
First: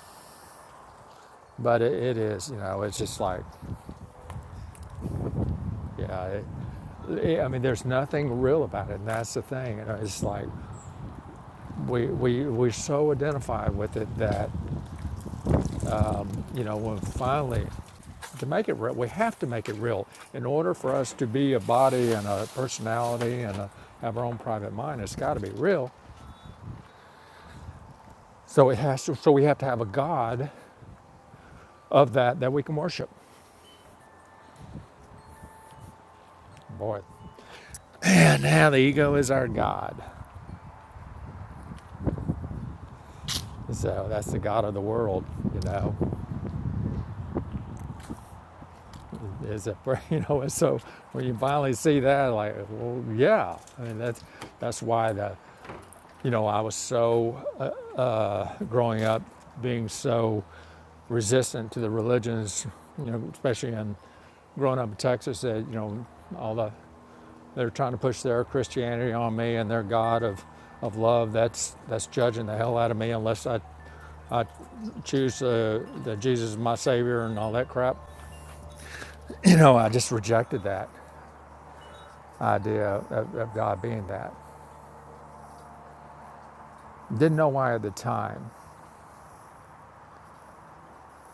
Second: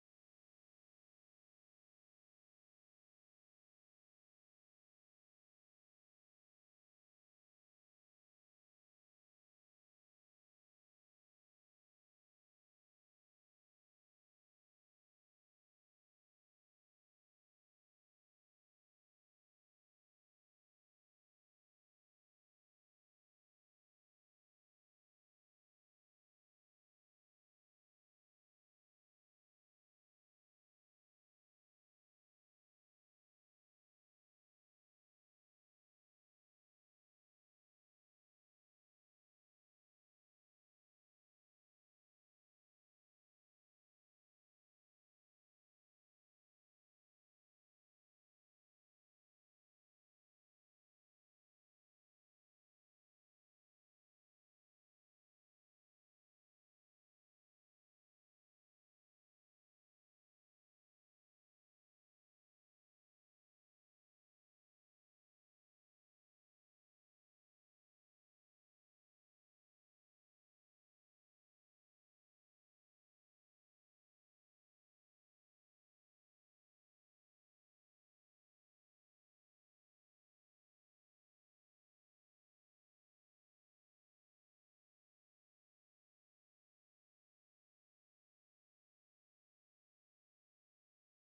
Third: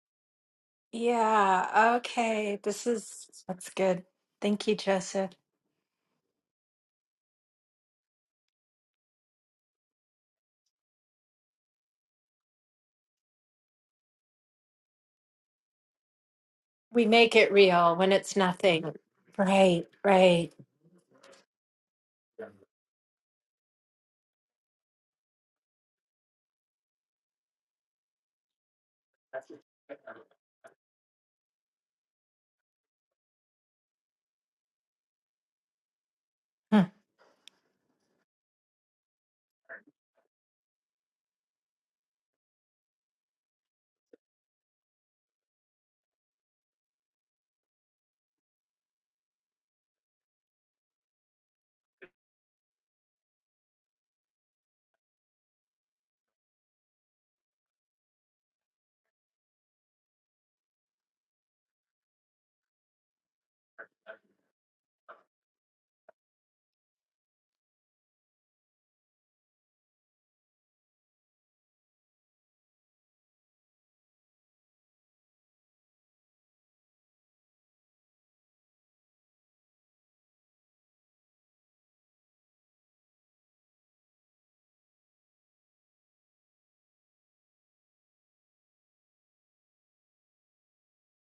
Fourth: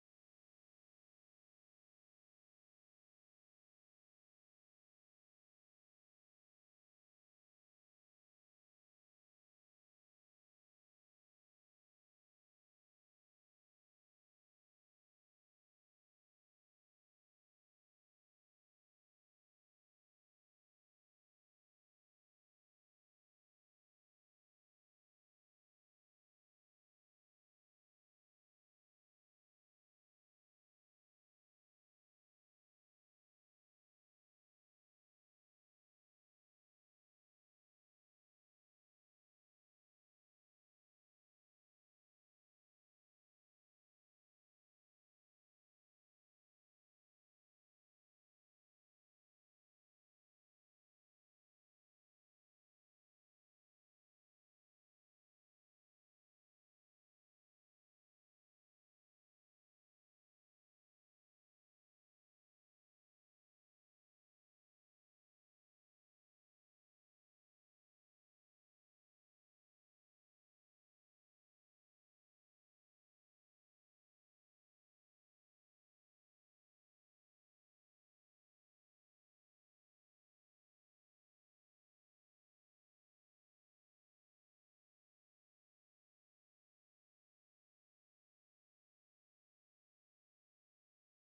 Speaker 2: but it,
Speaker 3: Yeah.
Speaker 2: it is, you
Speaker 3: Okay.
Speaker 2: know,
Speaker 3: This
Speaker 2: it's just
Speaker 3: is
Speaker 2: like,
Speaker 3: that's good. Thank you, Joseph.
Speaker 2: yeah, it, it- I mean, there's nothing real about it, and that's the thing. You know, it's like we, we, we're so identified with it that, you know, when
Speaker 3: We make it
Speaker 2: finally,
Speaker 3: real when it's
Speaker 2: to make it
Speaker 3: nothing.
Speaker 2: real, we have to make it
Speaker 3: Right.
Speaker 2: real. In
Speaker 3: Right.
Speaker 2: order for us to be a body and a personality and a, have our own private mind, it's got to be real. So it has to, so we have to have a God of that that we can worship.
Speaker 3: Hmm.
Speaker 2: Boy, and now the ego is our god. So that's the god of the world, you know. Is it you know? and So when you finally see that, like, well, yeah. I mean, that's that's why the you know I was so growing up being so resistant to the religions, you know, especially in growing up in Texas, that you know all the they're trying to push their Christianity on me and their god of of love. That's that's judging the hell out of me unless I I choose uh, the Jesus is my Savior and all that crap. You know, I just rejected that idea of, of God being that. Didn't know why at the time,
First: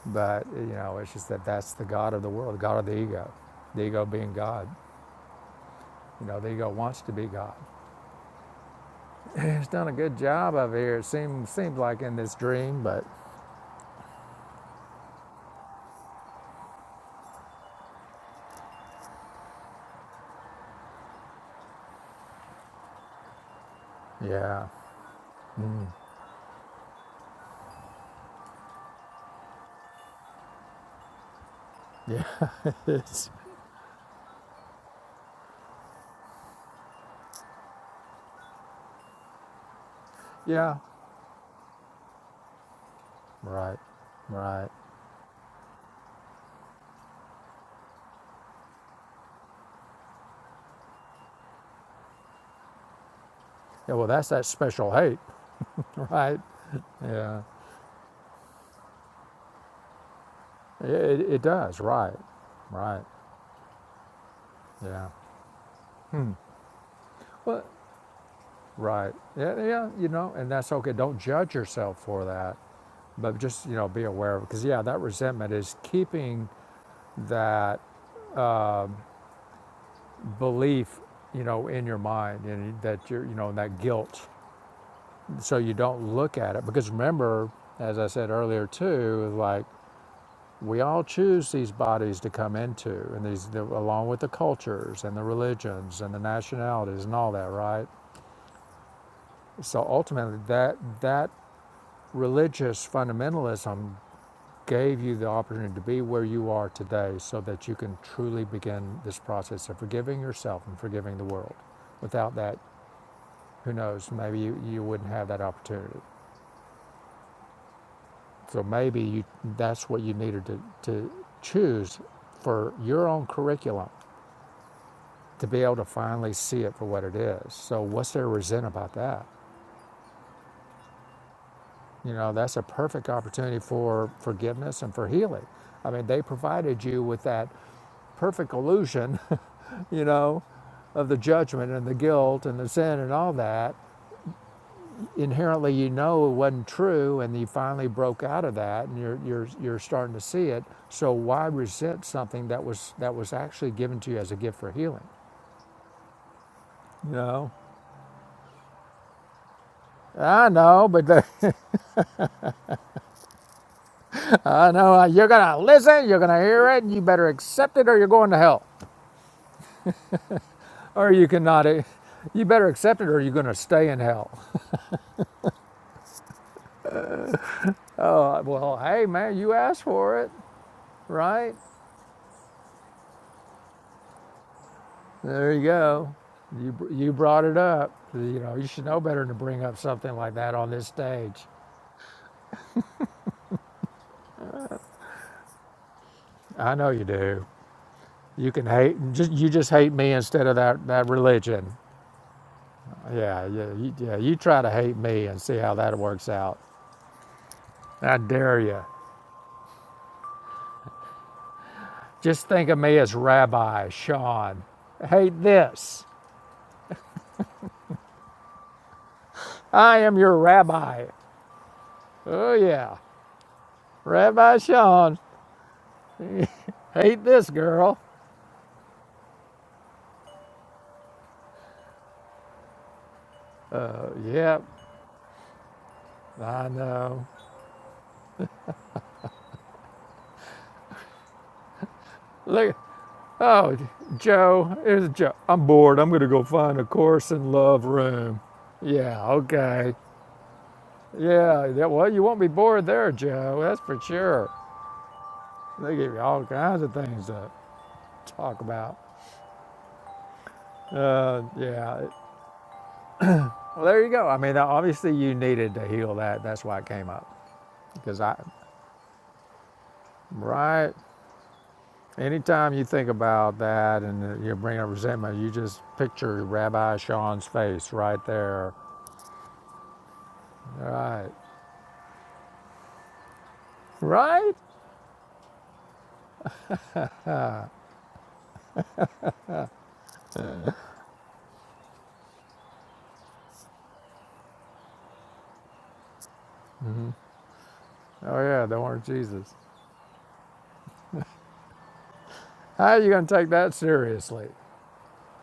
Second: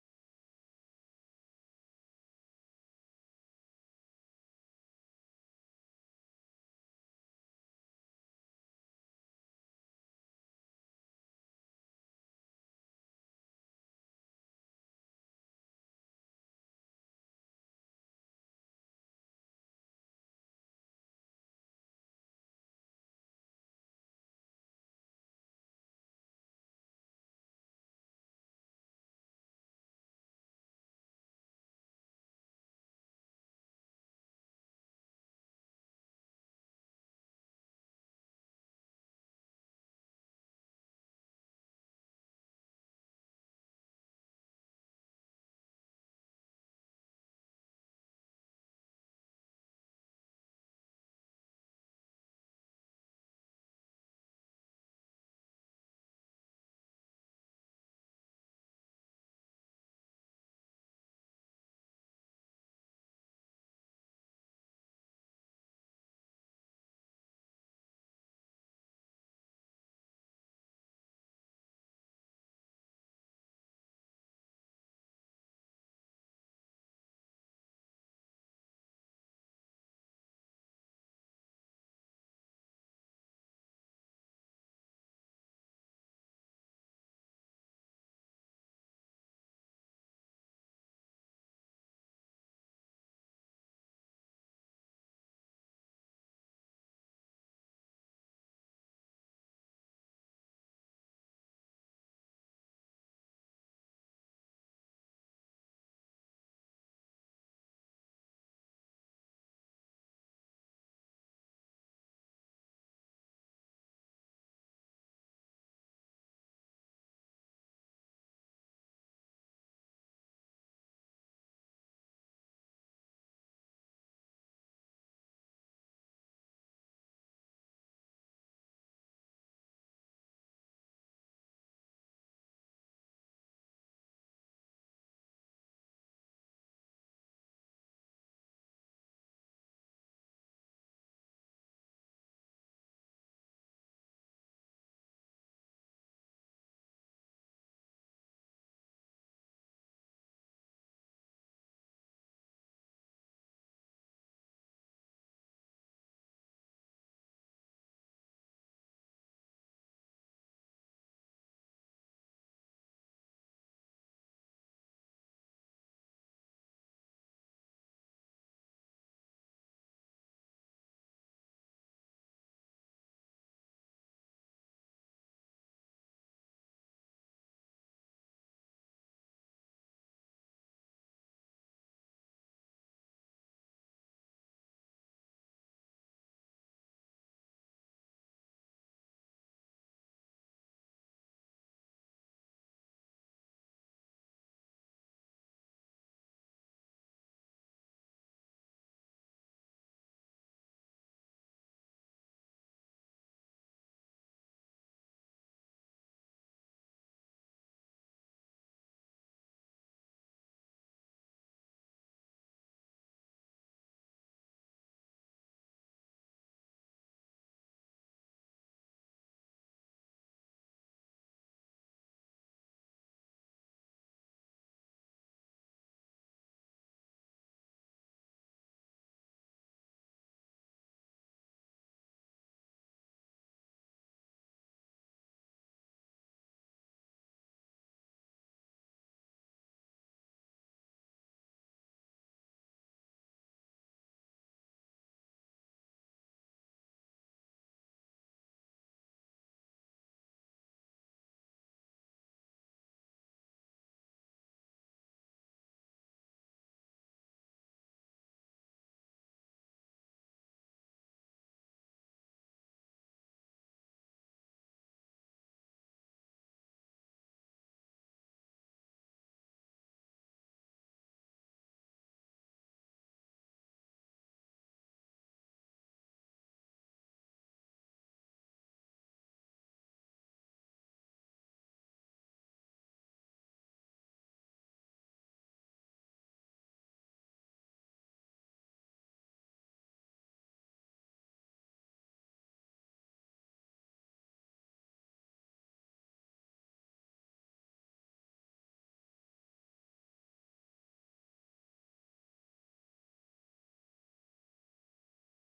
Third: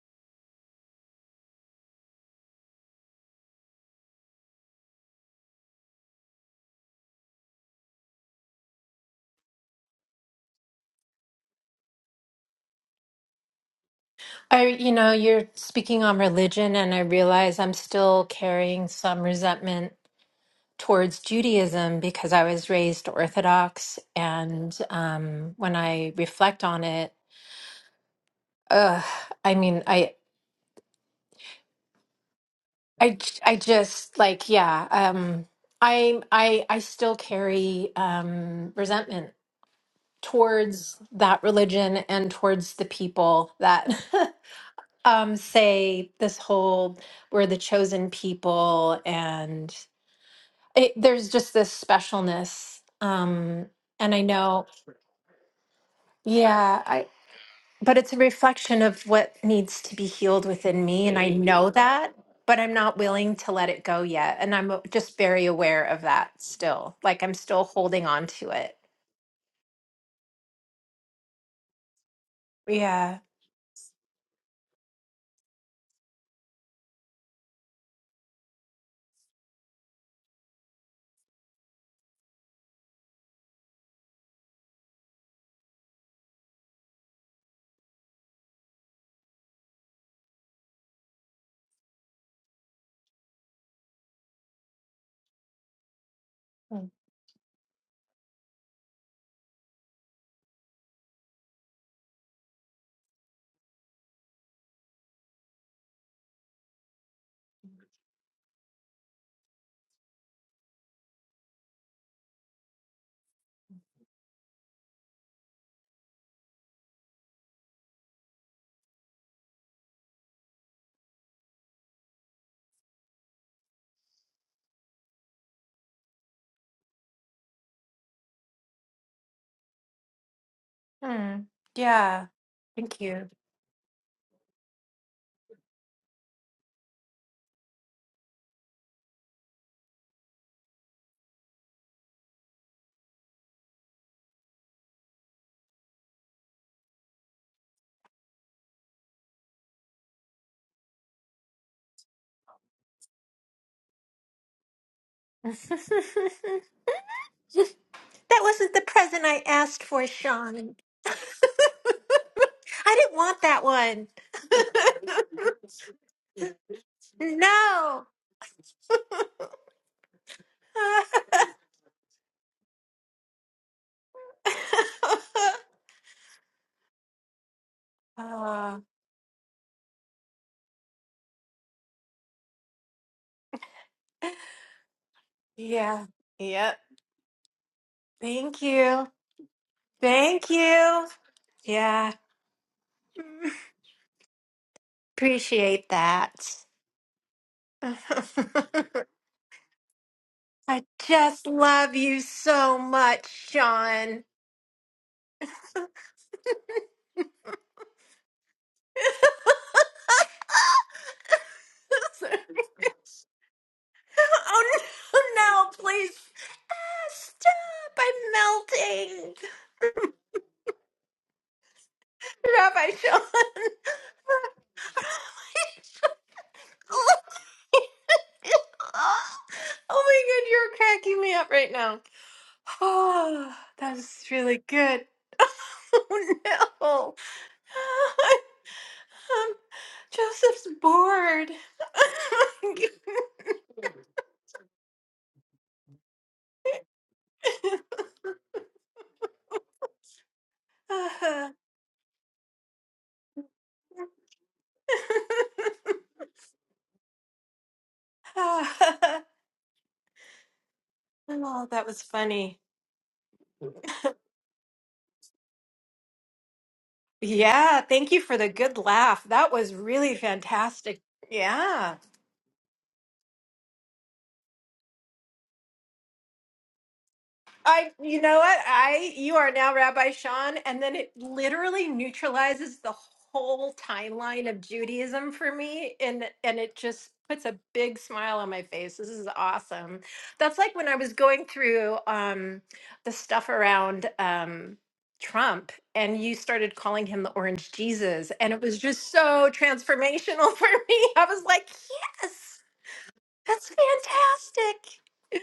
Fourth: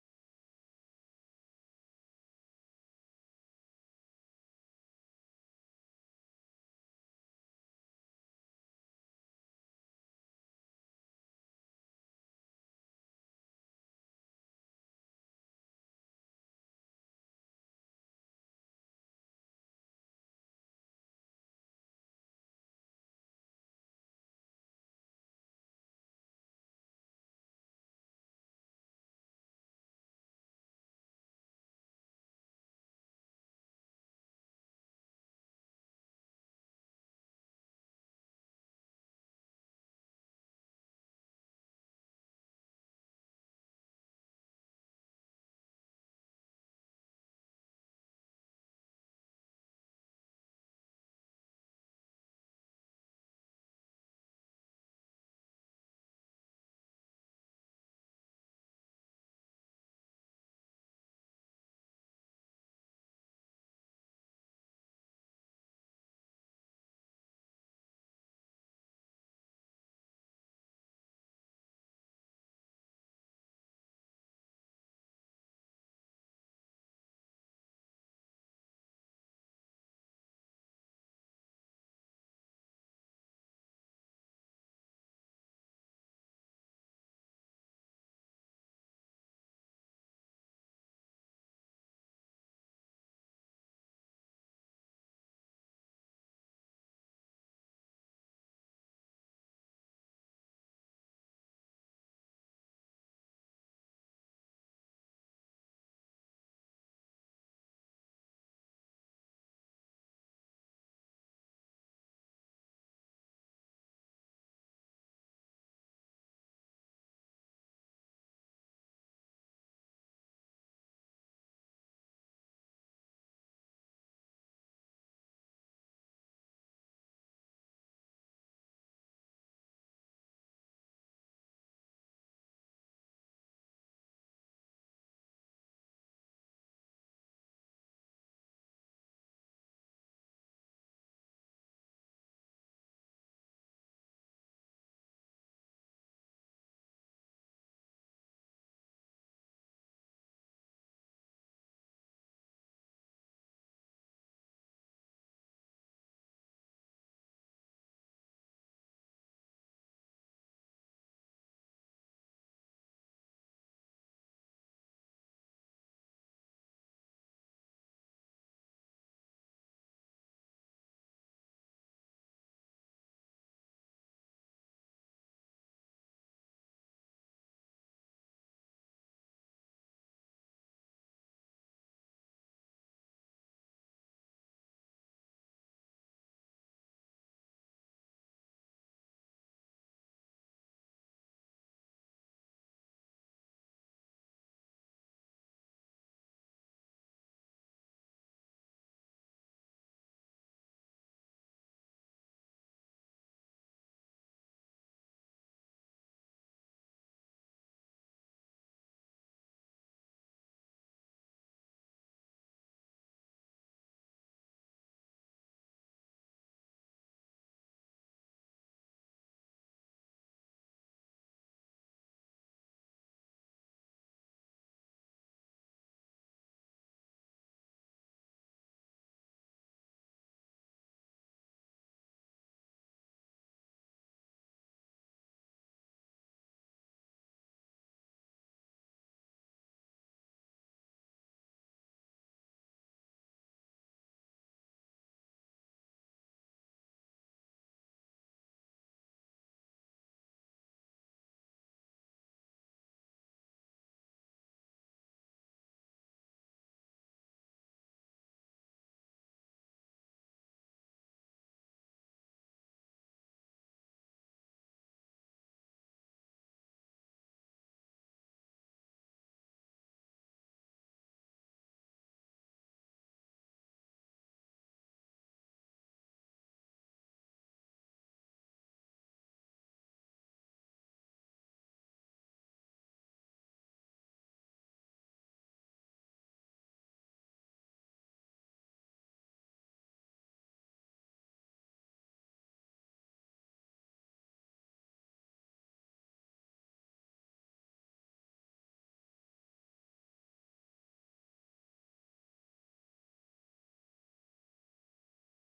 Speaker 2: but you know, it's just that that's the God of the world, the God of the ego, the ego being God. You know, the ego wants to be God. It's done a good job of here. It seems seems like in this dream, but
Speaker 3: I, you know, you're speaking on religion, and I realize I'm still carrying some resentment towards Judaism because I was raised Orthodox,
Speaker 2: yeah,
Speaker 3: and um, when I reflect on it, ugh, I mean, I,
Speaker 2: yeah,
Speaker 3: I,
Speaker 2: it's,
Speaker 3: j- I just like, yeah, um, I, I, I still carry um, resentment
Speaker 2: yeah,
Speaker 3: towards that religion and towards the people
Speaker 2: right,
Speaker 3: that
Speaker 2: right.
Speaker 3: um, say this whole we're the chosen people, and it, there's just this specialness. Um,
Speaker 2: Yeah, well,
Speaker 3: and I
Speaker 2: that's that
Speaker 3: know,
Speaker 2: special hate, right?
Speaker 3: yeah,
Speaker 2: Yeah.
Speaker 3: but it's a reflection of what needs to be healed within me and
Speaker 2: It,
Speaker 3: i
Speaker 2: it
Speaker 3: know
Speaker 2: does,
Speaker 3: that
Speaker 2: right,
Speaker 3: but i'm not
Speaker 2: right,
Speaker 3: willing to let it go yet and i'm uh,
Speaker 2: yeah,
Speaker 3: just very aware of that still like i'm
Speaker 2: Well,
Speaker 3: still holding on to it
Speaker 2: right, yeah, yeah, you know, and that's okay. Don't judge yourself for that,
Speaker 3: Yeah.
Speaker 2: but just you know, be aware of it because yeah, that resentment is keeping that belief, you know, in your mind, and that you're, you know, that guilt, so you don't look at it. Because remember, as I said earlier too, like we all choose these bodies to come into, and these the, along with the cultures and the religions and the
Speaker 3: Mm.
Speaker 2: nationalities and all that, right? So ultimately, that that religious fundamentalism gave you the opportunity to be where you are today, so that you can truly begin this process of forgiving yourself and forgiving the world. Without that, who knows? Maybe you, you wouldn't have that opportunity. So maybe you, that's what you needed to, to choose for your own curriculum to be able to finally see it for what it is. So what's there to resent about that?
Speaker 3: Hmm.
Speaker 2: You
Speaker 3: Yeah.
Speaker 2: know, that's a
Speaker 3: thank
Speaker 2: perfect
Speaker 3: you
Speaker 2: opportunity for forgiveness and for healing. I mean, they provided you with that perfect illusion, you know, of the judgment and the guilt and the sin and all that. Inherently, you know it wasn't true, and you finally broke out of that, and you're you're you're starting to see it. So why resent something that was that was actually given to you as a gift for healing?
Speaker 3: that
Speaker 2: You know.
Speaker 3: wasn't the present i asked for
Speaker 2: I
Speaker 3: sean
Speaker 2: know, but the,
Speaker 3: i didn't want that one
Speaker 2: I know uh, you're gonna listen. You're gonna hear it, and you better
Speaker 3: no
Speaker 2: accept it, or you're going to hell. or you cannot. eh, You better accept it, or you're going to stay in hell. Oh well, hey man, you asked for it, right?
Speaker 3: Ah.
Speaker 2: There you
Speaker 3: Yeah.
Speaker 2: go. You
Speaker 3: Yep.
Speaker 2: you brought it up. You know
Speaker 3: Thank
Speaker 2: you should know
Speaker 3: you.
Speaker 2: better than to bring up something like
Speaker 3: Thank
Speaker 2: that on this
Speaker 3: you.
Speaker 2: stage.
Speaker 3: Yeah. Appreciate that.
Speaker 2: I know you do. You can hate. Just you just hate me instead of
Speaker 3: I
Speaker 2: that that
Speaker 3: just
Speaker 2: religion.
Speaker 3: love you so much,
Speaker 2: Yeah, yeah, you, yeah.
Speaker 3: Sean.
Speaker 2: You try to hate me and see how that works out. I dare you. Just think of me as Rabbi Sean.
Speaker 3: oh no,
Speaker 2: Hate
Speaker 3: no,
Speaker 2: this.
Speaker 3: please stop. I'm melting.
Speaker 2: I am your rabbi. Oh,
Speaker 3: Rabbi
Speaker 2: yeah.
Speaker 3: Sean.
Speaker 2: Rabbi Sean. Hate this girl.
Speaker 3: oh my god, you're cracking me up right now. Oh, that
Speaker 2: Oh,
Speaker 3: was
Speaker 2: yep.
Speaker 3: really good.
Speaker 2: I
Speaker 3: Oh no.
Speaker 2: know.
Speaker 3: Um, Joseph's bored.
Speaker 2: Look. Oh, Joe. Here's Joe. I'm bored. I'm going to go find a course in love room. Yeah, okay. Yeah, yeah, well, you won't be bored there, Joe. That's for sure. They give you all kinds of things to talk about. Uh,
Speaker 3: Oh, that was
Speaker 2: yeah.
Speaker 3: funny.
Speaker 2: Well, there you go. I mean, obviously, you needed to heal that. That's why it came up.
Speaker 3: Yeah, thank
Speaker 2: Because
Speaker 3: you
Speaker 2: I,
Speaker 3: for the good laugh. That was really
Speaker 2: right?
Speaker 3: fantastic. Yeah.
Speaker 2: Anytime you think about that and you bring up resentment, you just picture Rabbi Sean's face
Speaker 3: I, you
Speaker 2: right
Speaker 3: know what?
Speaker 2: there.
Speaker 3: I, you are now Rabbi Sean, and then it
Speaker 2: Right.
Speaker 3: literally neutralizes the whole timeline
Speaker 2: Right?
Speaker 3: of Judaism for me, and and it just puts a big smile on my face. This is awesome. That's like when I was going through um, the stuff around um, Trump, and you started calling him the Orange Jesus,
Speaker 2: Oh,
Speaker 3: and it
Speaker 2: yeah, the
Speaker 3: was
Speaker 2: Lord
Speaker 3: just so
Speaker 2: Jesus.
Speaker 3: transformational for me. I was like, yes.
Speaker 2: How are you going to take
Speaker 3: That's
Speaker 2: that seriously?
Speaker 3: fantastic.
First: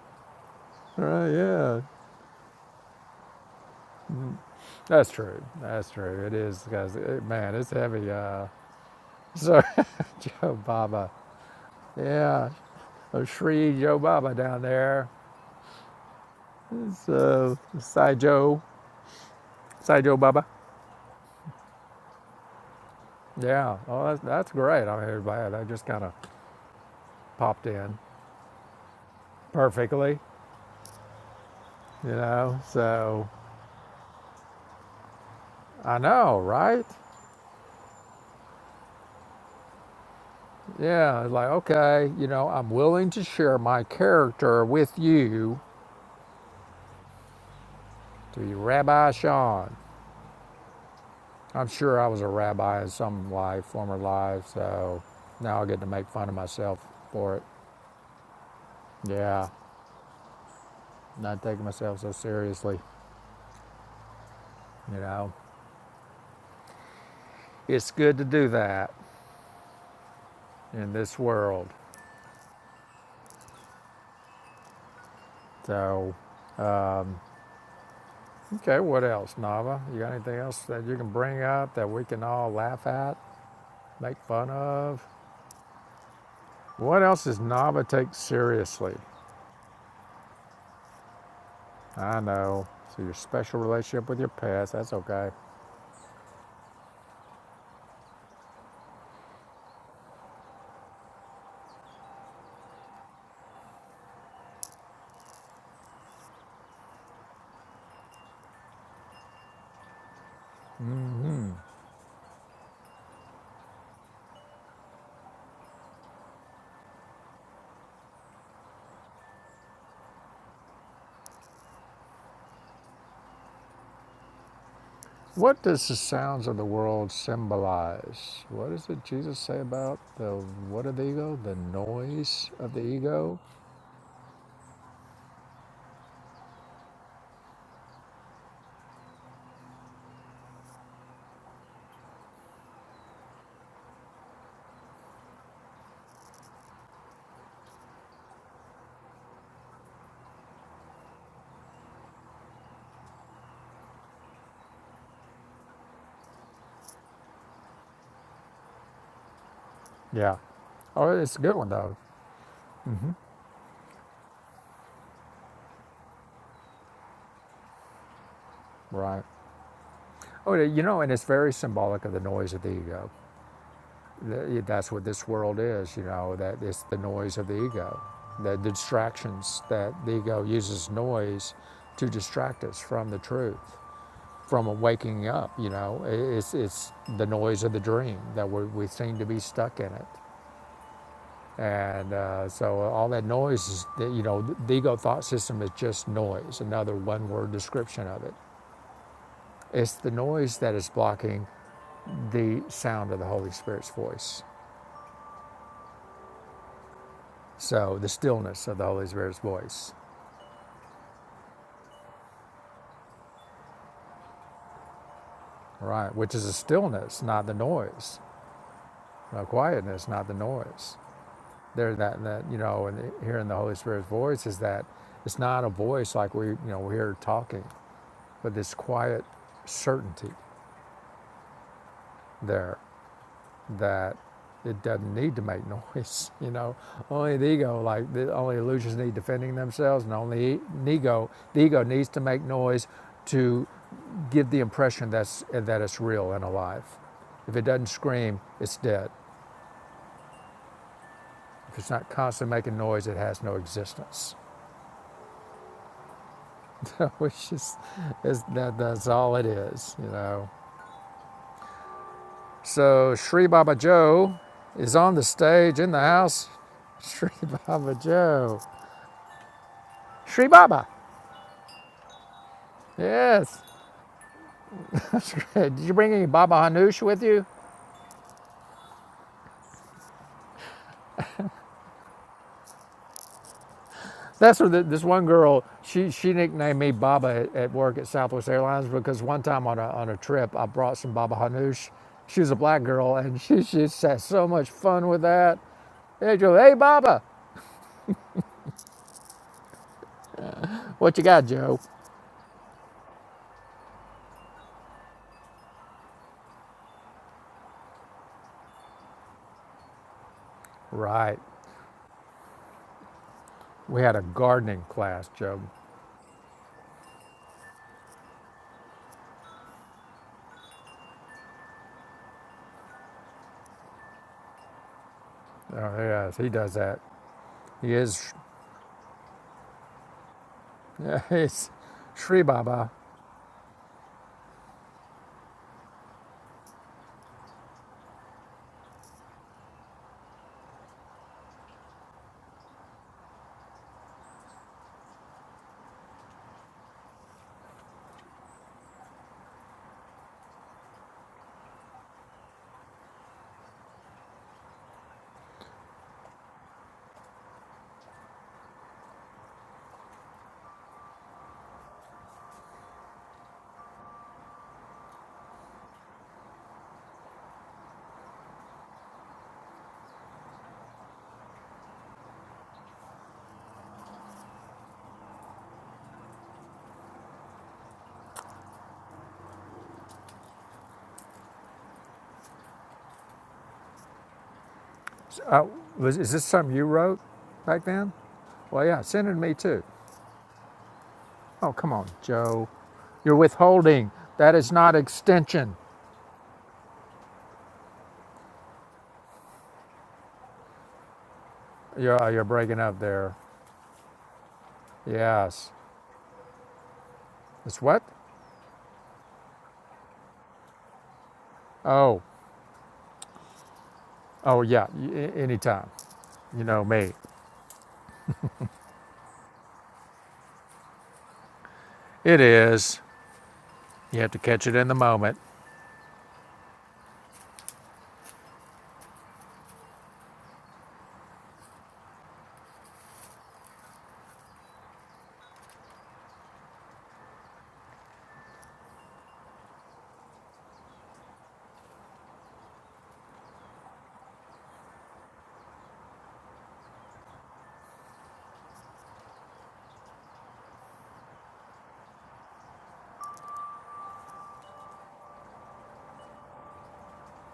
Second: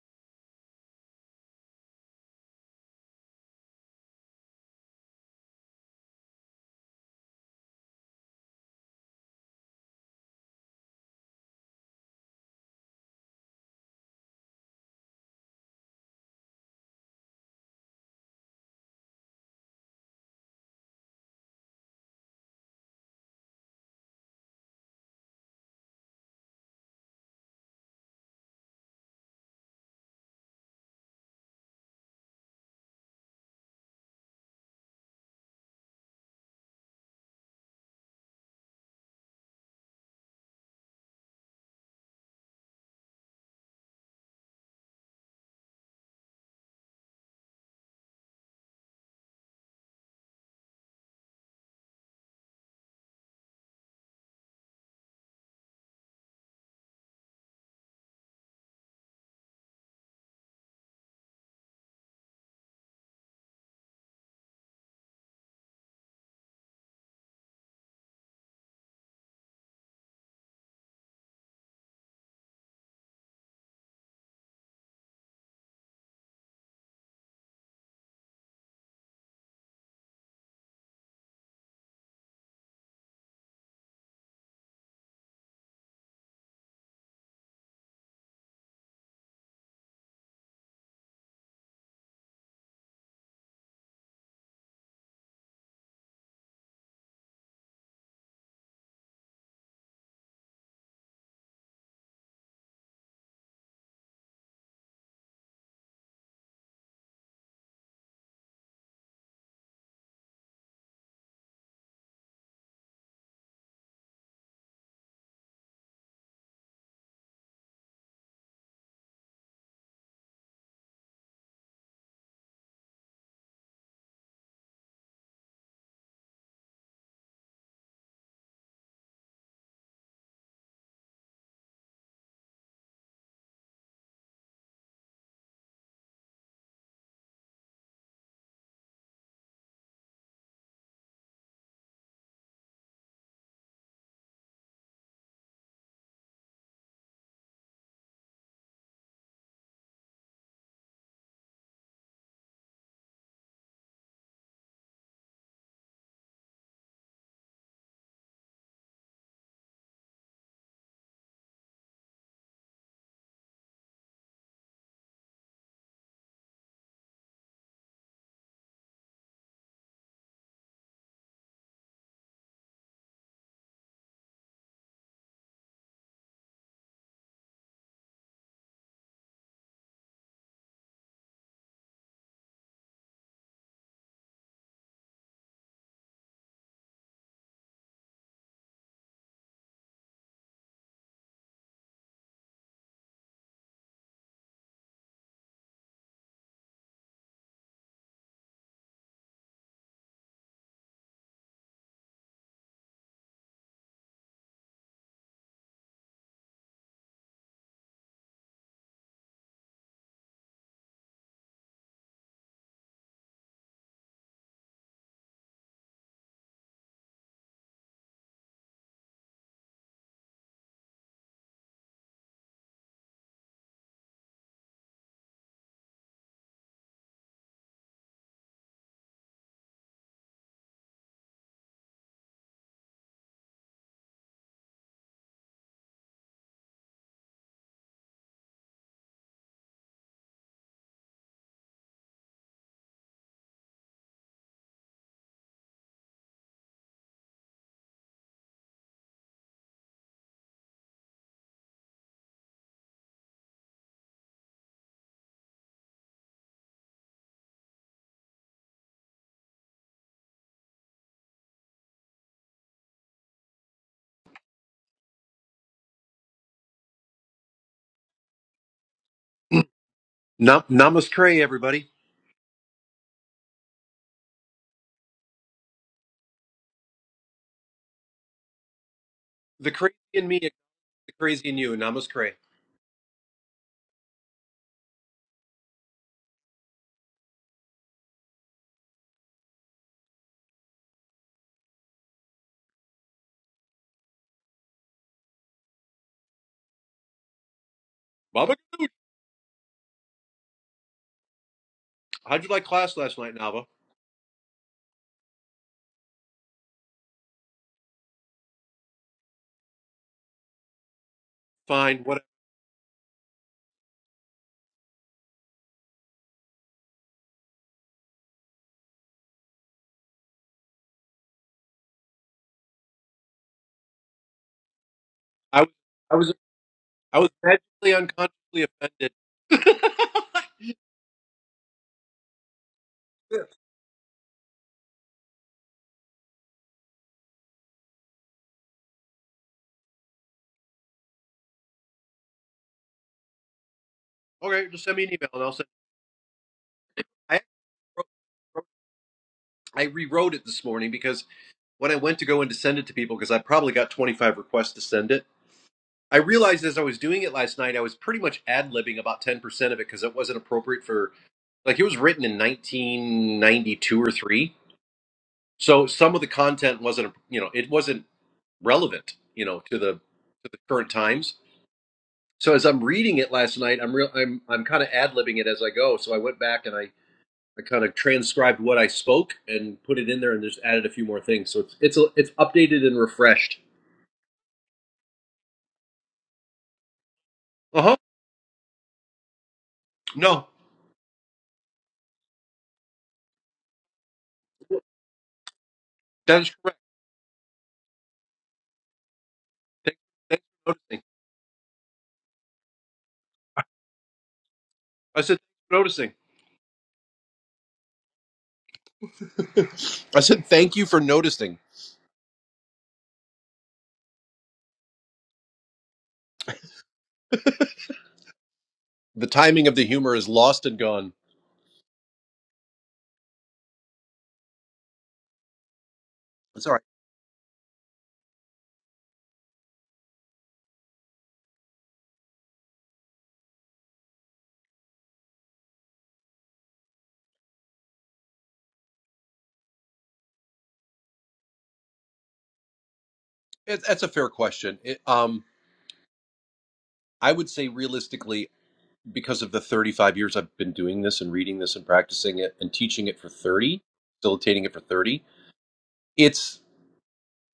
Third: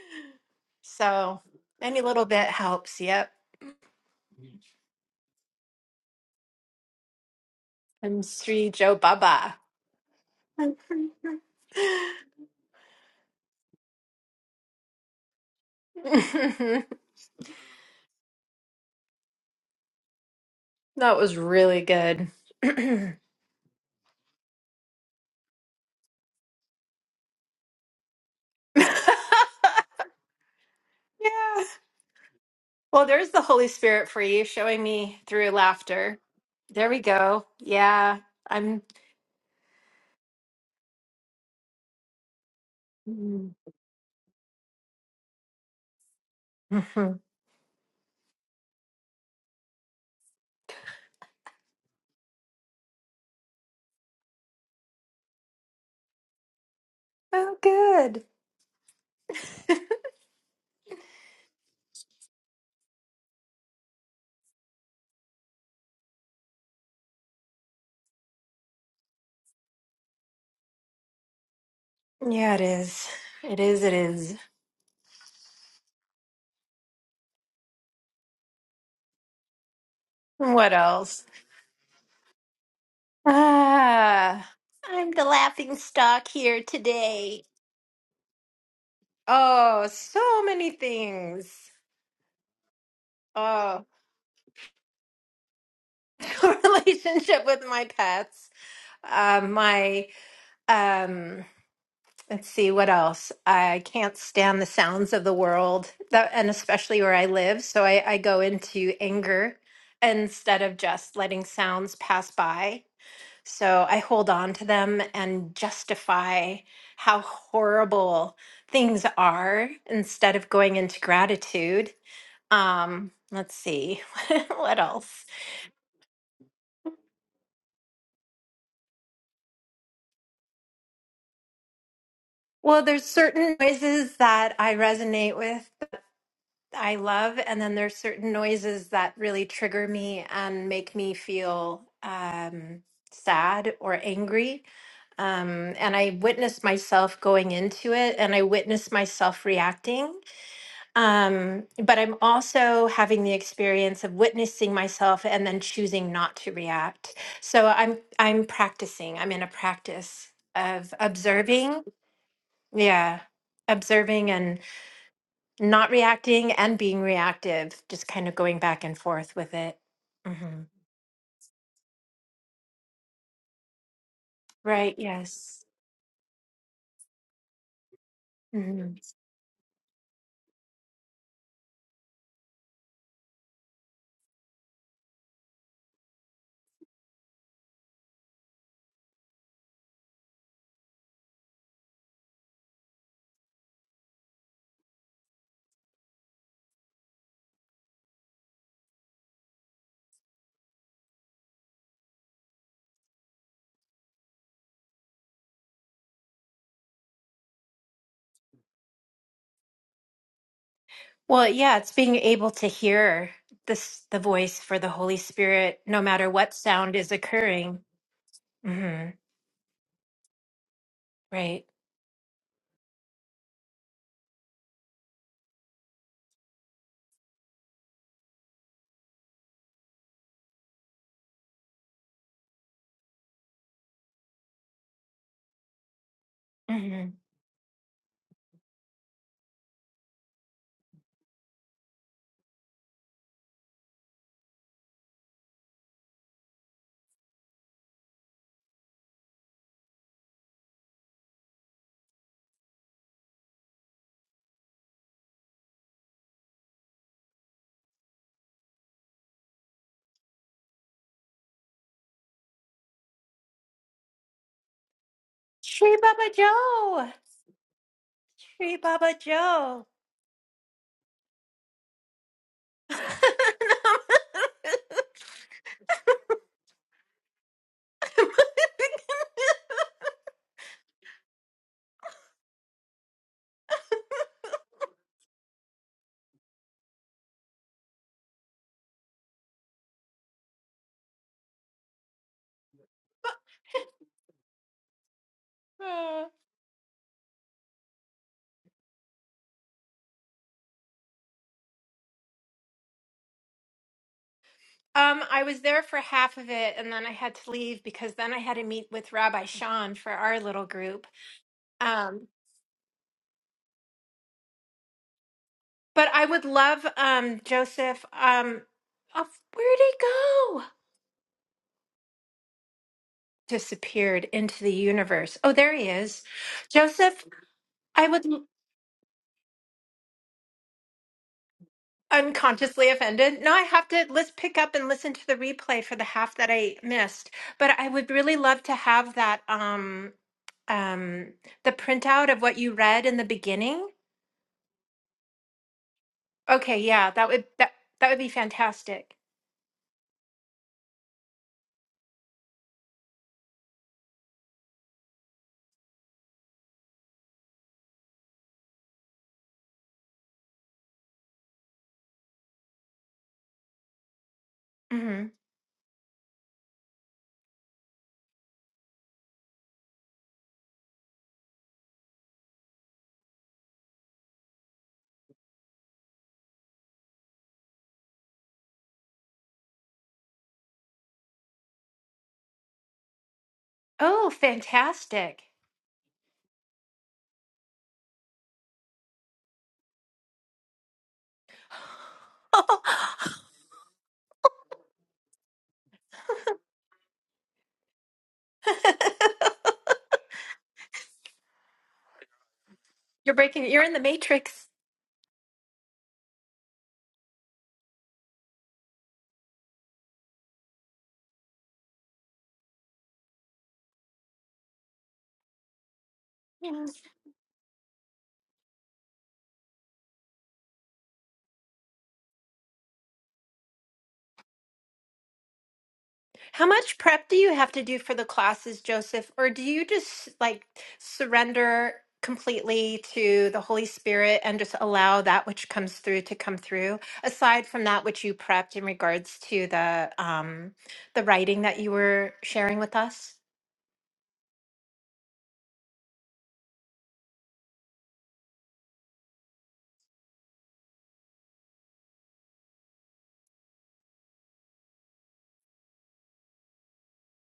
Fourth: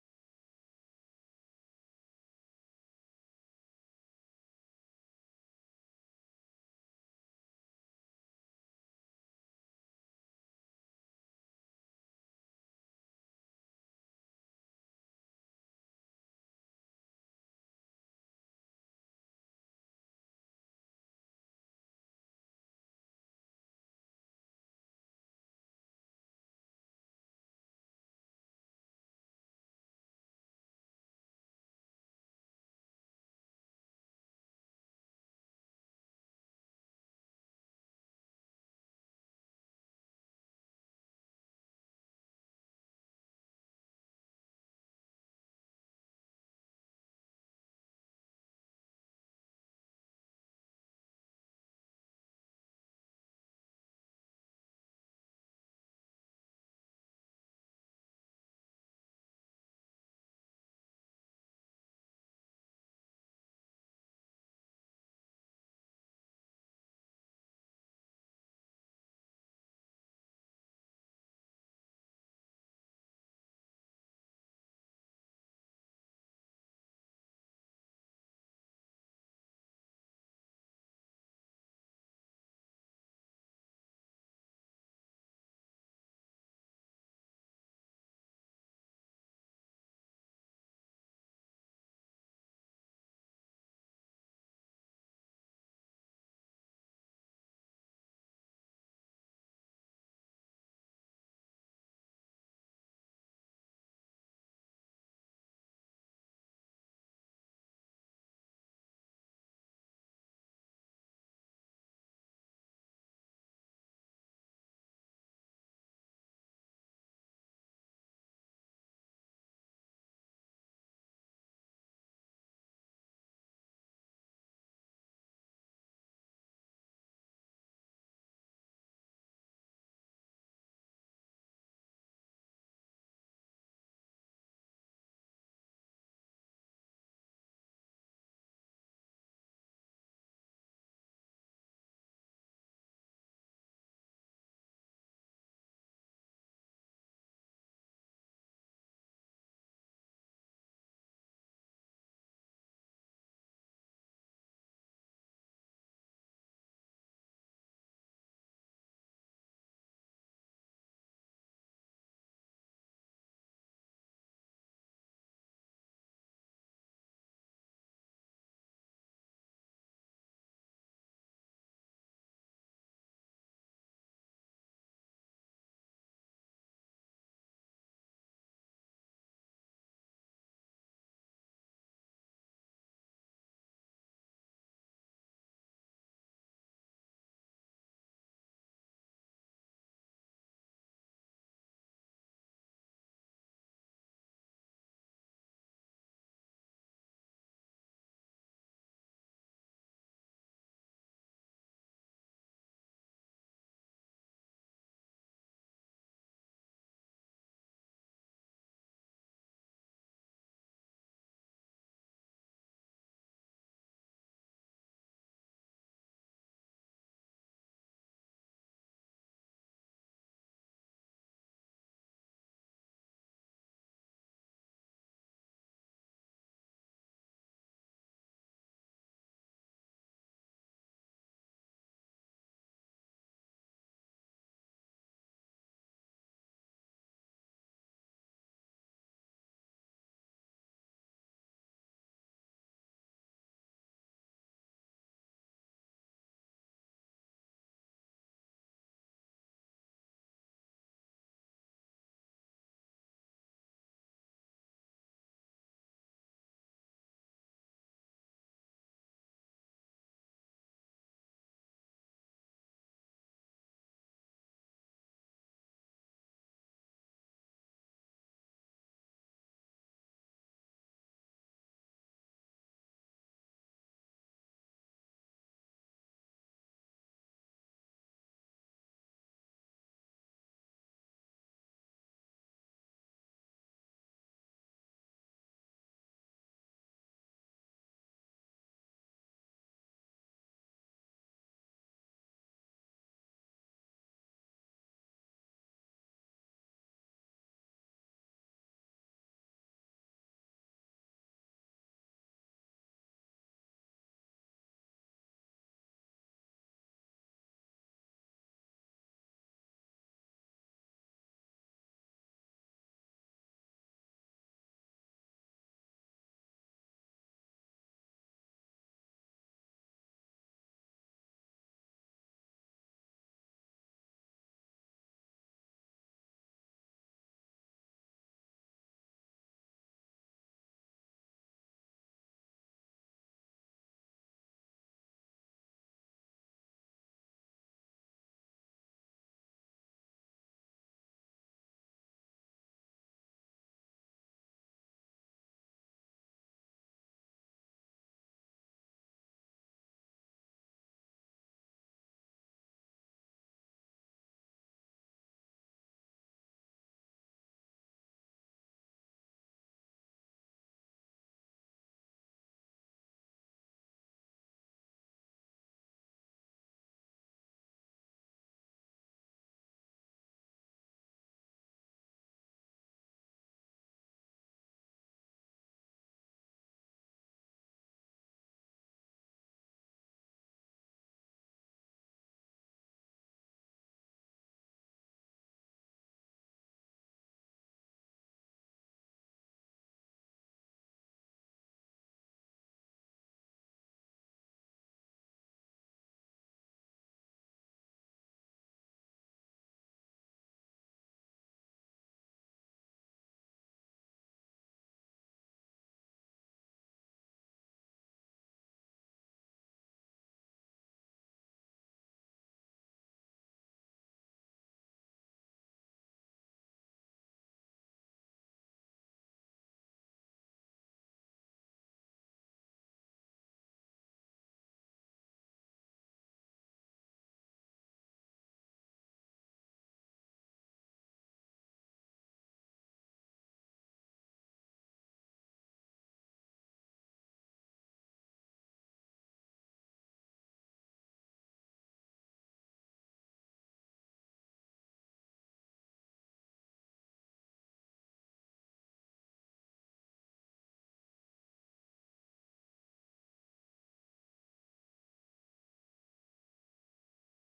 Speaker 2: Right,
Speaker 3: So
Speaker 2: yeah.
Speaker 3: any little bit helps. Yep.
Speaker 2: That's true. That's true. It is because, it, man, it's heavy.
Speaker 3: I'm
Speaker 2: Uh,
Speaker 3: Sri Joe Baba.
Speaker 2: so, Joe Baba.
Speaker 3: that
Speaker 2: Yeah. Oh, Shri Joe Baba down there. So, Sai Joe. Sai Joe Baba.
Speaker 3: was really good. yeah.
Speaker 2: Yeah. Oh, that's, that's great. I mean, everybody, I just kind of popped in. perfectly, you know.
Speaker 3: Well,
Speaker 2: So
Speaker 3: there's the Holy Spirit for you showing me through
Speaker 2: I
Speaker 3: laughter.
Speaker 2: know, right?
Speaker 3: There we go. Yeah. I'm.
Speaker 2: Yeah, it's like, okay, you know, I'm willing to
Speaker 3: Mhm.
Speaker 2: share my character with you to be Rabbi Sean. I'm sure I was a rabbi in some life, former life, so now I get to make fun of myself for it.
Speaker 3: oh, good.
Speaker 2: Yeah, not taking myself so seriously, you know. It's good to do that in this world.
Speaker 3: Yeah, it is. It is. It is.
Speaker 2: So, okay, what else, Nava? You got anything else
Speaker 3: What
Speaker 2: that you can
Speaker 3: else?
Speaker 2: bring up that we can all laugh at? make
Speaker 3: Ah,
Speaker 2: fun of.
Speaker 3: I'm the laughing stock here
Speaker 2: What else does
Speaker 3: today.
Speaker 2: Nava take seriously?
Speaker 3: Oh, so many things.
Speaker 2: I know. So your special
Speaker 3: Oh,
Speaker 2: relationship with your pets that's okay.
Speaker 3: relationship with my pets. Uh, my um, let's see what else. I can't stand the sounds of the world, that, and especially where I live. So I, I go into anger instead of just letting sounds pass by. So I hold on to them and justify how horrible things are instead of going into gratitude. Um, let's see, what else?
Speaker 2: What does the sounds of the world symbolize? What does it Jesus say about the what of the ego? The noise of the
Speaker 3: Well, there's
Speaker 2: ego?
Speaker 3: certain noises that I resonate with, I love, and then there's certain noises that really trigger me and make me feel um, sad or angry. Um, and I witness myself going into it and I witness myself reacting. Um, but I'm also having the experience of witnessing myself and then choosing not to react. So I'm I'm practicing. I'm in a practice
Speaker 2: Yeah.
Speaker 3: of
Speaker 2: Oh, it's a good one
Speaker 3: observing.
Speaker 2: though.
Speaker 3: Yeah. Observing and not reacting and being reactive, just kind of going back and
Speaker 2: Right.
Speaker 3: forth with it.
Speaker 2: Oh,
Speaker 3: hmm
Speaker 2: you know, and it's very symbolic of the noise of the ego. That's
Speaker 3: Right.
Speaker 2: what this world
Speaker 3: Yes.
Speaker 2: is, you know, that it's the noise of the ego, the
Speaker 3: hmm
Speaker 2: distractions that the ego uses noise to distract us from the truth, from a waking up, you know. It's, it's the noise of the dream that we, we seem to be stuck in it. And uh, so all that noise is, you know, the ego thought system is just noise, another one word description of it. It's the noise that is blocking the sound of the Holy Spirit's voice. So the stillness of the Holy Spirit's voice,
Speaker 3: Well, yeah, it's being able to hear this the voice for the Holy Spirit, no
Speaker 2: right?
Speaker 3: matter
Speaker 2: Which is a
Speaker 3: what sound is
Speaker 2: stillness, not the
Speaker 3: occurring.
Speaker 2: noise.
Speaker 3: hmm
Speaker 2: A quietness, not the noise.
Speaker 3: Right.
Speaker 2: There, that that you know, and hearing the Holy Spirit's voice is that it's not a voice like we you know we hear talking, but this quiet certainty there. that it doesn't need to make noise. You know, only the ego, like the only illusions need defending themselves, and only e, the ego, the ego needs to make noise to give the impression that's that it's real and alive. If it doesn't scream, it's dead. If it's not constantly making noise, it has no existence. Which is, is that, that's all it is. You know. So Sri Baba Joe is on the stage in
Speaker 3: Shri
Speaker 2: the
Speaker 3: Baba
Speaker 2: house.
Speaker 3: Joe.
Speaker 2: Sri Baba Joe.
Speaker 3: Shri Baba Joe.
Speaker 2: Sri
Speaker 4: Nam-
Speaker 2: Baba.
Speaker 4: namaskar, everybody.
Speaker 3: um,
Speaker 2: Yes, that's good. Did you bring any Baba Hanoush with you?
Speaker 4: The crazy in me, is the crazy in you. Namaskar.
Speaker 2: That's what the, this one girl. She she nicknamed me Baba at, at work at Southwest Airlines because one time on a on a trip I brought some Baba Hanoush. She was a black girl and she just had so much fun with that. Hey Joe, hey Baba,
Speaker 4: Baba Ganoush.
Speaker 2: what you got, Joe?
Speaker 4: How'd you like class last night, Nava?
Speaker 3: I was there for half of it and then I had to leave because then I had to meet with Rabbi Sean for our little group.
Speaker 2: Right,
Speaker 4: Fine. What
Speaker 3: Um,
Speaker 2: we had a gardening class, Joe.
Speaker 3: but I would love um, Joseph. Um, oh, where'd he go? Disappeared into the universe. Oh,
Speaker 4: I was,
Speaker 3: there he
Speaker 2: Oh
Speaker 4: I
Speaker 3: is.
Speaker 4: was,
Speaker 2: yes, he does that.
Speaker 4: I
Speaker 3: Joseph,
Speaker 4: was magically
Speaker 2: He
Speaker 3: I
Speaker 2: is,
Speaker 3: would.
Speaker 4: unconsciously offended.
Speaker 2: yeah, he's Sri
Speaker 3: unconsciously
Speaker 2: Baba.
Speaker 3: offended. Now I have to let's pick up and listen to the replay for the half that I missed. But I would really love to have that um um the printout of what you read in the beginning.
Speaker 4: okay, just send me an email and I'll send.
Speaker 3: Okay, yeah, that
Speaker 4: I
Speaker 3: would that
Speaker 4: wrote,
Speaker 3: that would be
Speaker 4: wrote-
Speaker 3: fantastic.
Speaker 4: I rewrote it this morning because when I went to go and to send it to people, because I probably got 25 requests to send it. I realized as I was doing it last night, I was pretty much ad libbing about 10% of it because it wasn't appropriate for like it was written in 1992 or 3
Speaker 3: hmm
Speaker 4: So some of the content wasn't, you know, it wasn't relevant, you know, to the to the current times. So as I'm reading it last night, I'm real, I'm I'm kind of ad libbing it as I go. So I went back and I I kind of transcribed what I spoke and put it in there and just added a few more things. So it's it's a, it's updated and refreshed.
Speaker 3: Oh, fantastic.
Speaker 2: Uh, was, is this something you wrote
Speaker 4: Uh
Speaker 2: back
Speaker 4: huh.
Speaker 2: then? Well, yeah, send it to me too.
Speaker 4: No,
Speaker 2: Oh, come on, Joe. You're withholding. That is not extension.
Speaker 4: that is correct. Thank, thanks for noticing.
Speaker 2: You're, uh, you're breaking up
Speaker 3: You're
Speaker 2: there.
Speaker 3: breaking you're in the matrix.
Speaker 4: I said
Speaker 2: Yes.
Speaker 4: noticing.
Speaker 2: It's what?
Speaker 4: I said thank you for noticing.
Speaker 2: Oh, oh, yeah, y- a- anytime. You know me.
Speaker 4: The timing of the humor is lost and gone.
Speaker 2: It is. You have to catch it in the moment.
Speaker 4: That's
Speaker 3: How
Speaker 4: all right.
Speaker 3: much prep do you have to do for the classes, Joseph? Or do you just like surrender completely to the Holy Spirit and just allow that which comes through to come through, aside from that which you prepped in regards to the um the writing that you were sharing with us?
Speaker 4: It, that's a fair question. It, Um. I would say realistically, because of the 35 years I've been doing this and reading this and practicing it and teaching it for 30, facilitating it for 30, it's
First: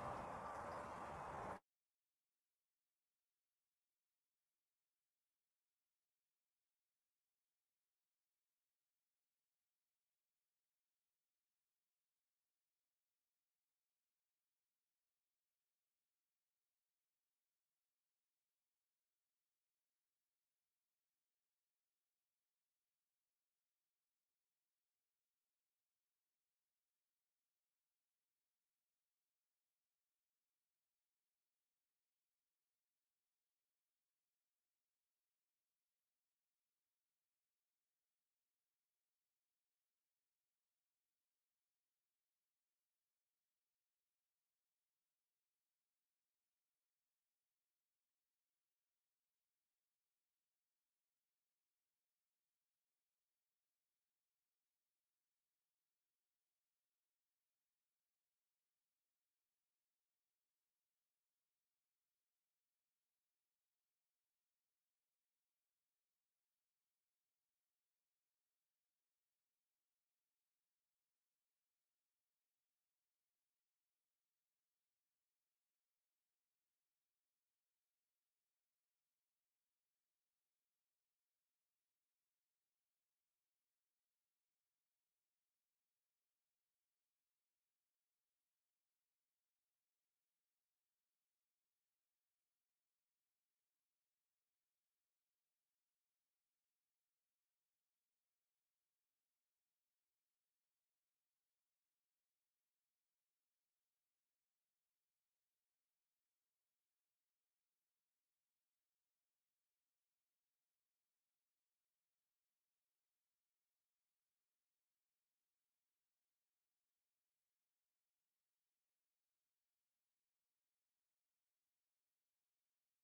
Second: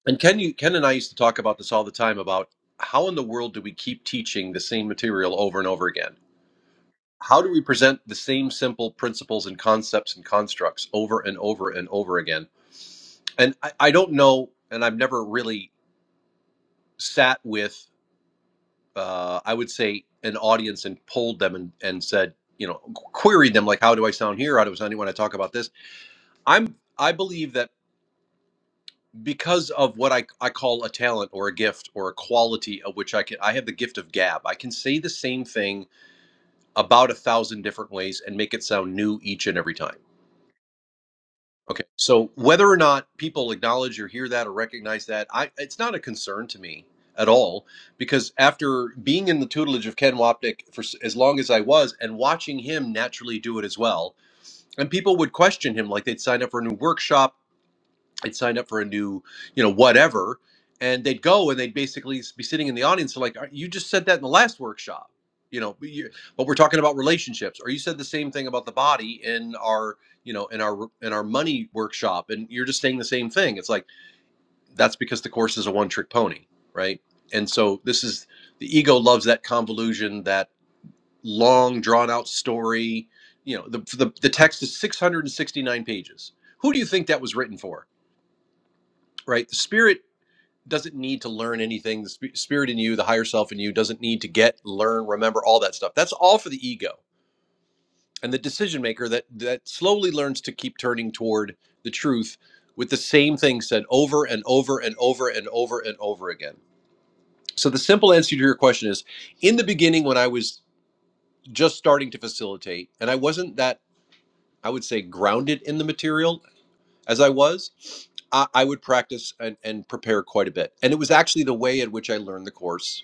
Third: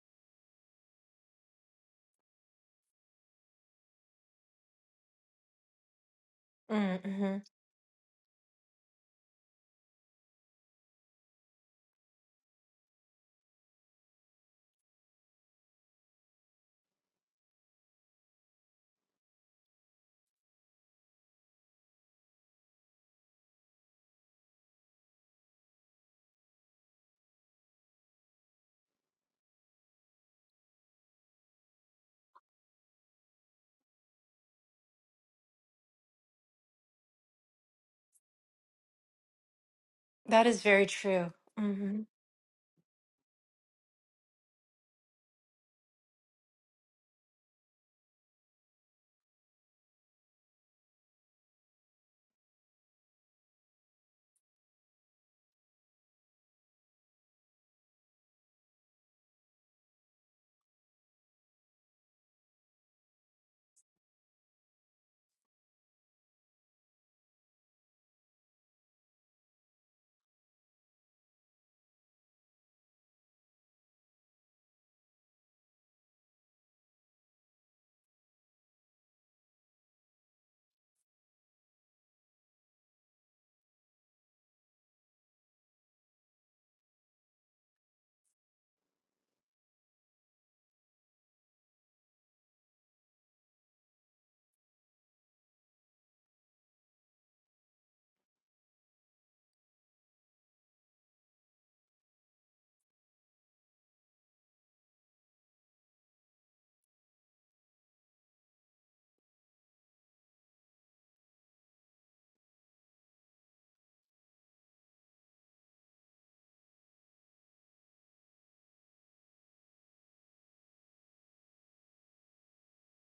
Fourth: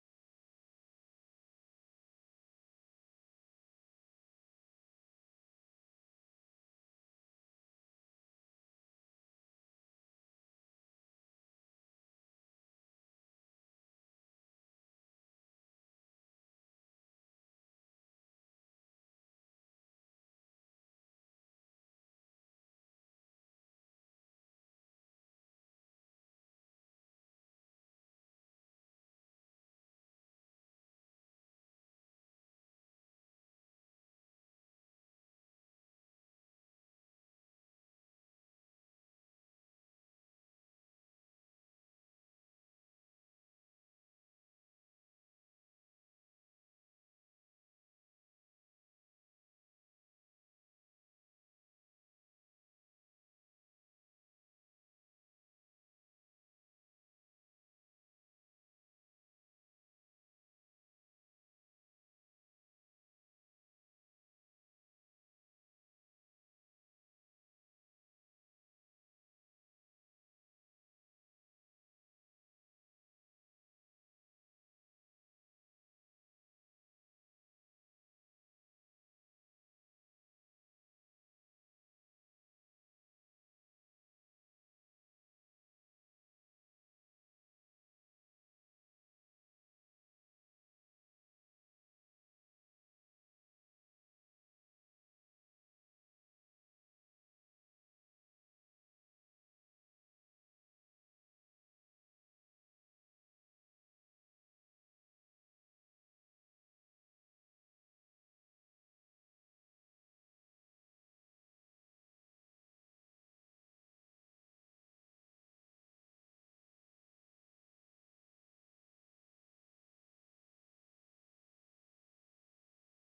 Speaker 4: and Ken you Ken and I used to talk about this all the time about how in the world do we keep teaching the same material over and over again?
Speaker 3: Mm, Mm-hmm.
Speaker 4: How do we present the same simple principles and concepts and constructs over and over and over again? And I, I don't know, and I've never really sat with uh, I would say, an audience and polled them and, and said, you know, queried them like, how do I sound here? How do I sound when I talk about this? I'm I believe that because of what I, I call a talent or a gift or a quality of which I can I have the gift of gab. I can say the same thing about a thousand different ways and make it sound new each and every time.
Speaker 3: That is very true.
Speaker 4: Okay.
Speaker 3: hmm
Speaker 4: So whether or not people acknowledge or hear that or recognize that, I it's not a concern to me at all because after being in the tutelage of Ken Wapnick for s- as long as I was and watching him naturally do it as well, and people would question him like they'd sign up for a new workshop I'd sign up for a new, you know, whatever, and they'd go and they'd basically be sitting in the audience and like, "Uh, you just said that in the last workshop, you know, but, you, but we're talking about relationships, or you said the same thing about the body in our, you know, in our in our money workshop, and you're just saying the same thing. It's like that's because the course is a one trick pony, right? And so this is the ego loves that convolution, that long drawn out story. You know, the, the the text is 669 pages. Who do you think that was written for? Right? The spirit doesn't need to learn anything. The spirit in you, the higher self in you, doesn't need to get, learn, remember all that stuff. That's all for the ego and the decision maker that that slowly learns to keep turning toward the truth with the same thing said over and over and over and over and over again. So the simple answer to your question is: in the beginning, when I was just starting to facilitate, and I wasn't that I would say grounded in the material as I was. I I would practice and, and prepare quite a bit. And it was actually the way in which I learned the course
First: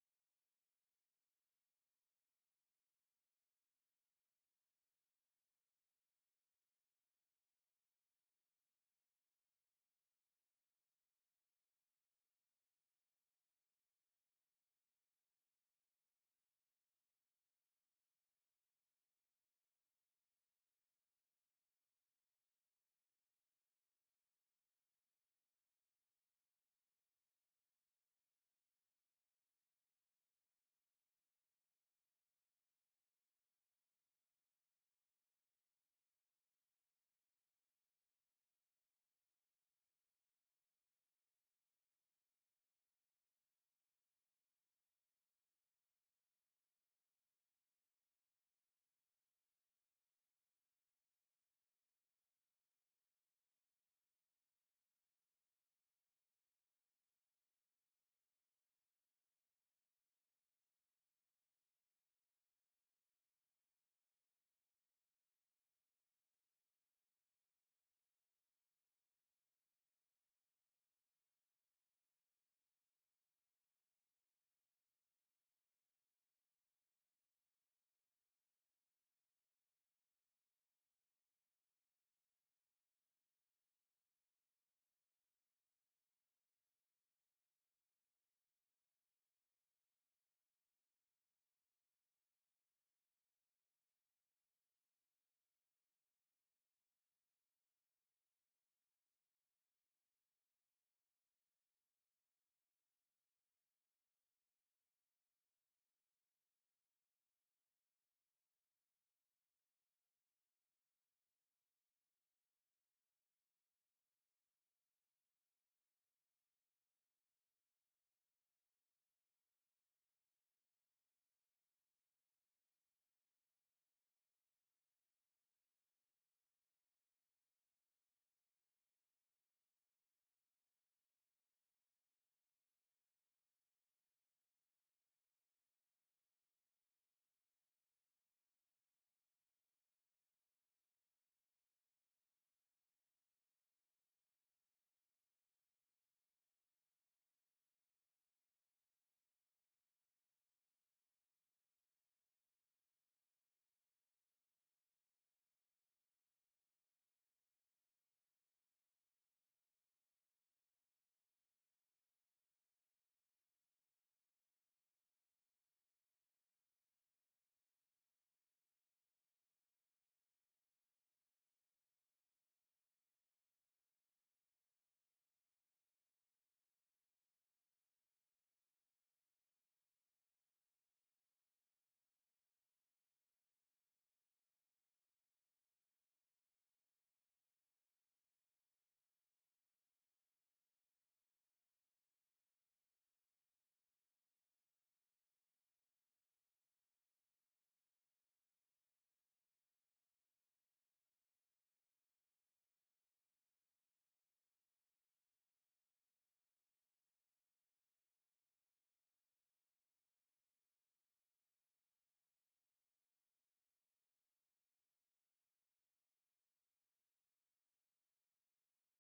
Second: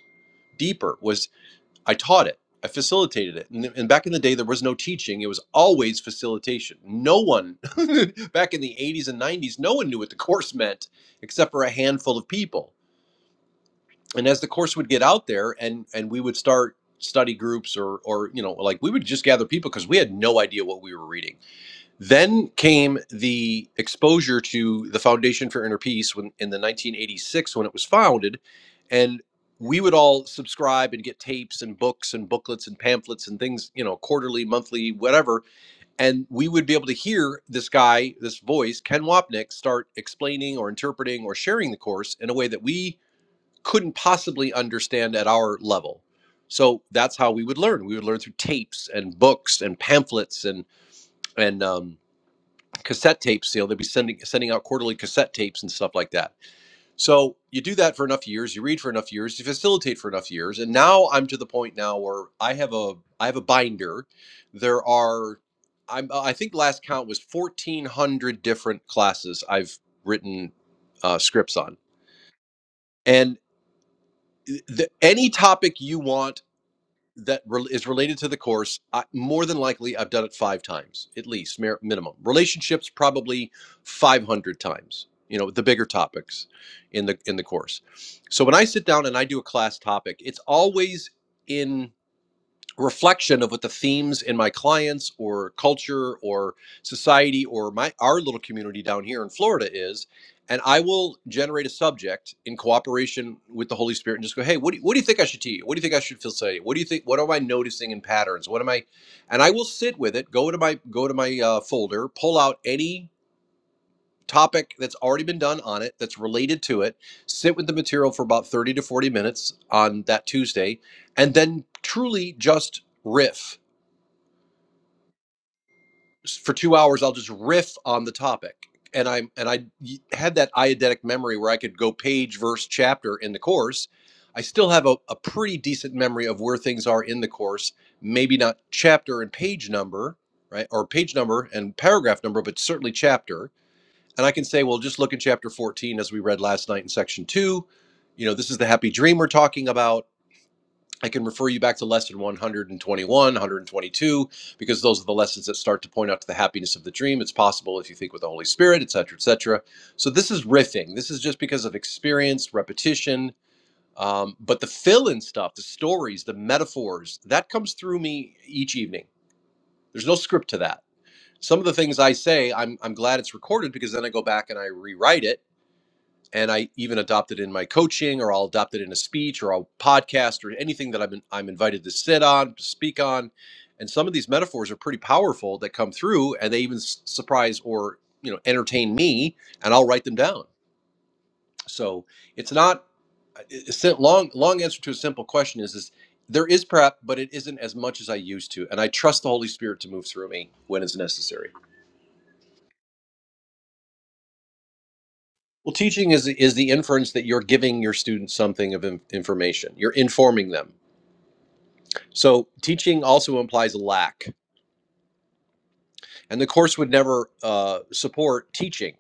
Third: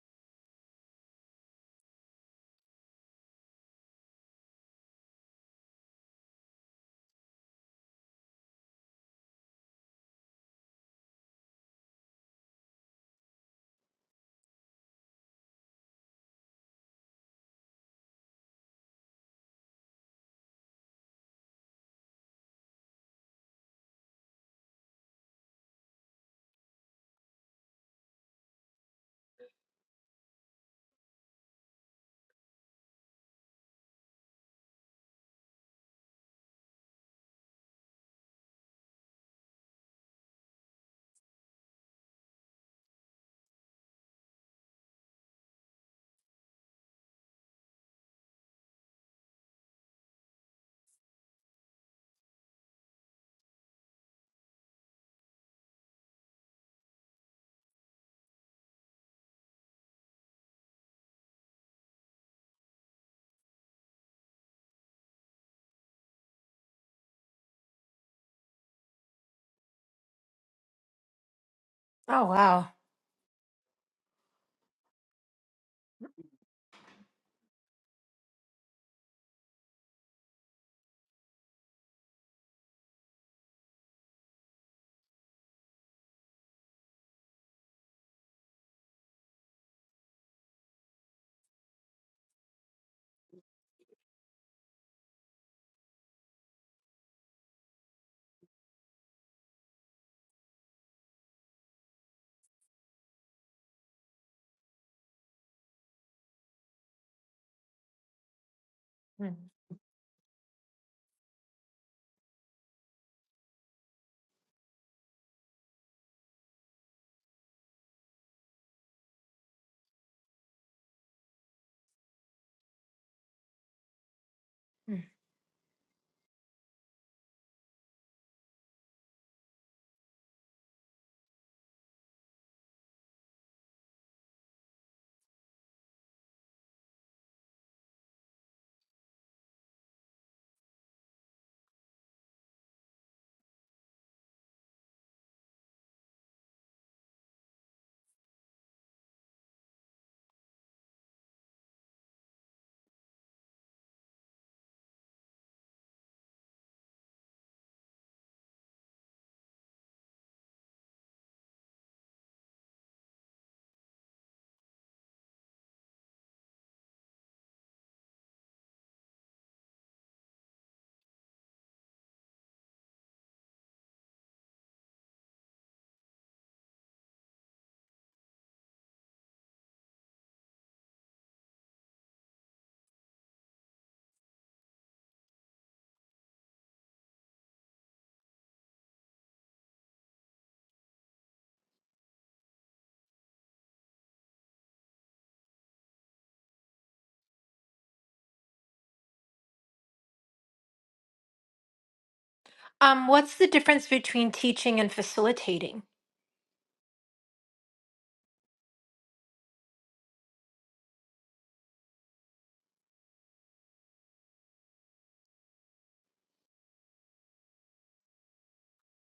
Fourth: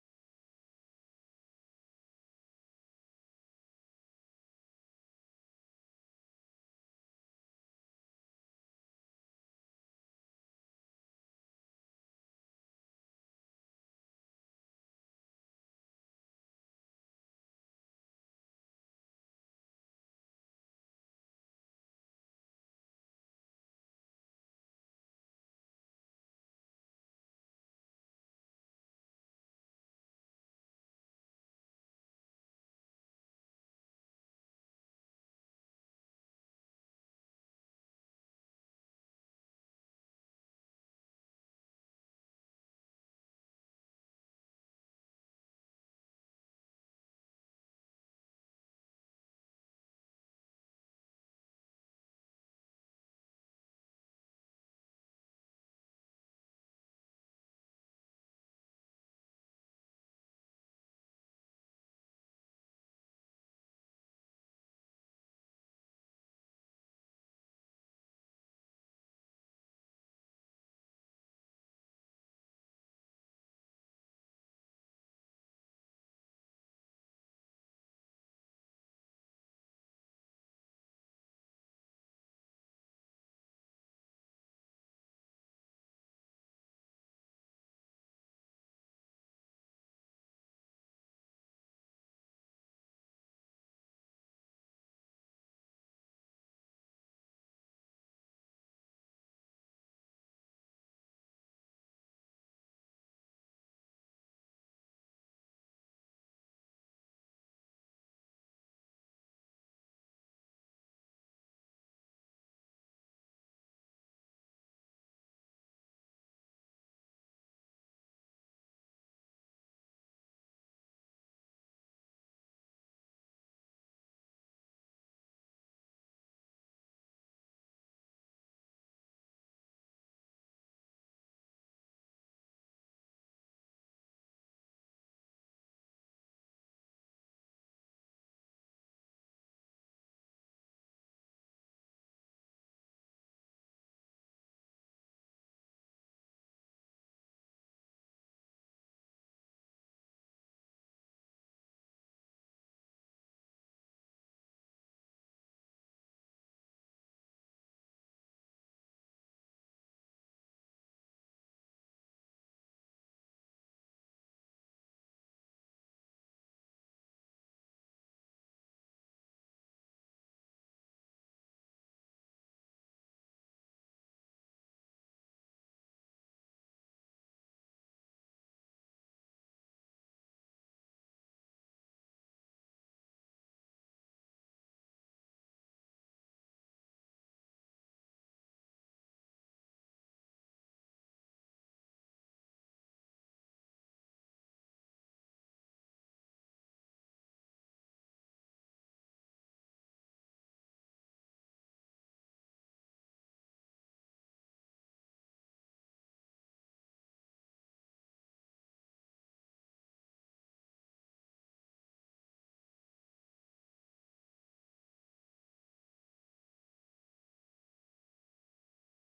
Speaker 4: deeper was i taught it i facilitated it and, and back in the day there was no teaching it was always facilitation no one back in the 80s and 90s no one knew what the course meant except for a handful of people and as the course would get out there and and we would start study groups or or you know like we would just gather people because we had no idea what we were reading then came the exposure to the Foundation for Inner Peace when, in the 1986 when it was founded, and we would all subscribe and get tapes and books and booklets and pamphlets and things, you know, quarterly, monthly, whatever. And we would be able to hear this guy, this voice, Ken Wapnick, start explaining or interpreting or sharing the course in a way that we couldn't possibly understand at our level. So that's how we would learn. We would learn through tapes and books and pamphlets and and um, cassette tape sale. they would be sending sending out quarterly cassette tapes and stuff like that. So you do that for enough years, you read for enough years, you facilitate for enough years, and now I'm to the point now where I have a I have a binder. There are I'm I think last count was 1,400 different classes I've written uh, scripts on,
Speaker 3: Oh wow.
Speaker 4: and eh, the, any topic you want that re- is related to the course I, more than likely i've done it five times at least mer- minimum relationships probably 500 times you know the bigger topics in the in the course so when i sit down and i do a class topic it's always in reflection of what the themes in my clients or culture or society or my our little community down here in Florida is and I will generate a subject in cooperation with the Holy Spirit and just go, hey, what do, what do you think I should teach? What do you think I should feel say? What do you think? What am I noticing in patterns? What am I? And I
Speaker 3: Hmm.
Speaker 4: will sit with it, go to my go to my uh, folder, pull out any topic that's already been done on it that's related to it sit with the material for about 30 to 40 minutes on that tuesday and then truly just riff for two hours i'll just riff on the topic and i and I had that eidetic memory where i could go page verse chapter in the course i still have a, a pretty decent memory of where things are in the course maybe not chapter and page number right or page number and paragraph number but certainly chapter and I can say, well, just look at chapter 14 as we read last night in section two. You know, this is the happy dream we're talking about. I can refer you back to lesson 121, 122, because those are the lessons that start to point out to the happiness of the dream. It's possible if you think with the Holy Spirit, et cetera, et cetera. So this is riffing. This is just because of experience, repetition. Um, but the fill in stuff, the stories, the metaphors, that comes through me each evening. There's no script to that. Some of the things I say, I'm, I'm glad it's recorded because then I go back and I rewrite it and I even adopt it in my coaching, or I'll adopt it in a speech, or a podcast, or anything that I'm in, I'm invited to sit on, to speak on. And some of these metaphors are pretty powerful that come through, and they even s- surprise or you know entertain me, and I'll write them down. So it's not a sim- long long answer to a simple question is is there is prep, but it isn't as much as I used to, and I trust the Holy Spirit to move through me when it's necessary.
Speaker 3: Um, what's the difference between teaching and
Speaker 4: Well,
Speaker 3: facilitating?
Speaker 4: teaching is is the inference that you're giving your students something of in- information. You're informing them So teaching also implies lack, and the course would never uh, support teaching,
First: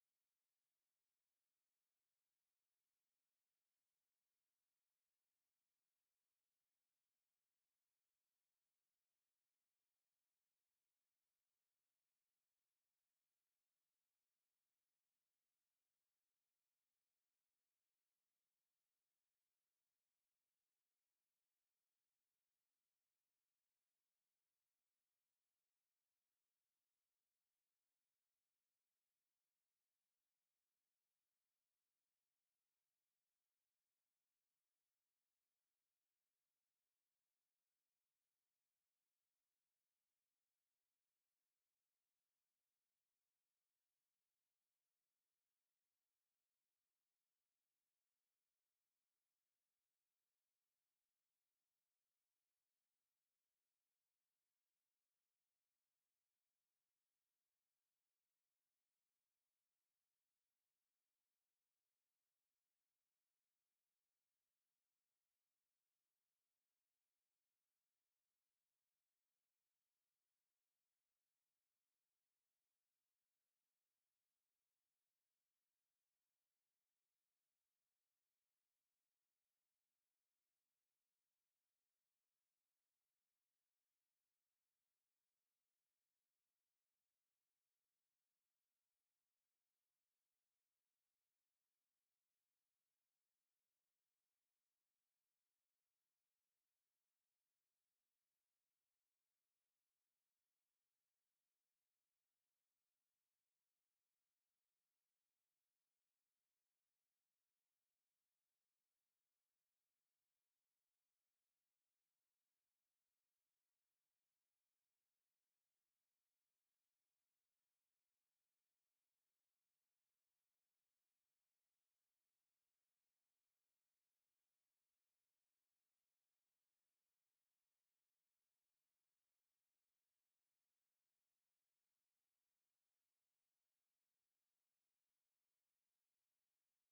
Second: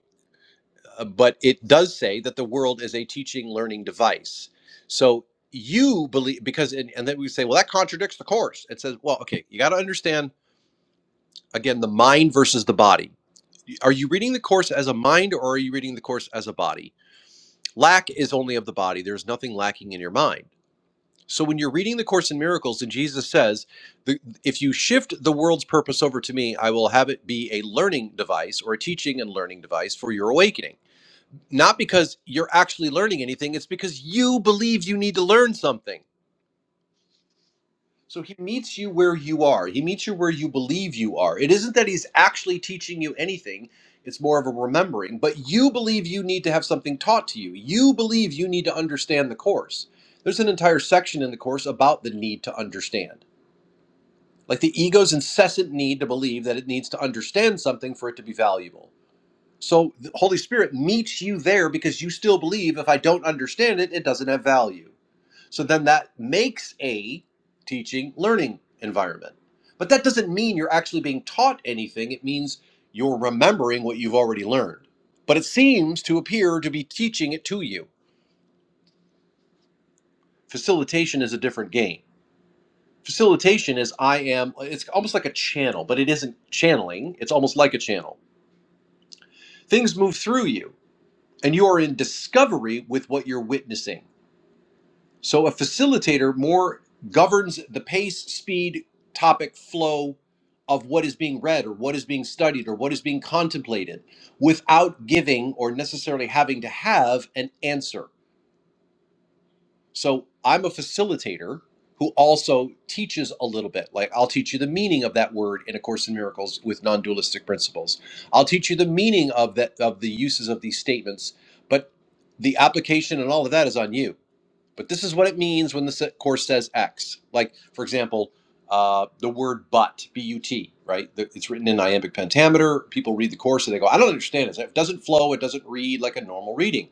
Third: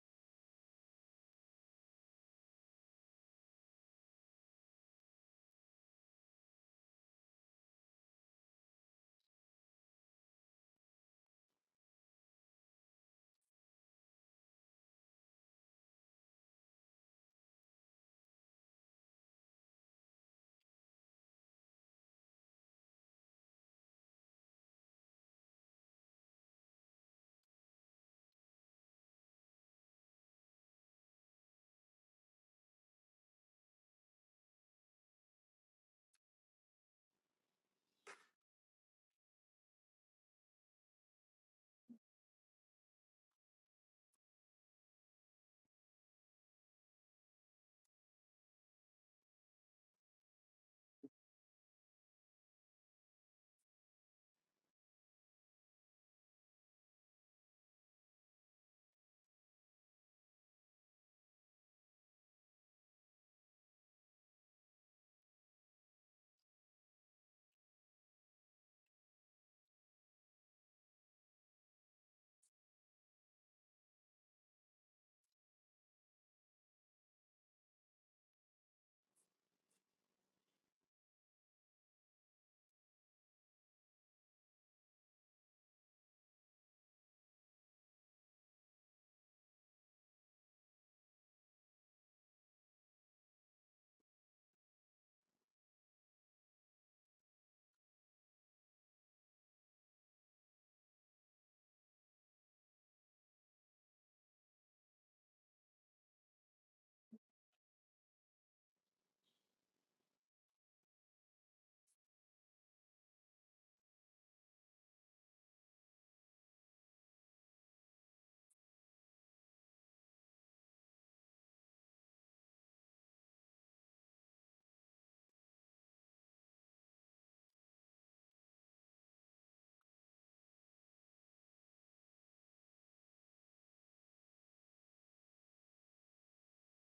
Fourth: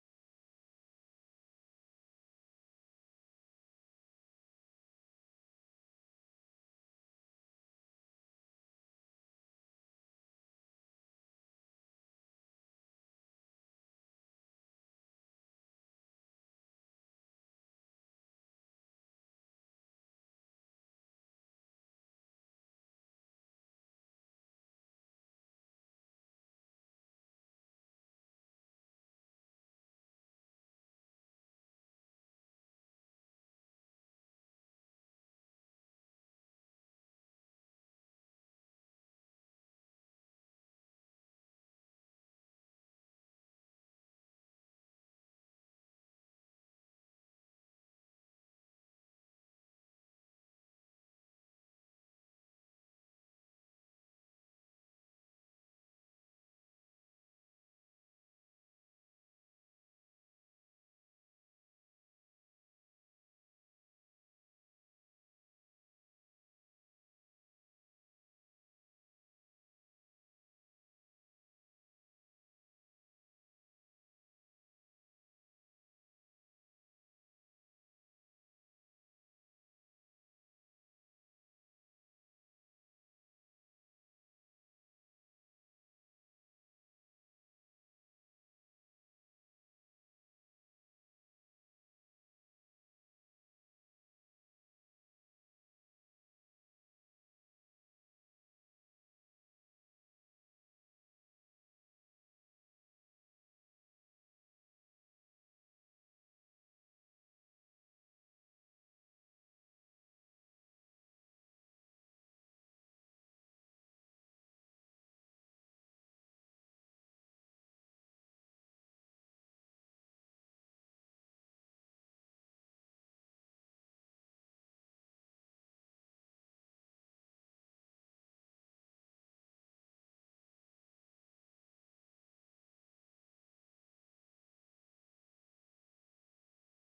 Speaker 4: uh, but it does say that the world is a teaching learning device. So you believe because and, and then we say, well, that contradicts the course. It says, well, okay, you got to understand again the mind versus the body. Are you reading the course as a mind, or are you reading the course as a body? Lack is only of the body. There's nothing lacking in your mind. So when you're reading the Course in Miracles and Jesus says, if you shift the world's purpose over to me, I will have it be a learning device or a teaching and learning device for your awakening. Not because you're actually learning anything, it's because you believe you need to learn something. So he meets you where you are. He meets you where you believe you are. It isn't that he's actually teaching you anything. It's more of a remembering, but you believe you need to have something taught to you. You believe you need to understand the course. There's an entire section in the course about the need to understand like the ego's incessant need to believe that it needs to understand something for it to be valuable. So the Holy Spirit meets you there because you still believe if I don't understand it, it doesn't have value. So then that makes a teaching learning environment. But that doesn't mean you're actually being taught anything, it means you're remembering what you've already learned. But it seems to appear to be teaching it to you. Facilitation is a different game. facilitation is I am it's almost like a channel, but it isn't channeling. It's almost like a channel. Things move through you and you are in discovery with what you're witnessing. So a facilitator more governs the pace, speed, topic, flow of what is being read or what is being studied or what is being contemplated without giving or necessarily having to have an answer So I'm a facilitator who also teaches a little bit. Like I'll teach you the meaning of that word in A Course in Miracles with non-dualistic principles. I'll teach you the meaning of that of the uses of these statements, but the application and all of that is on you. But this is what it means when the course says X. Like, for example, uh, the word but, B U T, right? The- It's written in iambic pentameter. People read the course and they go, I don't understand it. It doesn't flow. It doesn't read like a normal reading.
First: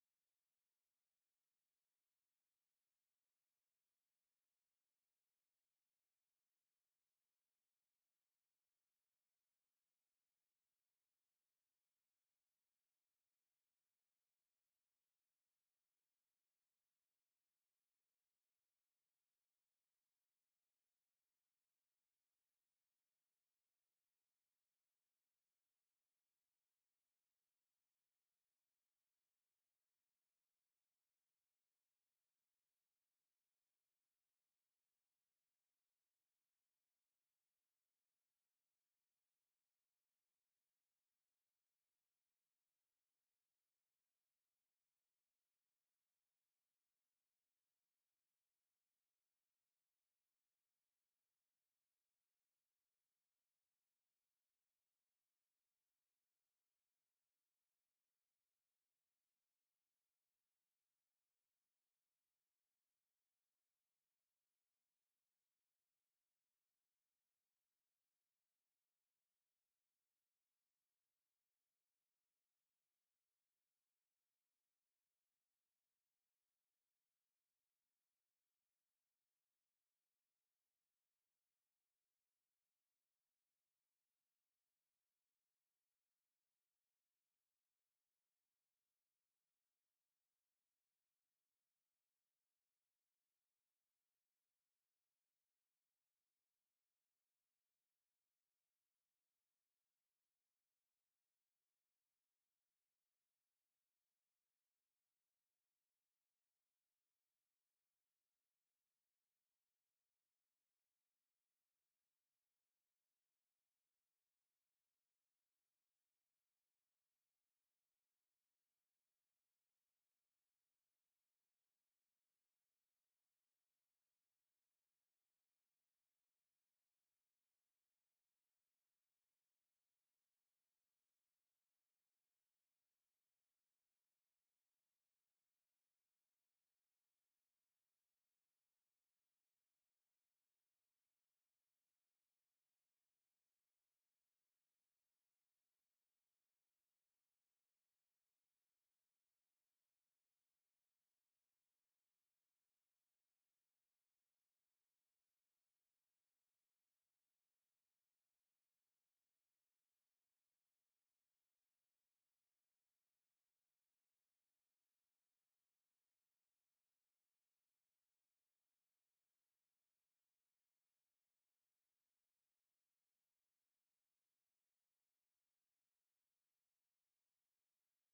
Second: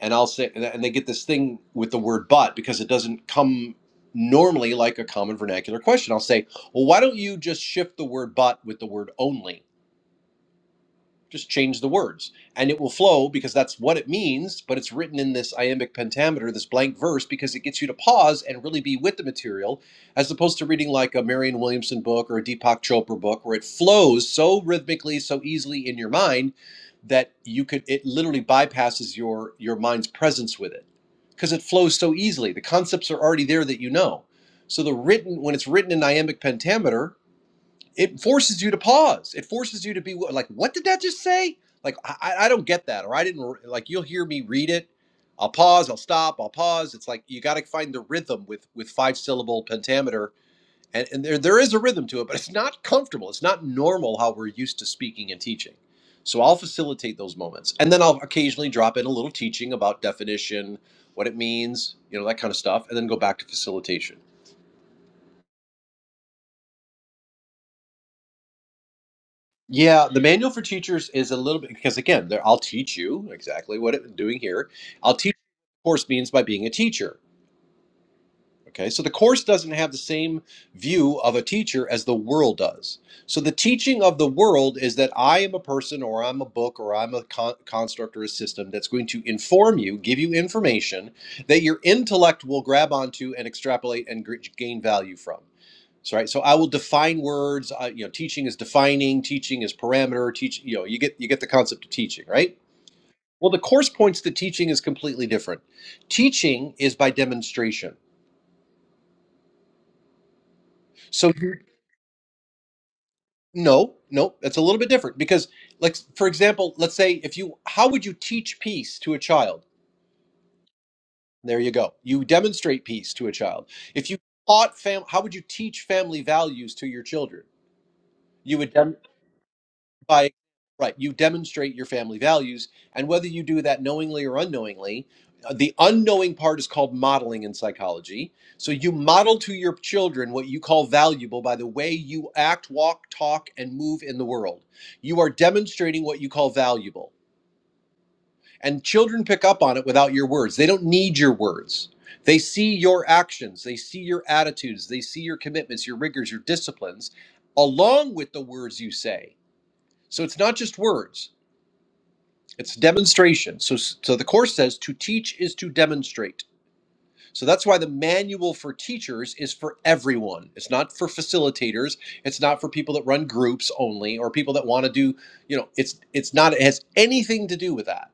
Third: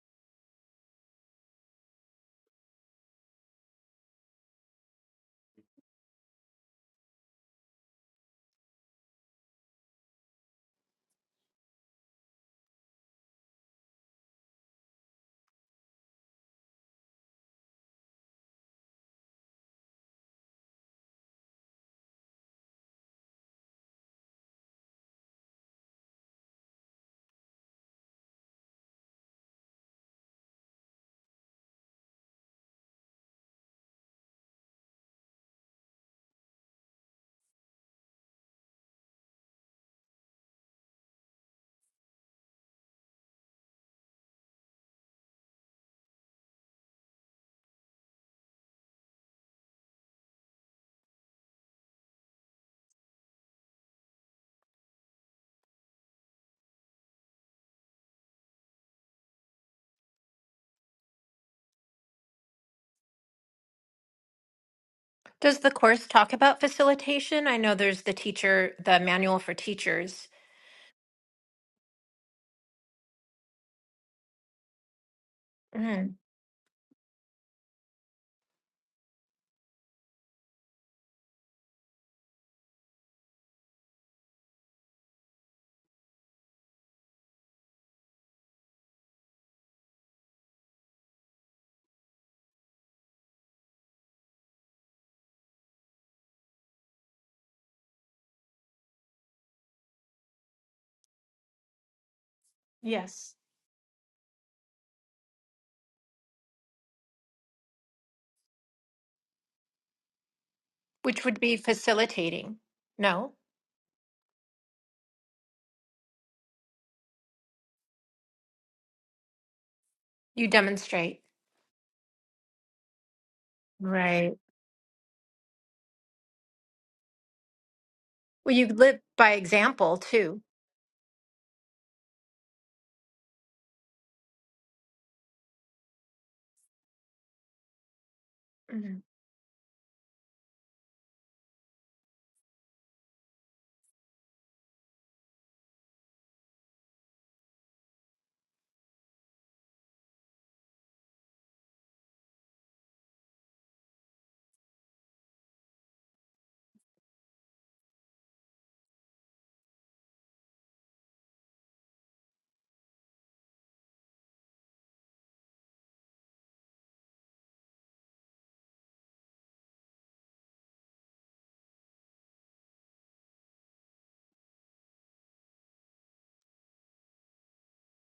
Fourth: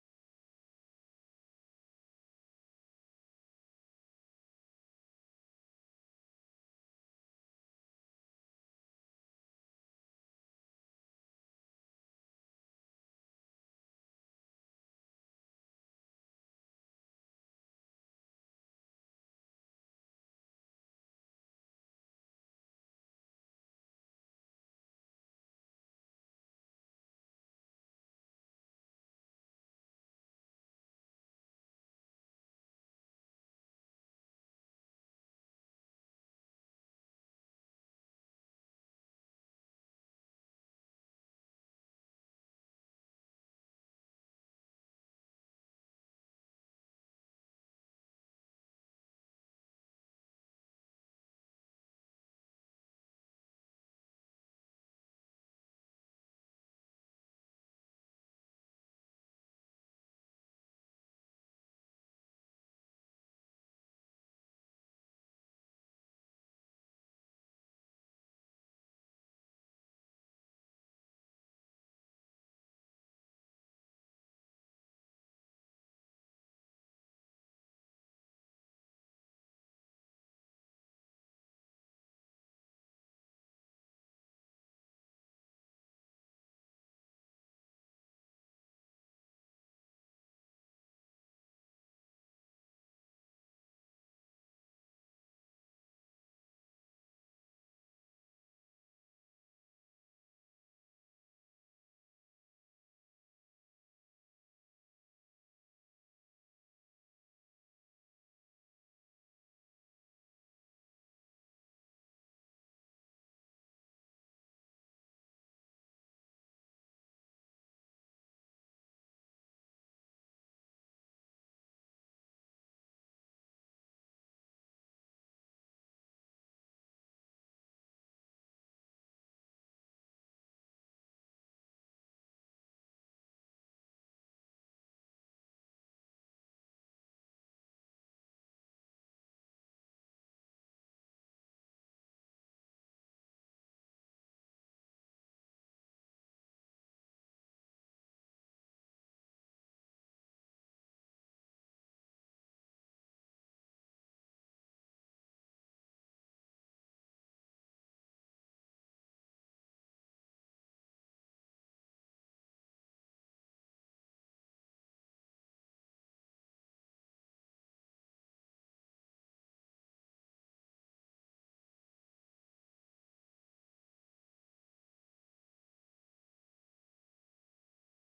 Speaker 4: And I'll say, and they get this thing with the word but because it doesn't come normally like a common vernacular question. I'll say, well, why don't you just shift the word but with the word only? Just change the words and it will flow because that's what it means, but it's written in this iambic pentameter, this blank verse, because it gets you to pause and really be with the material as opposed to reading like a Marion Williamson book or a Deepak Chopra book where it flows so rhythmically, so easily in your mind that you could it literally bypasses your your mind's presence with it because it flows so easily. The concepts are already there that you know. So the written when it's written in iambic pentameter, it forces you to pause. It forces you to be like, what did that just say? Like, I, I don't get that. Or I didn't, like, you'll hear me read it. I'll pause, I'll stop, I'll pause. It's like, you got to find the rhythm with, with five syllable pentameter. And, and there, there is a rhythm to it, but it's not comfortable. It's not normal how we're used to speaking and teaching. So I'll facilitate those moments. And then I'll occasionally drop in a little teaching about definition, what it means, you know, that kind of stuff, and then go back to facilitation.
Speaker 3: Does the course talk about facilitation? I know there's the teacher, the manual for
Speaker 4: Yeah, the
Speaker 3: teachers.
Speaker 4: manual for teachers is a little bit because again, there I'll teach you exactly what I'm doing here. I'll teach you what the course
Speaker 3: Mhm.
Speaker 4: means by being a teacher. Okay, so the course doesn't have the same view of a teacher as the world does. So the teaching of the world is that I am a person or I'm a book or I'm a con- construct or a system that's going to inform you, give you information that your intellect will grab onto and extrapolate and gr- gain value from. So, right, so I will define words. Uh, you know, teaching is defining. Teaching is parameter. Teach. You know, you get you get the concept of teaching, right?
Speaker 3: Yes.
Speaker 4: Well, the course points to teaching is completely different. Teaching is by demonstration.
Speaker 3: Which
Speaker 4: So
Speaker 3: would
Speaker 4: you
Speaker 3: be facilitating. No,
Speaker 4: No, no, that's a little bit different because, like, for example, let's say if you, how would you teach peace to a child?
Speaker 3: you demonstrate.
Speaker 4: There you go. You demonstrate peace to a child. If you
Speaker 3: Right.
Speaker 4: taught fam, how would you teach family values to your children?
Speaker 3: Well,
Speaker 4: You
Speaker 3: you
Speaker 4: would. Dem-
Speaker 3: live by example
Speaker 4: by
Speaker 3: too.
Speaker 4: right you demonstrate your family values and whether you do that knowingly or unknowingly uh, the unknowing part is called modeling in psychology so you
Speaker 3: Mhm.
Speaker 4: model to your children what you call valuable by the way you act walk talk and move in the world you are demonstrating what you call valuable and children pick up on it without your words they don't need your words they see your actions they see your attitudes they see your commitments your rigors your disciplines along with the words you say so it's not just words it's demonstration. So, so the course says to teach is to demonstrate. So that's why the manual for teachers is for everyone. It's not for facilitators. It's not for people that run groups only or people that want to do, you know, it's it's not it has anything to do with that.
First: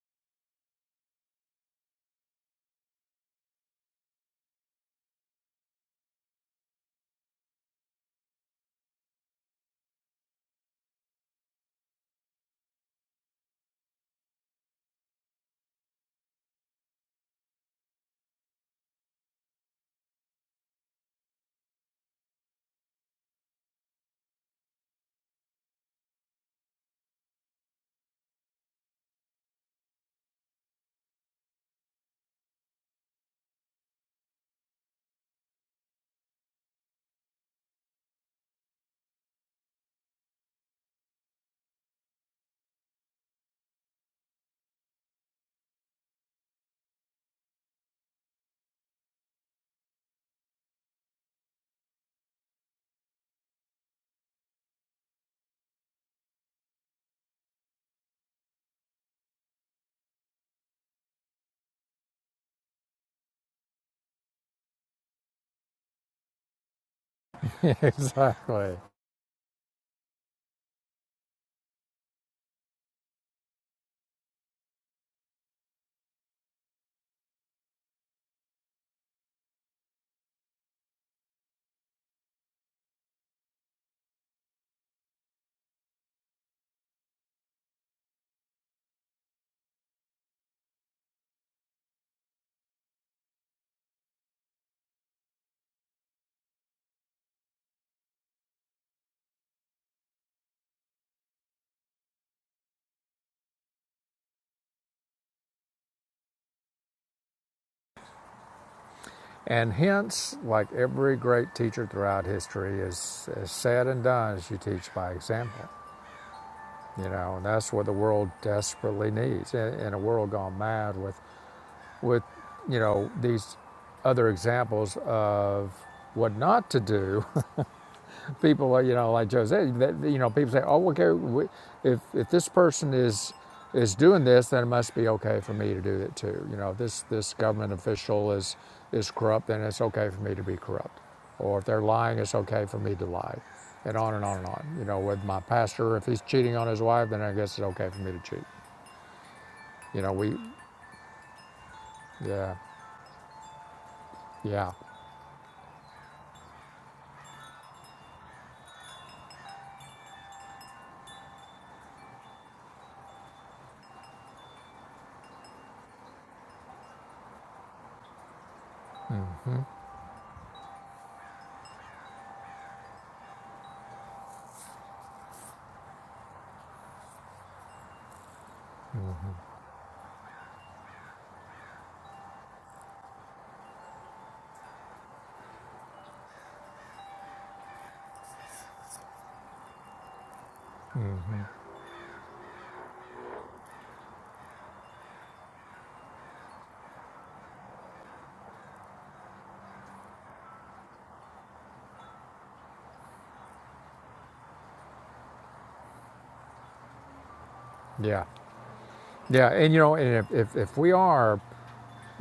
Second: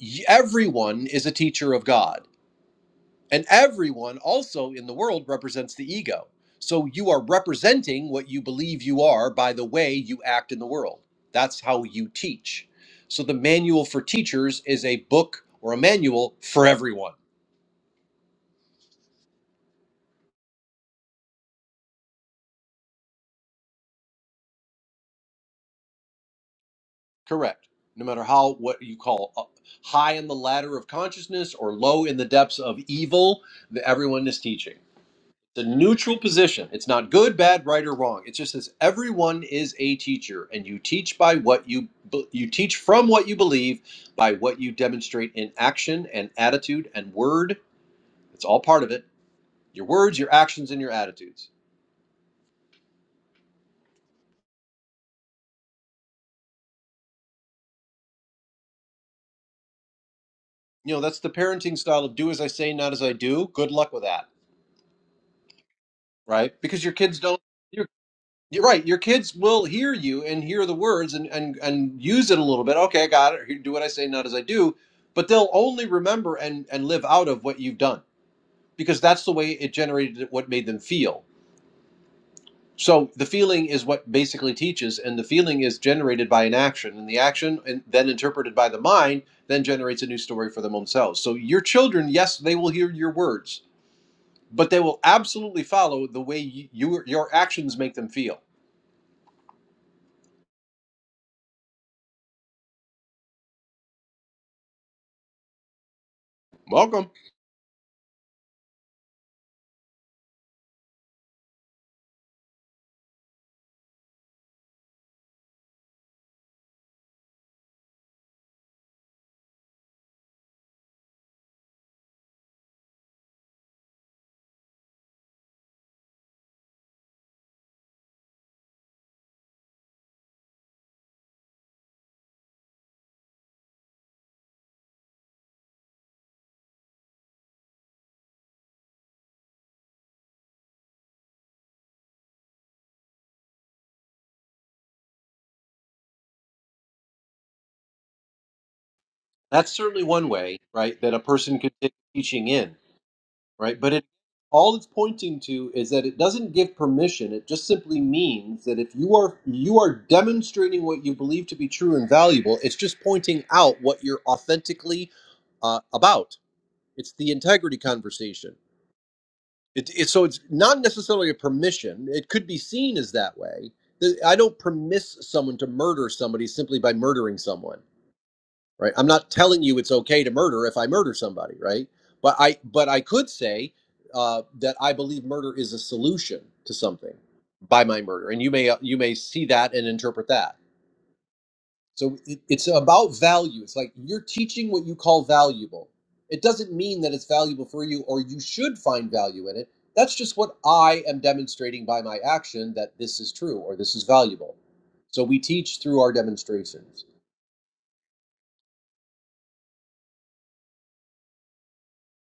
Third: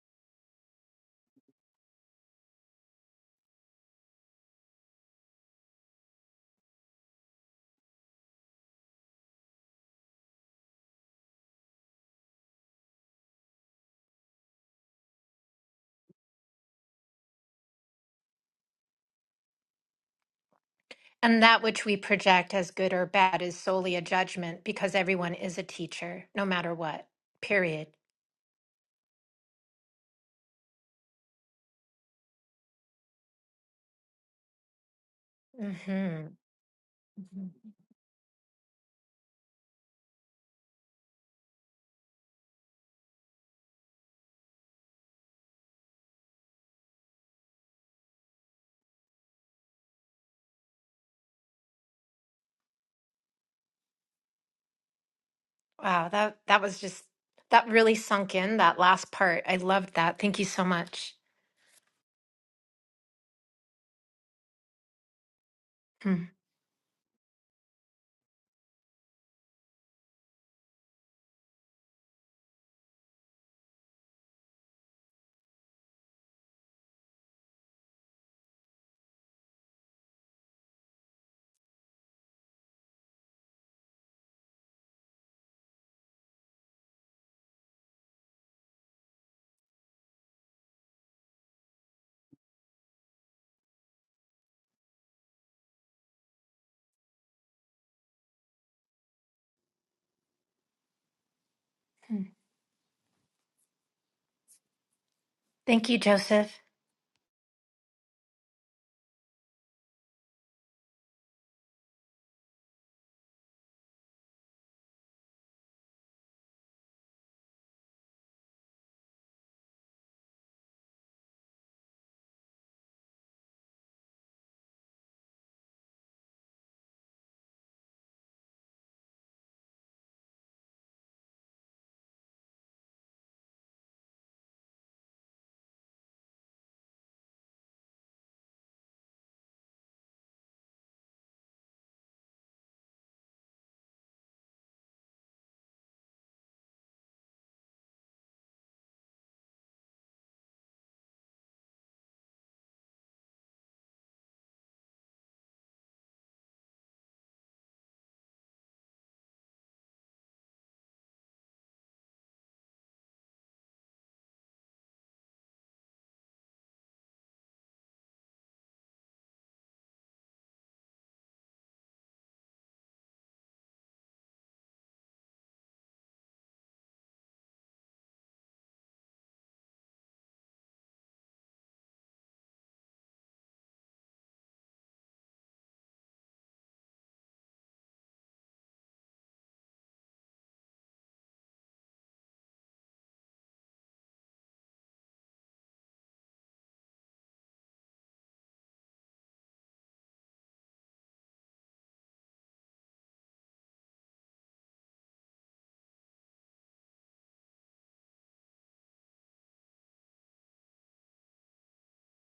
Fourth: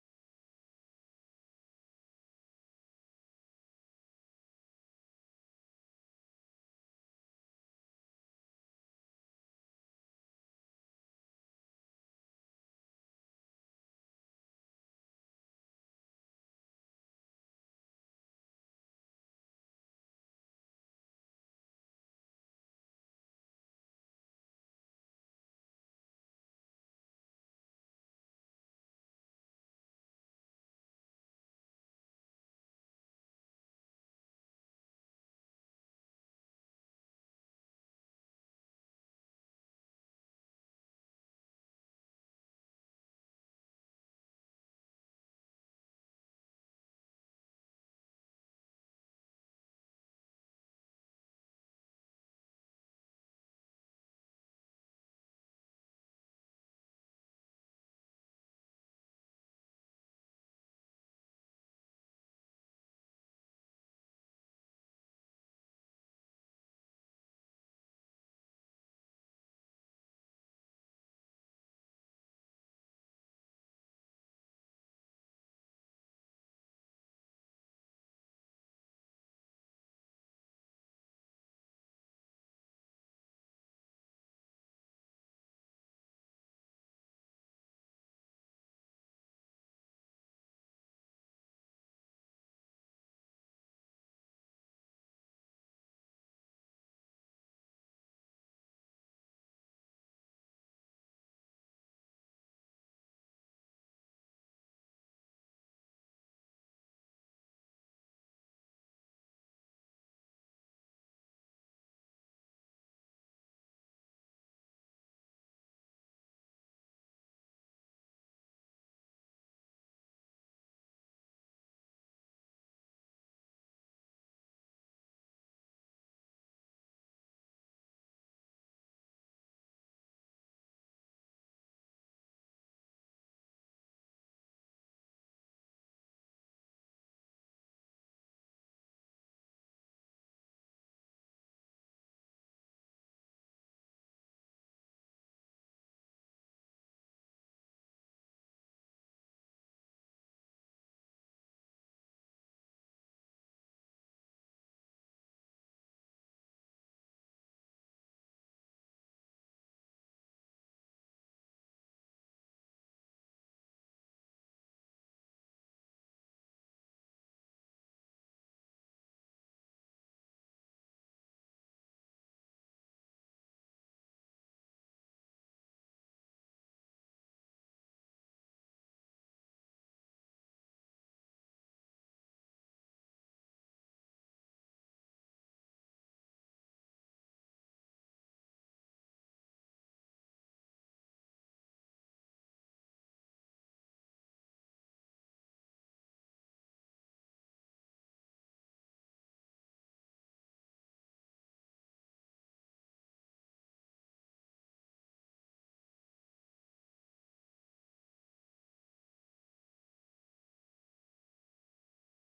Speaker 4: Y- Everyone is a teacher of God. And everyone also in the world represents the ego. So you are representing what you believe you are by the way you act in the world. That's how you teach. So the manual for teachers is a book or a manual for everyone.
Speaker 3: And that which we project as good or bad is solely a judgment because everyone is a teacher, no matter what,
Speaker 4: Correct.
Speaker 3: period.
Speaker 4: No matter how, what you call up, high in the ladder of consciousness or low in the depths of evil, that everyone is teaching. It's a neutral
Speaker 3: hmm
Speaker 4: position. It's not good, bad, right, or wrong. It just says everyone is a teacher, and you teach by what you you teach from what you believe, by what you demonstrate in action and attitude and word. It's all part of it. Your words, your actions, and your attitudes.
Speaker 3: Wow, that that was just that really sunk in that last part. I loved that. Thank you so
Speaker 4: You know
Speaker 3: much.
Speaker 4: that's the parenting style of do as I say, not as I do. Good luck with that,
Speaker 3: Mm.
Speaker 4: right? Because your kids don't. your You're
Speaker 2: exactly.
Speaker 4: right. Your kids will hear you and hear the words and, and, and use it a little bit. Okay, I got it. Do what I say, not as I do. But they'll only remember and, and live out of what you've done because that's the way it generated what made them feel. So the feeling is what basically teaches, and the feeling is generated by an action, and the action, and then interpreted by the mind, then generates a new story for them themselves. So your children, yes, they will hear your words, but they will absolutely follow the way you, your your actions make them feel.
Speaker 3: Mm. Thank you, Joseph.
Speaker 4: Welcome.
Speaker 2: And hence, like every great teacher throughout history, is, is said and done as you teach by example. you know, and that's what the world desperately needs. In, in a world gone mad with, with, you know, these other examples of what not to do, people, uh, you know, like Jose, you know, people say, oh, okay, if, if this person is, is doing this, then it must be okay for me to do it too. You know, this, this government official is, is corrupt, then it's okay for me to be corrupt. Or if they're lying, it's okay for me to lie. And on and on and on. You know, with my pastor, if he's cheating on his wife, then I guess it's okay for me to cheat.
Speaker 4: That's
Speaker 2: You
Speaker 4: certainly
Speaker 2: know,
Speaker 4: one
Speaker 2: we,
Speaker 4: way, right, that a person could take teaching
Speaker 2: yeah,
Speaker 4: in, right? But it
Speaker 2: yeah,
Speaker 4: all it's pointing to is that it doesn't give permission. It just simply means that if you are you are demonstrating what you believe to be true and valuable, it's just pointing out what you're authentically uh, about. It's the integrity conversation. It, it, so it's not necessarily a permission. It could be seen as that way. The- I don't permiss someone to murder somebody simply by murdering someone right i'm not telling you it's okay to murder if i murder somebody right but i but i could say uh, that i believe murder is a solution to something by my murder and you may uh, you may see that and interpret that so it, it's about value it's like you're teaching what you call valuable it doesn't mean that it's valuable for you or you should find value in it that's just what i am demonstrating by my action that this is true or this is valuable so we teach through our demonstrations
Speaker 2: yeah. Yeah, and you know, and if, if, if we are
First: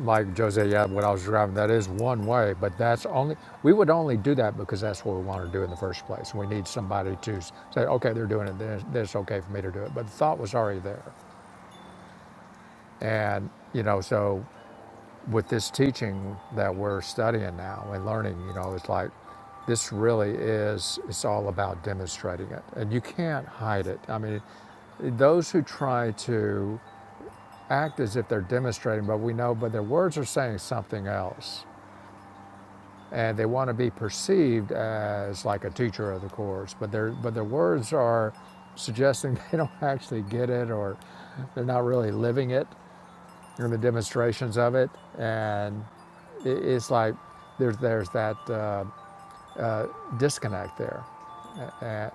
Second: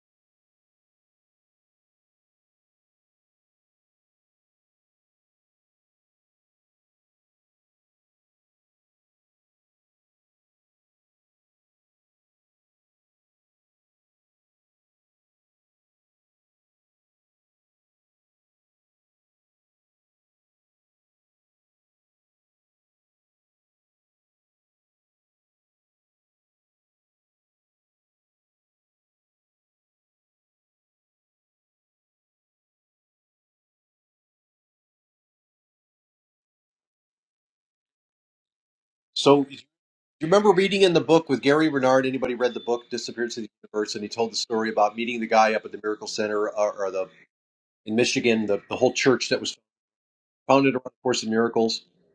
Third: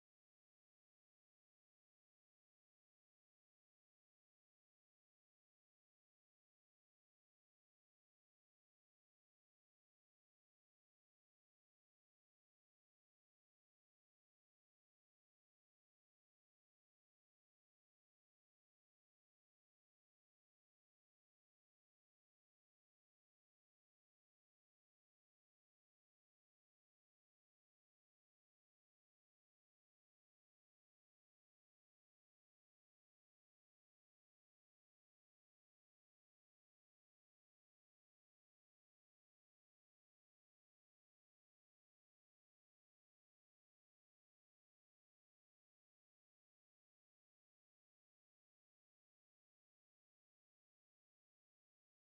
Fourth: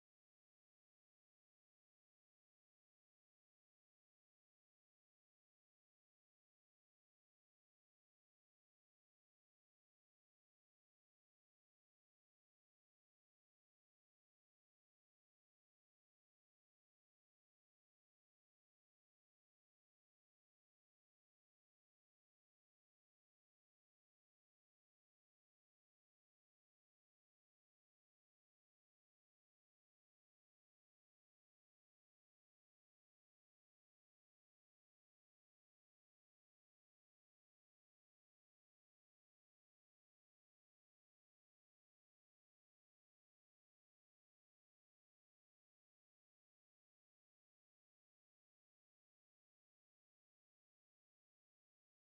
Speaker 2: like Jose, yeah, when I was driving, that is one way, but that's only, we would only do that because that's what we want to do in the first place. We need somebody to say, okay, they're doing it, then it's okay for me to do it. But the thought was already there. And, you know, so with this teaching that we're studying now and learning, you know, it's like, this really is, it's all about demonstrating it. And you can't hide it. I mean, those who try to act as if they're demonstrating, but we know, but their words are saying something else and they want to be perceived as like a teacher of the course, but their but their words are suggesting
Speaker 4: So.
Speaker 2: they don't actually
Speaker 4: Do you
Speaker 2: get
Speaker 4: remember
Speaker 2: it
Speaker 4: reading in
Speaker 2: or
Speaker 4: the book with
Speaker 2: they're
Speaker 4: Gary
Speaker 2: not
Speaker 4: Renard?
Speaker 2: really
Speaker 4: Anybody
Speaker 2: living
Speaker 4: read the
Speaker 2: it
Speaker 4: book Disappearance of the
Speaker 2: in the
Speaker 4: Universe? And he told the
Speaker 2: demonstrations
Speaker 4: story
Speaker 2: of it,
Speaker 4: about meeting the guy up at the
Speaker 2: and
Speaker 4: Miracle Center or, or
Speaker 2: it's
Speaker 4: the
Speaker 2: like there's
Speaker 4: in
Speaker 2: there's that
Speaker 4: Michigan, the, the
Speaker 2: uh,
Speaker 4: whole church that was founded
Speaker 2: disconnect
Speaker 4: around the
Speaker 2: there.
Speaker 4: Course in Miracles.
Speaker 2: And,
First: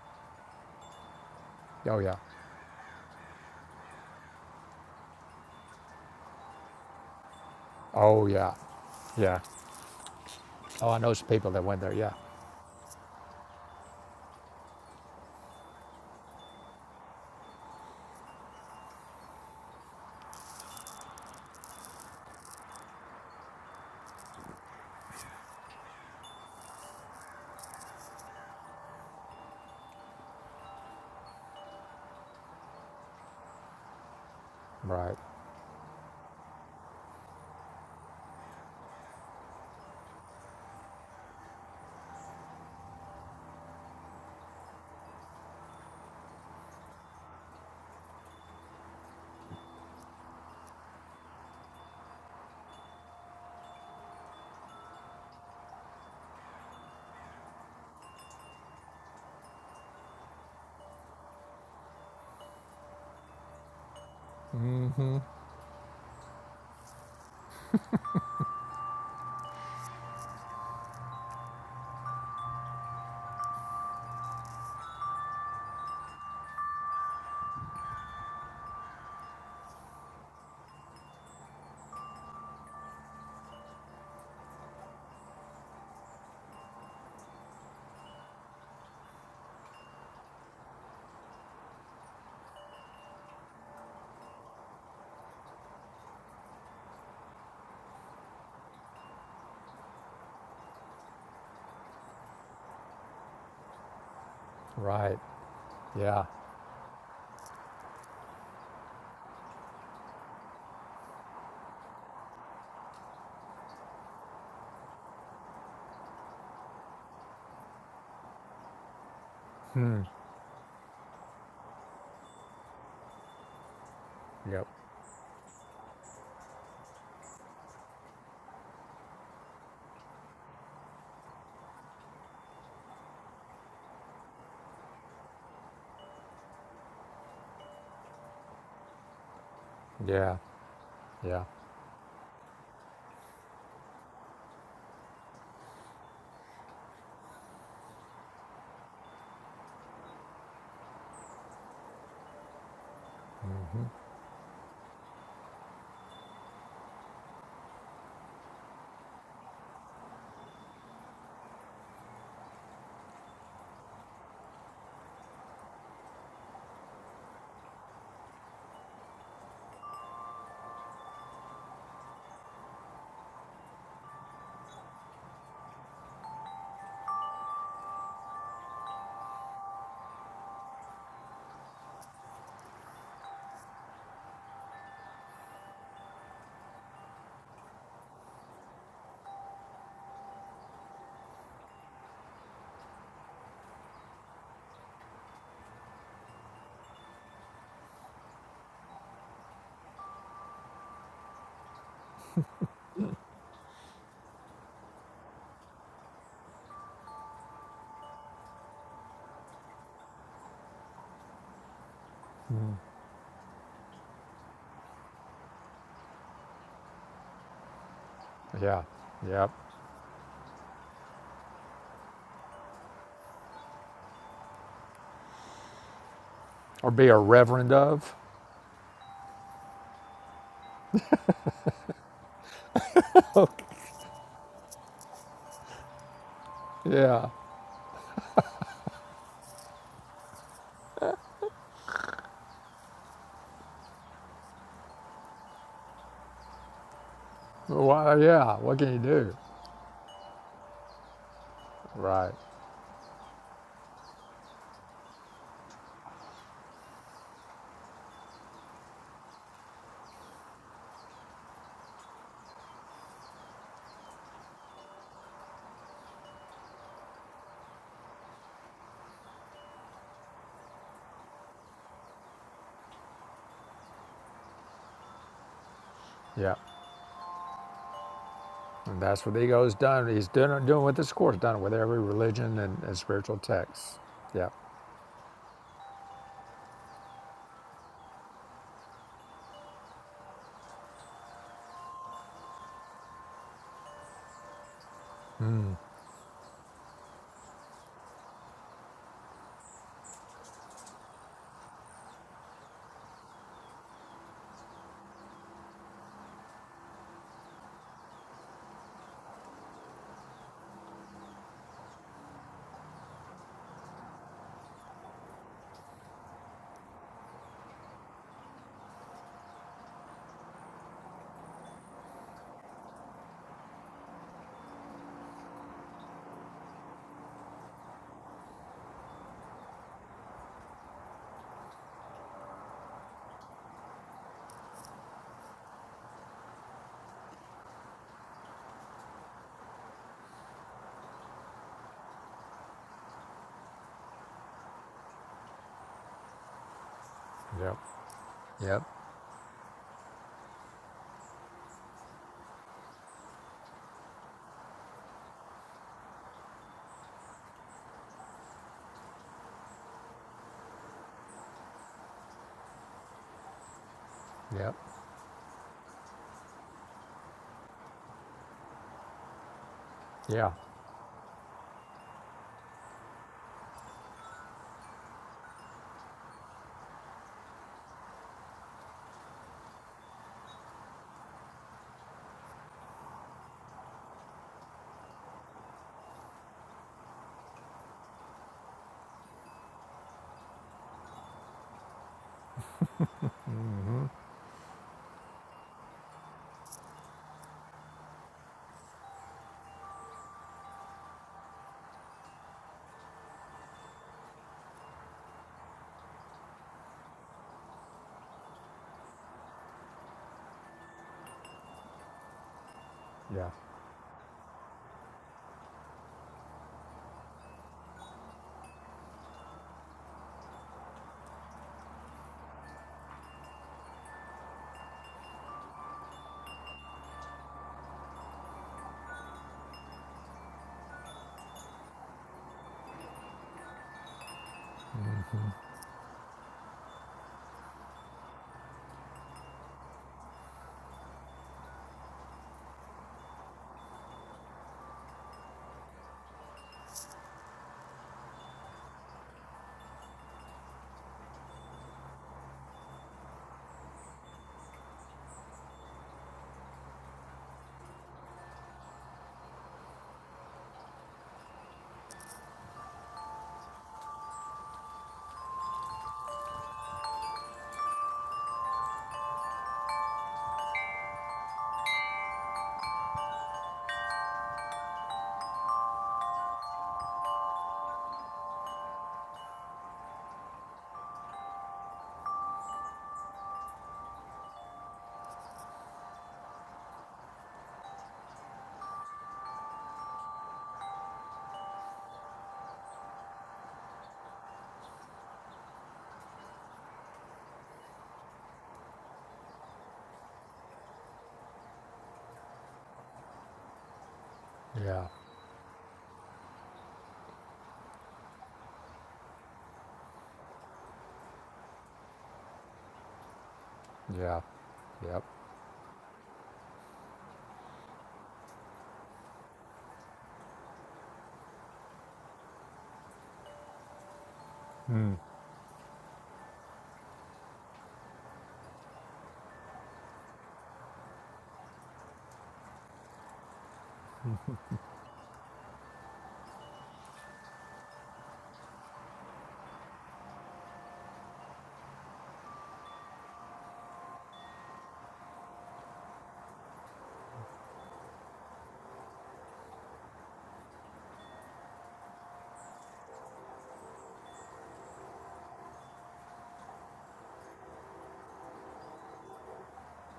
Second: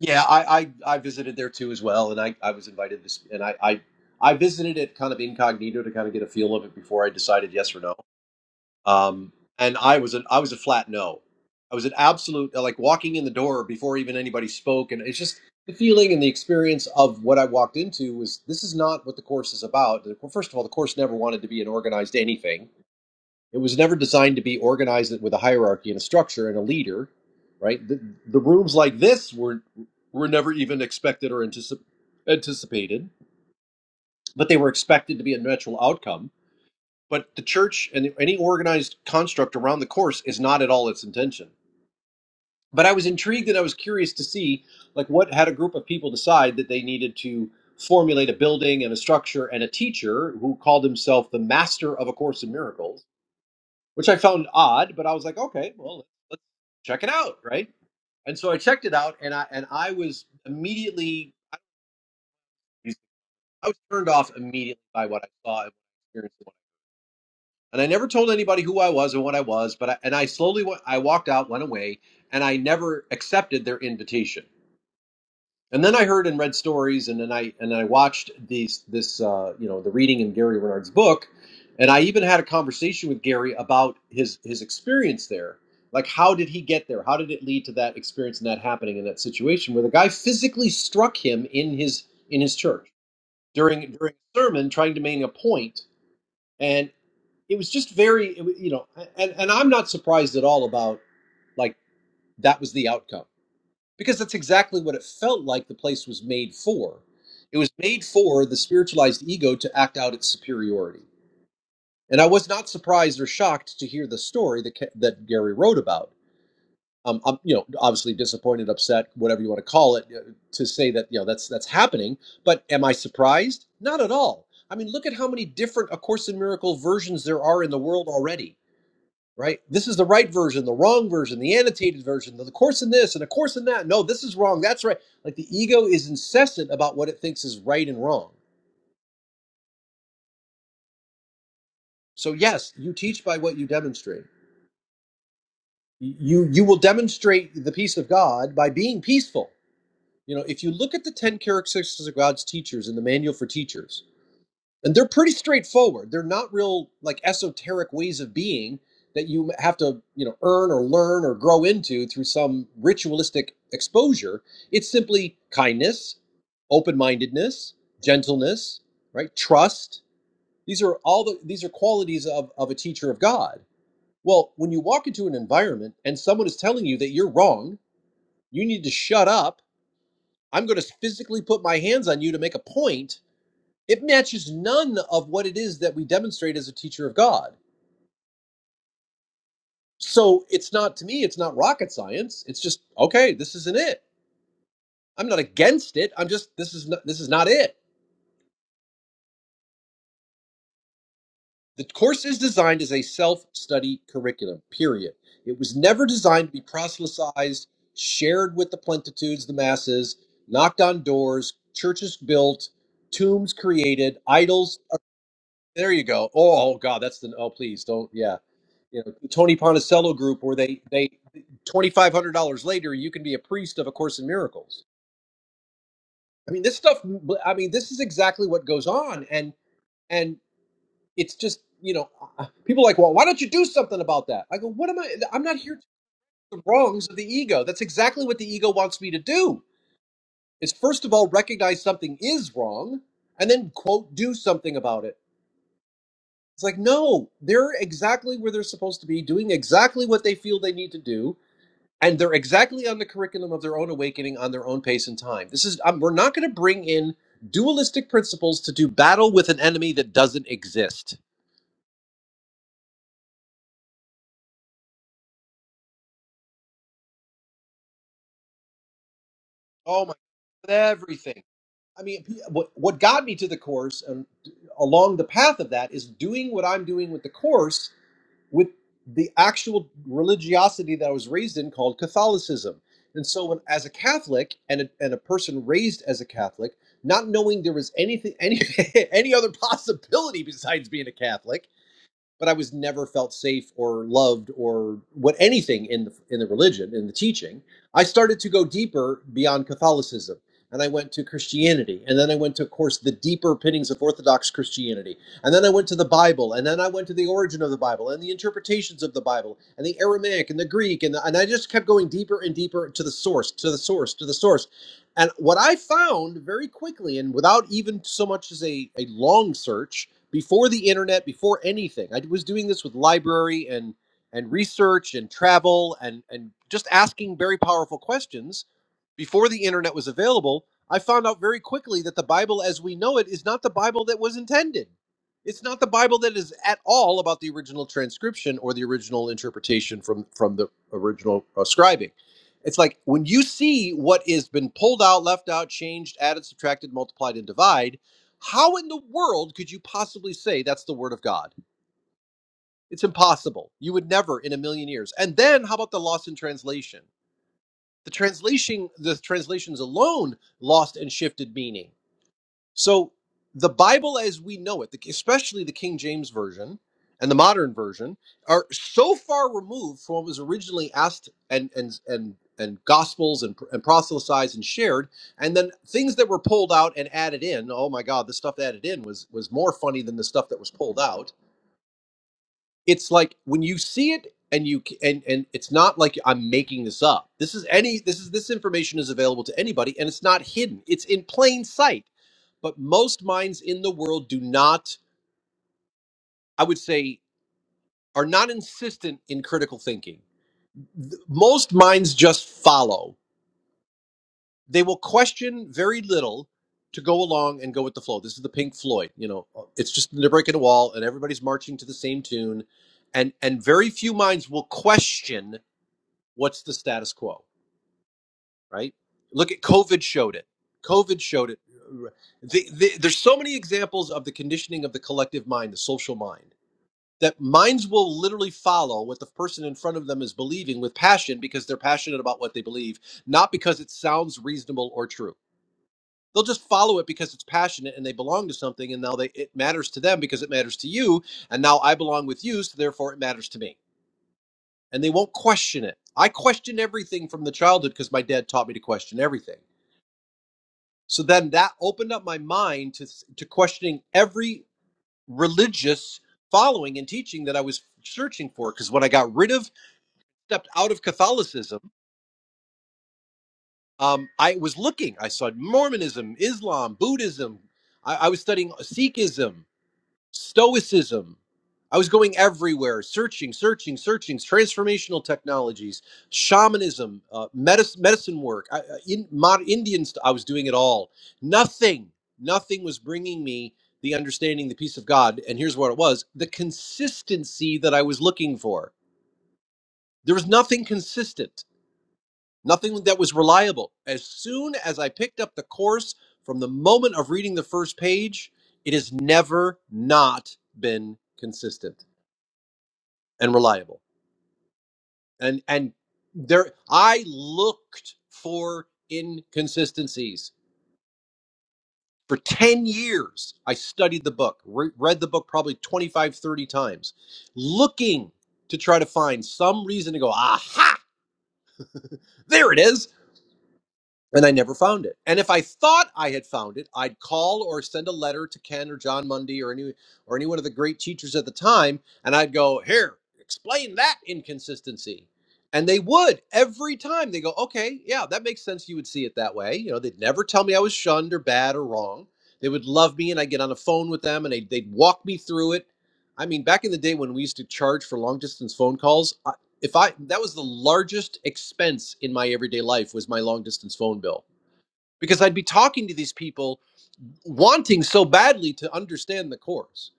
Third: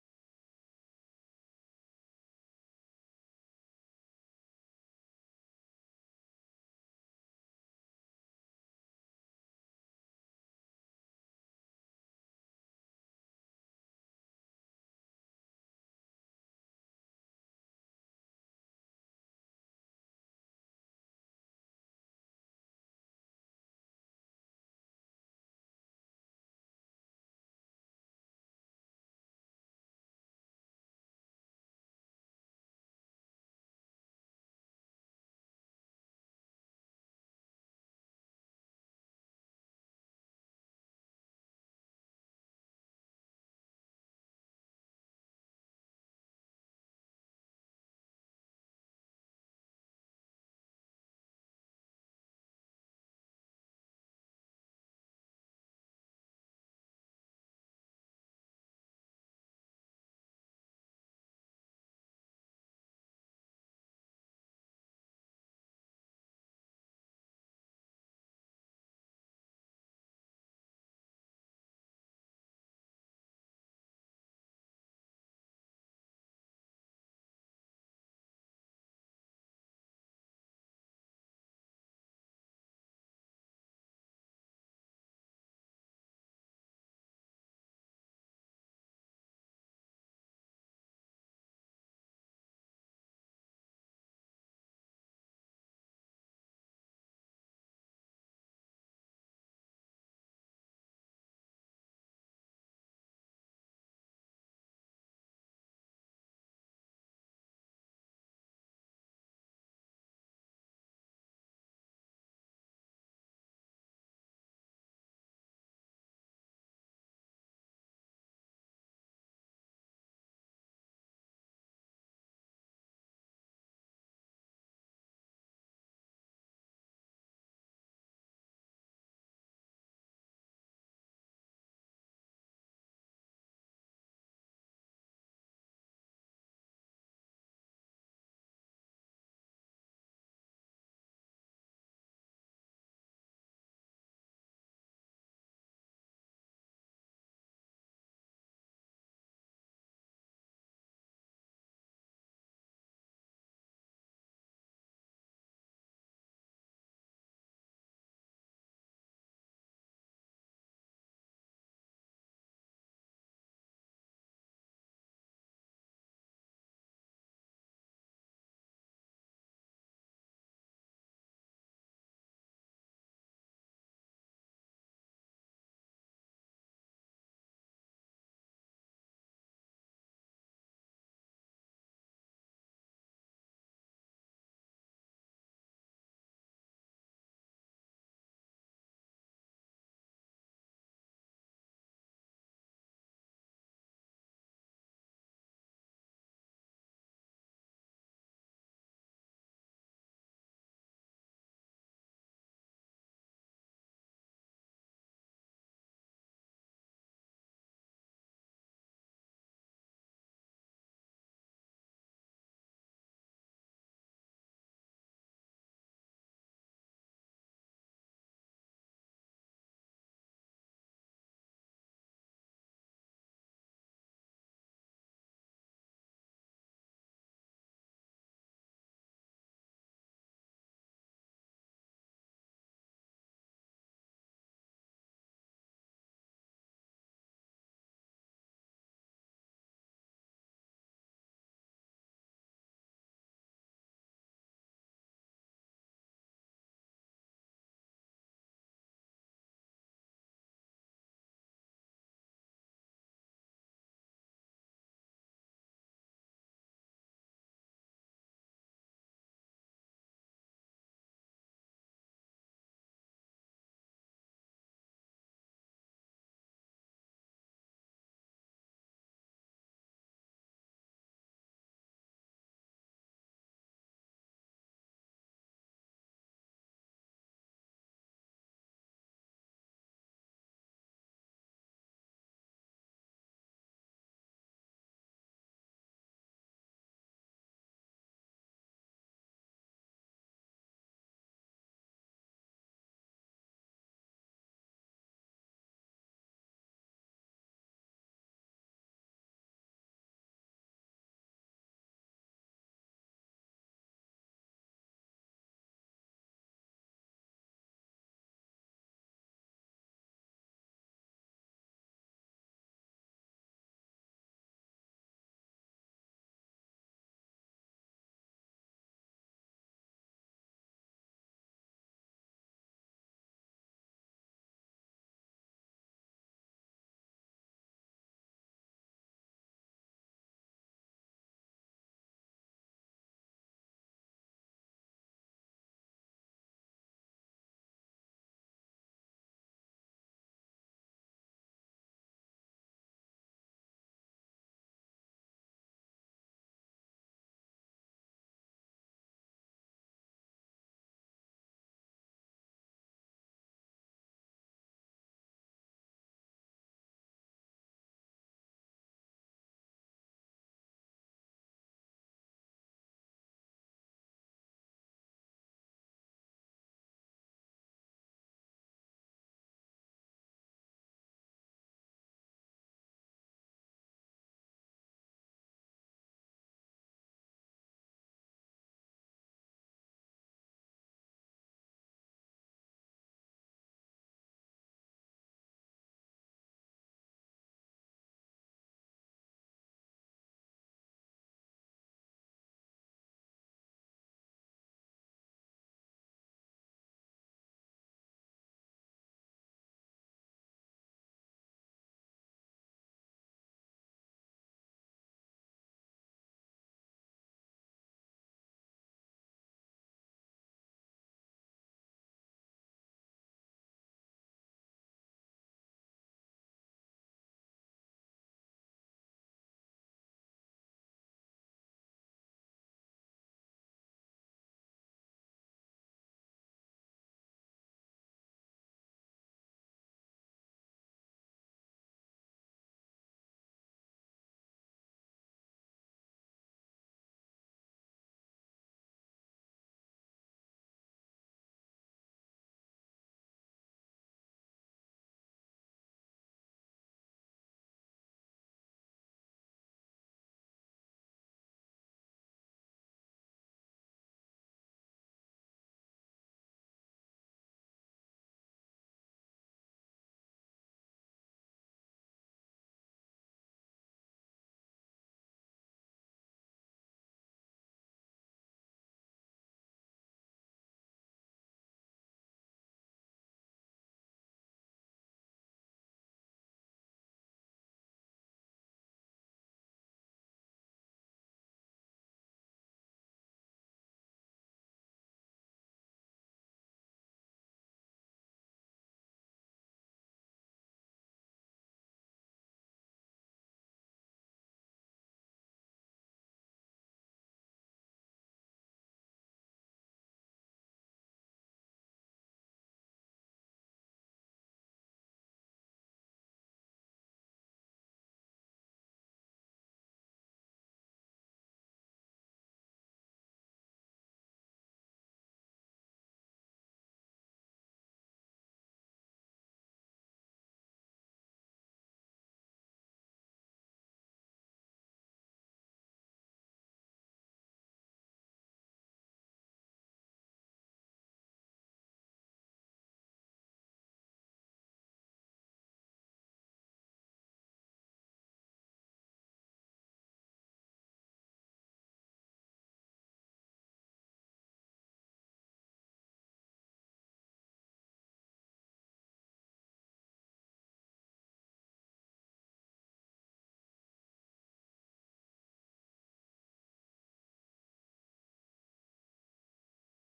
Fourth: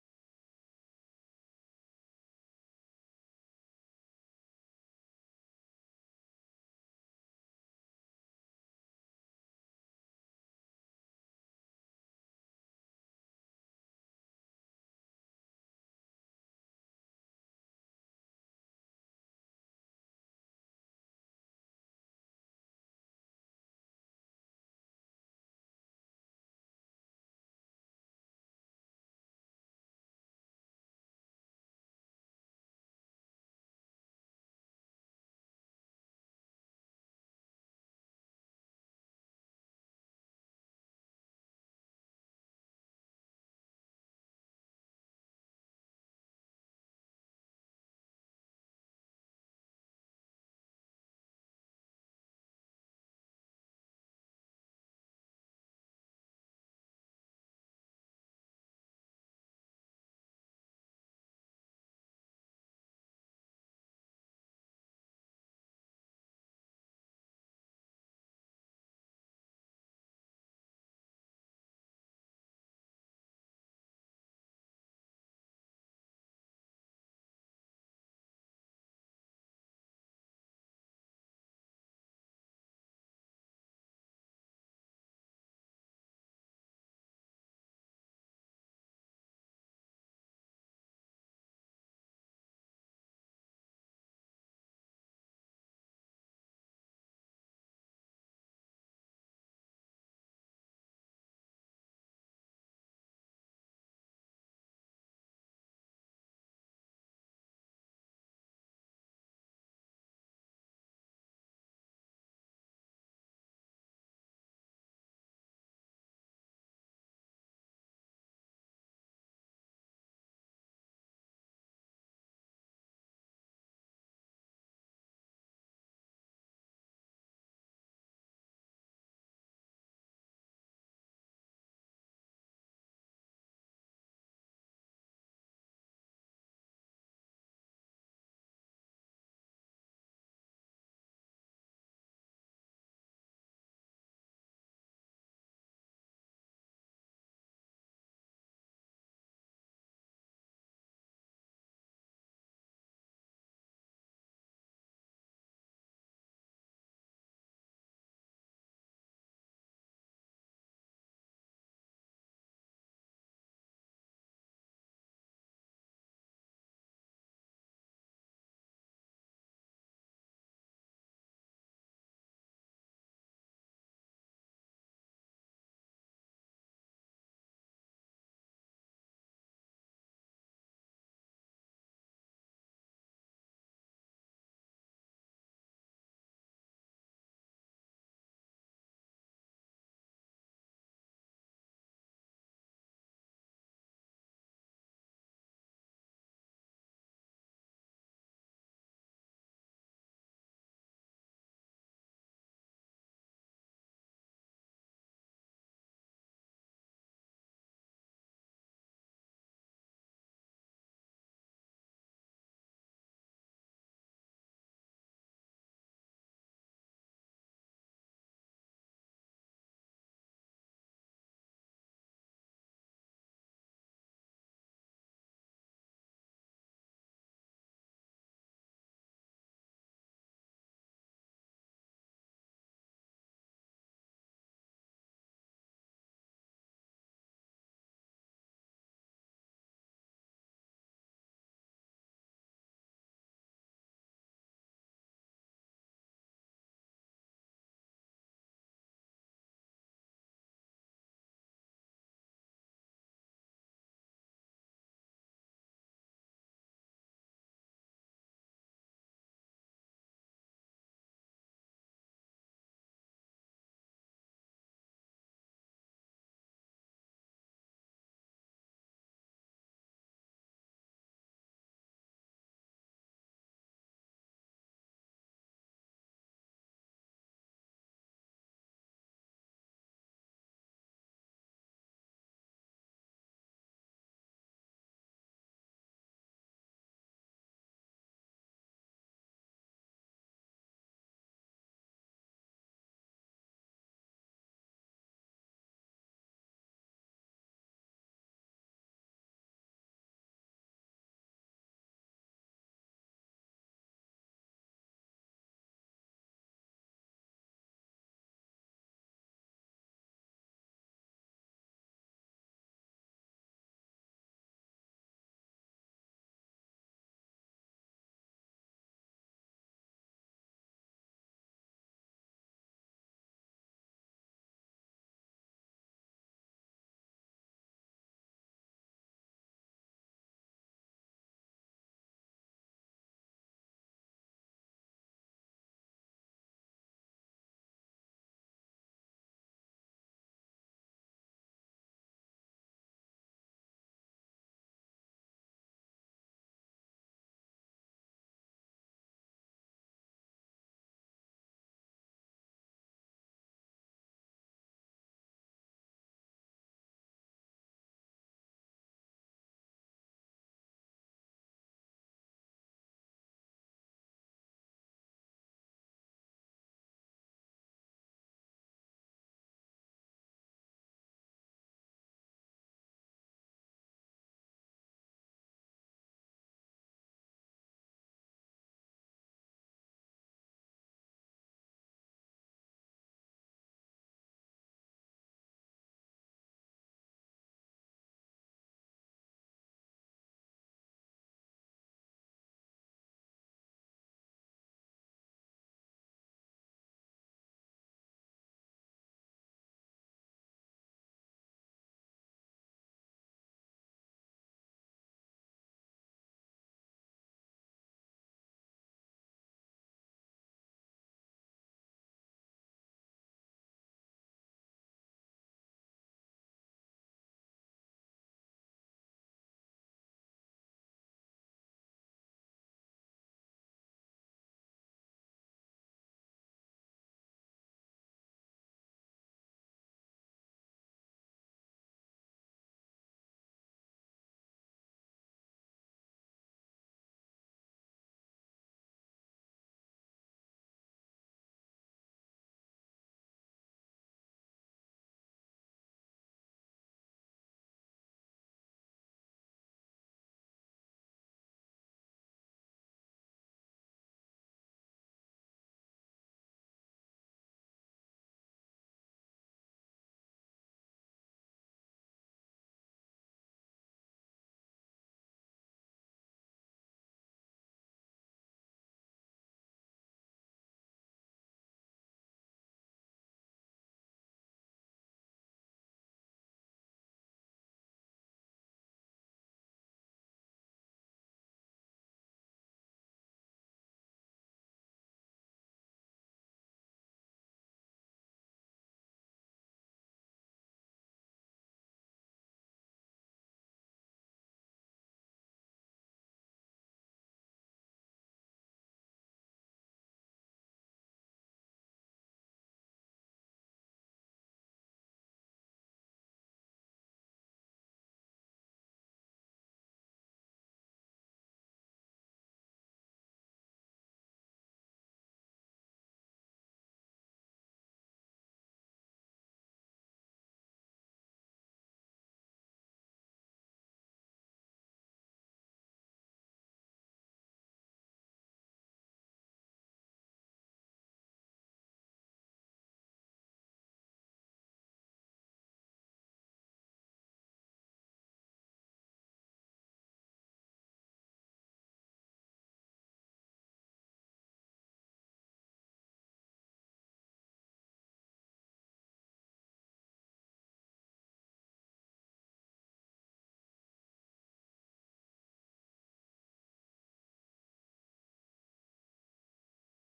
Speaker 4: Yeah, I, I I visited there too as
Speaker 2: oh
Speaker 4: well,
Speaker 2: yeah,
Speaker 4: and I, I was invited this, and I, I I visited it kind of incognito to kind of get a feel of it before I decided yes or no.
Speaker 2: oh yeah,
Speaker 4: um,
Speaker 2: yeah.
Speaker 4: and I was an I was a flat
Speaker 2: Oh, I know
Speaker 4: no.
Speaker 2: some people that
Speaker 4: I
Speaker 2: went
Speaker 4: was an
Speaker 2: there. Yeah,
Speaker 4: absolute uh, like walking in the door before even anybody spoke, and it's just the feeling and the experience of what I walked into was this is not what the course is about. The- Well, first of all, the course never wanted to be an organized anything. It was never designed to be organized with a hierarchy and a structure and a leader, right? The, the rooms like this were were never even expected or anticip- anticipated, but they were
Speaker 2: right,
Speaker 4: expected to be a natural outcome but the church and any organized construct around the course is not at all its intention but i was intrigued and i was curious to see like what had a group of people decide that they needed to formulate a building and a structure and a teacher who called himself the master of a course in miracles which i found odd but i was like okay well let's check it out right and so i checked it out and i and i was immediately i was turned off immediately by what i saw and experienced and I never told anybody who I was or what I was, but I, and I slowly went, I walked out, went away, and I never accepted their invitation. And then I heard and read stories, and then I and then I watched these this uh, you know the reading in Gary Renard's book, and I even had a conversation with Gary about his his experience there. Like, how did he get there? How did it lead to that experience and that happening in that situation where the guy physically struck him in his in his church during during a sermon, trying to make a point, and it was just very you know and and i'm not surprised at all about like that was the outcome because that's exactly what it
Speaker 2: right.
Speaker 4: felt like the place was
Speaker 2: Yeah,
Speaker 4: made for it was made for the spiritualized ego to act out its superiority and i was not surprised or shocked to hear the story that Ca- that gary wrote about um, i'm you know obviously disappointed upset whatever you want to call it uh, to say that you know that's that's happening but am i surprised not at all
Speaker 2: yep,
Speaker 4: i mean look at how many different a course in Miracles versions there are in the world already right? This is the right version, the wrong version, the annotated version, the course in this and the course in that. No, this is wrong. That's right. Like the ego is incessant about what it thinks is right and wrong.
Speaker 2: yeah, yeah,
Speaker 4: So yes, you teach by what you demonstrate. You you will demonstrate the peace of God by being peaceful. You know, if you look at the ten characteristics of God's teachers in the manual for teachers, and they're pretty straightforward they're not real like esoteric ways of being that you have to you know earn or learn or grow into through some ritualistic exposure it's simply kindness open-mindedness gentleness right trust these are all the these are qualities of, of a teacher of god well when you walk into an environment and someone is telling you that you're wrong you need to shut up i'm going to physically put my hands on you to make a point it matches none of what it is that we demonstrate as a teacher of God. So it's not to me, it's not rocket science. It's just okay, this isn't it. I'm not against it. I'm just this is not this is not it. The course is designed as a self-study curriculum. Period. It was never designed to be proselytized, shared with the plentitudes, the masses, knocked on doors, churches built, tombs created, idols. uh, There you go. Oh, oh, God, that's the oh please don't. Yeah.
Speaker 2: yeah,
Speaker 4: you know, the
Speaker 2: yep.
Speaker 4: Tony Ponticello group, where they they twenty five hundred dollars later, you can be a priest of A Course in Miracles. I mean, this
Speaker 2: Or
Speaker 4: stuff.
Speaker 2: be a
Speaker 4: I mean,
Speaker 2: reverend
Speaker 4: this is
Speaker 2: of.
Speaker 4: exactly what goes on, and and it's just you know, uh, people are like, well, why don't you do something about that? I go, what am I? I'm not here to do the wrongs of the
Speaker 2: Yeah.
Speaker 4: ego. That's exactly what the ego wants me to do. Is first of all recognize something is wrong, and then quote do something about it. It's like no, they're
Speaker 2: Well,
Speaker 4: exactly where
Speaker 2: yeah.
Speaker 4: they're
Speaker 2: What can you
Speaker 4: supposed to be,
Speaker 2: do?
Speaker 4: doing exactly what they feel they need to do, and they're
Speaker 2: Right.
Speaker 4: exactly on the curriculum of their own awakening on their own pace and time this is um, we're not going to bring in dualistic principles to do battle with an enemy that doesn't exist oh my with everything i mean what, what got me to the course and along the path of that is doing
Speaker 2: Yeah.
Speaker 4: what i'm doing with the course with
Speaker 2: And that's
Speaker 4: the
Speaker 2: what the ego's
Speaker 4: actual
Speaker 2: done. He's doing, doing
Speaker 4: religiosity
Speaker 2: what
Speaker 4: that I
Speaker 2: this
Speaker 4: was
Speaker 2: course
Speaker 4: raised
Speaker 2: done
Speaker 4: in
Speaker 2: with
Speaker 4: called
Speaker 2: every religion and,
Speaker 4: Catholicism.
Speaker 2: and
Speaker 4: And
Speaker 2: spiritual
Speaker 4: so, when, as a
Speaker 2: text. Yeah.
Speaker 4: Catholic and a, and a person raised as a Catholic, not knowing there was anything any any other possibility besides being a Catholic, but I was never felt safe or loved or what anything in the in the religion in the teaching. I started to go deeper beyond Catholicism, and I went to Christianity, and then I went to, of course, the deeper pinnings of Orthodox Christianity, and then I went to the Bible, and then I went to the origin of the Bible and the interpretations of the Bible and the Aramaic and the Greek, and the, and I just kept going deeper and deeper to the source, to the source, to the source. And what I found very quickly, and without even so much as a, a long search, before the internet, before anything. I was doing this with library and and research and travel and and just asking very powerful questions before the internet was available. I found out very quickly that the Bible as we know it is not the Bible that was intended. It's not the Bible that is at all about the original transcription or the original interpretation from from the original uh, scribing. It's like when you see what has been pulled out, left out, changed, added, subtracted, multiplied, and
Speaker 2: Yep.
Speaker 4: divided how
Speaker 2: Yep.
Speaker 4: in the world could you possibly say that's the word of God? It's impossible. You would never in a million years. And then how about the loss in translation? The translation the translations alone lost and shifted meaning. So the Bible as we
Speaker 2: Yep.
Speaker 4: know it, especially the King James version and the modern version, are so far removed from what was
Speaker 2: Yeah.
Speaker 4: originally asked and and and and gospels and, and proselytized and shared and then things that were pulled out and added in oh my god the stuff added in was was more funny than the stuff that was pulled out it's like when you see it and you c- and and it's not like i'm making this up this is any this is this information is available to anybody and it's not hidden it's in plain sight but most minds in the world do not i would say are not insistent in critical thinking Th- most minds just follow they will question very little to go along and go with the flow this is the pink floyd you know uh, it's just they're breaking a wall and everybody's marching to the same tune and
Speaker 2: Yeah.
Speaker 4: and very few minds will question what's the status quo right look at covid showed it covid showed it the, the, there's so many examples of the conditioning of the collective mind the social mind that minds will literally follow what the person in front of them is believing with passion because they're passionate about what they believe not because it sounds reasonable or true they'll just follow it because it's passionate and they belong to something and now they it matters to them because it matters to you and now i belong with you so therefore it matters to me and they won't question it. I questioned everything from the childhood because my dad taught me to question everything. So then that opened up my mind to to questioning every religious following and teaching that I was searching for. Because when I got rid of, stepped out of Catholicism, um, I was looking. I saw Mormonism, Islam, Buddhism. I, I was studying Sikhism. Stoicism. I was going everywhere, searching, searching, searching, transformational technologies, shamanism, uh, medicine, medicine work, I, I- in, mod, Indian st- I was doing it all. Nothing, nothing was bringing me the understanding, the peace of God. And here's what it was the consistency that I was looking for. There was nothing consistent nothing that was reliable. As soon as I picked up the course from the moment of reading the first page, it has never not been consistent and reliable.
Speaker 2: Yeah.
Speaker 4: And and there I looked for inconsistencies for 10 years. I studied the
Speaker 2: Yeah.
Speaker 4: book, re- read
Speaker 2: Yep.
Speaker 4: the book probably 25, 30 times, looking to try to find some reason to go, "Aha, there it is." and I never found it. And if I thought I had found it, I'd call or send a letter to Ken or John Mundy or any or any one of the great teachers at the time, and I'd go, "Here, explain that inconsistency." And they would every time. They go, "Okay, yeah, that makes sense. You would see it that way." You know, they'd never tell me I was shunned or bad or wrong. They would love me, and I'd get on the phone with them, and they'd, they'd walk me through it. I mean, back in the day when we used to charge for long distance phone calls, if i that was the largest expense in my everyday life was my long distance phone bill because i'd be talking to these people wanting so badly to understand the course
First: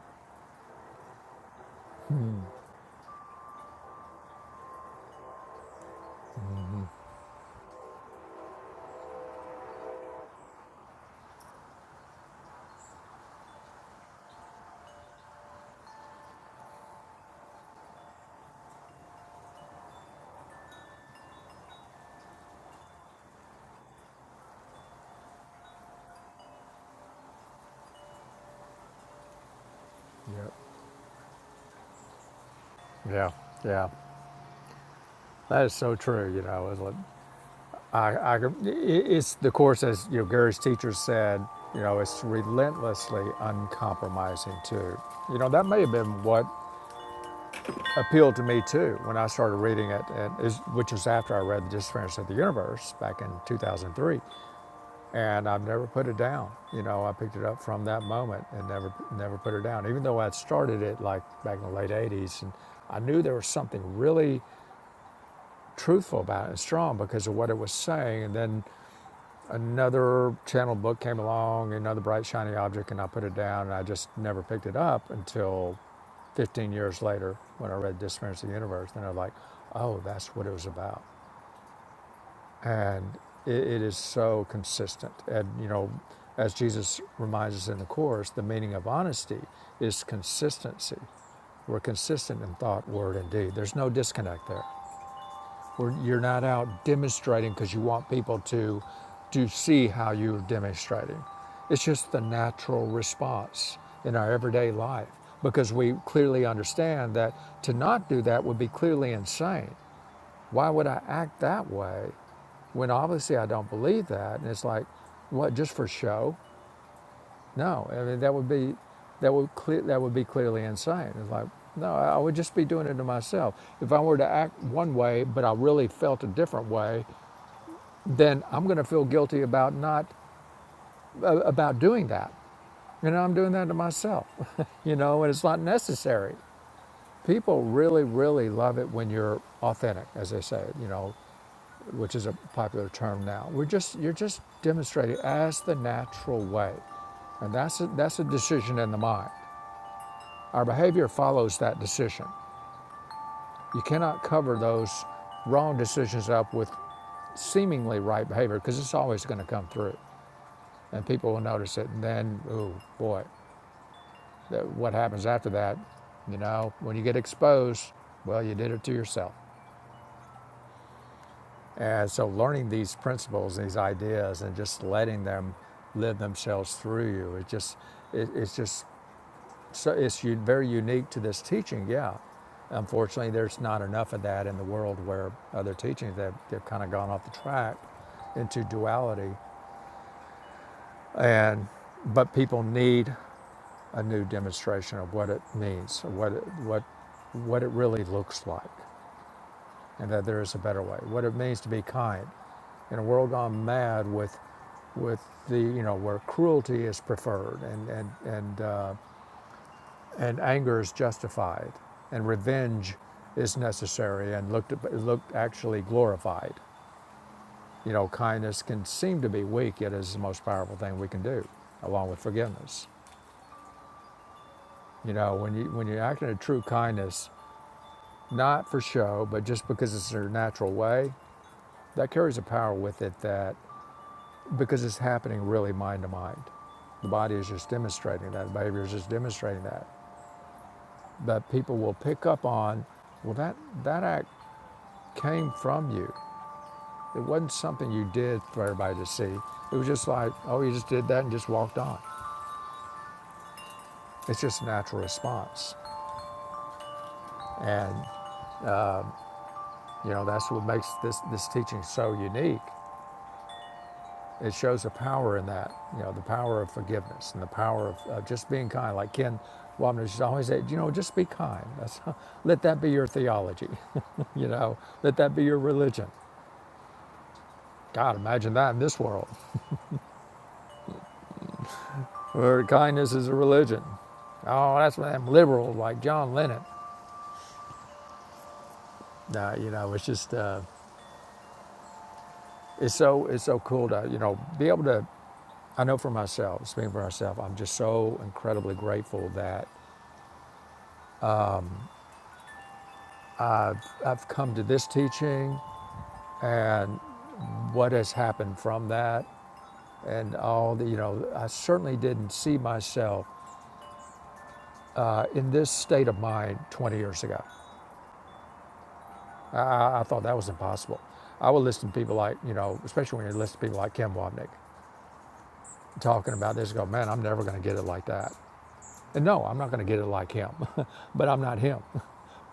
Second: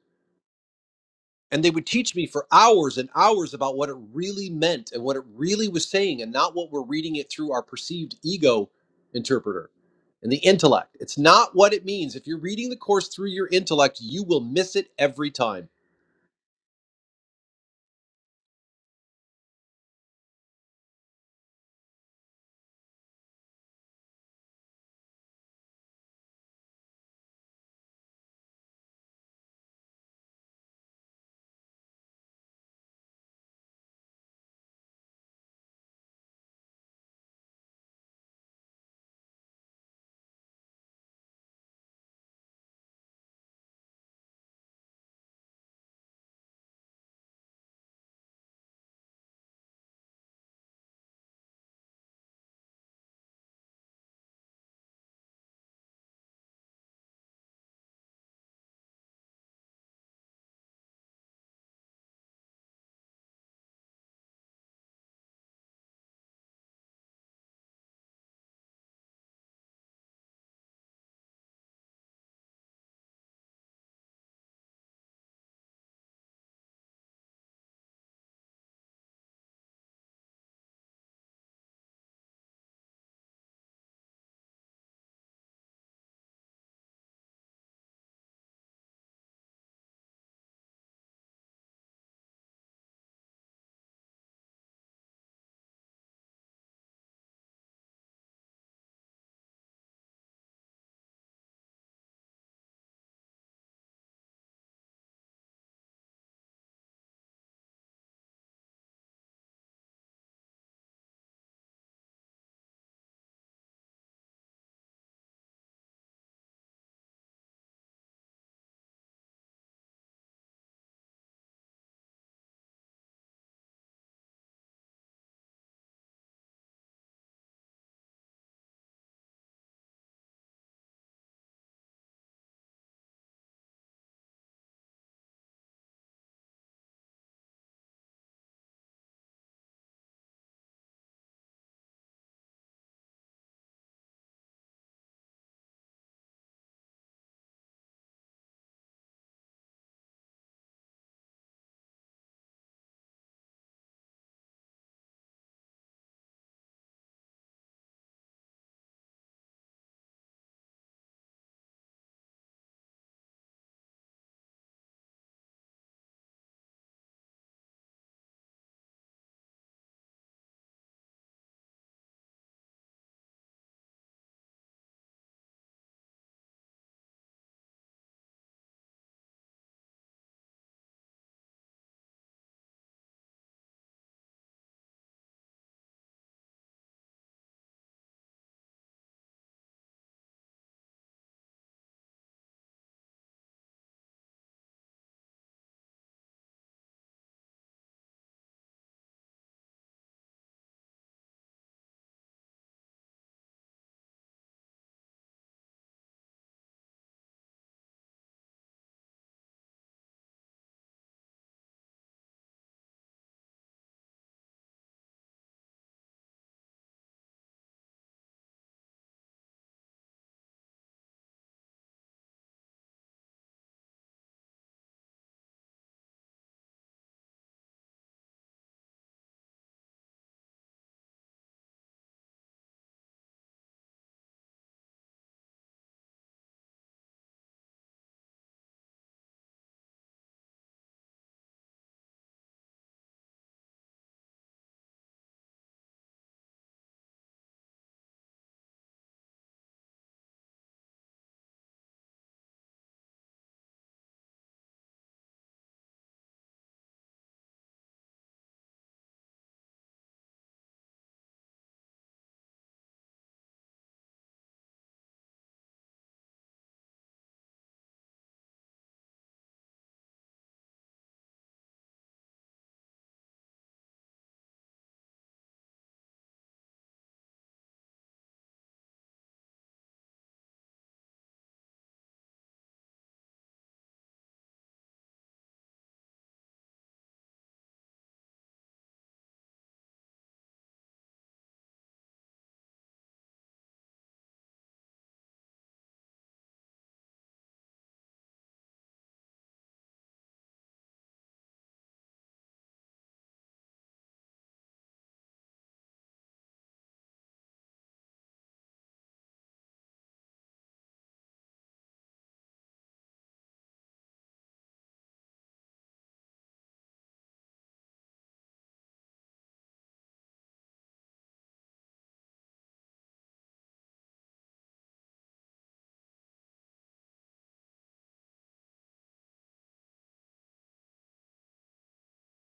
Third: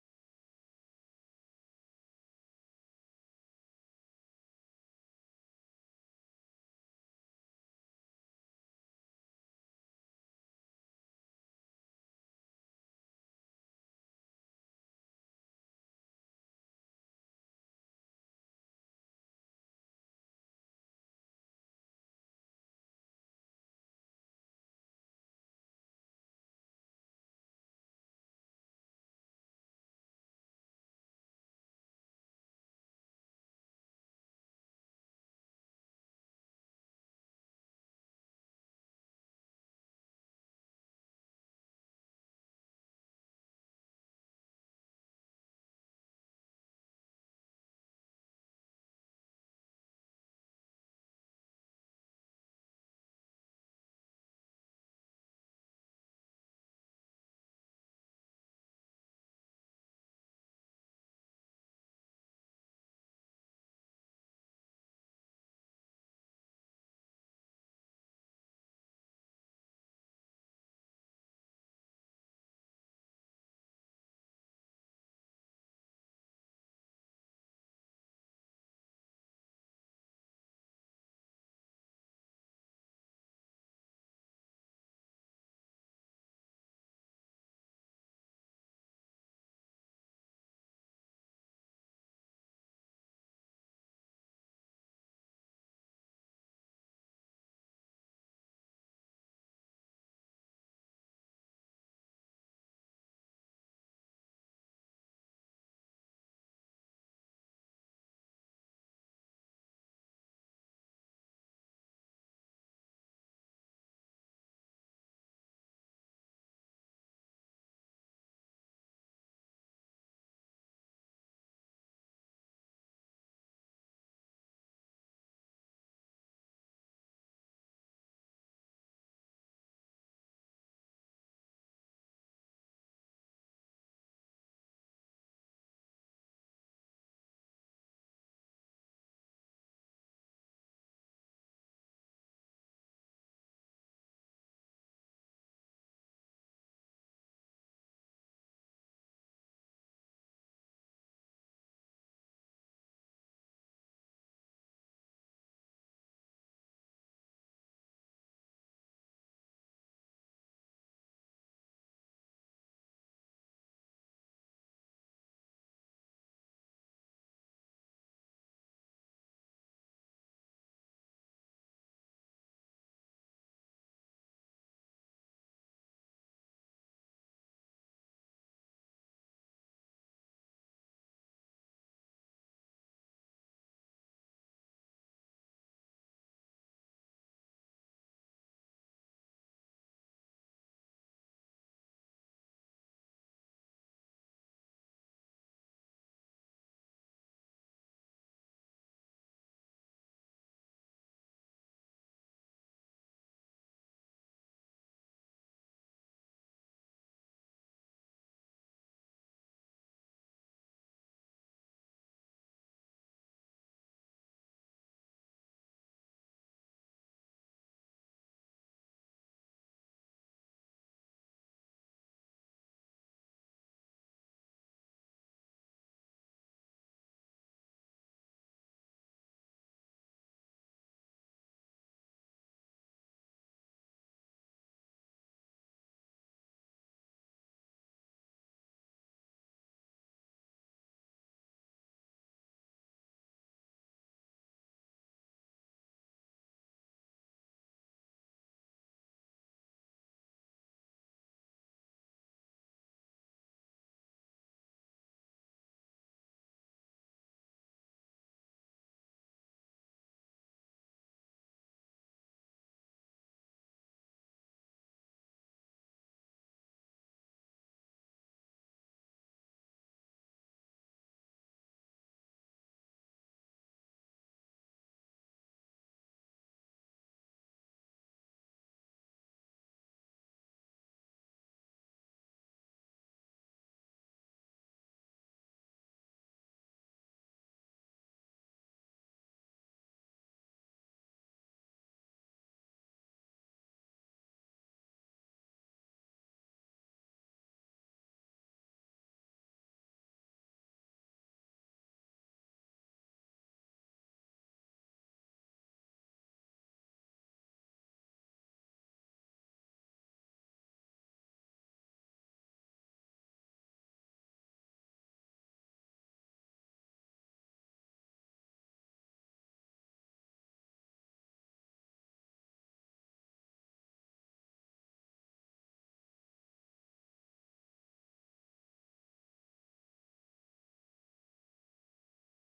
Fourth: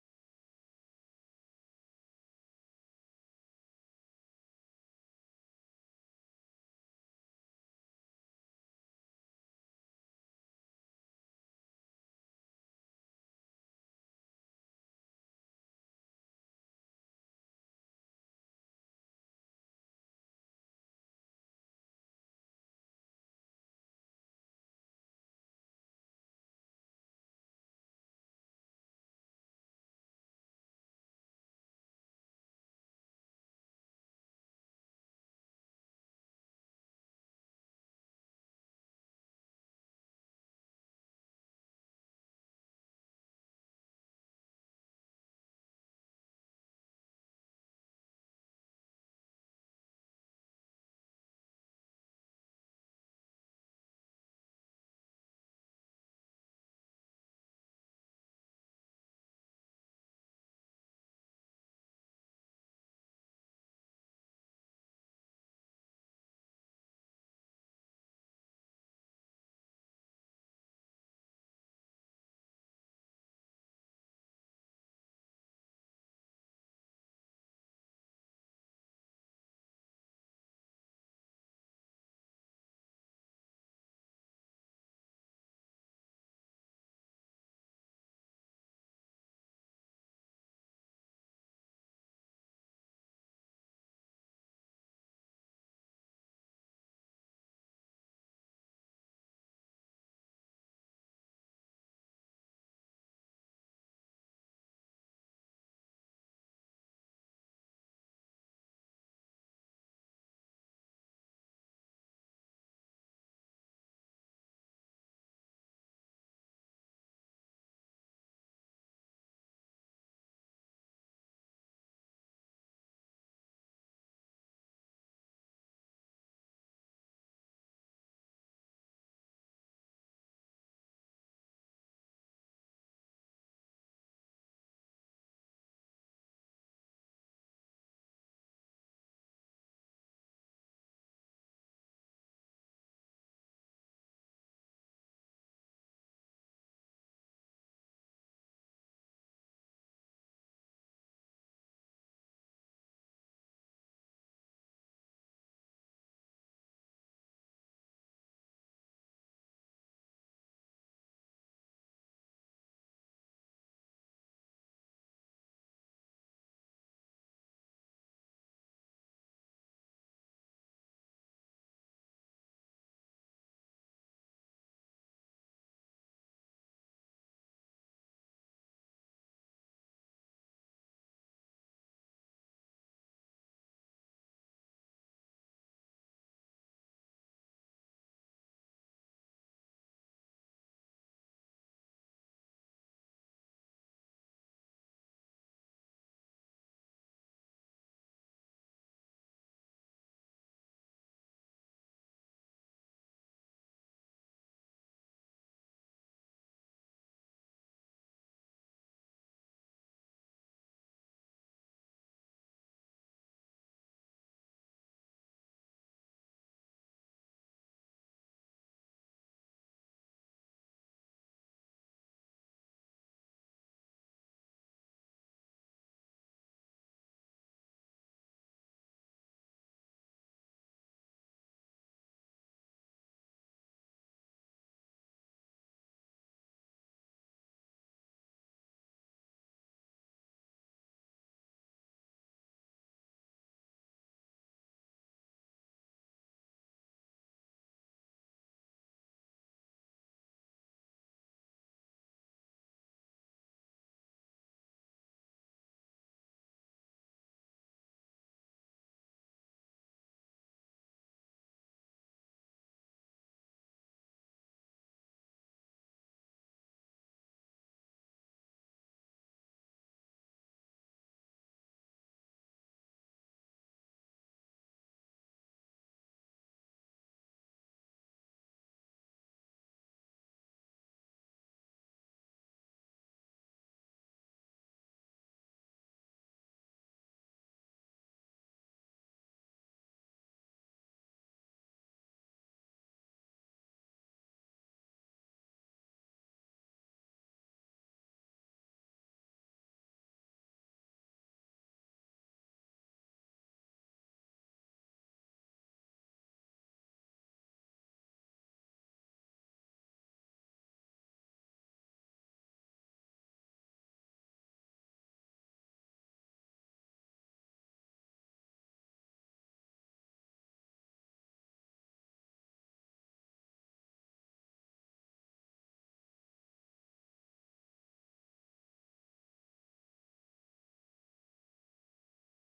Speaker 4: and they would teach me for hours and hours about what it really meant and what it really was saying and not what we're reading it through our perceived ego interpreter and the intellect it's not what it means if you're reading the course through your intellect you will miss it every time
Speaker 2: Yep. Yeah. Yeah. That is so true. You know, it's like, I, I, could- i- it's the course as you know, Gary's teacher said. You know, it's relentlessly uncompromising too. You know, that may have been what appealed to me too when I started reading it, and is, which was after I read The Disappearance of the Universe back in 2003. And I've never put it down. You know, I picked it up from that moment and never never put it down, even though I'd started it like back in the late 80s. And I knew there was something really truthful about it and strong because of what it was saying. And then another channel book came along, another bright, shiny object, and I put it down. And I just never picked it up until 15 years later when I read Disappearance of the Universe, and I'm like, oh, that's what it was about. And it, it is so consistent. And, you know, as Jesus reminds us in the Course, the meaning of honesty is consistency. We're consistent in thought, word, and deed. There's no disconnect there. Where you're not out demonstrating because you want people to to see how you're demonstrating. It's just the natural response in our everyday life because we clearly understand that to not do that would be clearly insane. Why would I act that way when obviously I don't believe that? And it's like, what? Just for show? No, I mean that would be that would clear, that would be clearly insane. It's like, no, I would just be doing it to myself. If I were to act one way, but I really felt a different way, then I'm going to feel guilty about not uh, about doing that. You know, I'm doing that to myself. you know, and it's not necessary. People really, really love it when you're authentic, as they say. You know, which is a popular term now. We're just you're just demonstrating as the natural way, and that's a, that's a decision in the mind. Our behavior follows that decision. You cannot cover those wrong decisions up with seemingly right behavior because it's always going to come through. and people will notice it. And then, oh boy, that, what happens after that? You know, when you get exposed, well, you did it to yourself. And so, learning these principles, these ideas, and just letting them live themselves through you, it just, it, it's just, so it's very unique to this teaching. Yeah, unfortunately, there's not enough of that in the world where other teachings they've, they've kind of gone off the track into duality, and but people need. a new demonstration of what it means, what it, what what it really looks like, and that there is a better way. What it means to be kind in a world gone mad with with the you know where cruelty is preferred and and and uh, and anger is justified and revenge is necessary and looked looked actually glorified. You know, kindness can seem to be weak, yet it is the most powerful thing we can do, along with forgiveness. You know, when you when you act in a true kindness, not for show, but just because it's their natural way, that carries a power with it that because it's happening really mind to mind. The body is just demonstrating that, the behavior is just demonstrating that. But people will pick up on, well, that, that act came from you. It wasn't something you did for everybody to see. It was just like, oh, you just did that and just walked on. It's just a natural response. And, you know, that's what makes this, this teaching so unique It shows the power in that, you know, the power of forgiveness and the power of, of just being kind. Like Ken Wapner just always said, you know, just be kind. That's, let that be your theology, you know, let that be your religion. God, imagine that in this world where kindness is a religion. Oh, that's what them liberals like John Lennon. No, you know, it's just, uh, it's so, it's so cool to, you know, be able to, I know for myself, speaking for myself, I'm just so incredibly grateful that I've come to this teaching and what has happened from that and all the, you know, I certainly didn't see myself uh, in this state of mind 20 years ago. I, I thought that was impossible. I would listen to people like, you know, especially when you listen to people like Kim Wapnick talking about this, go, man, I'm never going to get it like that. And no, I'm not going to get it like him, but I'm not him.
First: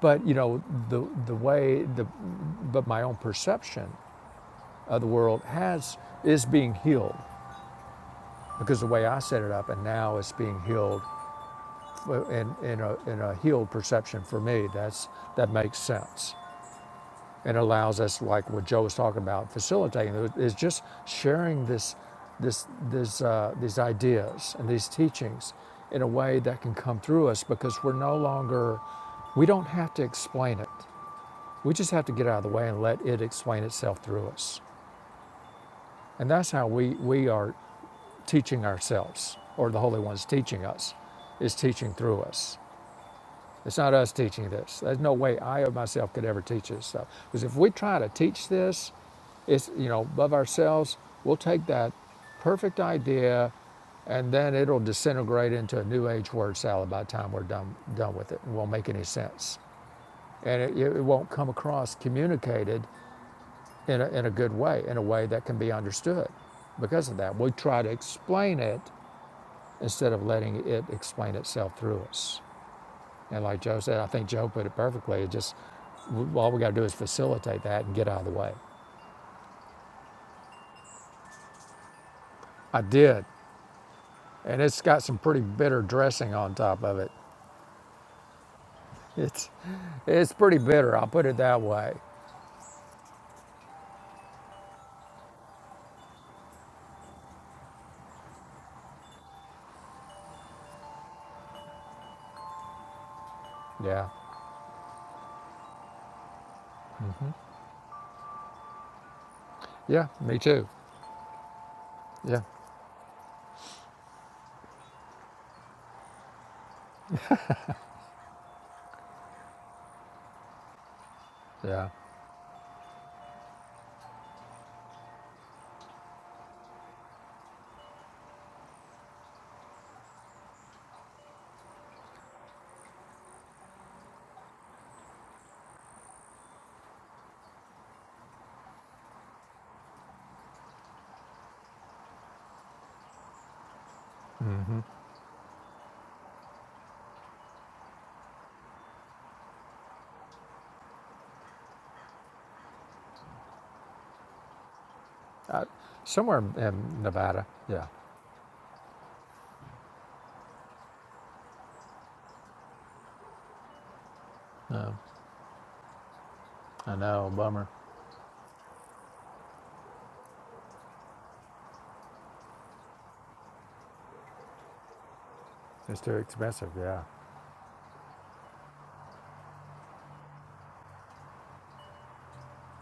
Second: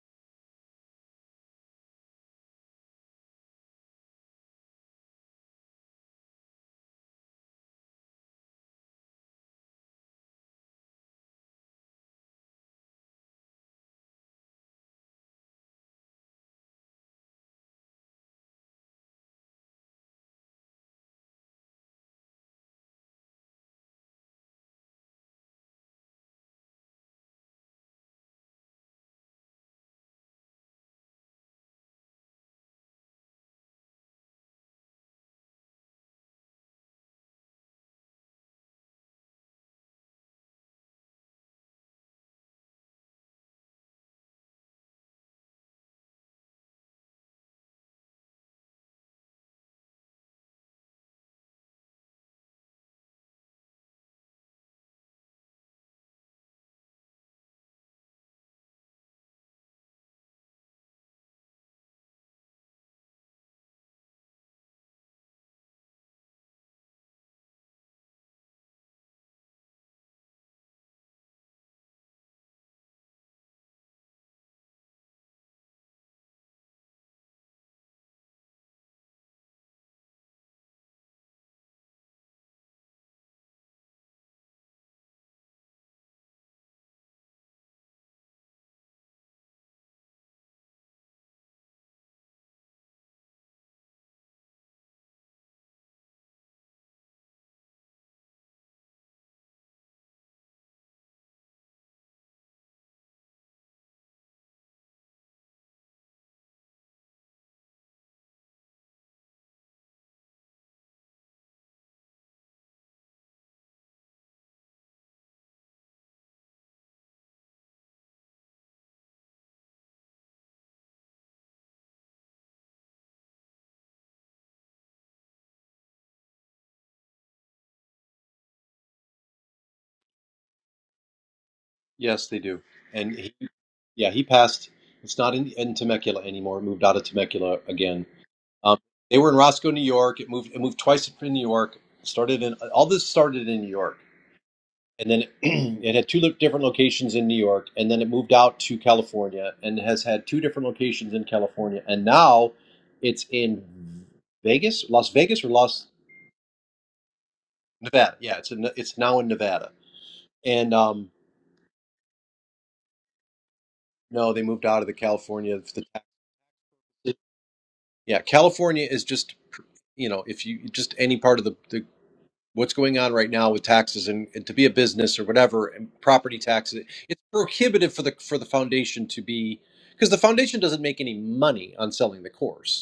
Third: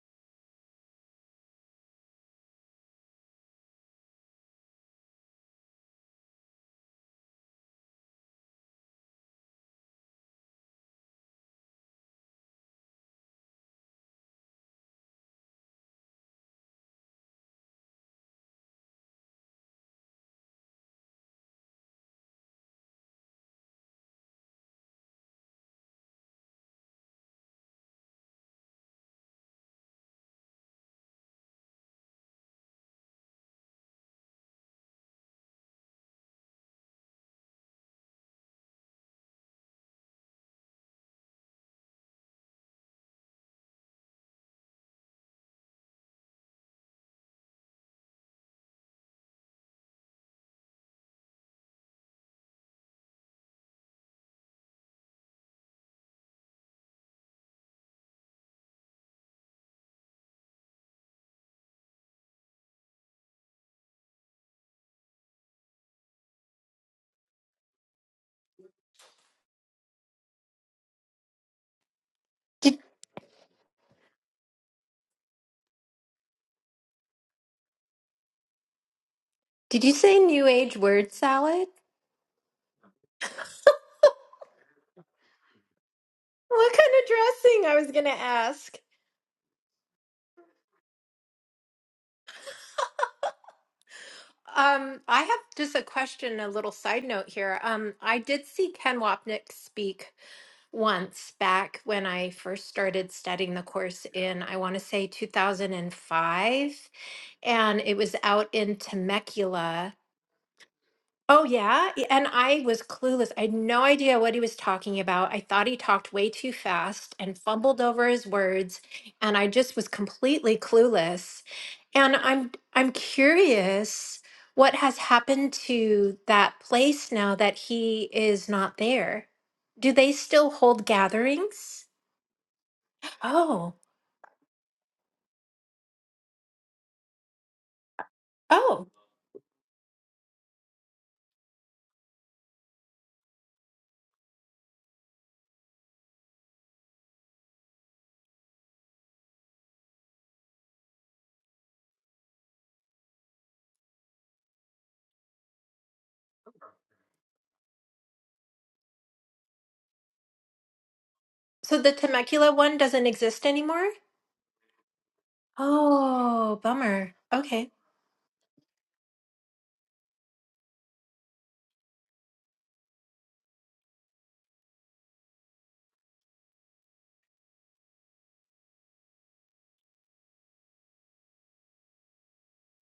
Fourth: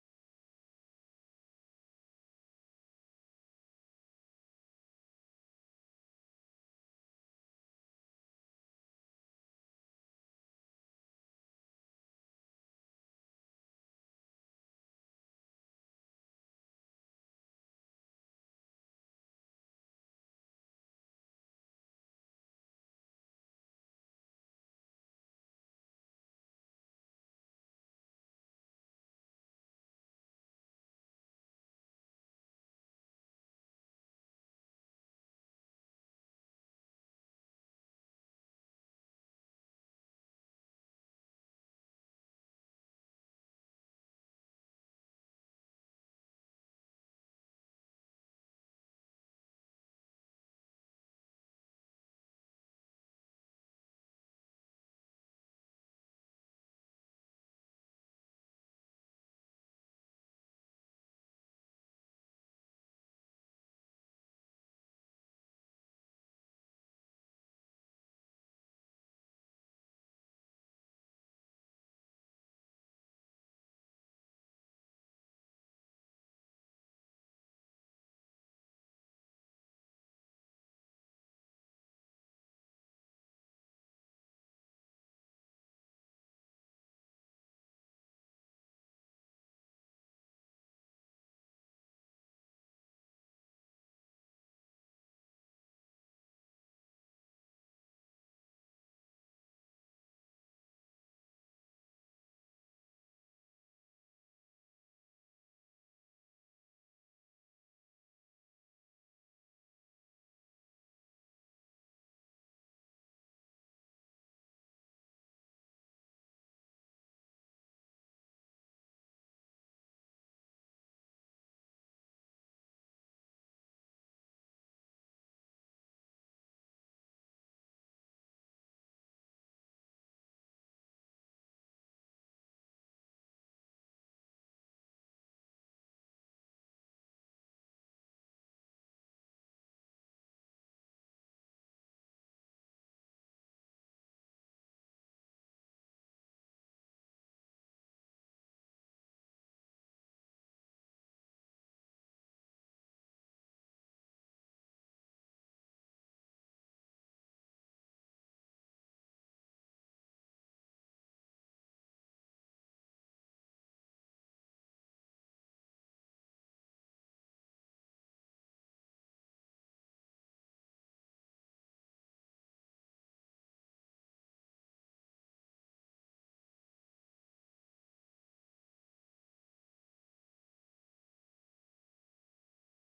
Speaker 2: But you know, the the way the but my own perception of the world has is being healed because the way I set it up and now it's being healed Well, in, in, a, in a healed perception for me that's that makes sense and allows us like what joe was talking about facilitating is just sharing this this this uh, these ideas and these teachings in a way that can come through us because we're no longer we don't have to explain it we just have to get out of the way and let it explain itself through us and that's how we we are teaching ourselves or the holy one's teaching us is teaching through us It's not us teaching this. There's no way I or myself could ever teach this stuff. Because if we try to teach this, it's you know above ourselves. We'll take that perfect idea, and then it'll disintegrate into a new age word salad by the time we're done done with it. It won't make any sense, and it, it won't come across communicated in a, in a good way, in a way that can be understood. Because of that, we try to explain it instead of letting it explain itself through us.
Speaker 3: Did
Speaker 2: And like Joe said, I think Joe put it perfectly. It just all we got to do is facilitate that and get out of the way.
Speaker 3: did you say new age word salad?
Speaker 2: I did, and it's got some pretty bitter dressing on
Speaker 3: What
Speaker 2: top
Speaker 3: kind
Speaker 2: of
Speaker 3: of
Speaker 2: it.
Speaker 3: dressing? I was going to ask.
Speaker 2: It's it's pretty bitter. I'll put it that way.
Speaker 3: Um, I have just a question, a little side note here. Um, I did see Ken Wapnick speak once back when I first started studying the
Speaker 2: Yeah,
Speaker 3: course in, I want to say 2005, and it was out in Temecula.
Speaker 2: yeah, me too.
Speaker 3: Oh, yeah. Y- And
Speaker 2: Yeah,
Speaker 3: I was clueless. I had no idea what he was talking about. I thought he talked way too fast and fumbled over his words, and I just was completely clueless.
Speaker 2: yeah,
Speaker 3: And I'm I'm curious what has happened to that place now that he is not there. Do they still hold gatherings?
Speaker 4: yes they do and he
Speaker 3: Oh.
Speaker 4: Yeah, he passed. It's not in, in Temecula anymore. It moved out of Temecula again. Um,
Speaker 3: Oh.
Speaker 4: they were in Roscoe, New York. It moved. It moved twice in New York. Started in all this started in New York, and then it had two lo- different locations in New York, and then it moved out to California, and has had two different locations in California, and now it's in Vegas, Las Vegas, or Las
Speaker 2: somewhere in Nevada. Yeah,
Speaker 4: Nevada. Yeah, it's in, it's now in Nevada, and um,
Speaker 3: So the Temecula one doesn't exist anymore?
Speaker 4: no, they moved out of the California. The
Speaker 3: Oh,
Speaker 2: I
Speaker 3: bummer.
Speaker 2: know. Bummer.
Speaker 3: Okay.
Speaker 4: Yeah, California is just, you know, if you just any part of the, the what's going on right now with taxes and, and to be a business or whatever and
Speaker 2: It's too
Speaker 4: property
Speaker 2: expensive.
Speaker 4: taxes,
Speaker 2: Yeah.
Speaker 4: it's prohibitive for the for the foundation to be because the foundation doesn't make any money on selling the course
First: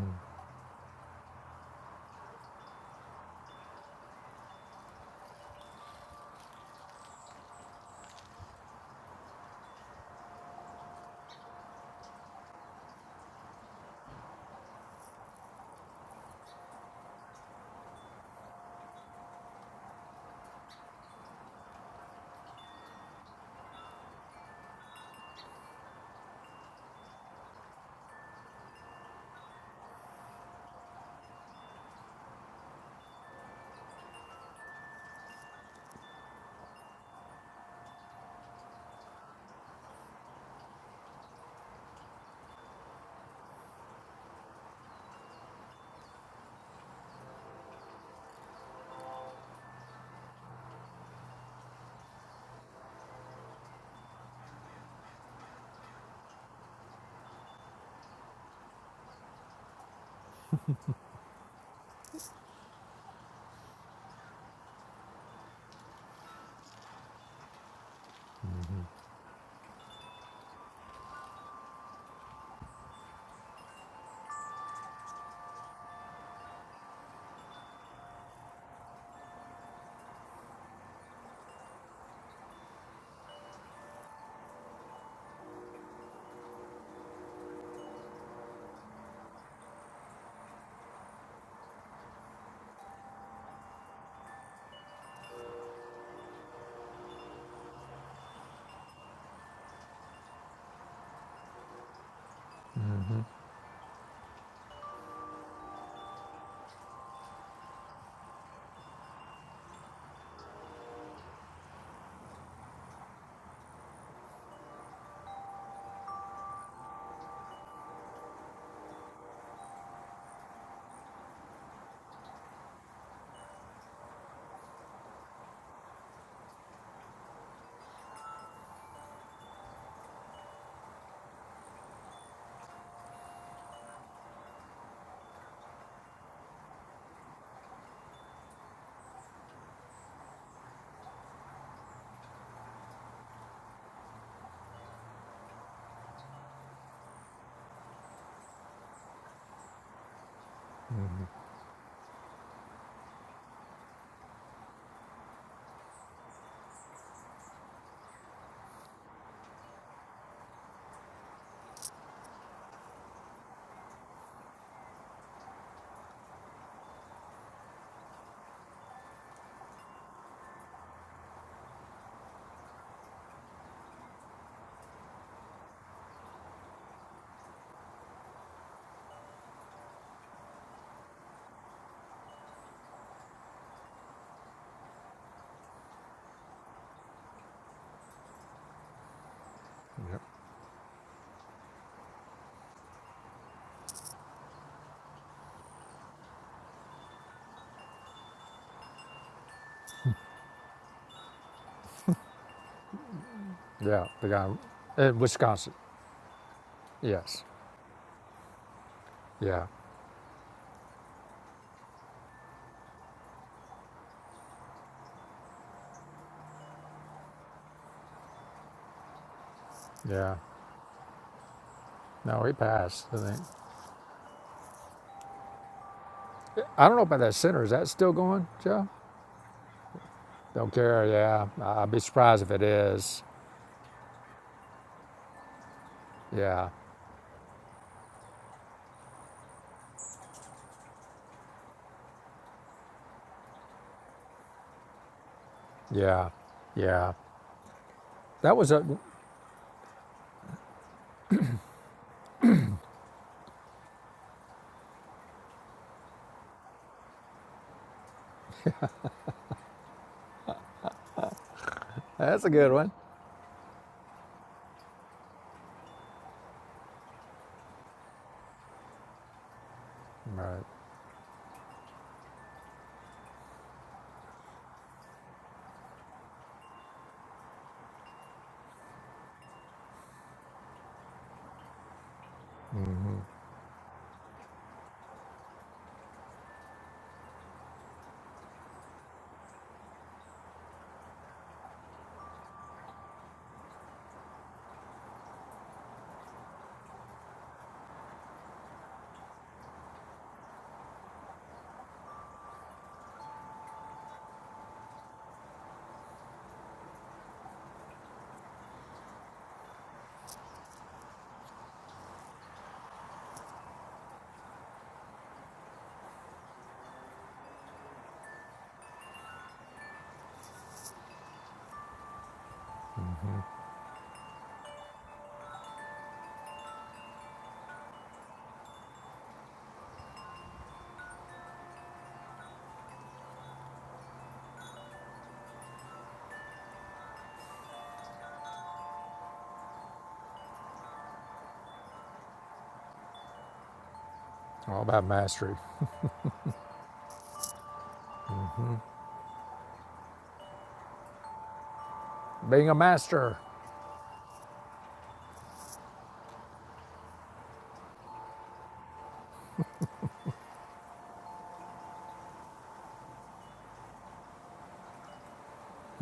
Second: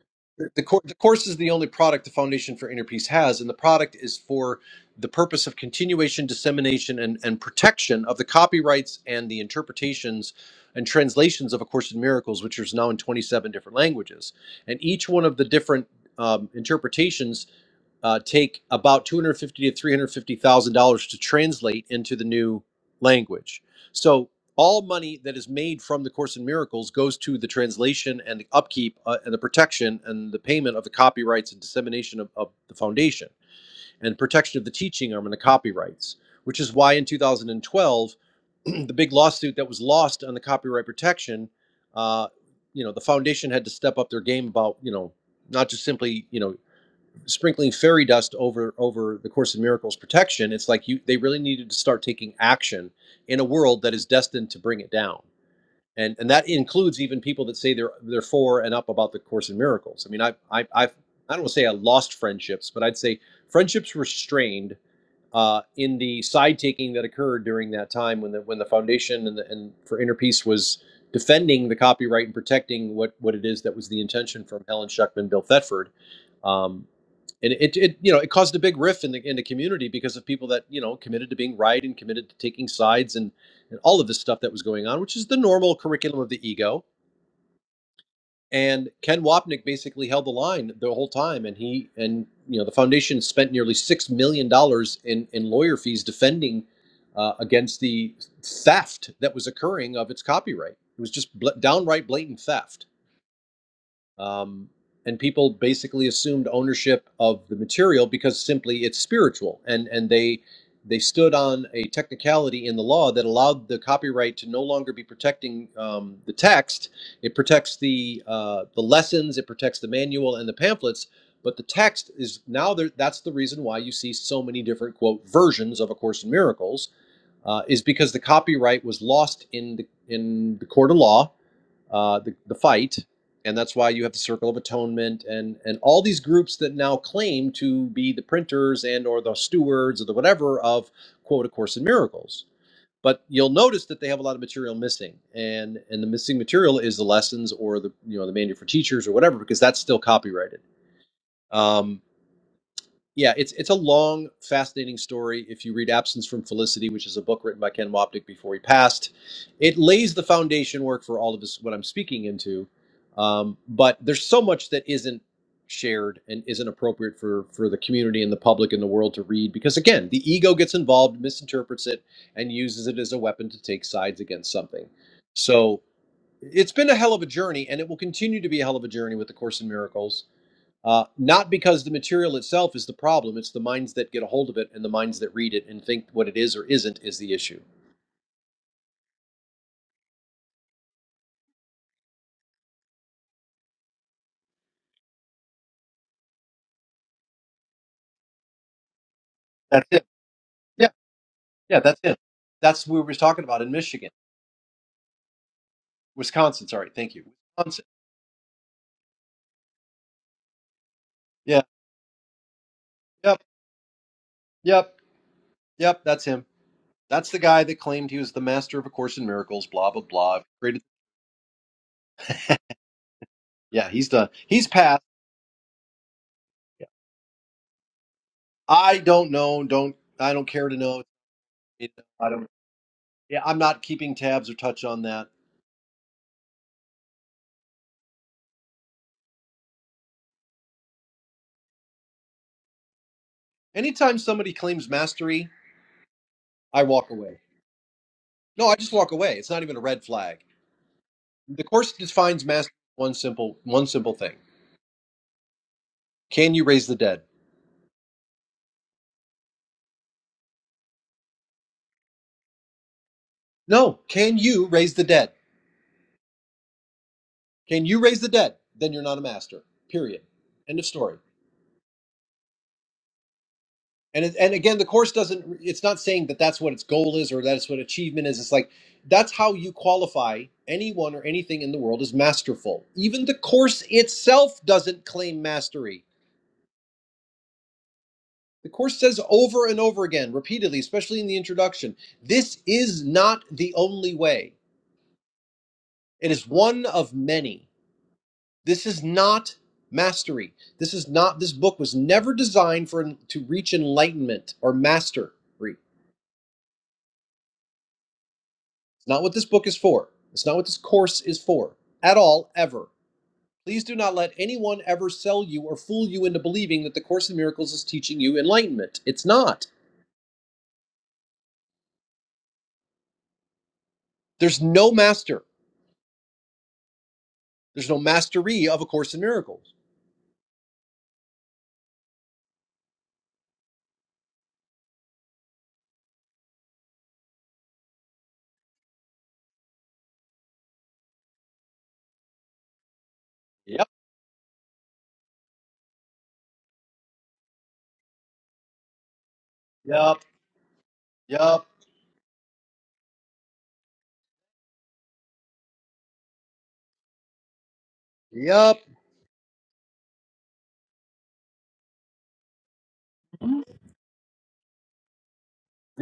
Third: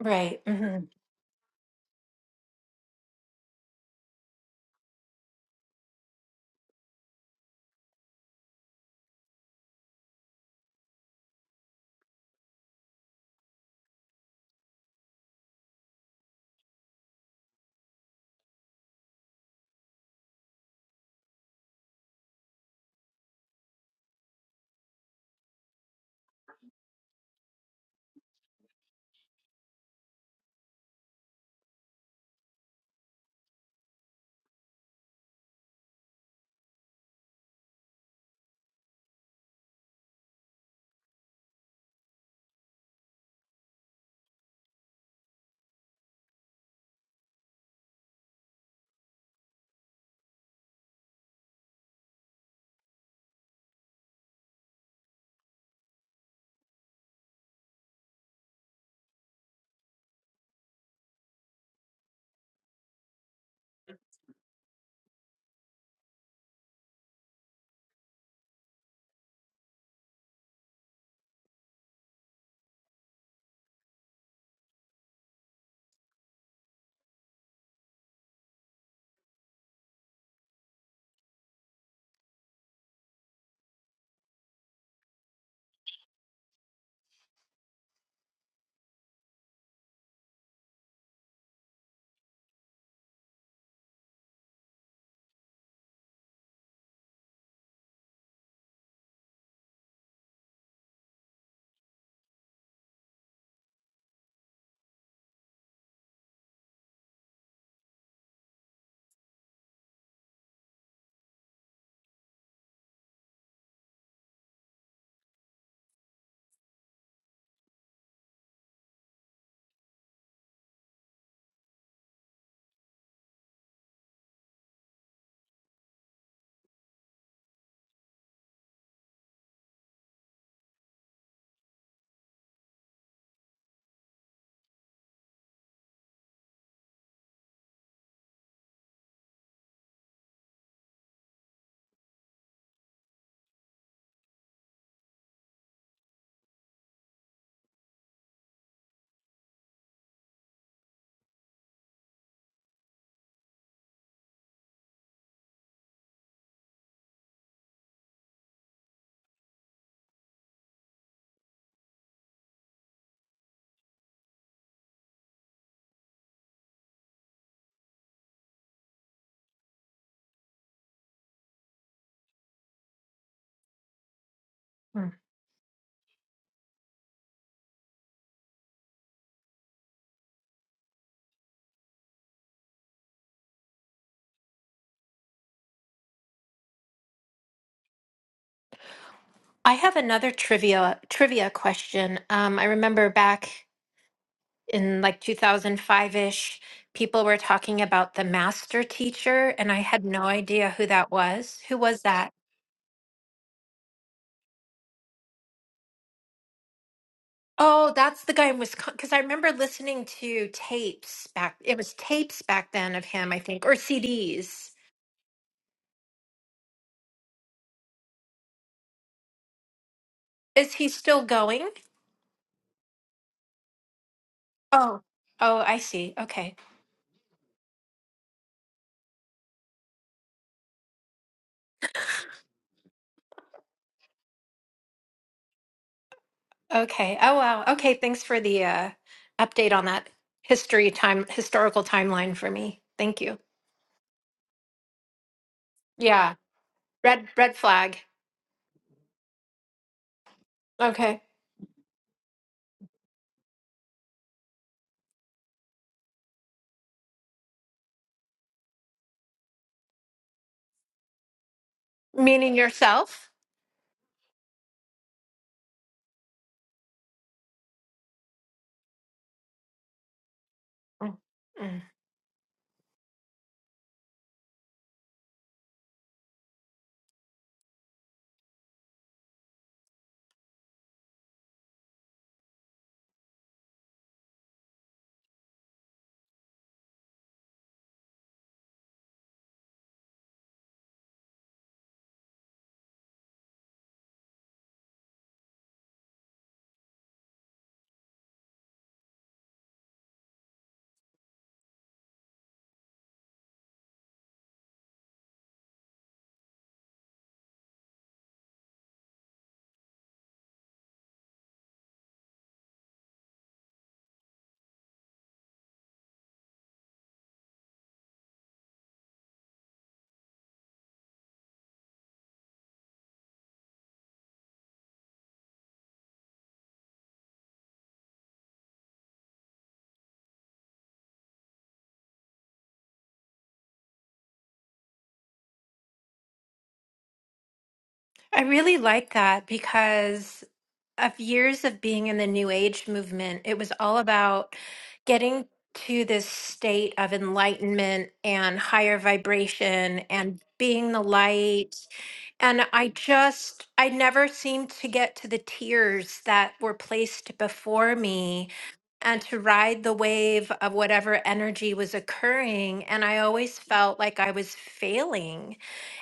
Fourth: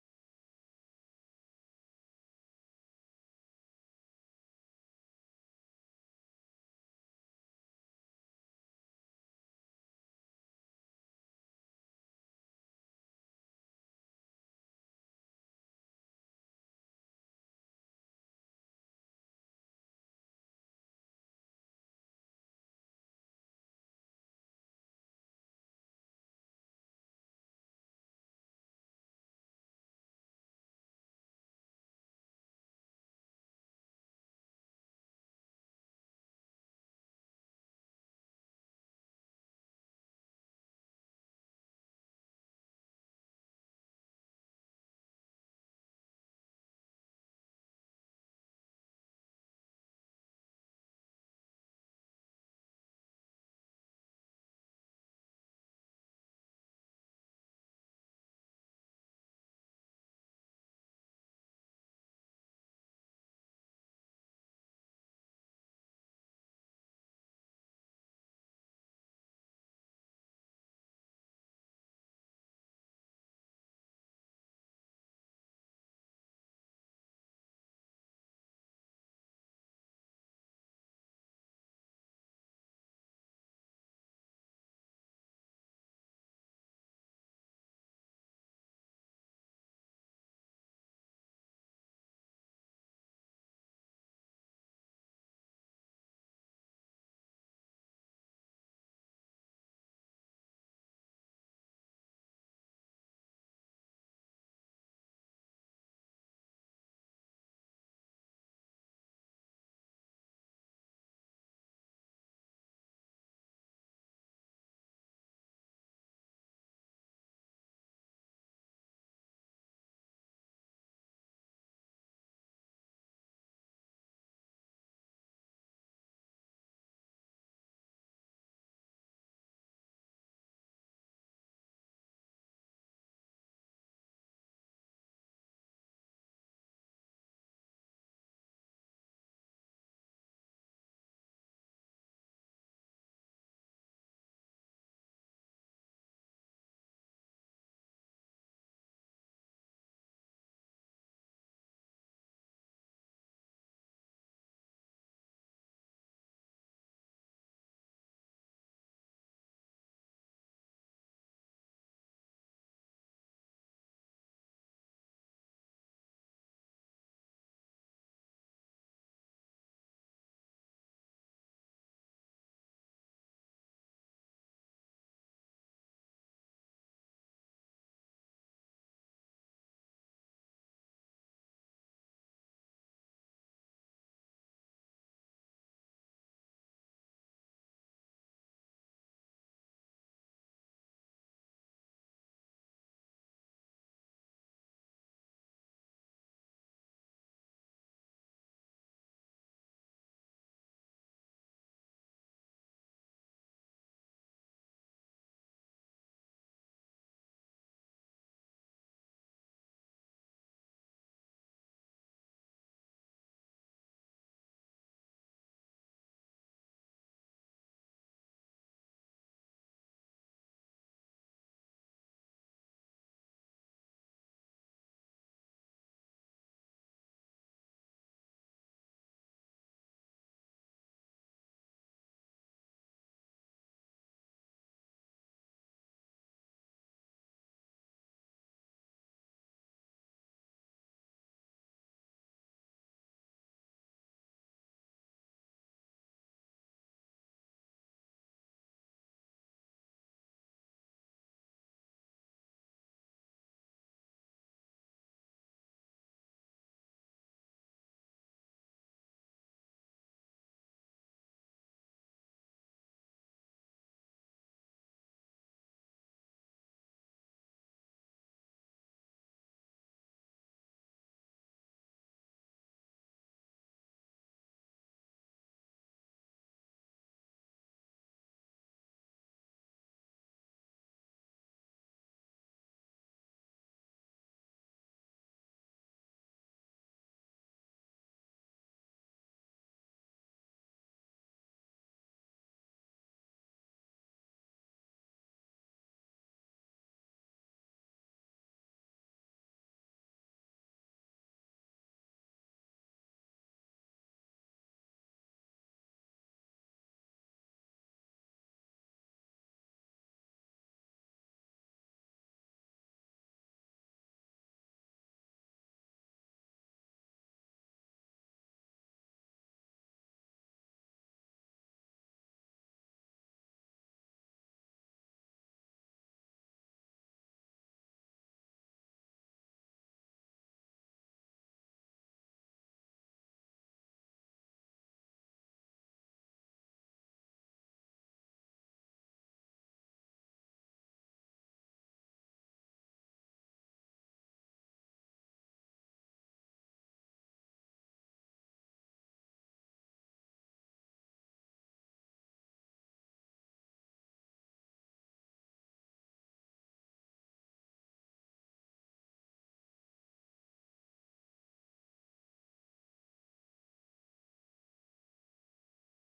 Speaker 3: Right.
Speaker 4: the, cour
Speaker 3: hmm
Speaker 4: the course is the only product the foundation for inner peace has and the product is for the purpose of continuation dissemination and, and protection of the copyrights and the interpretations and translations of a course in miracles which is now in 27 different languages and each one of the different um, interpretations uh, take about two hundred fifty thousand dollars to three hundred fifty thousand dollars to translate into the new language. So all money that is made from the Course in Miracles goes to the translation and the upkeep uh, and the protection and the payment of the copyrights and dissemination of, of the foundation and protection of the teaching arm and the copyrights. Which is why in 2012, the big lawsuit that was lost on the copyright protection, uh, you know, the foundation had to step up their game about, you know, not just simply, you know, sprinkling fairy dust over over the course of miracles protection it's like you they really needed to start taking action in a world that is destined to bring it down and and that includes even people that say they're they're for and up about the course in miracles i mean i i I've, i don't want to say i lost friendships but i'd say friendships were strained uh, in the side taking that occurred during that time when the when the foundation and the, and for inner peace was defending the copyright and protecting what what it is that was the intention from helen schuckman bill thetford um, and it, it you know it caused a big rift in the in the community because of people that you know committed to being right and committed to taking sides and and all of this stuff that was going on, which is the normal curriculum of the ego. And Ken Wapnick basically held the line the whole time, and he and you know the foundation spent nearly six million dollars in in lawyer fees defending uh, against the theft that was occurring of its copyright. It was just bl- downright blatant theft um, and people basically assumed ownership of the material because simply it's spiritual and and they they stood on a technicality in the law that allowed the copyright to no longer be protecting um, the text it protects the uh, the lessons it protects the manual and the pamphlets but the text is now there, that's the reason why you see so many different quote versions of a course in miracles uh, is because the copyright was lost in the in the court of law uh, the, the fight, and that's why you have the Circle of Atonement and and all these groups that now claim to be the printers and or the stewards or the whatever of quote A Course in Miracles. But you'll notice that they have a lot of material missing, and and the missing material is the lessons or the you know the manual for teachers or whatever because that's still copyrighted. Um, yeah, it's it's a long, fascinating story. If you read Absence from Felicity, which is a book written by Ken Wapnick before he passed, it lays the foundation work for all of this what I'm speaking into. Um, but there's so much that isn't shared and isn't appropriate for for the community and the public and the world to read because again, the ego gets involved, misinterprets it, and uses it as a weapon to take sides against something. So it's been a hell of a journey, and it will continue to be a hell of a journey with the Course in Miracles uh, not because the material itself is the problem, it's the minds that get a hold of it and the minds that read it and think what it is or isn't is the issue.
Speaker 3: I have
Speaker 2: Yep.
Speaker 3: another trivia trivia question. Um, I remember back in like 2005-ish, people were talking about the master teacher, and I
Speaker 4: That's it.
Speaker 3: had no idea who
Speaker 4: Yeah,
Speaker 3: that was. Who
Speaker 4: yeah, that's
Speaker 3: was
Speaker 4: it.
Speaker 3: that?
Speaker 4: That's what we were talking about in
Speaker 2: Yeah,
Speaker 4: Michigan,
Speaker 2: the guy in Wisconsin.
Speaker 4: Wisconsin. Sorry, thank you.
Speaker 2: Yes.
Speaker 4: Wisconsin.
Speaker 3: Oh, that's the guy in Wisconsin. Because I remember
Speaker 2: Yeah.
Speaker 3: listening to tapes back.
Speaker 4: Yeah,
Speaker 3: It was tapes back then of him, I
Speaker 4: yep,
Speaker 3: think, or CDs.
Speaker 4: yep, yep, that's him. That's the guy that claimed he was the master of A Course in Miracles, blah, blah,
Speaker 2: Yeah.
Speaker 4: blah.
Speaker 3: Is
Speaker 4: Created,
Speaker 3: he still going?
Speaker 2: No, he passed. I think.
Speaker 4: yeah, he's done. He's
Speaker 3: Oh,
Speaker 4: passed.
Speaker 3: oh, I see. Okay,
Speaker 2: I don't know about that center. Is that still going, Joe?
Speaker 4: I don't know. Don't I don't care
Speaker 2: Don't
Speaker 4: to know.
Speaker 2: care. Yeah, I-
Speaker 4: It-
Speaker 2: would be
Speaker 4: I
Speaker 2: surprised
Speaker 4: don't.
Speaker 2: if it is.
Speaker 4: Yeah, I'm not keeping tabs or touch on that.
Speaker 2: Yeah,
Speaker 3: okay. Oh, wow. Okay, thanks for the uh, update on that history time historical timeline for me. Thank you.
Speaker 4: Anytime somebody claims mastery,
Speaker 2: yeah,
Speaker 3: Yeah.
Speaker 4: I walk
Speaker 2: yeah.
Speaker 3: Red
Speaker 4: away.
Speaker 3: red flag.
Speaker 2: That
Speaker 4: No,
Speaker 2: was
Speaker 4: I
Speaker 2: a
Speaker 4: just walk away. It's not even a red flag.
Speaker 3: Okay.
Speaker 4: The course defines mastery as one simple one simple thing. Can you raise the dead?
Speaker 2: That's a
Speaker 3: Meaning
Speaker 2: good one.
Speaker 3: yourself?
Speaker 4: No. Can you raise the dead? Can you raise the dead? Then you're not a master. Period.
Speaker 2: right.
Speaker 4: End of story.
Speaker 3: Mm. Mm.
Speaker 4: And it, and again, the course doesn't. It's not saying that that's what its goal is or that's what achievement is. It's like that's how you qualify anyone or anything in the world as masterful. Even the course itself doesn't claim mastery. The Course says over and over again, repeatedly, especially in the introduction, this is not the only way. It is one of many. This is not mastery. This is not, this book was never designed for to reach enlightenment or mastery. It's not what this book is for. It's not what this course is for at all, ever. Please do not let anyone ever sell you or fool you into believing that the Course in Miracles is teaching you enlightenment. It's not. There's no master. There's no mastery of a Course in Miracles.
Speaker 3: I really like that because of years of being in the new age movement it was
Speaker 4: Yep.
Speaker 3: all about
Speaker 2: All about
Speaker 3: getting
Speaker 2: mastery,
Speaker 3: to this state of enlightenment and higher vibration
Speaker 4: Yep.
Speaker 3: and being the
Speaker 4: Yep.
Speaker 3: light and
Speaker 2: being a
Speaker 3: i
Speaker 2: master.
Speaker 3: just i never seemed to get to the tiers that were placed before me
Speaker 4: Yup.
Speaker 3: and to ride the wave of whatever energy was occurring and i always felt like i was failing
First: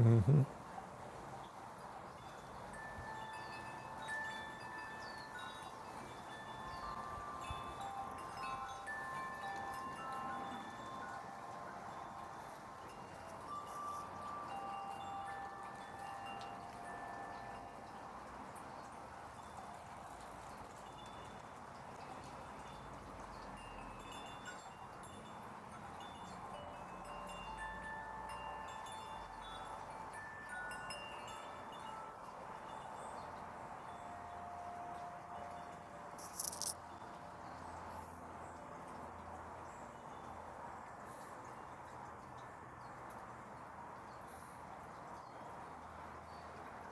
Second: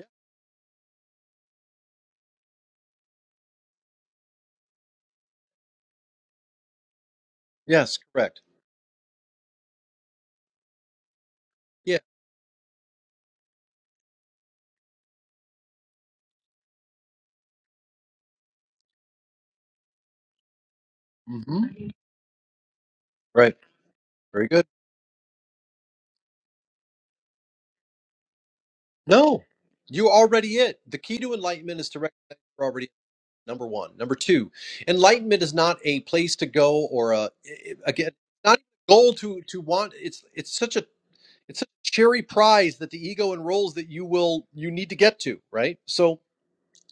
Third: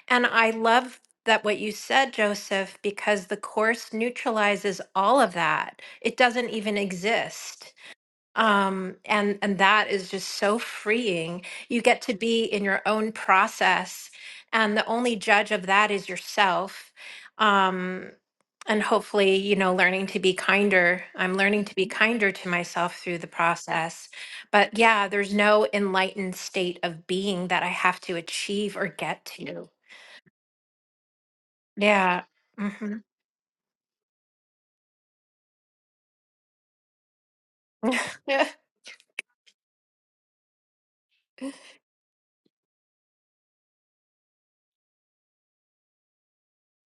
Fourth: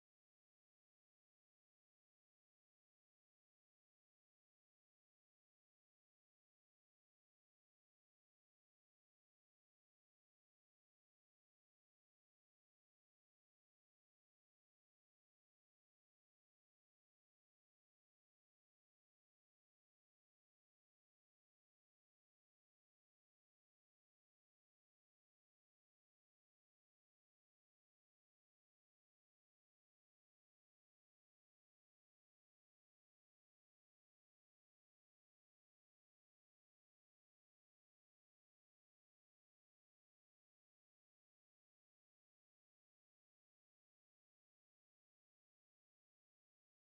Speaker 3: and I love that what you said, Joseph, because the course neutralizes all of that. It doesn't even exist.
Speaker 4: Yes, correct.
Speaker 3: Um, and and that is just so freeing. You
Speaker 4: Yeah.
Speaker 3: get to be in your own process, and the only judge of that is yourself. Um, and hopefully, you know, learning to be kinder. I'm learning to
Speaker 4: hmm
Speaker 3: be kinder to myself through the
Speaker 4: Right.
Speaker 3: process.
Speaker 4: Very good.
Speaker 3: But yeah, there's no enlightened state of being that I have to achieve or get
Speaker 4: No,
Speaker 3: to.
Speaker 4: you already it. The key to enlightenment is to
Speaker 3: Yeah.
Speaker 4: recognize you're already
Speaker 3: hmm
Speaker 4: number one. Number two, enlightenment is not a place to go or a again
Speaker 3: Yeah.
Speaker 4: not a goal to to want. It's it's such a it's such a cherry prize that the ego enrolls that you will you need to get to right. So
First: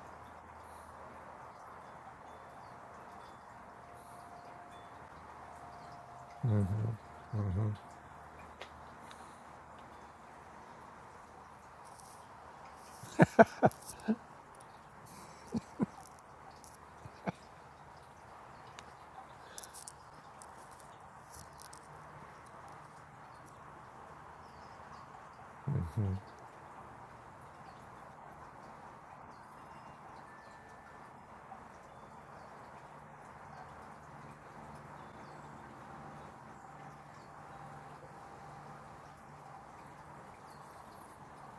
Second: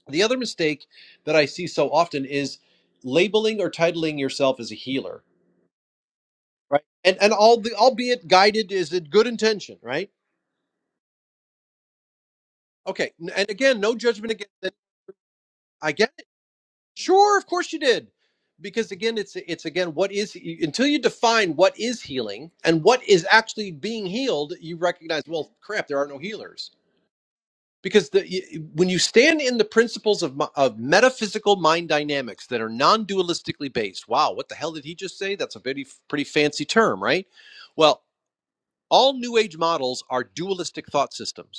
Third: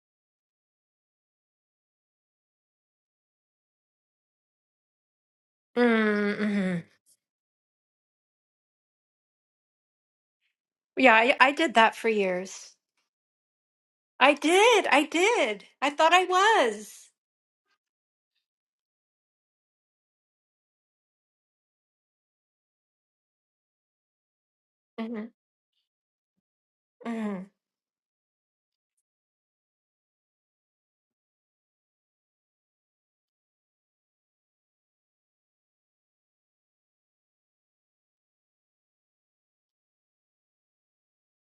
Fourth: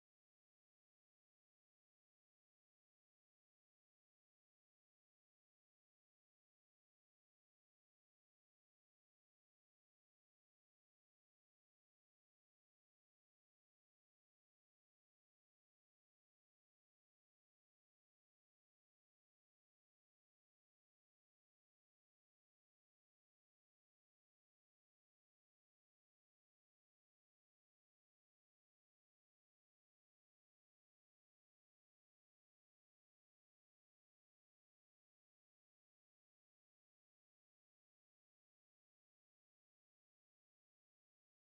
Speaker 4: the other mistake that I see so often is labeling or titling yourself as a healer
Speaker 3: Mm-hmm.
Speaker 4: right and and all the albeit guided is in good intention right
Speaker 3: Yeah, I, I did that for years.
Speaker 4: okay n- and again no judgment
Speaker 3: I
Speaker 4: against it
Speaker 3: did. I did. I
Speaker 4: i get
Speaker 3: thought I
Speaker 4: it
Speaker 3: was.
Speaker 4: sure of course you did because again it's it's again what is until you define what is healing and what is actually being healed you recognize
Speaker 3: hmm
Speaker 4: well crap there are no healers
Speaker 3: hmm
Speaker 4: because the, y- when you stand in the principles of, mi- of metaphysical mind dynamics that are non-dualistically based wow what the hell did he just say that's a pretty, pretty fancy term right well all new age models are dualistic thought systems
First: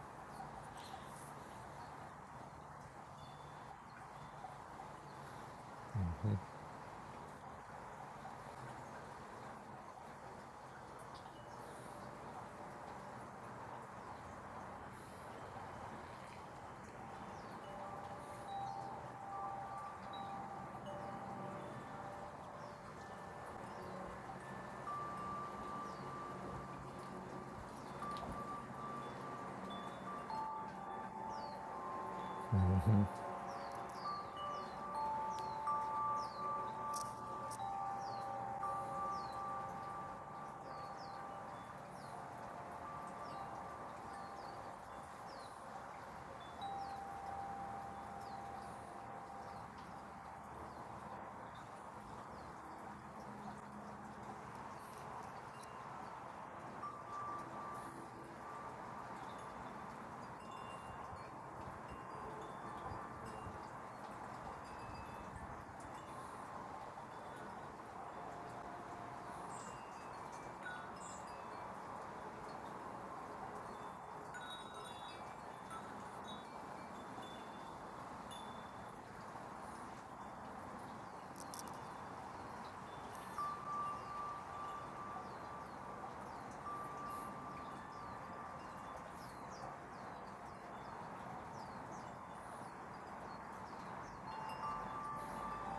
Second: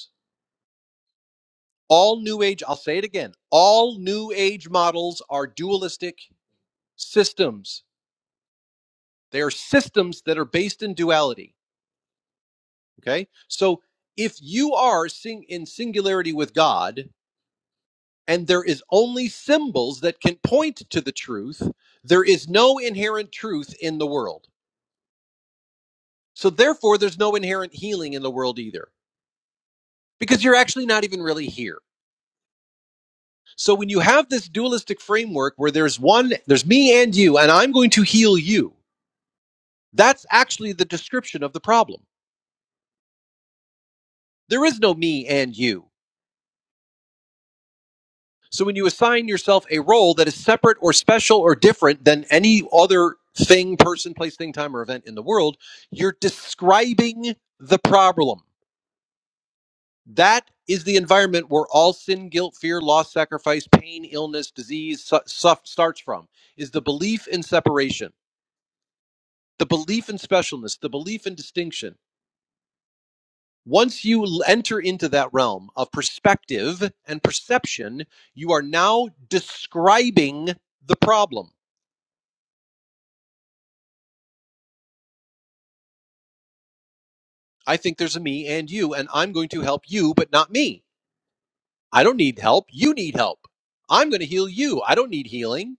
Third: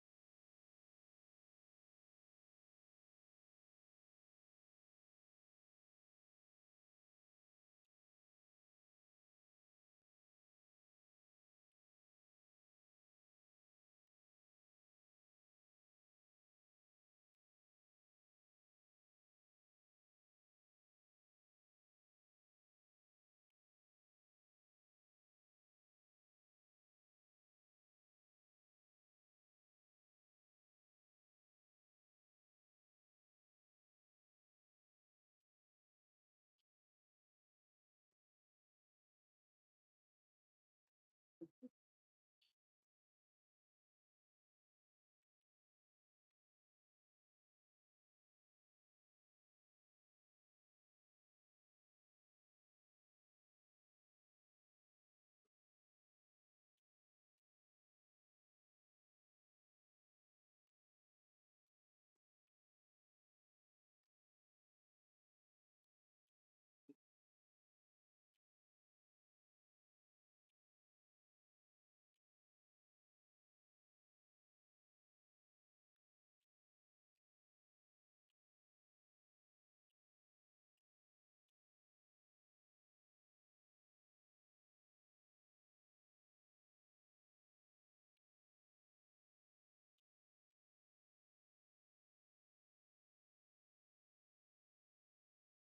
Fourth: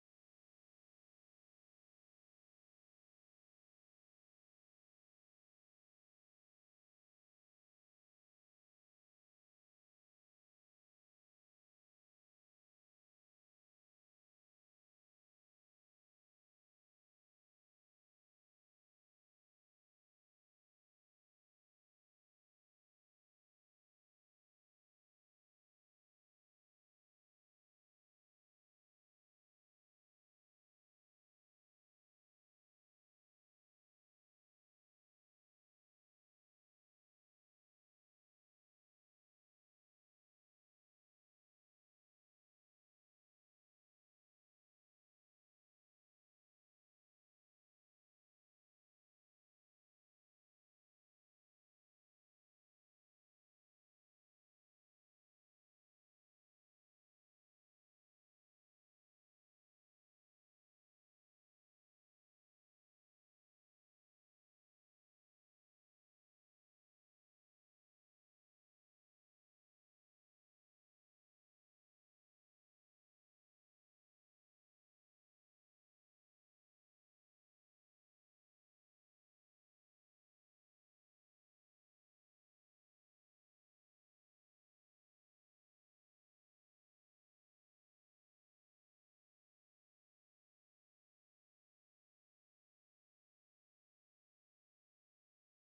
Speaker 4: all new age i'll say it again all new age models are dualistic systems they are systems that are based in duality okay so if you are sing- in singularity with god and there is only symbols that can point to the truth there is no inherent truth in the world so therefore there's no inherent healing in the world either because you're actually not even really here so when you have this dualistic framework where there's one there's me and you and i'm going to heal you That's actually the description of the problem. There is no me and you. So when you assign yourself a role that is separate or special or different than any other thing, person, place, thing, time, or event in the world, you're describing the problem. That is the environment where all sin, guilt, fear, loss, sacrifice, pain, illness, disease su- suff- starts from, is the belief in separation, the belief in specialness, the belief in distinction Once you enter into that realm of perspective and perception, you are now describing the problem. I think there's a me and you, and I'm going to help you, but not me. I don't need help. You need help. I'm going to heal you. I don't need healing.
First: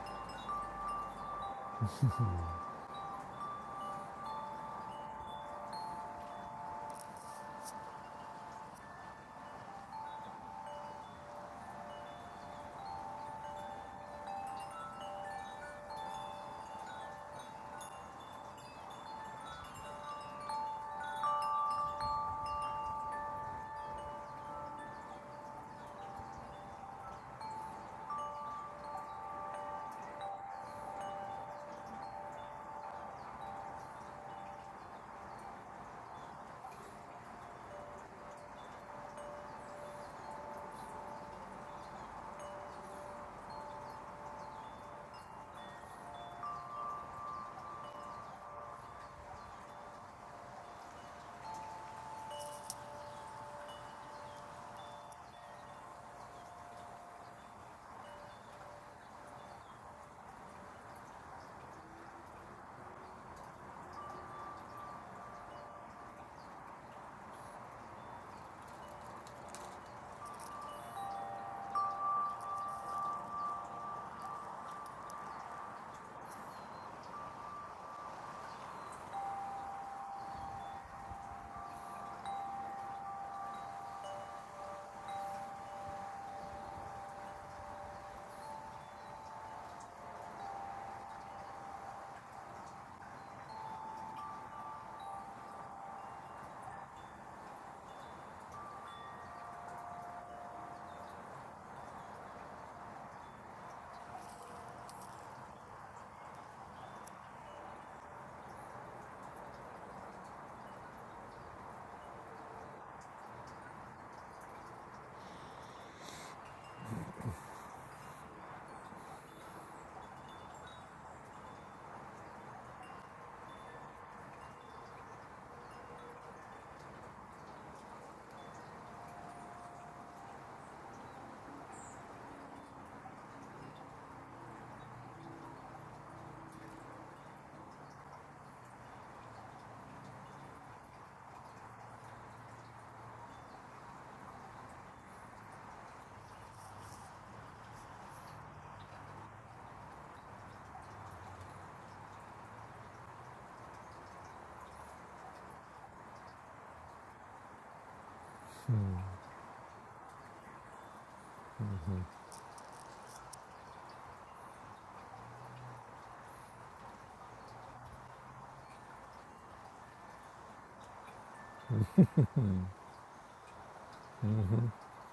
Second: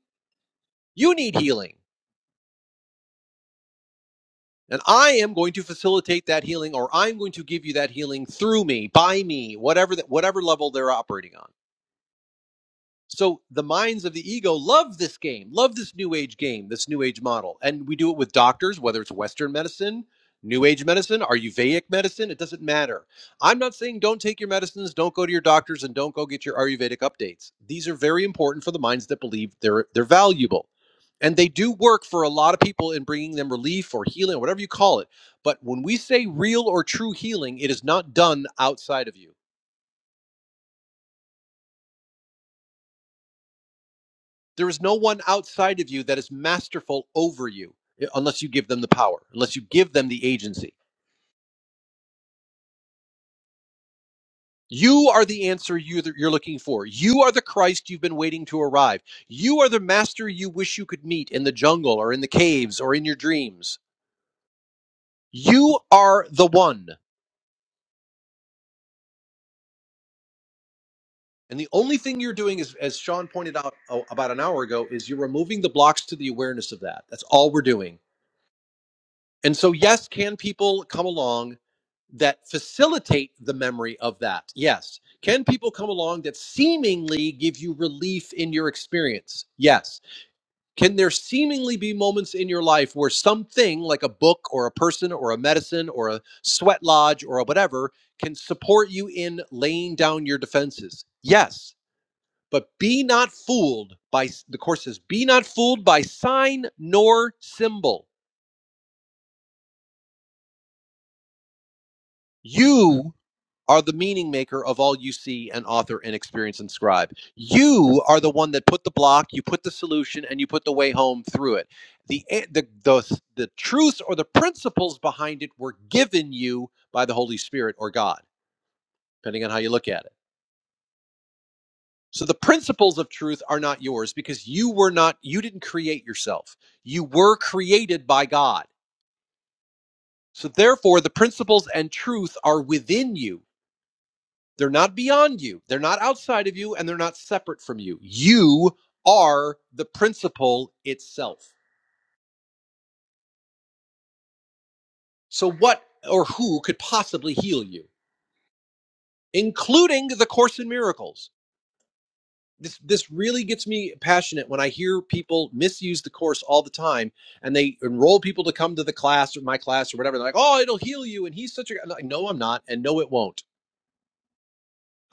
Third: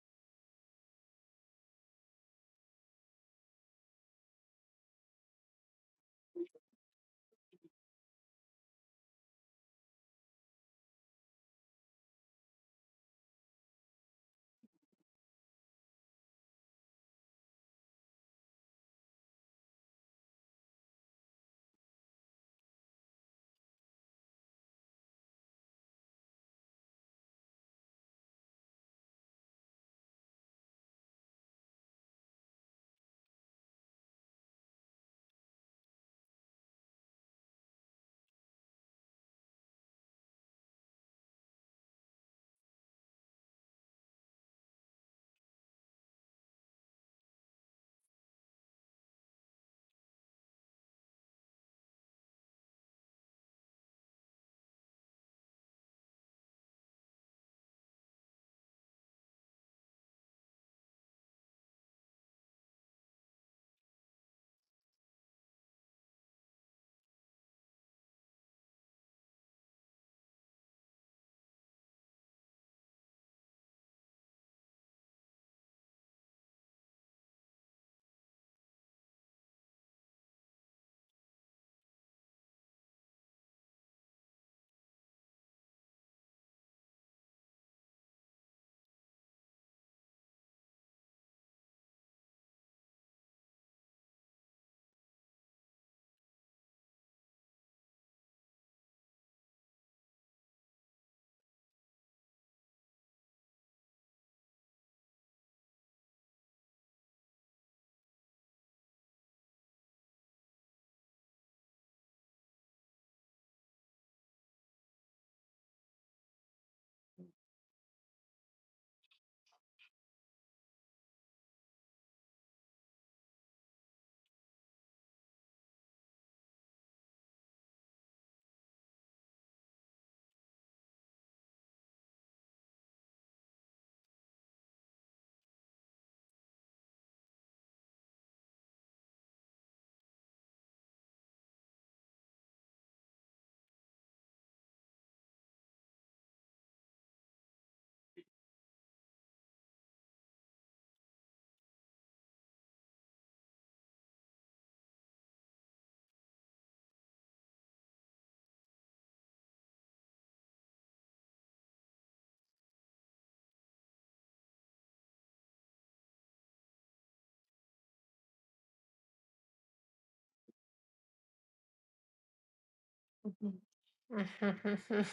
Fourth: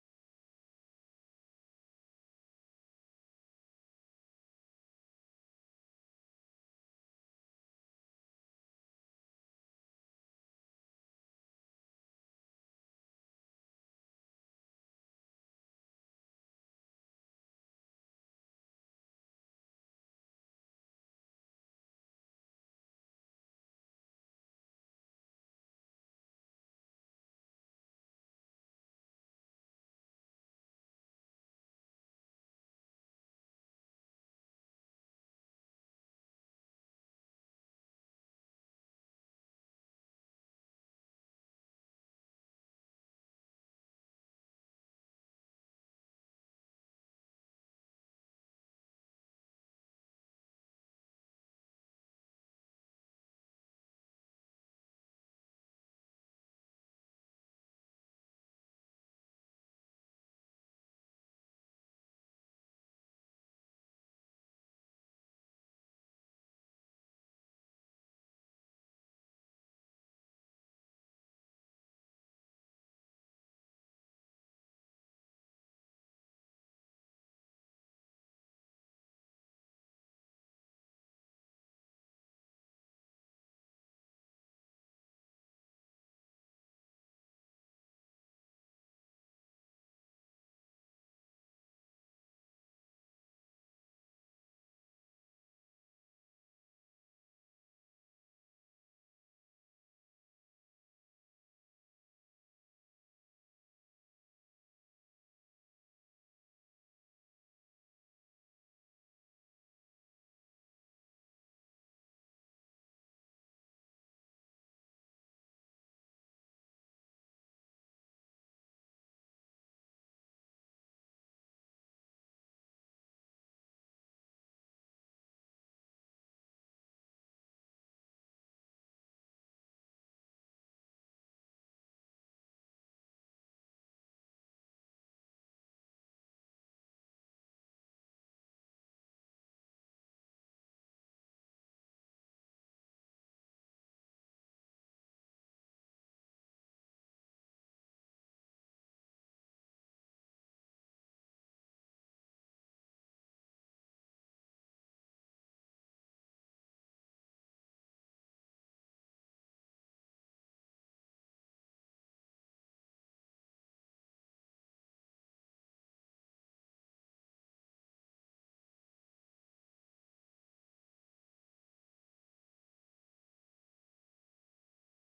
Speaker 4: You need healing. And I am going to facilitate that healing, or I'm going to give you that healing through me, by me, whatever that, whatever level they're operating on. So the minds of the ego love this game, love this new age game, this new age model. And we do it with doctors, whether it's Western medicine, new age medicine, Ayurvedic medicine, it doesn't matter. I'm not saying don't take your medicines, don't go to your doctors, and don't go get your Ayurvedic updates. These are very important for the minds that believe they're they're valuable. And they do work for a lot of people in bringing them relief or healing, or whatever you call it. But when we say real or true healing, it is not done outside of you. There is no one outside of you that is masterful over you eh, unless you give them the power, unless you give them the agency. You are the answer you- are looking for. You are the Christ you've been waiting to arrive. You are the master you wish you could meet in the jungle or in the caves or in your dreams. You are the one. And the only thing you're doing is, as Sean pointed out oh, about an hour ago, is you're removing the blocks to the awareness of that. That's all we're doing. And so, yes, can people come along that facilitate the memory of that? Yes. Can people come along that seemingly give you relief in your experience? Yes. Can there seemingly be moments in your life where something like a book or a person or a medicine or a sweat lodge or a whatever can support you in laying down your defenses? Yes. But be not fooled by, the course says, be not fooled by sign nor symbol. You are the meaning maker of all you see and author and experience and scribe. You are the one that put the block, you put the solution, and you put the way home through it. The the the, the truths or the principles behind it were given you by the Holy Spirit or God, depending on how you look at it. So the principles of truth are not yours because you were not you didn't create yourself. You were created by God. So therefore the principles and truth are within you They're not beyond you. They're not outside of you and they're not separate from you. You are the principle itself. So what or who could possibly heal you, including the course in miracles? This this really gets me passionate when I hear people misuse the course all the time and they enroll people to come to the class or my class or whatever. They're like, "Oh, it'll heal you," and he's such a. I'm like, no, I'm not, and no, it won't.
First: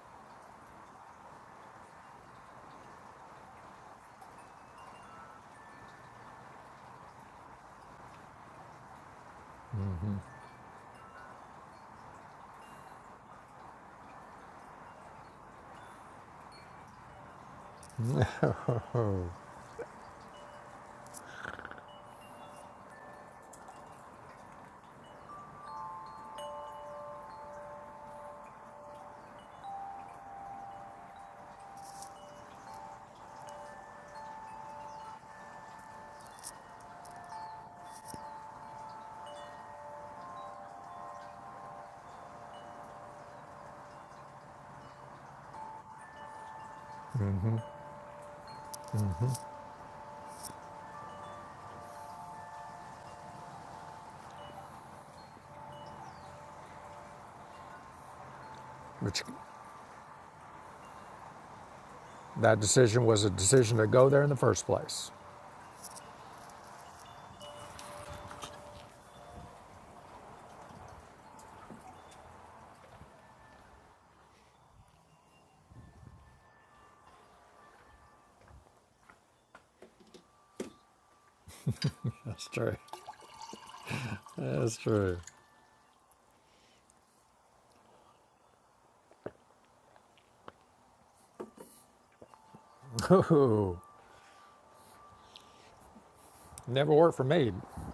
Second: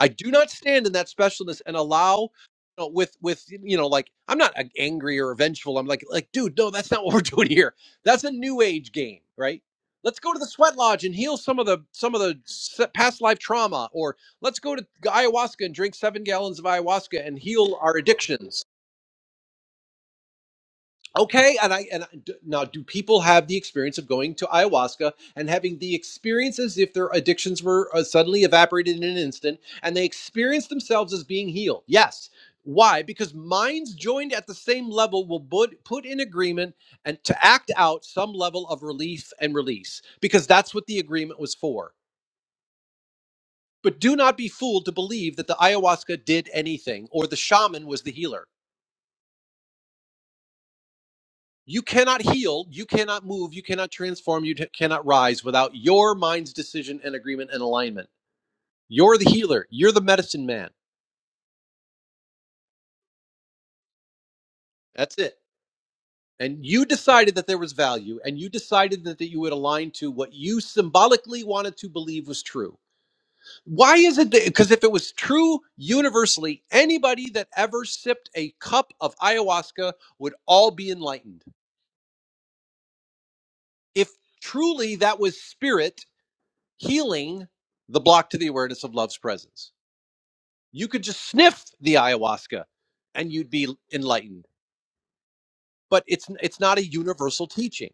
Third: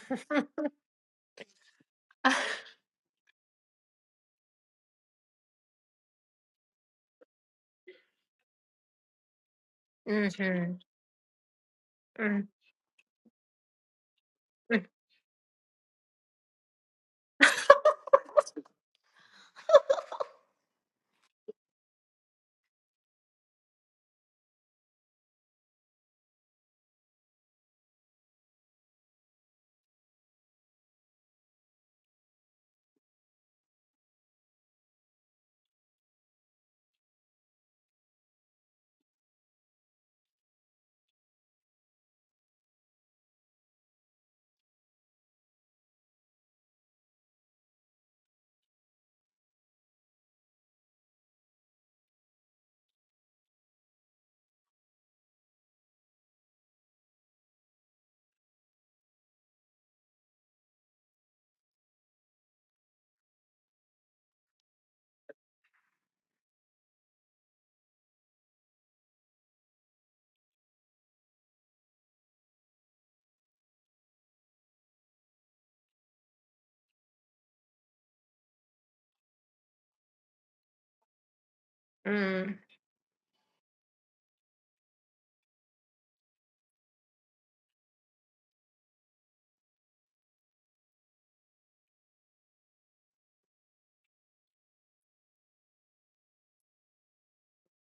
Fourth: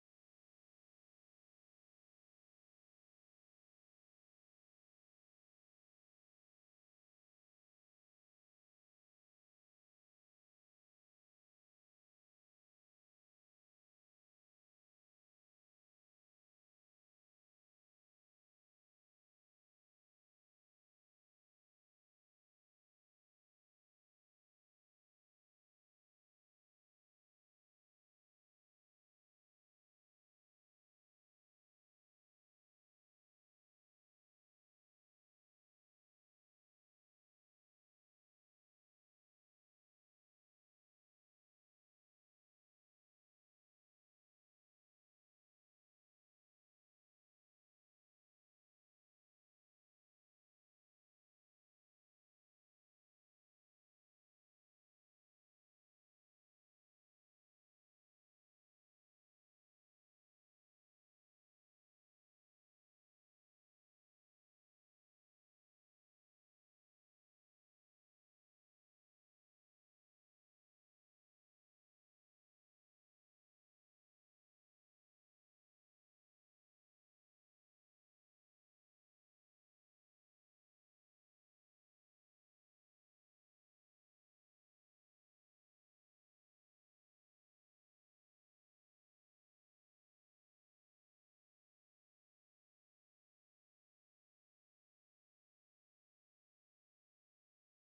Speaker 4: I do not stand in that specialness and allow you know, with with you know like I'm not a- angry or vengeful. I'm like like dude, no, that's not what we're doing here. That's a new age game, right? Let's go to the sweat lodge and heal some of the some of the s- past life trauma, or let's go to ayahuasca and drink seven gallons of ayahuasca and heal our addictions Okay, and I and I, d- now do people have the experience of going to ayahuasca and having the experience as if their addictions were uh, suddenly evaporated in an instant and they experience themselves as being healed? Yes. Why? Because minds joined at the same level will put, put in agreement and to act out some level of relief and release because that's what the agreement was for. But do not be fooled to believe that the ayahuasca did anything or the shaman was the healer. You cannot heal, you cannot move, you cannot transform, you t- cannot rise without your mind's decision and agreement and alignment. You're
Speaker 2: Which
Speaker 4: the healer, you're the medicine man.
Speaker 2: that decision was a decision to go there in the first place.
Speaker 4: That's it. And you decided that there was value, and you decided that, that you would align to what you symbolically wanted to believe was true. Why is it Because if it was true universally, anybody that ever sipped a cup of ayahuasca would all be enlightened.
Speaker 2: That's
Speaker 3: Mm.
Speaker 2: true.
Speaker 4: If
Speaker 2: That's
Speaker 4: truly
Speaker 2: true.
Speaker 4: that was spirit healing the block to the awareness of love's presence you could just sniff the ayahuasca and you'd be
Speaker 2: Ooh,
Speaker 4: enlightened but it's it's not a
Speaker 2: never worked for
Speaker 4: universal
Speaker 2: me.
Speaker 4: teaching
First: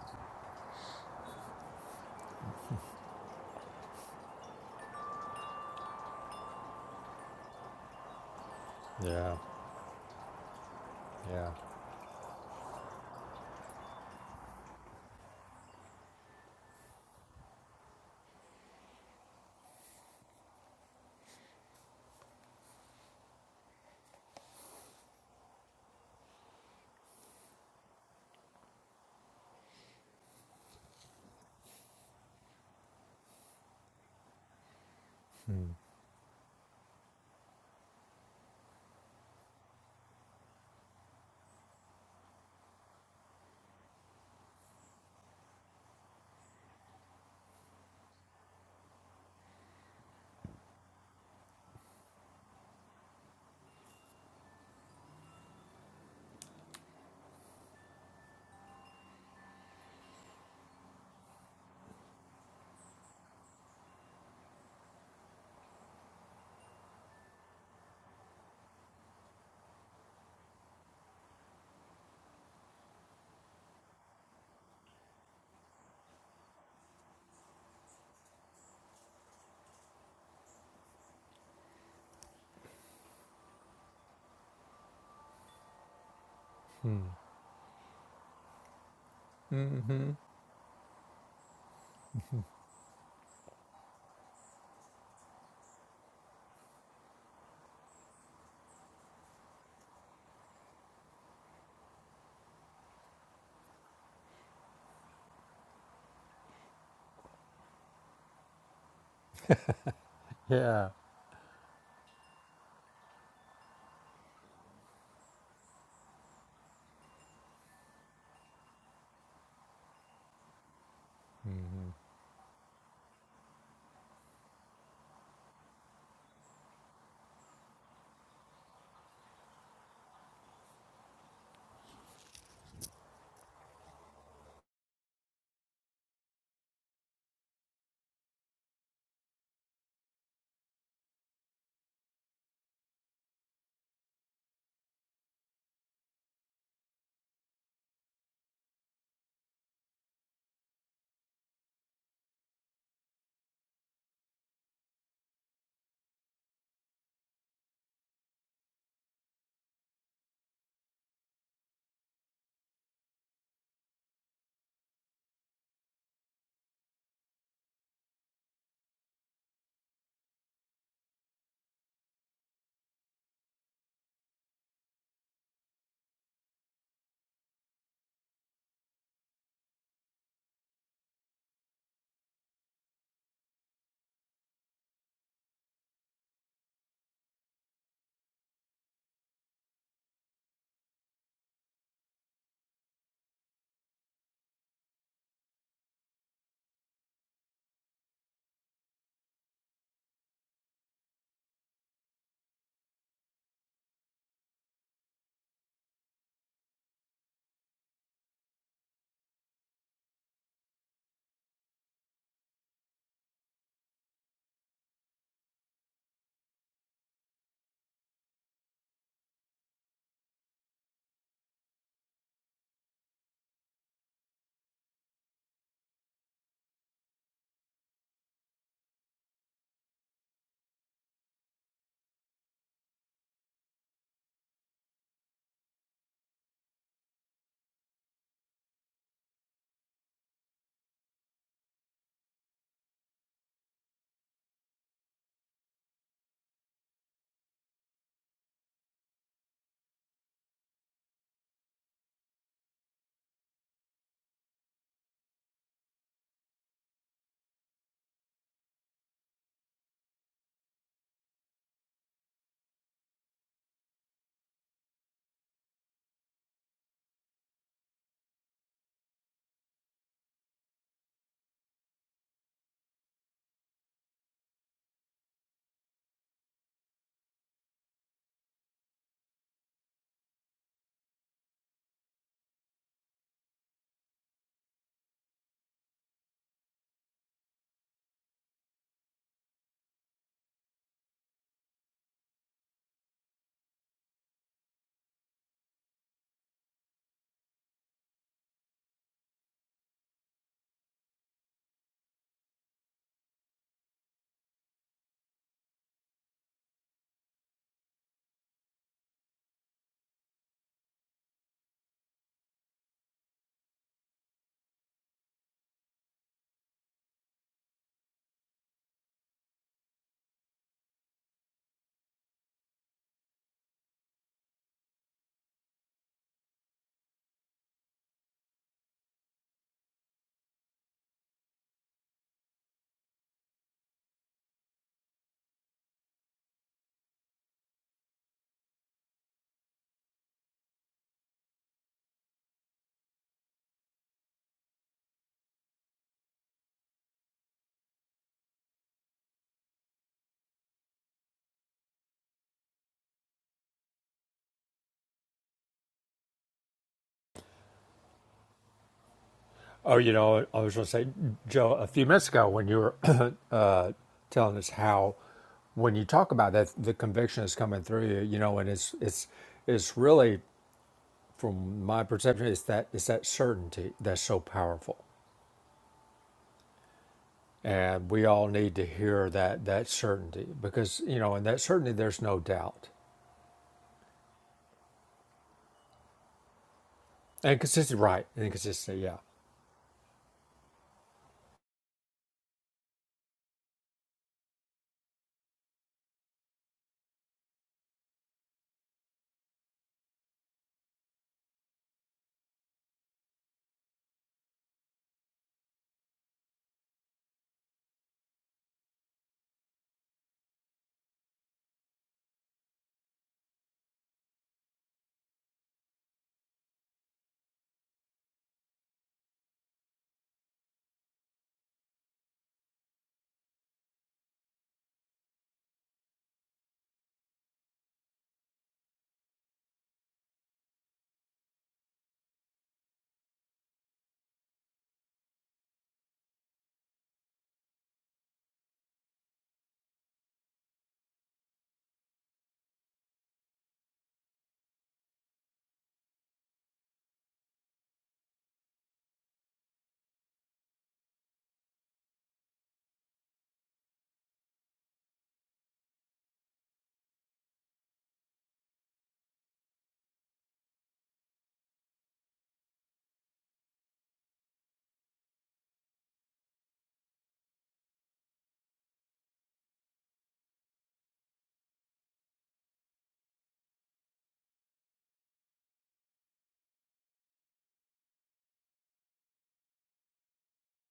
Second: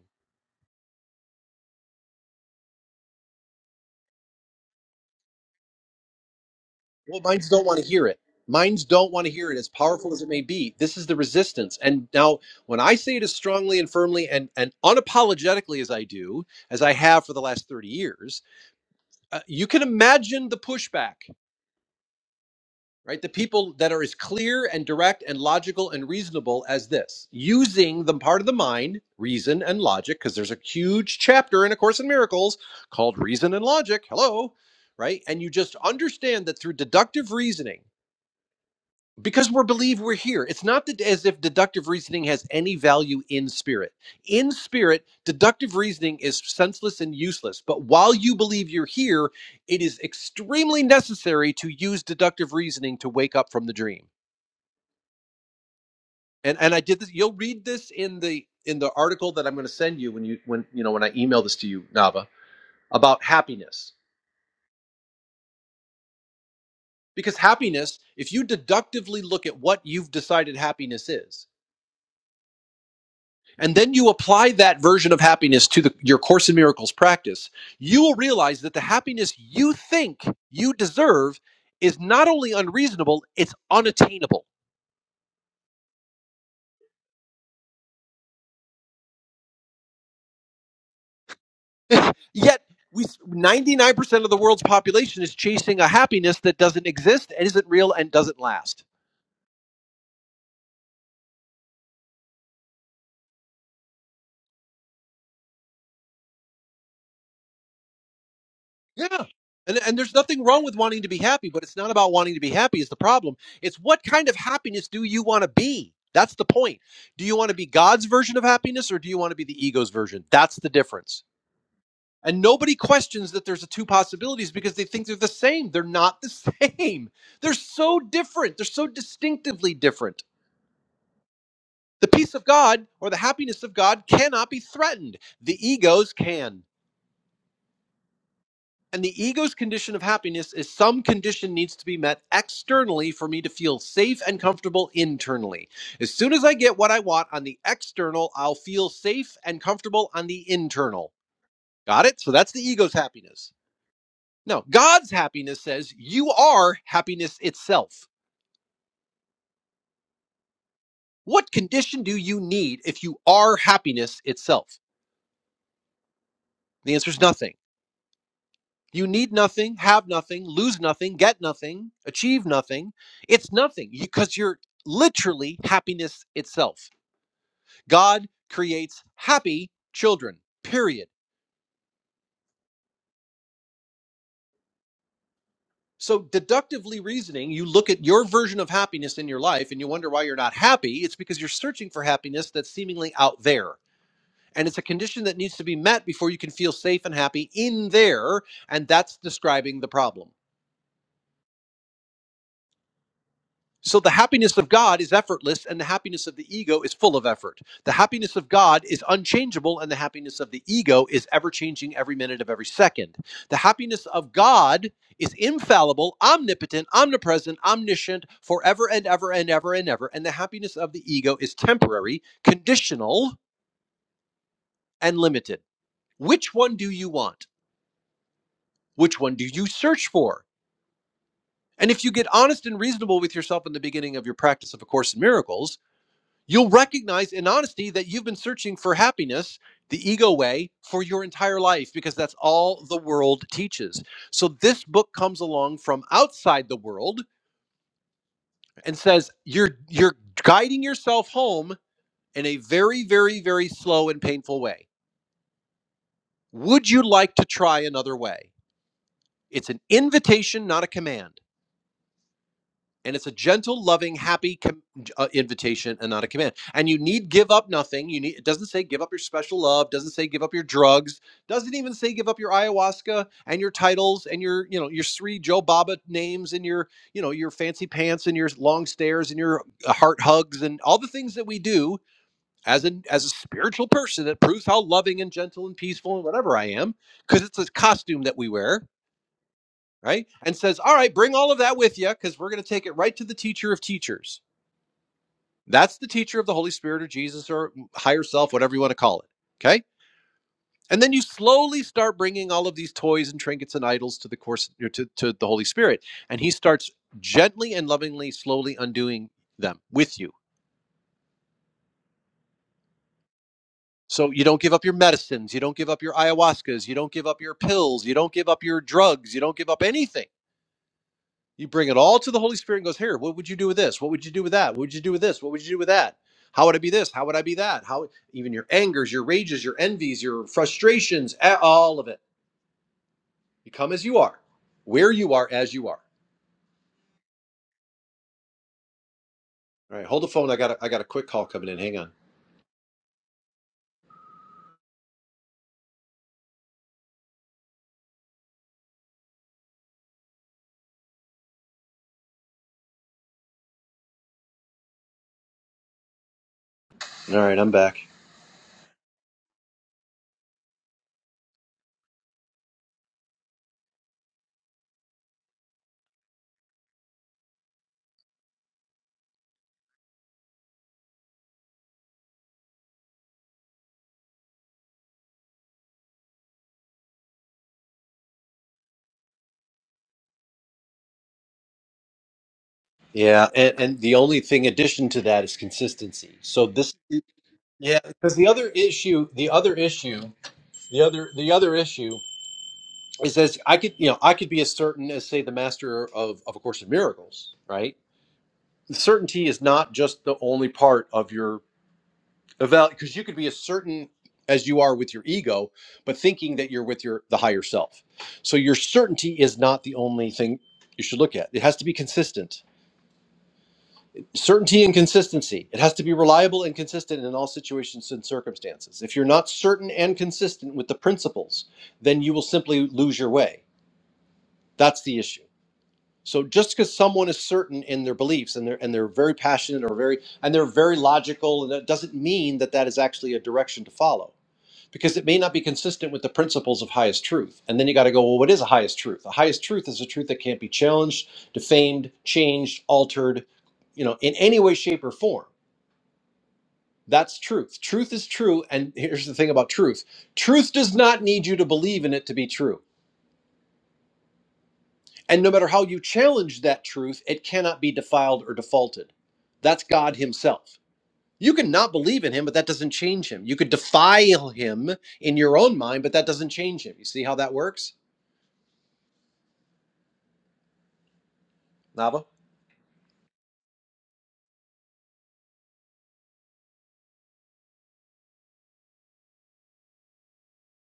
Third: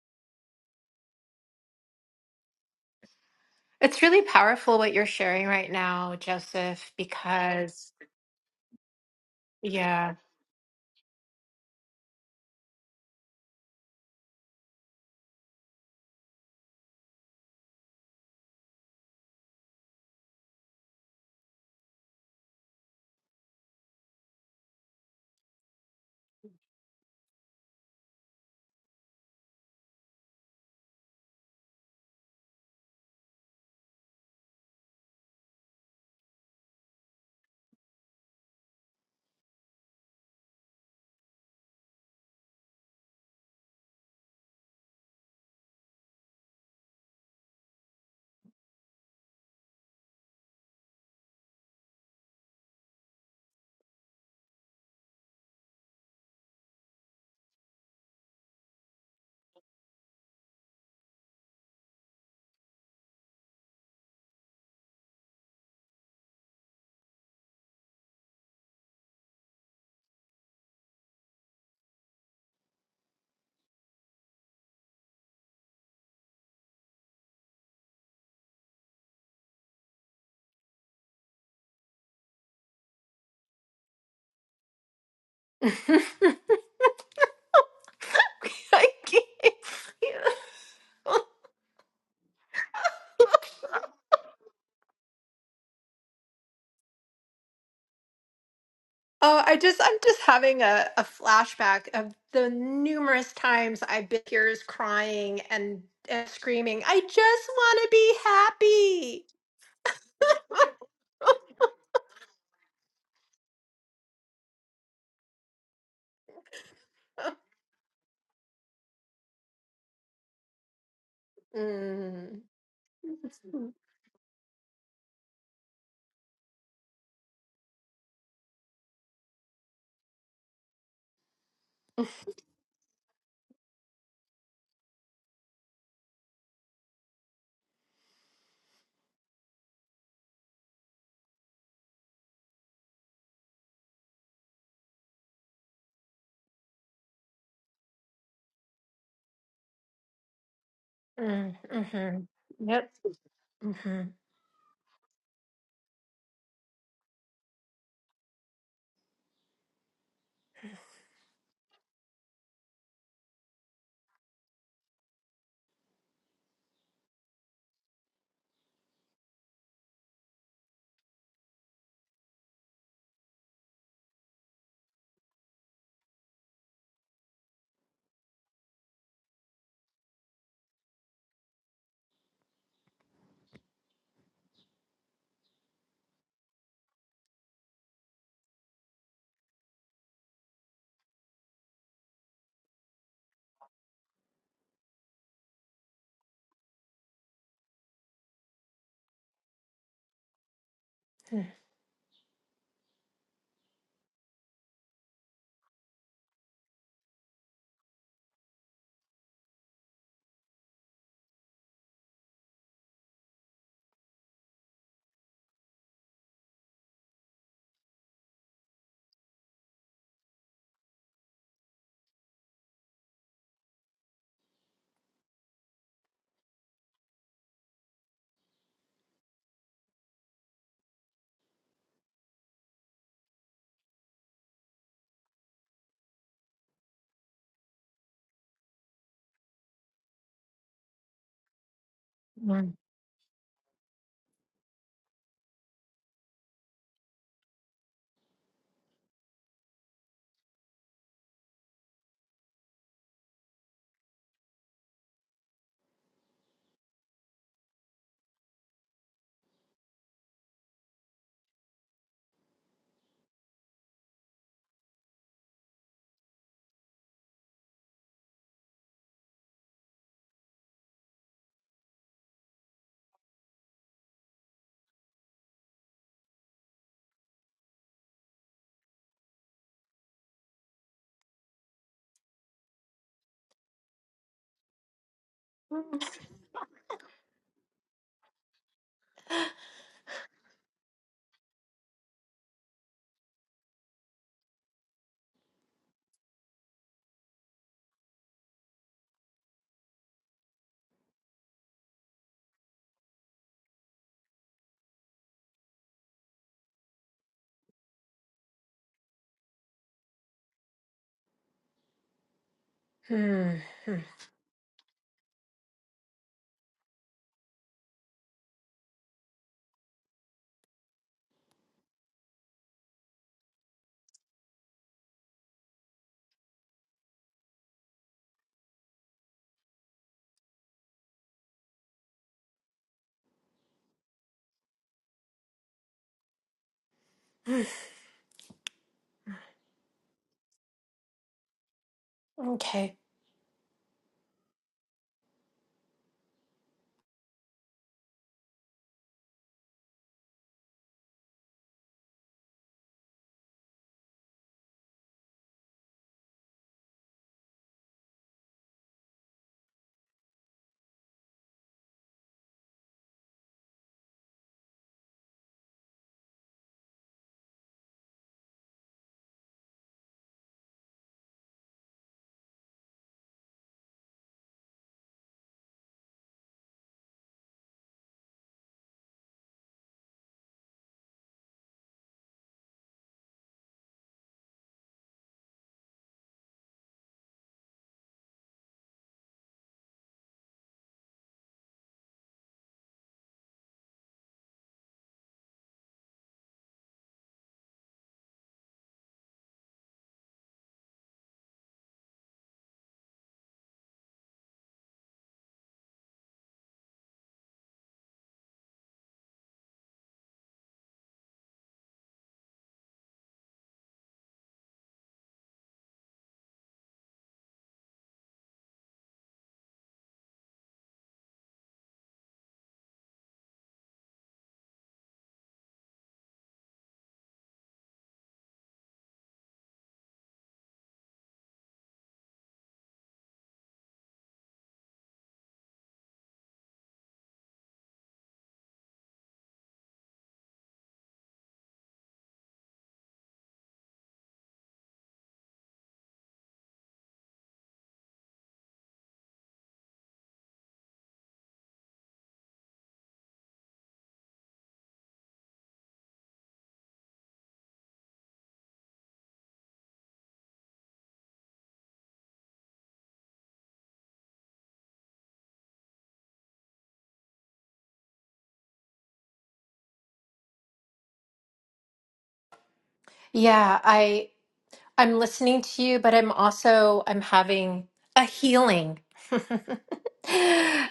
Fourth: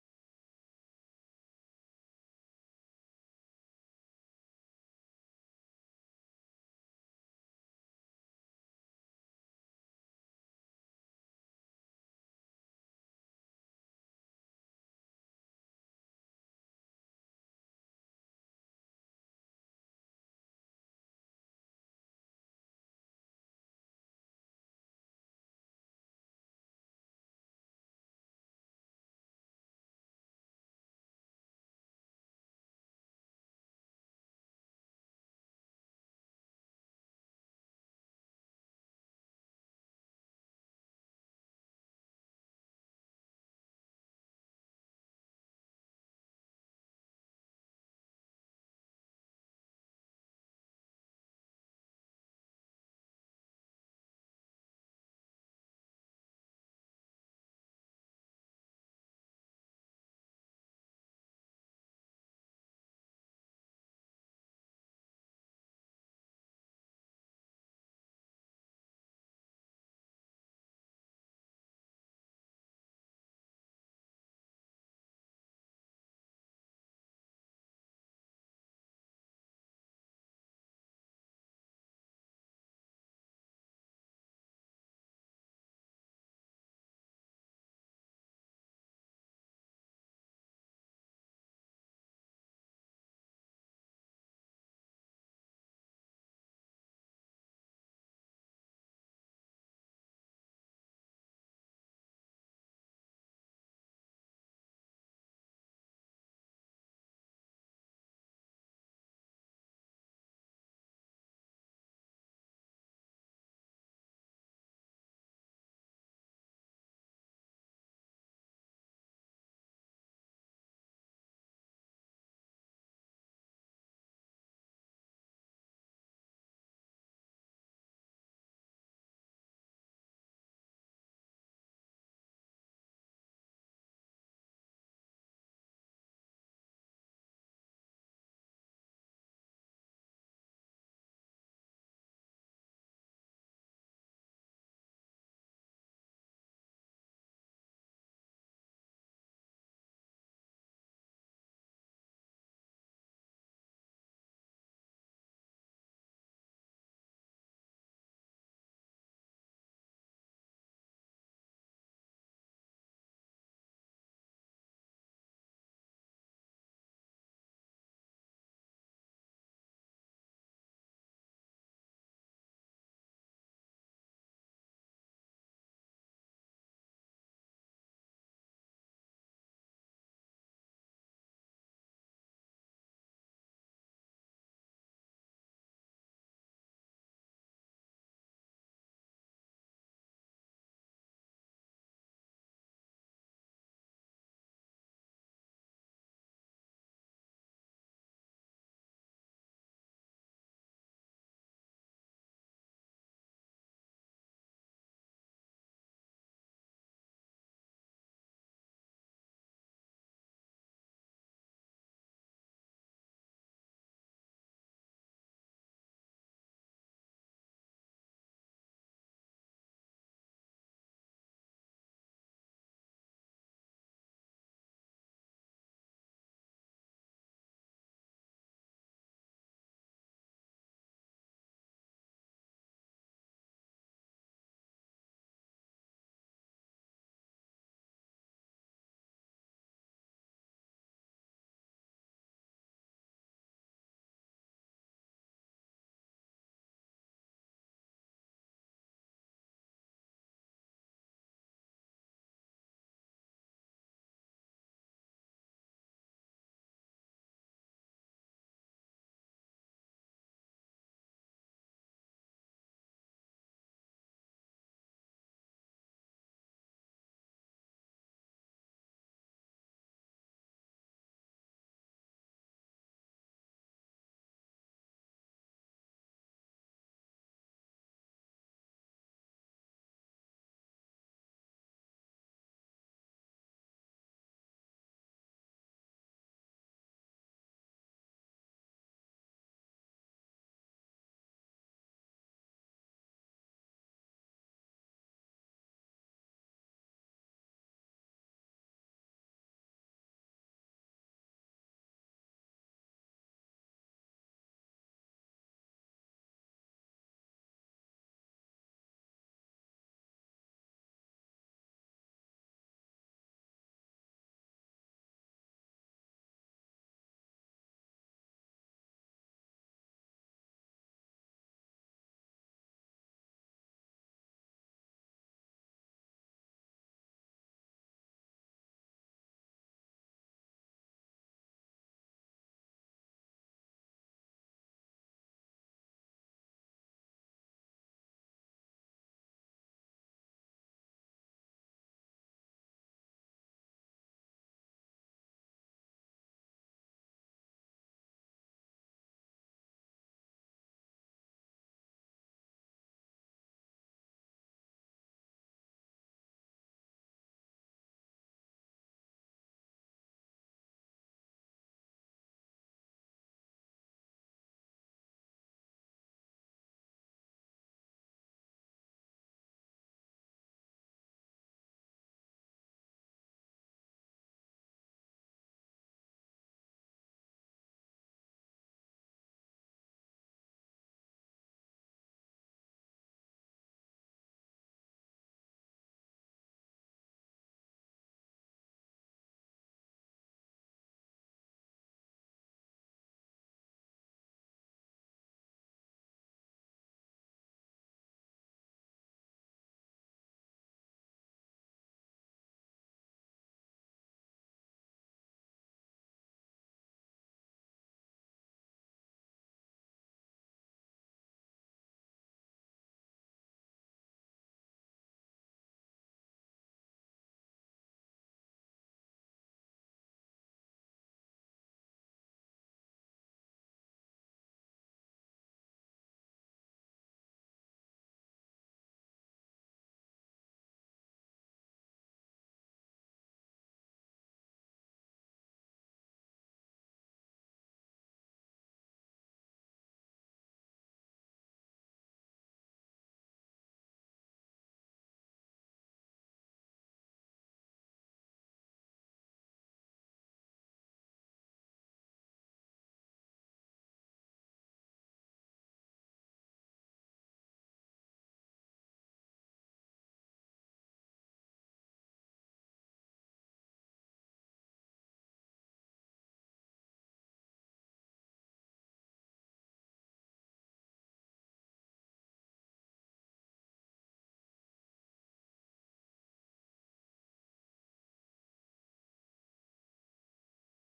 Speaker 3: It's really powerful what you're sharing right now, Joseph,
Speaker 4: well minds don't want to
Speaker 3: because
Speaker 4: hear it minds don't want to
Speaker 2: Yeah,
Speaker 4: hear it as powerful
Speaker 3: yeah.
Speaker 4: as it may be this is the
Speaker 2: yeah,
Speaker 4: resistance and now when i say it as strongly and firmly and and unapologetically as i do as i have for the last 30 years uh, you can imagine the pushback right? The people that are as clear and direct and logical and reasonable as this, using the part of the mind, reason and logic, because there's a huge chapter in A Course in Miracles called Reason and Logic. Hello, right? And you just understand that through deductive reasoning, because we believe we're here it's not that as if deductive reasoning has any value in spirit in spirit deductive reasoning is senseless and useless but while you believe you're here it is extremely necessary to use deductive reasoning to wake up from the dream and and i did this you'll read this in the in the article that i'm going to send you when you when you know when i email this to you nava about happiness because happiness if you deductively look at what you've decided happiness is and then you apply that version of happiness to the, your Course in Miracles practice, you will realize that the happiness you think you deserve is not only unreasonable, it's unattainable.
Speaker 3: I can't.
Speaker 4: Yet, we, 99% of the world's population is chasing a happiness that doesn't exist and isn't real and doesn't last.
Speaker 3: Oh, I just I'm just having a, a flashback of the numerous times I've been tears crying and, and screaming, I just want to be
Speaker 4: Yeah.
Speaker 3: happy.
Speaker 4: And, and there's nothing wrong with
Speaker 2: yeah.
Speaker 4: wanting to be happy, but it's not about wanting to be happy is the problem. It's what kind of happiness do you want to be? That's the point. Do you want to be God's version of happiness or do you want to be the ego's version? That's the difference.
Speaker 3: Mm.
Speaker 4: And nobody questions that there's the two possibilities because they think they're the same. They're not the same. They're so different. They're so distinctively different. The peace of God or the happiness of God cannot be threatened. The egos can. And the ego's condition of happiness is some condition needs to be met externally for me to feel safe and comfortable internally. As soon as I get what I want on the external, I'll feel safe and comfortable on the internal.
Speaker 3: Mm,
Speaker 4: Got it?
Speaker 3: mhm.
Speaker 4: So that's the
Speaker 3: Yep.
Speaker 4: ego's happiness.
Speaker 3: Mhm.
Speaker 4: No, God's happiness says you are happiness itself. What condition do you need if you are happiness itself? The answer is nothing. You need nothing, have nothing, lose nothing, get nothing, achieve nothing. It's nothing because you're literally happiness itself. God creates happy children, period. So, deductively reasoning, you look at your version of happiness in your life and you wonder why you're not happy. It's because you're searching for happiness that's seemingly out there. And it's a condition that needs to be met before you can feel safe and happy in there. And that's describing the problem.
Speaker 3: Mm,
Speaker 4: So the happiness of God is effortless, and the happiness of the ego is full of effort. The happiness of God is unchangeable, and the happiness of the ego is ever changing every minute of every second. The happiness of God is infallible, omnipotent, omnipresent, omniscient, forever and ever and ever and ever. And the happiness of the ego is temporary, conditional, and limited. Which one do you want? Which one do you search for? And if you get honest and reasonable with yourself in the beginning of your practice of A Course in Miracles, You'll recognize in honesty that you've been searching for happiness the ego way for your entire life because that's
Speaker 3: mm.
Speaker 4: all the world teaches. So this book comes along from outside the world and says you're you're guiding yourself home in a very very very slow and painful way. Would you like to try another way? It's an invitation, not a command. and it's a gentle loving happy com- uh, invitation and not a command and you need give up nothing you need it doesn't say give up your special love doesn't say give up your drugs doesn't even say give up your ayahuasca and your titles and your you know your three joe baba names and your you know your fancy pants and your long stares and your uh, heart hugs and all the things that we do as an as a spiritual person that proves how loving and gentle and peaceful and whatever i am because it's a costume that we wear right? And says, All right, bring all of that with you because we're going to take it right to the teacher of teachers. That's the teacher of the Holy Spirit or Jesus or higher self, whatever you want to call it. Okay. And then you slowly start bringing all of these toys and trinkets and idols to the course, to, to the Holy Spirit. And he starts gently and lovingly, slowly undoing them with you.
Speaker 3: Mm,
Speaker 4: So you don't give up your medicines. You don't give up your ayahuascas. You don't give up your pills. You don't give up your drugs. You don't give up anything You bring it all to the Holy Spirit and goes, Here, what would you do with this? What would you do with that? What would you do with this? What would you do with that? How would I be this? How would I be that? How even your angers, your rages, your envies, your frustrations, a- all of it. You come as you are, where you are as you are.
Speaker 3: mm.
Speaker 4: All right, hold the phone. I got a, I got a quick call coming in. Hang on.
Speaker 3: Okay.
Speaker 4: All right, I'm back.
Speaker 2: Oh, you know, I was going to say, Joe, a few minutes ago when you were uh, telling us how, when you talk about that, the conviction is coming through you, you know, and it's it's it's really, from my perception, it's that it's that certainty that's so powerful, and we all need to hear that that certainty because you know, in that certainty, there's no doubt
Speaker 4: Yeah, and, and the only thing addition to that is consistency. So this,
Speaker 2: and consistency,
Speaker 4: yeah,
Speaker 2: right?
Speaker 4: because the
Speaker 2: And
Speaker 4: other
Speaker 2: consistency, yeah.
Speaker 4: issue, the other issue, the other the other issue. It says I could, you know, I could be as certain as say the master of of a course in miracles, right? Certainty is not just the only part of your eval because you could be as certain as you are with your ego, but thinking that you're with your the higher self. So your certainty is not the only thing you should look at. It has to be consistent. Certainty and consistency. It has to be reliable and consistent in all situations and circumstances. If you're not certain and consistent with the principles, then you will simply lose your way. That's the issue So just because someone is certain in their beliefs and they're and they're very passionate or very and they're very logical, and that doesn't mean that that is actually a direction to follow, because it may not be consistent with the principles of highest truth. And then you got to go, well, what is a highest truth? A highest truth is a truth that can't be challenged, defamed, changed, altered, you know, in any way, shape, or form. That's truth. Truth is true. And here's the thing about truth: truth does not need you to believe in it to be true. And no matter how you challenge that truth, it cannot be defiled or defaulted. That's God Himself. You can not believe in Him, but that doesn't change Him. You could defile Him in your own mind, but that doesn't change Him. You see how that works, Nava?
Speaker 3: Yeah, I I'm listening to you, but I'm also I'm having a healing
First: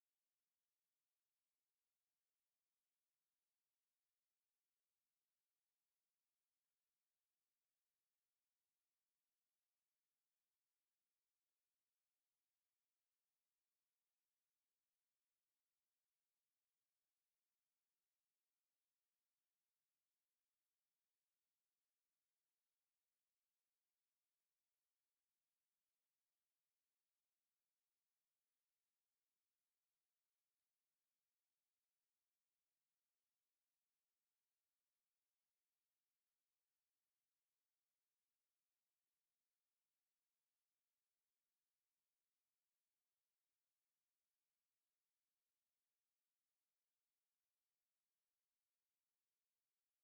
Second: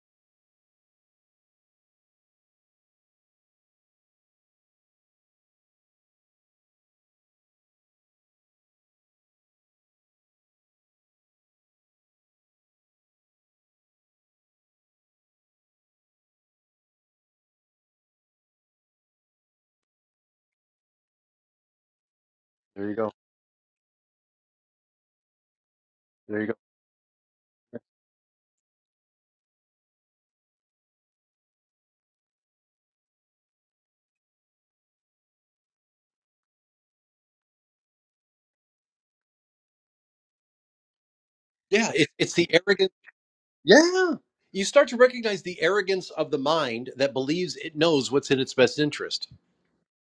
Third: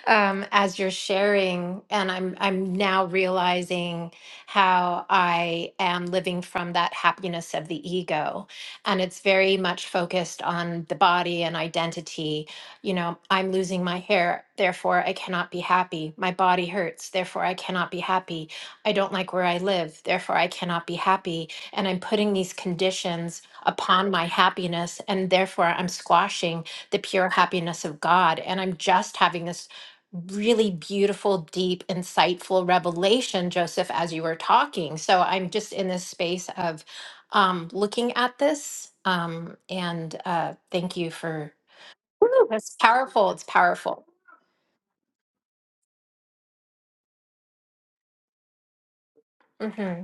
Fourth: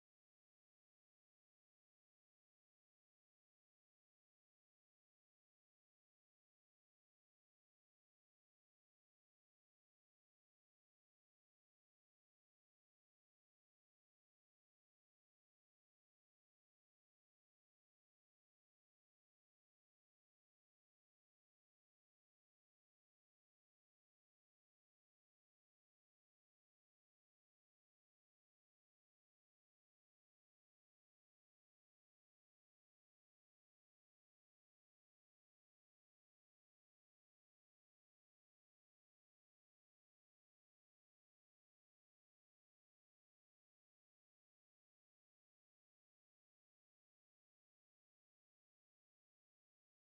Speaker 3: um, as you're sharing, and I'm I'm now realizing how I am living from that happiness of the ego, and it's very much focused on the body and identity. You know, I'm losing my hair, therefore I cannot be happy. My body hurts, therefore I cannot be happy. I don't like where I live, therefore I cannot be happy. And I'm putting these
Speaker 4: There you go.
Speaker 3: conditions upon my happiness, and therefore I'm
Speaker 4: There you go.
Speaker 3: squashing the pure happiness of God. And I'm just having this really beautiful, deep, insightful revelation, Joseph, as you were talking. So I'm just in this space of um, looking at this. Um, and uh, thank you for
Speaker 4: Yeah, it, it's
Speaker 3: Woo,
Speaker 4: the
Speaker 3: that's
Speaker 4: arrogance.
Speaker 3: powerful. It's powerful.
Speaker 4: Yeah. You start to recognize the arrogance of the mind that believes it knows what's in its best interest.
Speaker 3: hmm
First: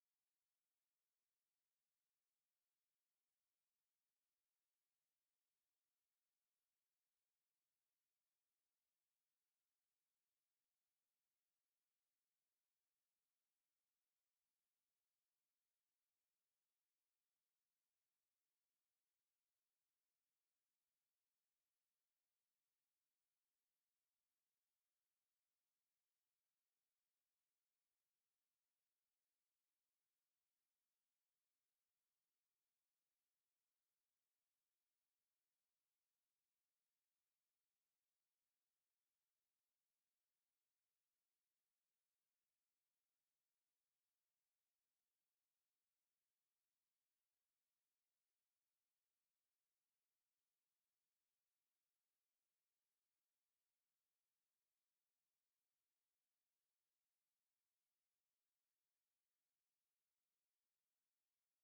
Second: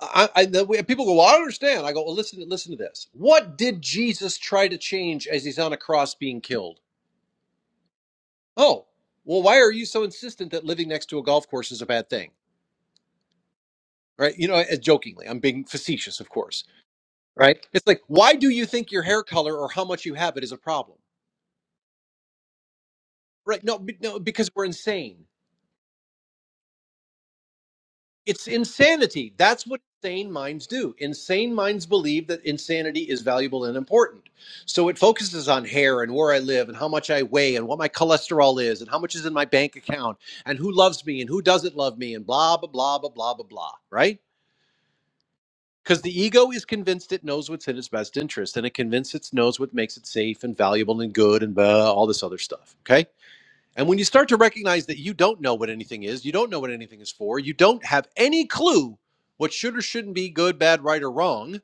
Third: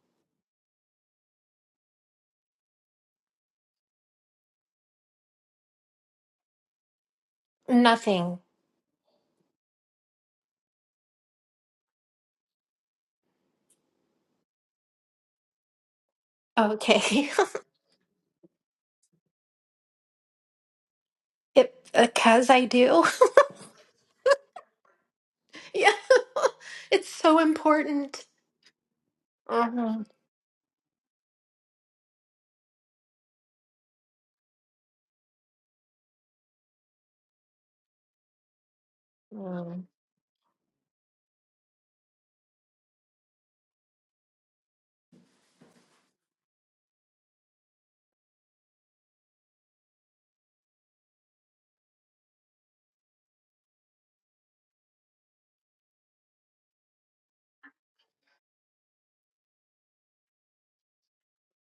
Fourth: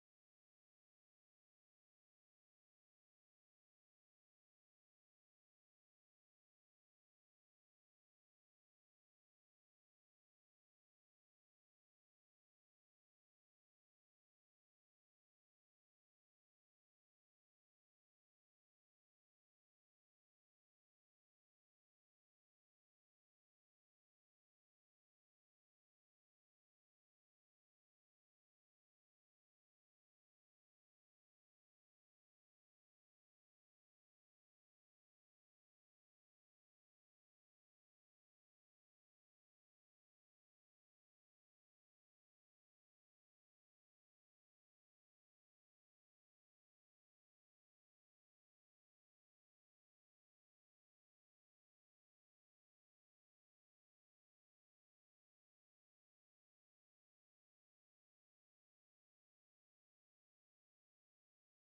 Speaker 4: I, I, the way, people go, well, I don't understand. I go, well, listen, listen to this. What did Jesus try to change as he's on a cross being killed?
Speaker 3: Nothing.
Speaker 4: Oh, well, why are you so insistent that living next to a golf course is a bad thing? Right? You know, uh, jokingly, I'm being facetious, of course.
Speaker 3: Okay.
Speaker 4: Right? It's like, why do you think your hair color or how much you have it is a problem?
Speaker 3: it, because I do.
Speaker 4: Right? No, be- no, because we're insane.
Speaker 3: yeah. it's so important.
Speaker 4: It's insanity. That's what
Speaker 3: Mhm.
Speaker 4: insane minds do. Insane minds believe that insanity is valuable and important. So it focuses on hair and where I live and how much I weigh and what my cholesterol is and how much is in my bank account and who loves me and who doesn't love me and blah, blah, blah, blah, blah, blah, blah. Right? Because the ego is convinced it knows what's in its best interest, and it convinced it knows what makes it safe and valuable and good and blah, all this other stuff. Okay. And when you start to recognize that you don't know what anything is, you don't know what anything is for, you don't have any clue what should or shouldn't be good, bad, right, or wrong,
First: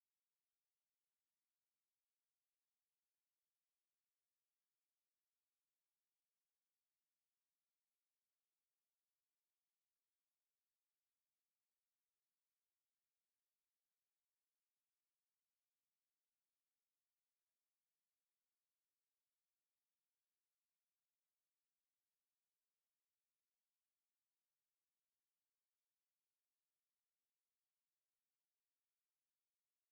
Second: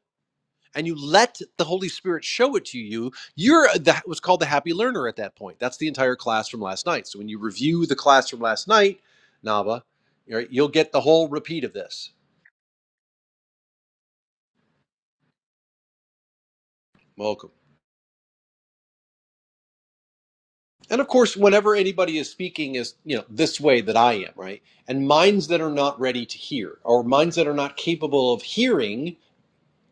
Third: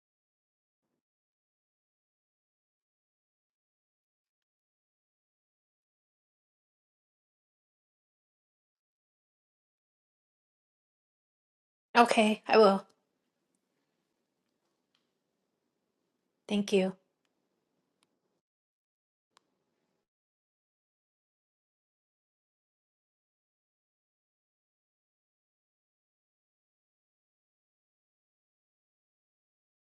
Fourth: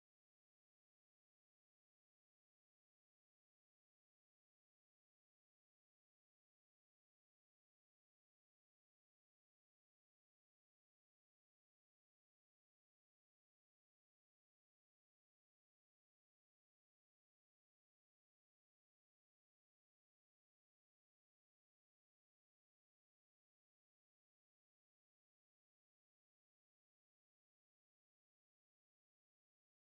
Speaker 4: and you let the Holy Spirit show it to you, you're that was called the happy learner at that point. That's the entire class from last night. So when you review the class from last night, Nava, you're- right, you'll get the whole repeat of this.
Speaker 3: Okay, I will. Thank you.
Speaker 4: Welcome. And of course, whenever anybody is speaking is, you know, this way that I am, right? And minds that are not ready to hear or minds that are not capable of hearing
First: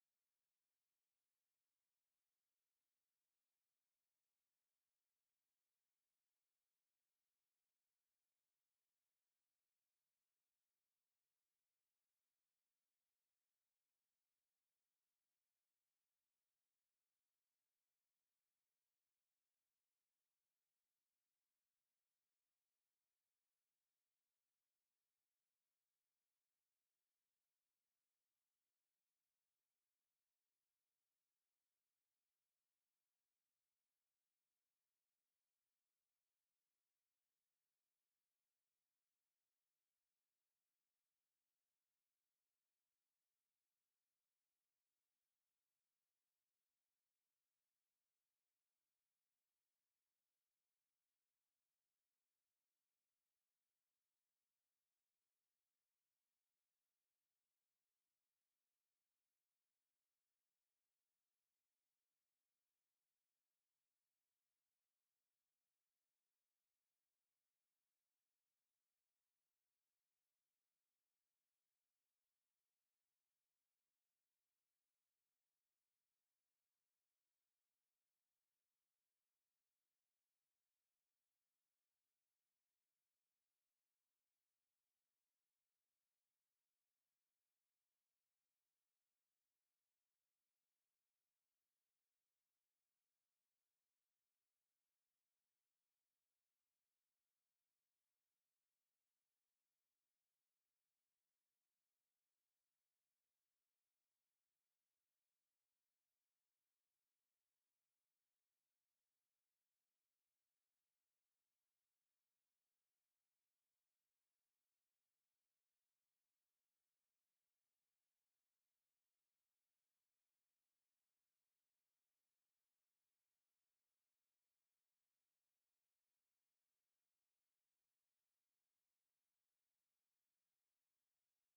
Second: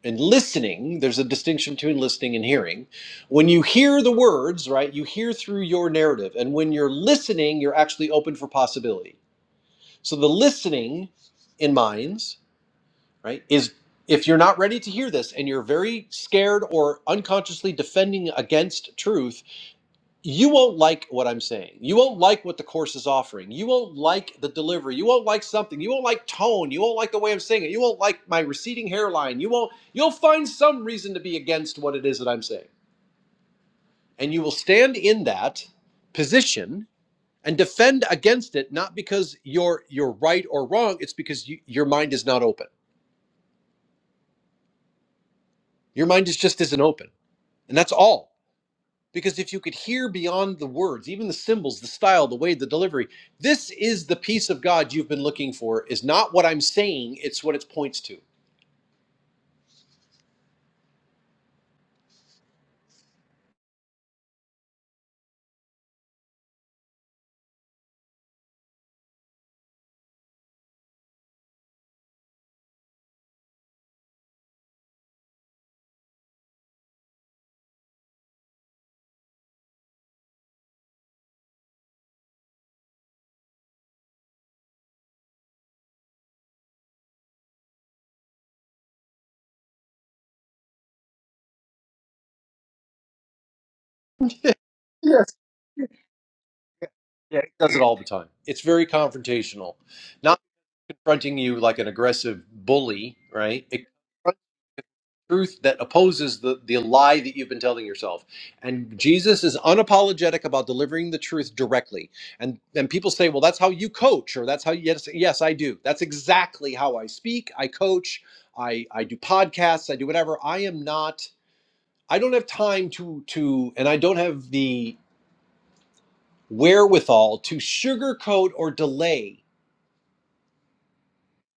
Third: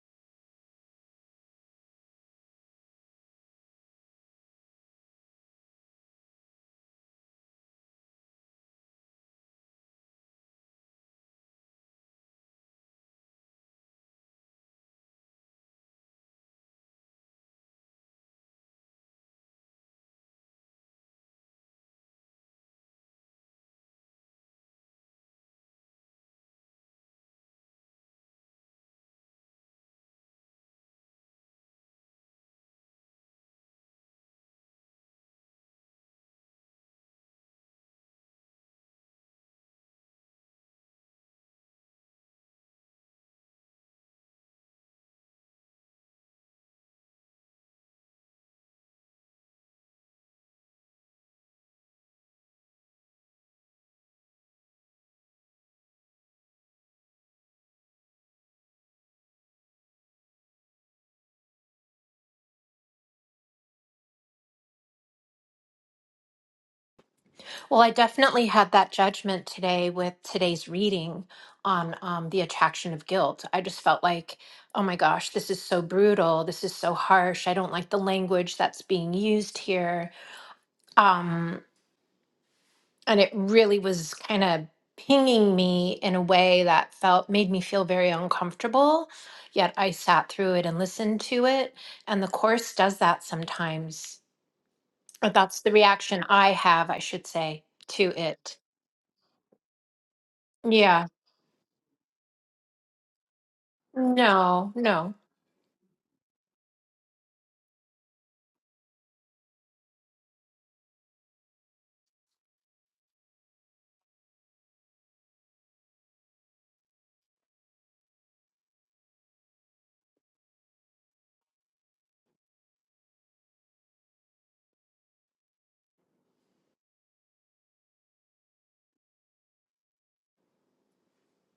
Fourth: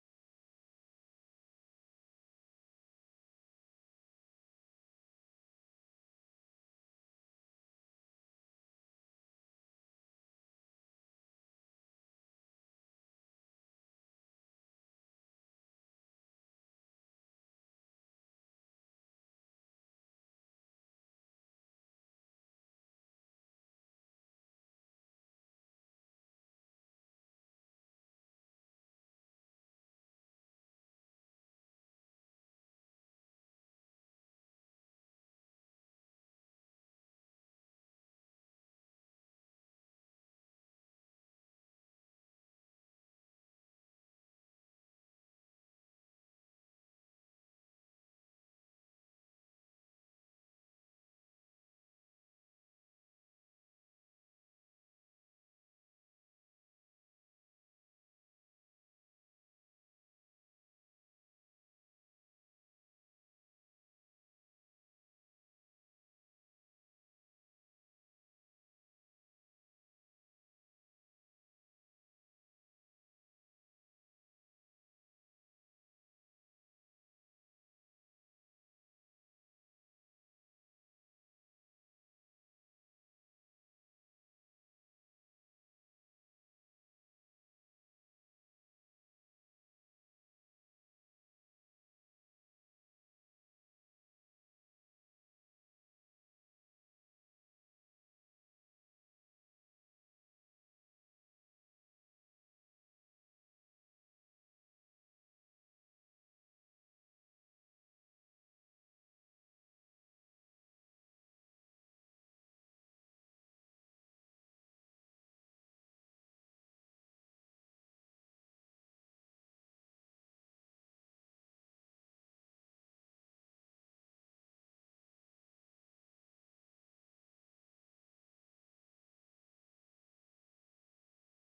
Speaker 4: and listening, there's a distinction between listening and hearing. When you hear the words, right, you hear through your narrative. And when you're listening, you're actually open for possibility. So the listening in minds, right, is if you're not ready to hear this and you're very scared or unconsciously defending against truth, you won't like what I'm saying. You won't like what the course is offering. You won't like the delivery. You won't like something. You won't like tone. You won't like the way I'm saying it. You won't like my receding hairline. You won't you'll find some reason to be against what it is that I'm saying. And you will stand in that position and defend against it not because you're you're right or wrong, it's because you, your mind is not open. Your mind is just isn't open. And that's all Because if you could hear beyond the words, even the symbols, the style, the way, the delivery, this is the peace of God you've been looking for, is not what I'm saying, it's what it points to.
Speaker 3: Well, I definitely had that judgment today with today's reading on um, the attraction of guilt. I just felt like, oh my gosh, this is so brutal. This is so harsh. I don't like the language that's being used here. Um, and it really was kind of pinging me in a way that felt made me feel very uncomfortable. Yet I sat through it and listened to it. And the course does that sometimes.
Speaker 4: Yes.
Speaker 3: But that's the reaction I have, I should
Speaker 4: Yeah, he
Speaker 3: say,
Speaker 4: does it all
Speaker 3: to
Speaker 4: the time.
Speaker 3: it.
Speaker 4: It's very confrontational, not
Speaker 3: Yeah.
Speaker 4: confronting you like an aggressive bully, right? It
Speaker 3: No, no.
Speaker 4: truth that opposes the, the lie that you've been telling yourself. And Jesus is unapologetic about delivering the truth directly. And and people say, well, that's how you coach, or that's how yes, yes, I do. That's exactly how I speak. I coach, I, I do podcasts, I do whatever. I am not, I don't have time to to and I don't have the wherewithal to sugarcoat or delay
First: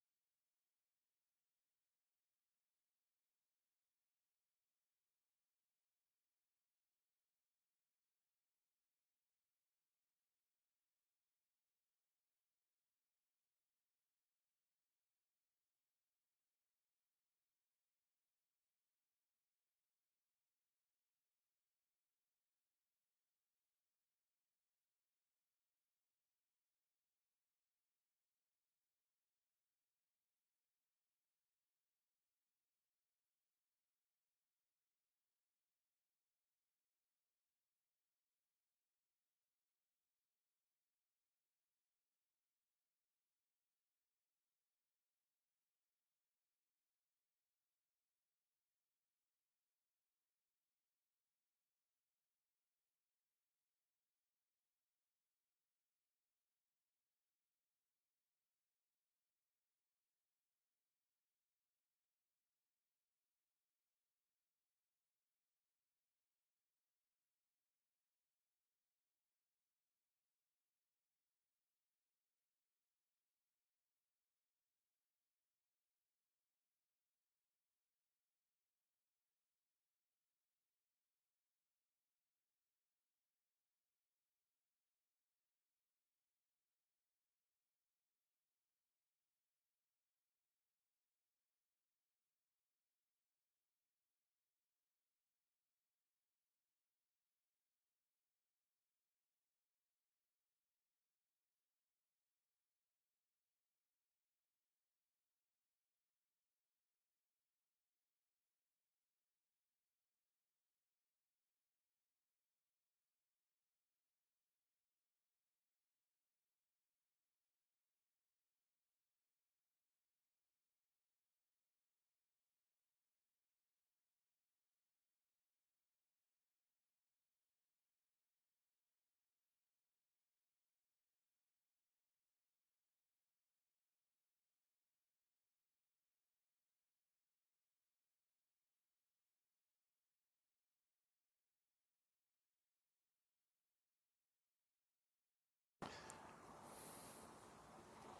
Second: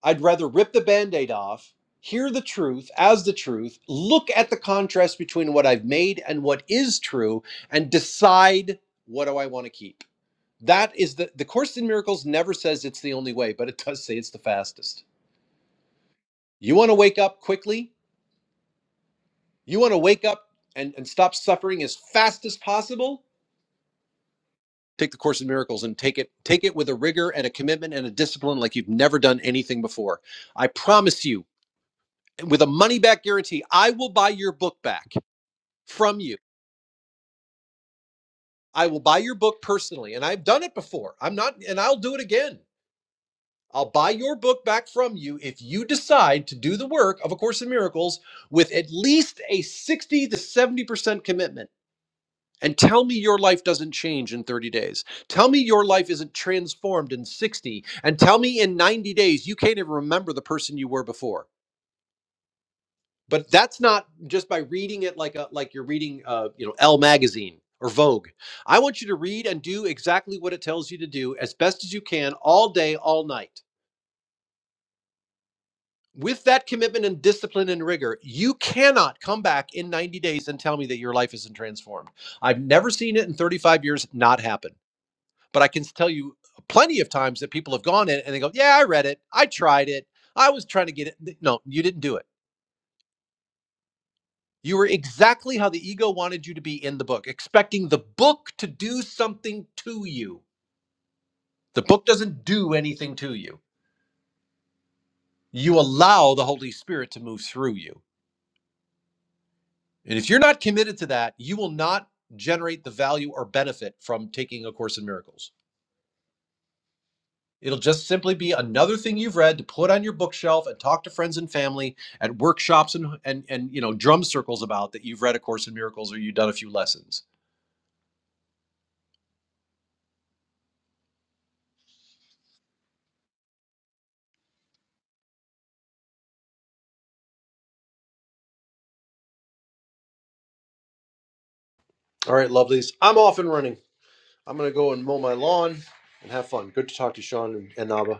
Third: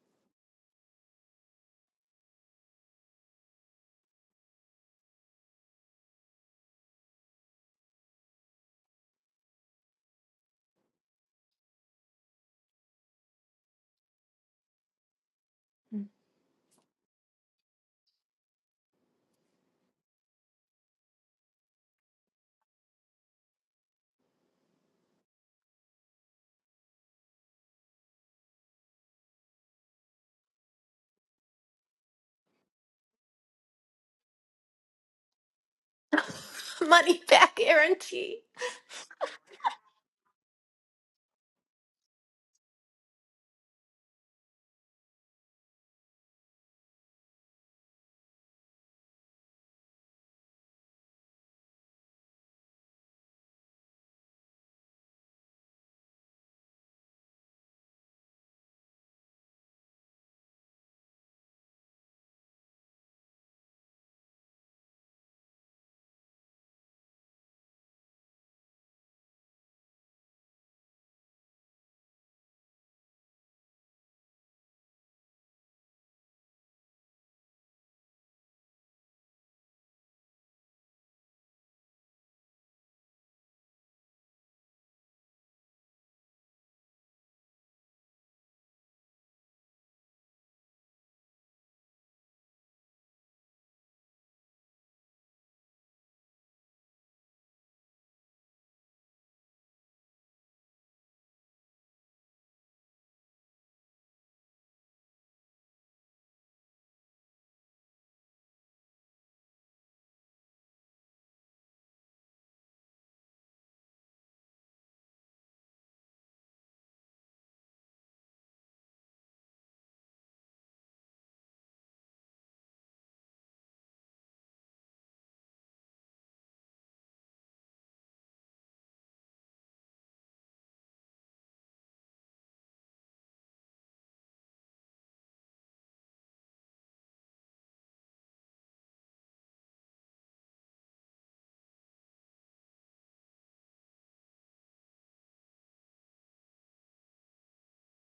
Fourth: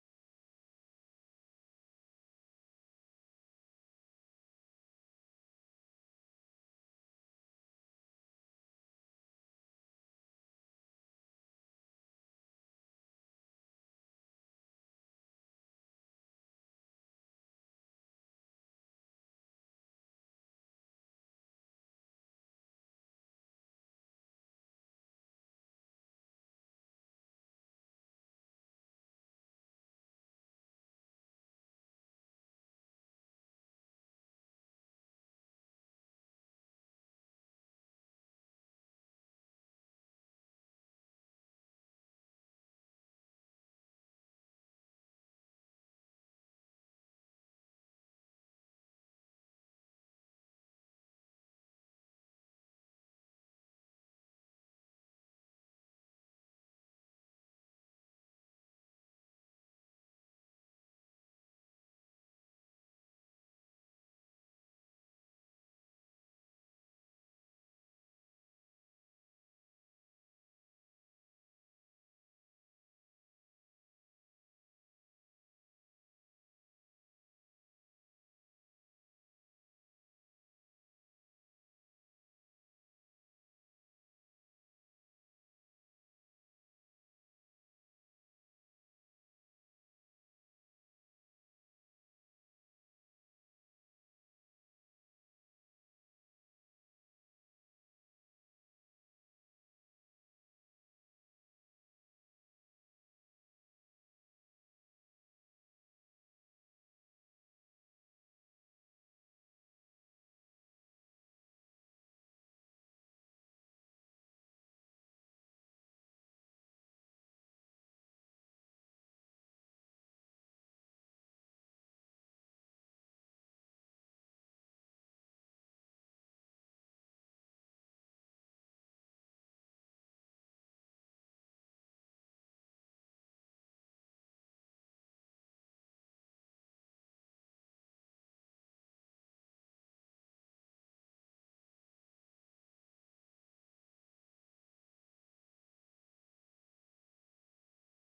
Speaker 4: I'd rather rip the band aid off, hear the truth as the truth, look at the contrast between what I've made and what is true, and decide what do I want to keep. That is the, the Course in Miracles never says it's the only way, but it does say it's the fastest. You want to wake up quickly? You want to wake up and, and stop suffering as fast as possible? Take the Course in Miracles and take it take it with a rigor and a commitment and a discipline like you've never done anything before. I promise you with a money back guarantee. I will buy your book back from you.
Speaker 3: Money back guarantee.
Speaker 4: I will buy your book personally. And I've done it before. I'm not, and I'll do it again. I'll buy your book back from you if you decide to do the work of A Course in Miracles with at least a 60 to 70% commitment. And tell me your life doesn't change in 30 days. Tell me your life isn't transformed in 60. And tell me in 90 days you can't even remember the person you were before. but that's not just by reading it like a like you're reading uh you know L magazine or Vogue. I want you to read and do exactly what it tells you to do as best as you can all day all night. With that commitment and discipline and rigor, you cannot come back in 90 days and tell me that your life isn't transformed. I've never seen it in 35 years not happen. But I can tell you plenty of times that people have gone in and they go, "Yeah, I read it. I tried it. I was trying to get it." No, you didn't do it You were exactly how the ego wanted you to be in the book, expecting the book to do something to you. The book doesn't do anything to you. You allow the Holy Spirit to move through you. And if you're not committed to that, you will not generate the value or benefit from taking A Course in Miracles. It'll just simply be another thing you've read to put on your bookshelf and talk to friends and family at workshops and, and, and you know drum circles about that you've read A Course in Miracles or you've done a few lessons. All right, lovelies, I'm off and running. I'm gonna go and mow my lawn and have fun. Good to talk to you, Sean and, and Nava.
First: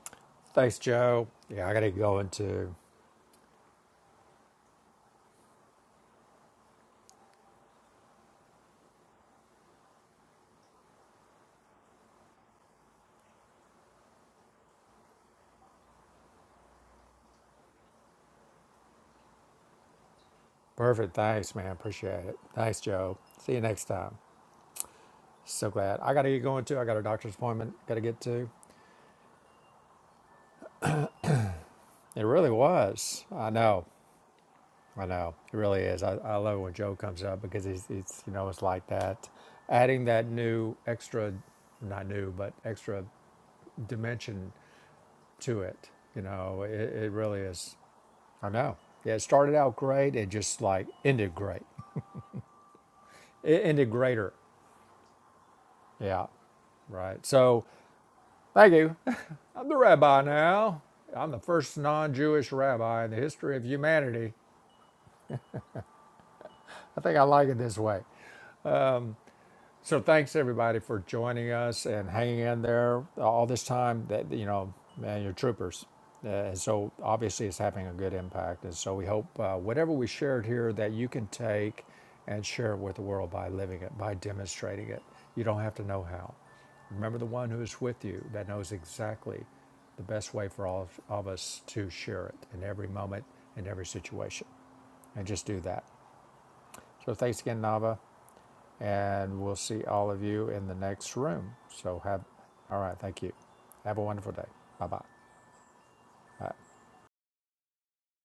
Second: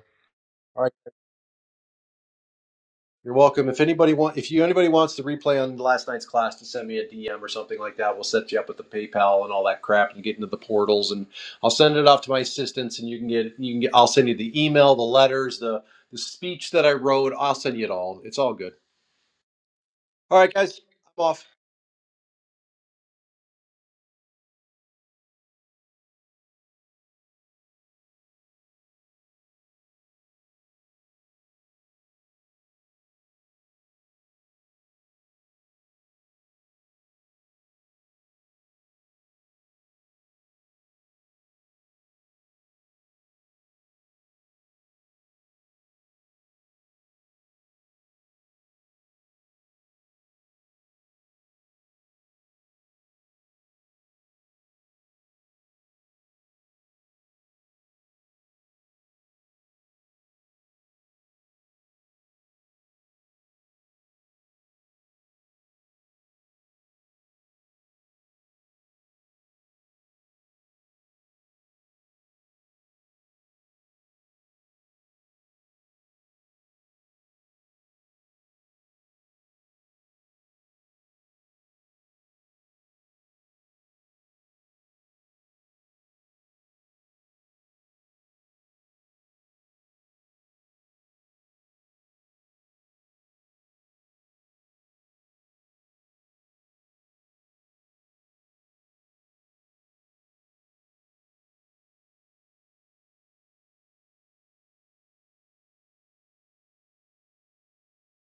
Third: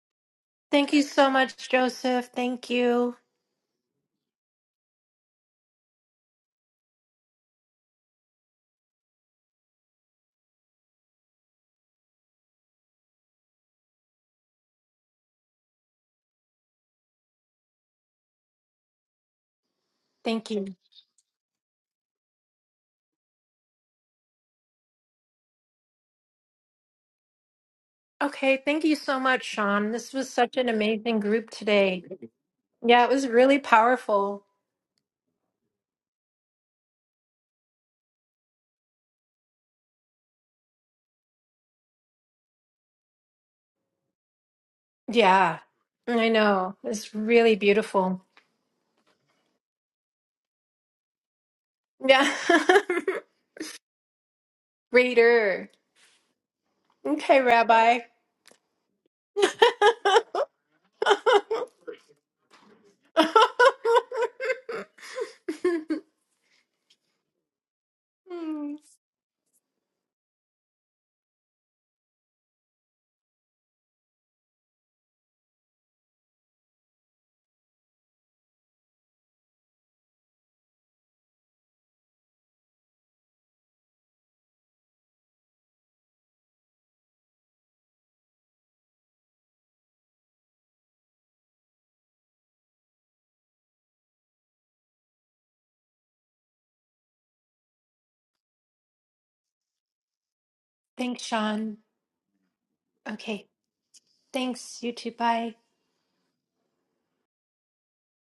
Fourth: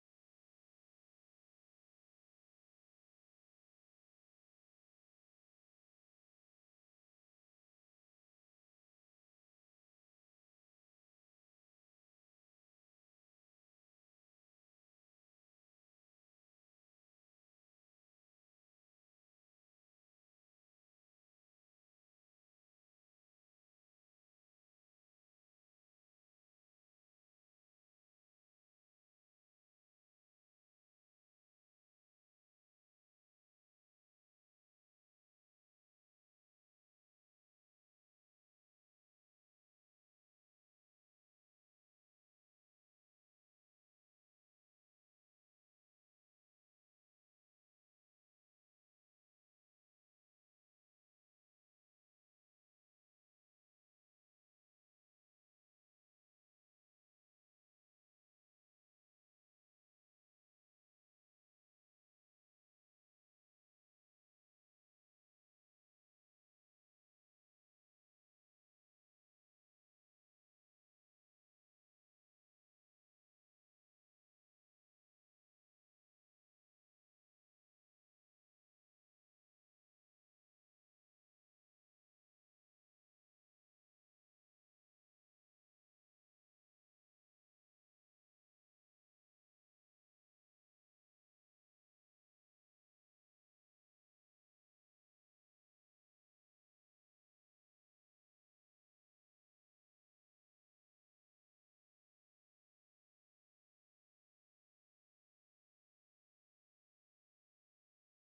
Speaker 2: Thanks,
Speaker 4: All right,
Speaker 3: Thank you
Speaker 2: Joe.
Speaker 3: so
Speaker 2: Yeah,
Speaker 3: much,
Speaker 2: I got to go
Speaker 3: Joseph. Thank
Speaker 2: into
Speaker 3: you.
Speaker 4: you're welcome. If anybody want, if you anybody wants the replay on last night's class, to send me a DM or something like that. We'll set you up with the PayPal and all that crap, and get into the portals. And I'll send it off to my assistants, and you can get you can get. I'll send you the email, the letters, the the speech that I wrote. I'll send you it all. It's all good. All
Speaker 3: Thank
Speaker 4: right,
Speaker 3: you.
Speaker 4: guys,
Speaker 2: perfect.
Speaker 4: I'm off.
Speaker 2: Thanks, man. Appreciate it. Thanks, Joe. See you next time. So glad. I got to get going too. I got a doctor's appointment. Got to get to.
Speaker 3: Okay. Thank you so much, Sean. This was such an amazing group today.
Speaker 2: It really
Speaker 3: Yeah, it
Speaker 2: was.
Speaker 3: was
Speaker 2: I
Speaker 3: really
Speaker 2: know.
Speaker 3: powerful.
Speaker 2: I know. It really is. I, I love when Joe comes up because he's, he's, you know, it's like that. Adding that new extra, not new, but extra dimension
Speaker 3: Yeah.
Speaker 2: to it. You
Speaker 3: I
Speaker 2: know, it,
Speaker 3: know.
Speaker 2: it
Speaker 3: It's
Speaker 2: really
Speaker 3: really
Speaker 2: is.
Speaker 3: beautiful.
Speaker 2: I know. Yeah, it started out great. It just like ended great.
Speaker 3: Yeah.
Speaker 2: It ended greater.
Speaker 3: Reader.
Speaker 2: Yeah. Right.
Speaker 3: Okay,
Speaker 2: So
Speaker 3: Rabbi.
Speaker 2: thank you. I'm the rabbi now. I'm the first non Jewish rabbi in the history of humanity. I think I like it this way.
Speaker 3: Hmm.
Speaker 2: So thanks everybody for joining us and hanging in there all this time. That you know, man, you're troopers. Uh, and so obviously it's having a good impact. And so we hope uh, whatever we shared here that you can take and share it with the world by living it, by demonstrating it. You don't have to know how. Remember the one who is with you that knows exactly the best way for all of of us to share it in every moment, in every situation. And just do that. So thanks again, Nava and we'll see all of you in the next
Speaker 3: Thanks,
Speaker 2: room.
Speaker 3: Sean.
Speaker 2: So have, all right, thank you.
Speaker 3: Okay.
Speaker 2: Have a wonderful day.
Speaker 3: Thanks, you
Speaker 2: Bye-bye.
Speaker 3: too. Bye.
Speaker 2: Bye.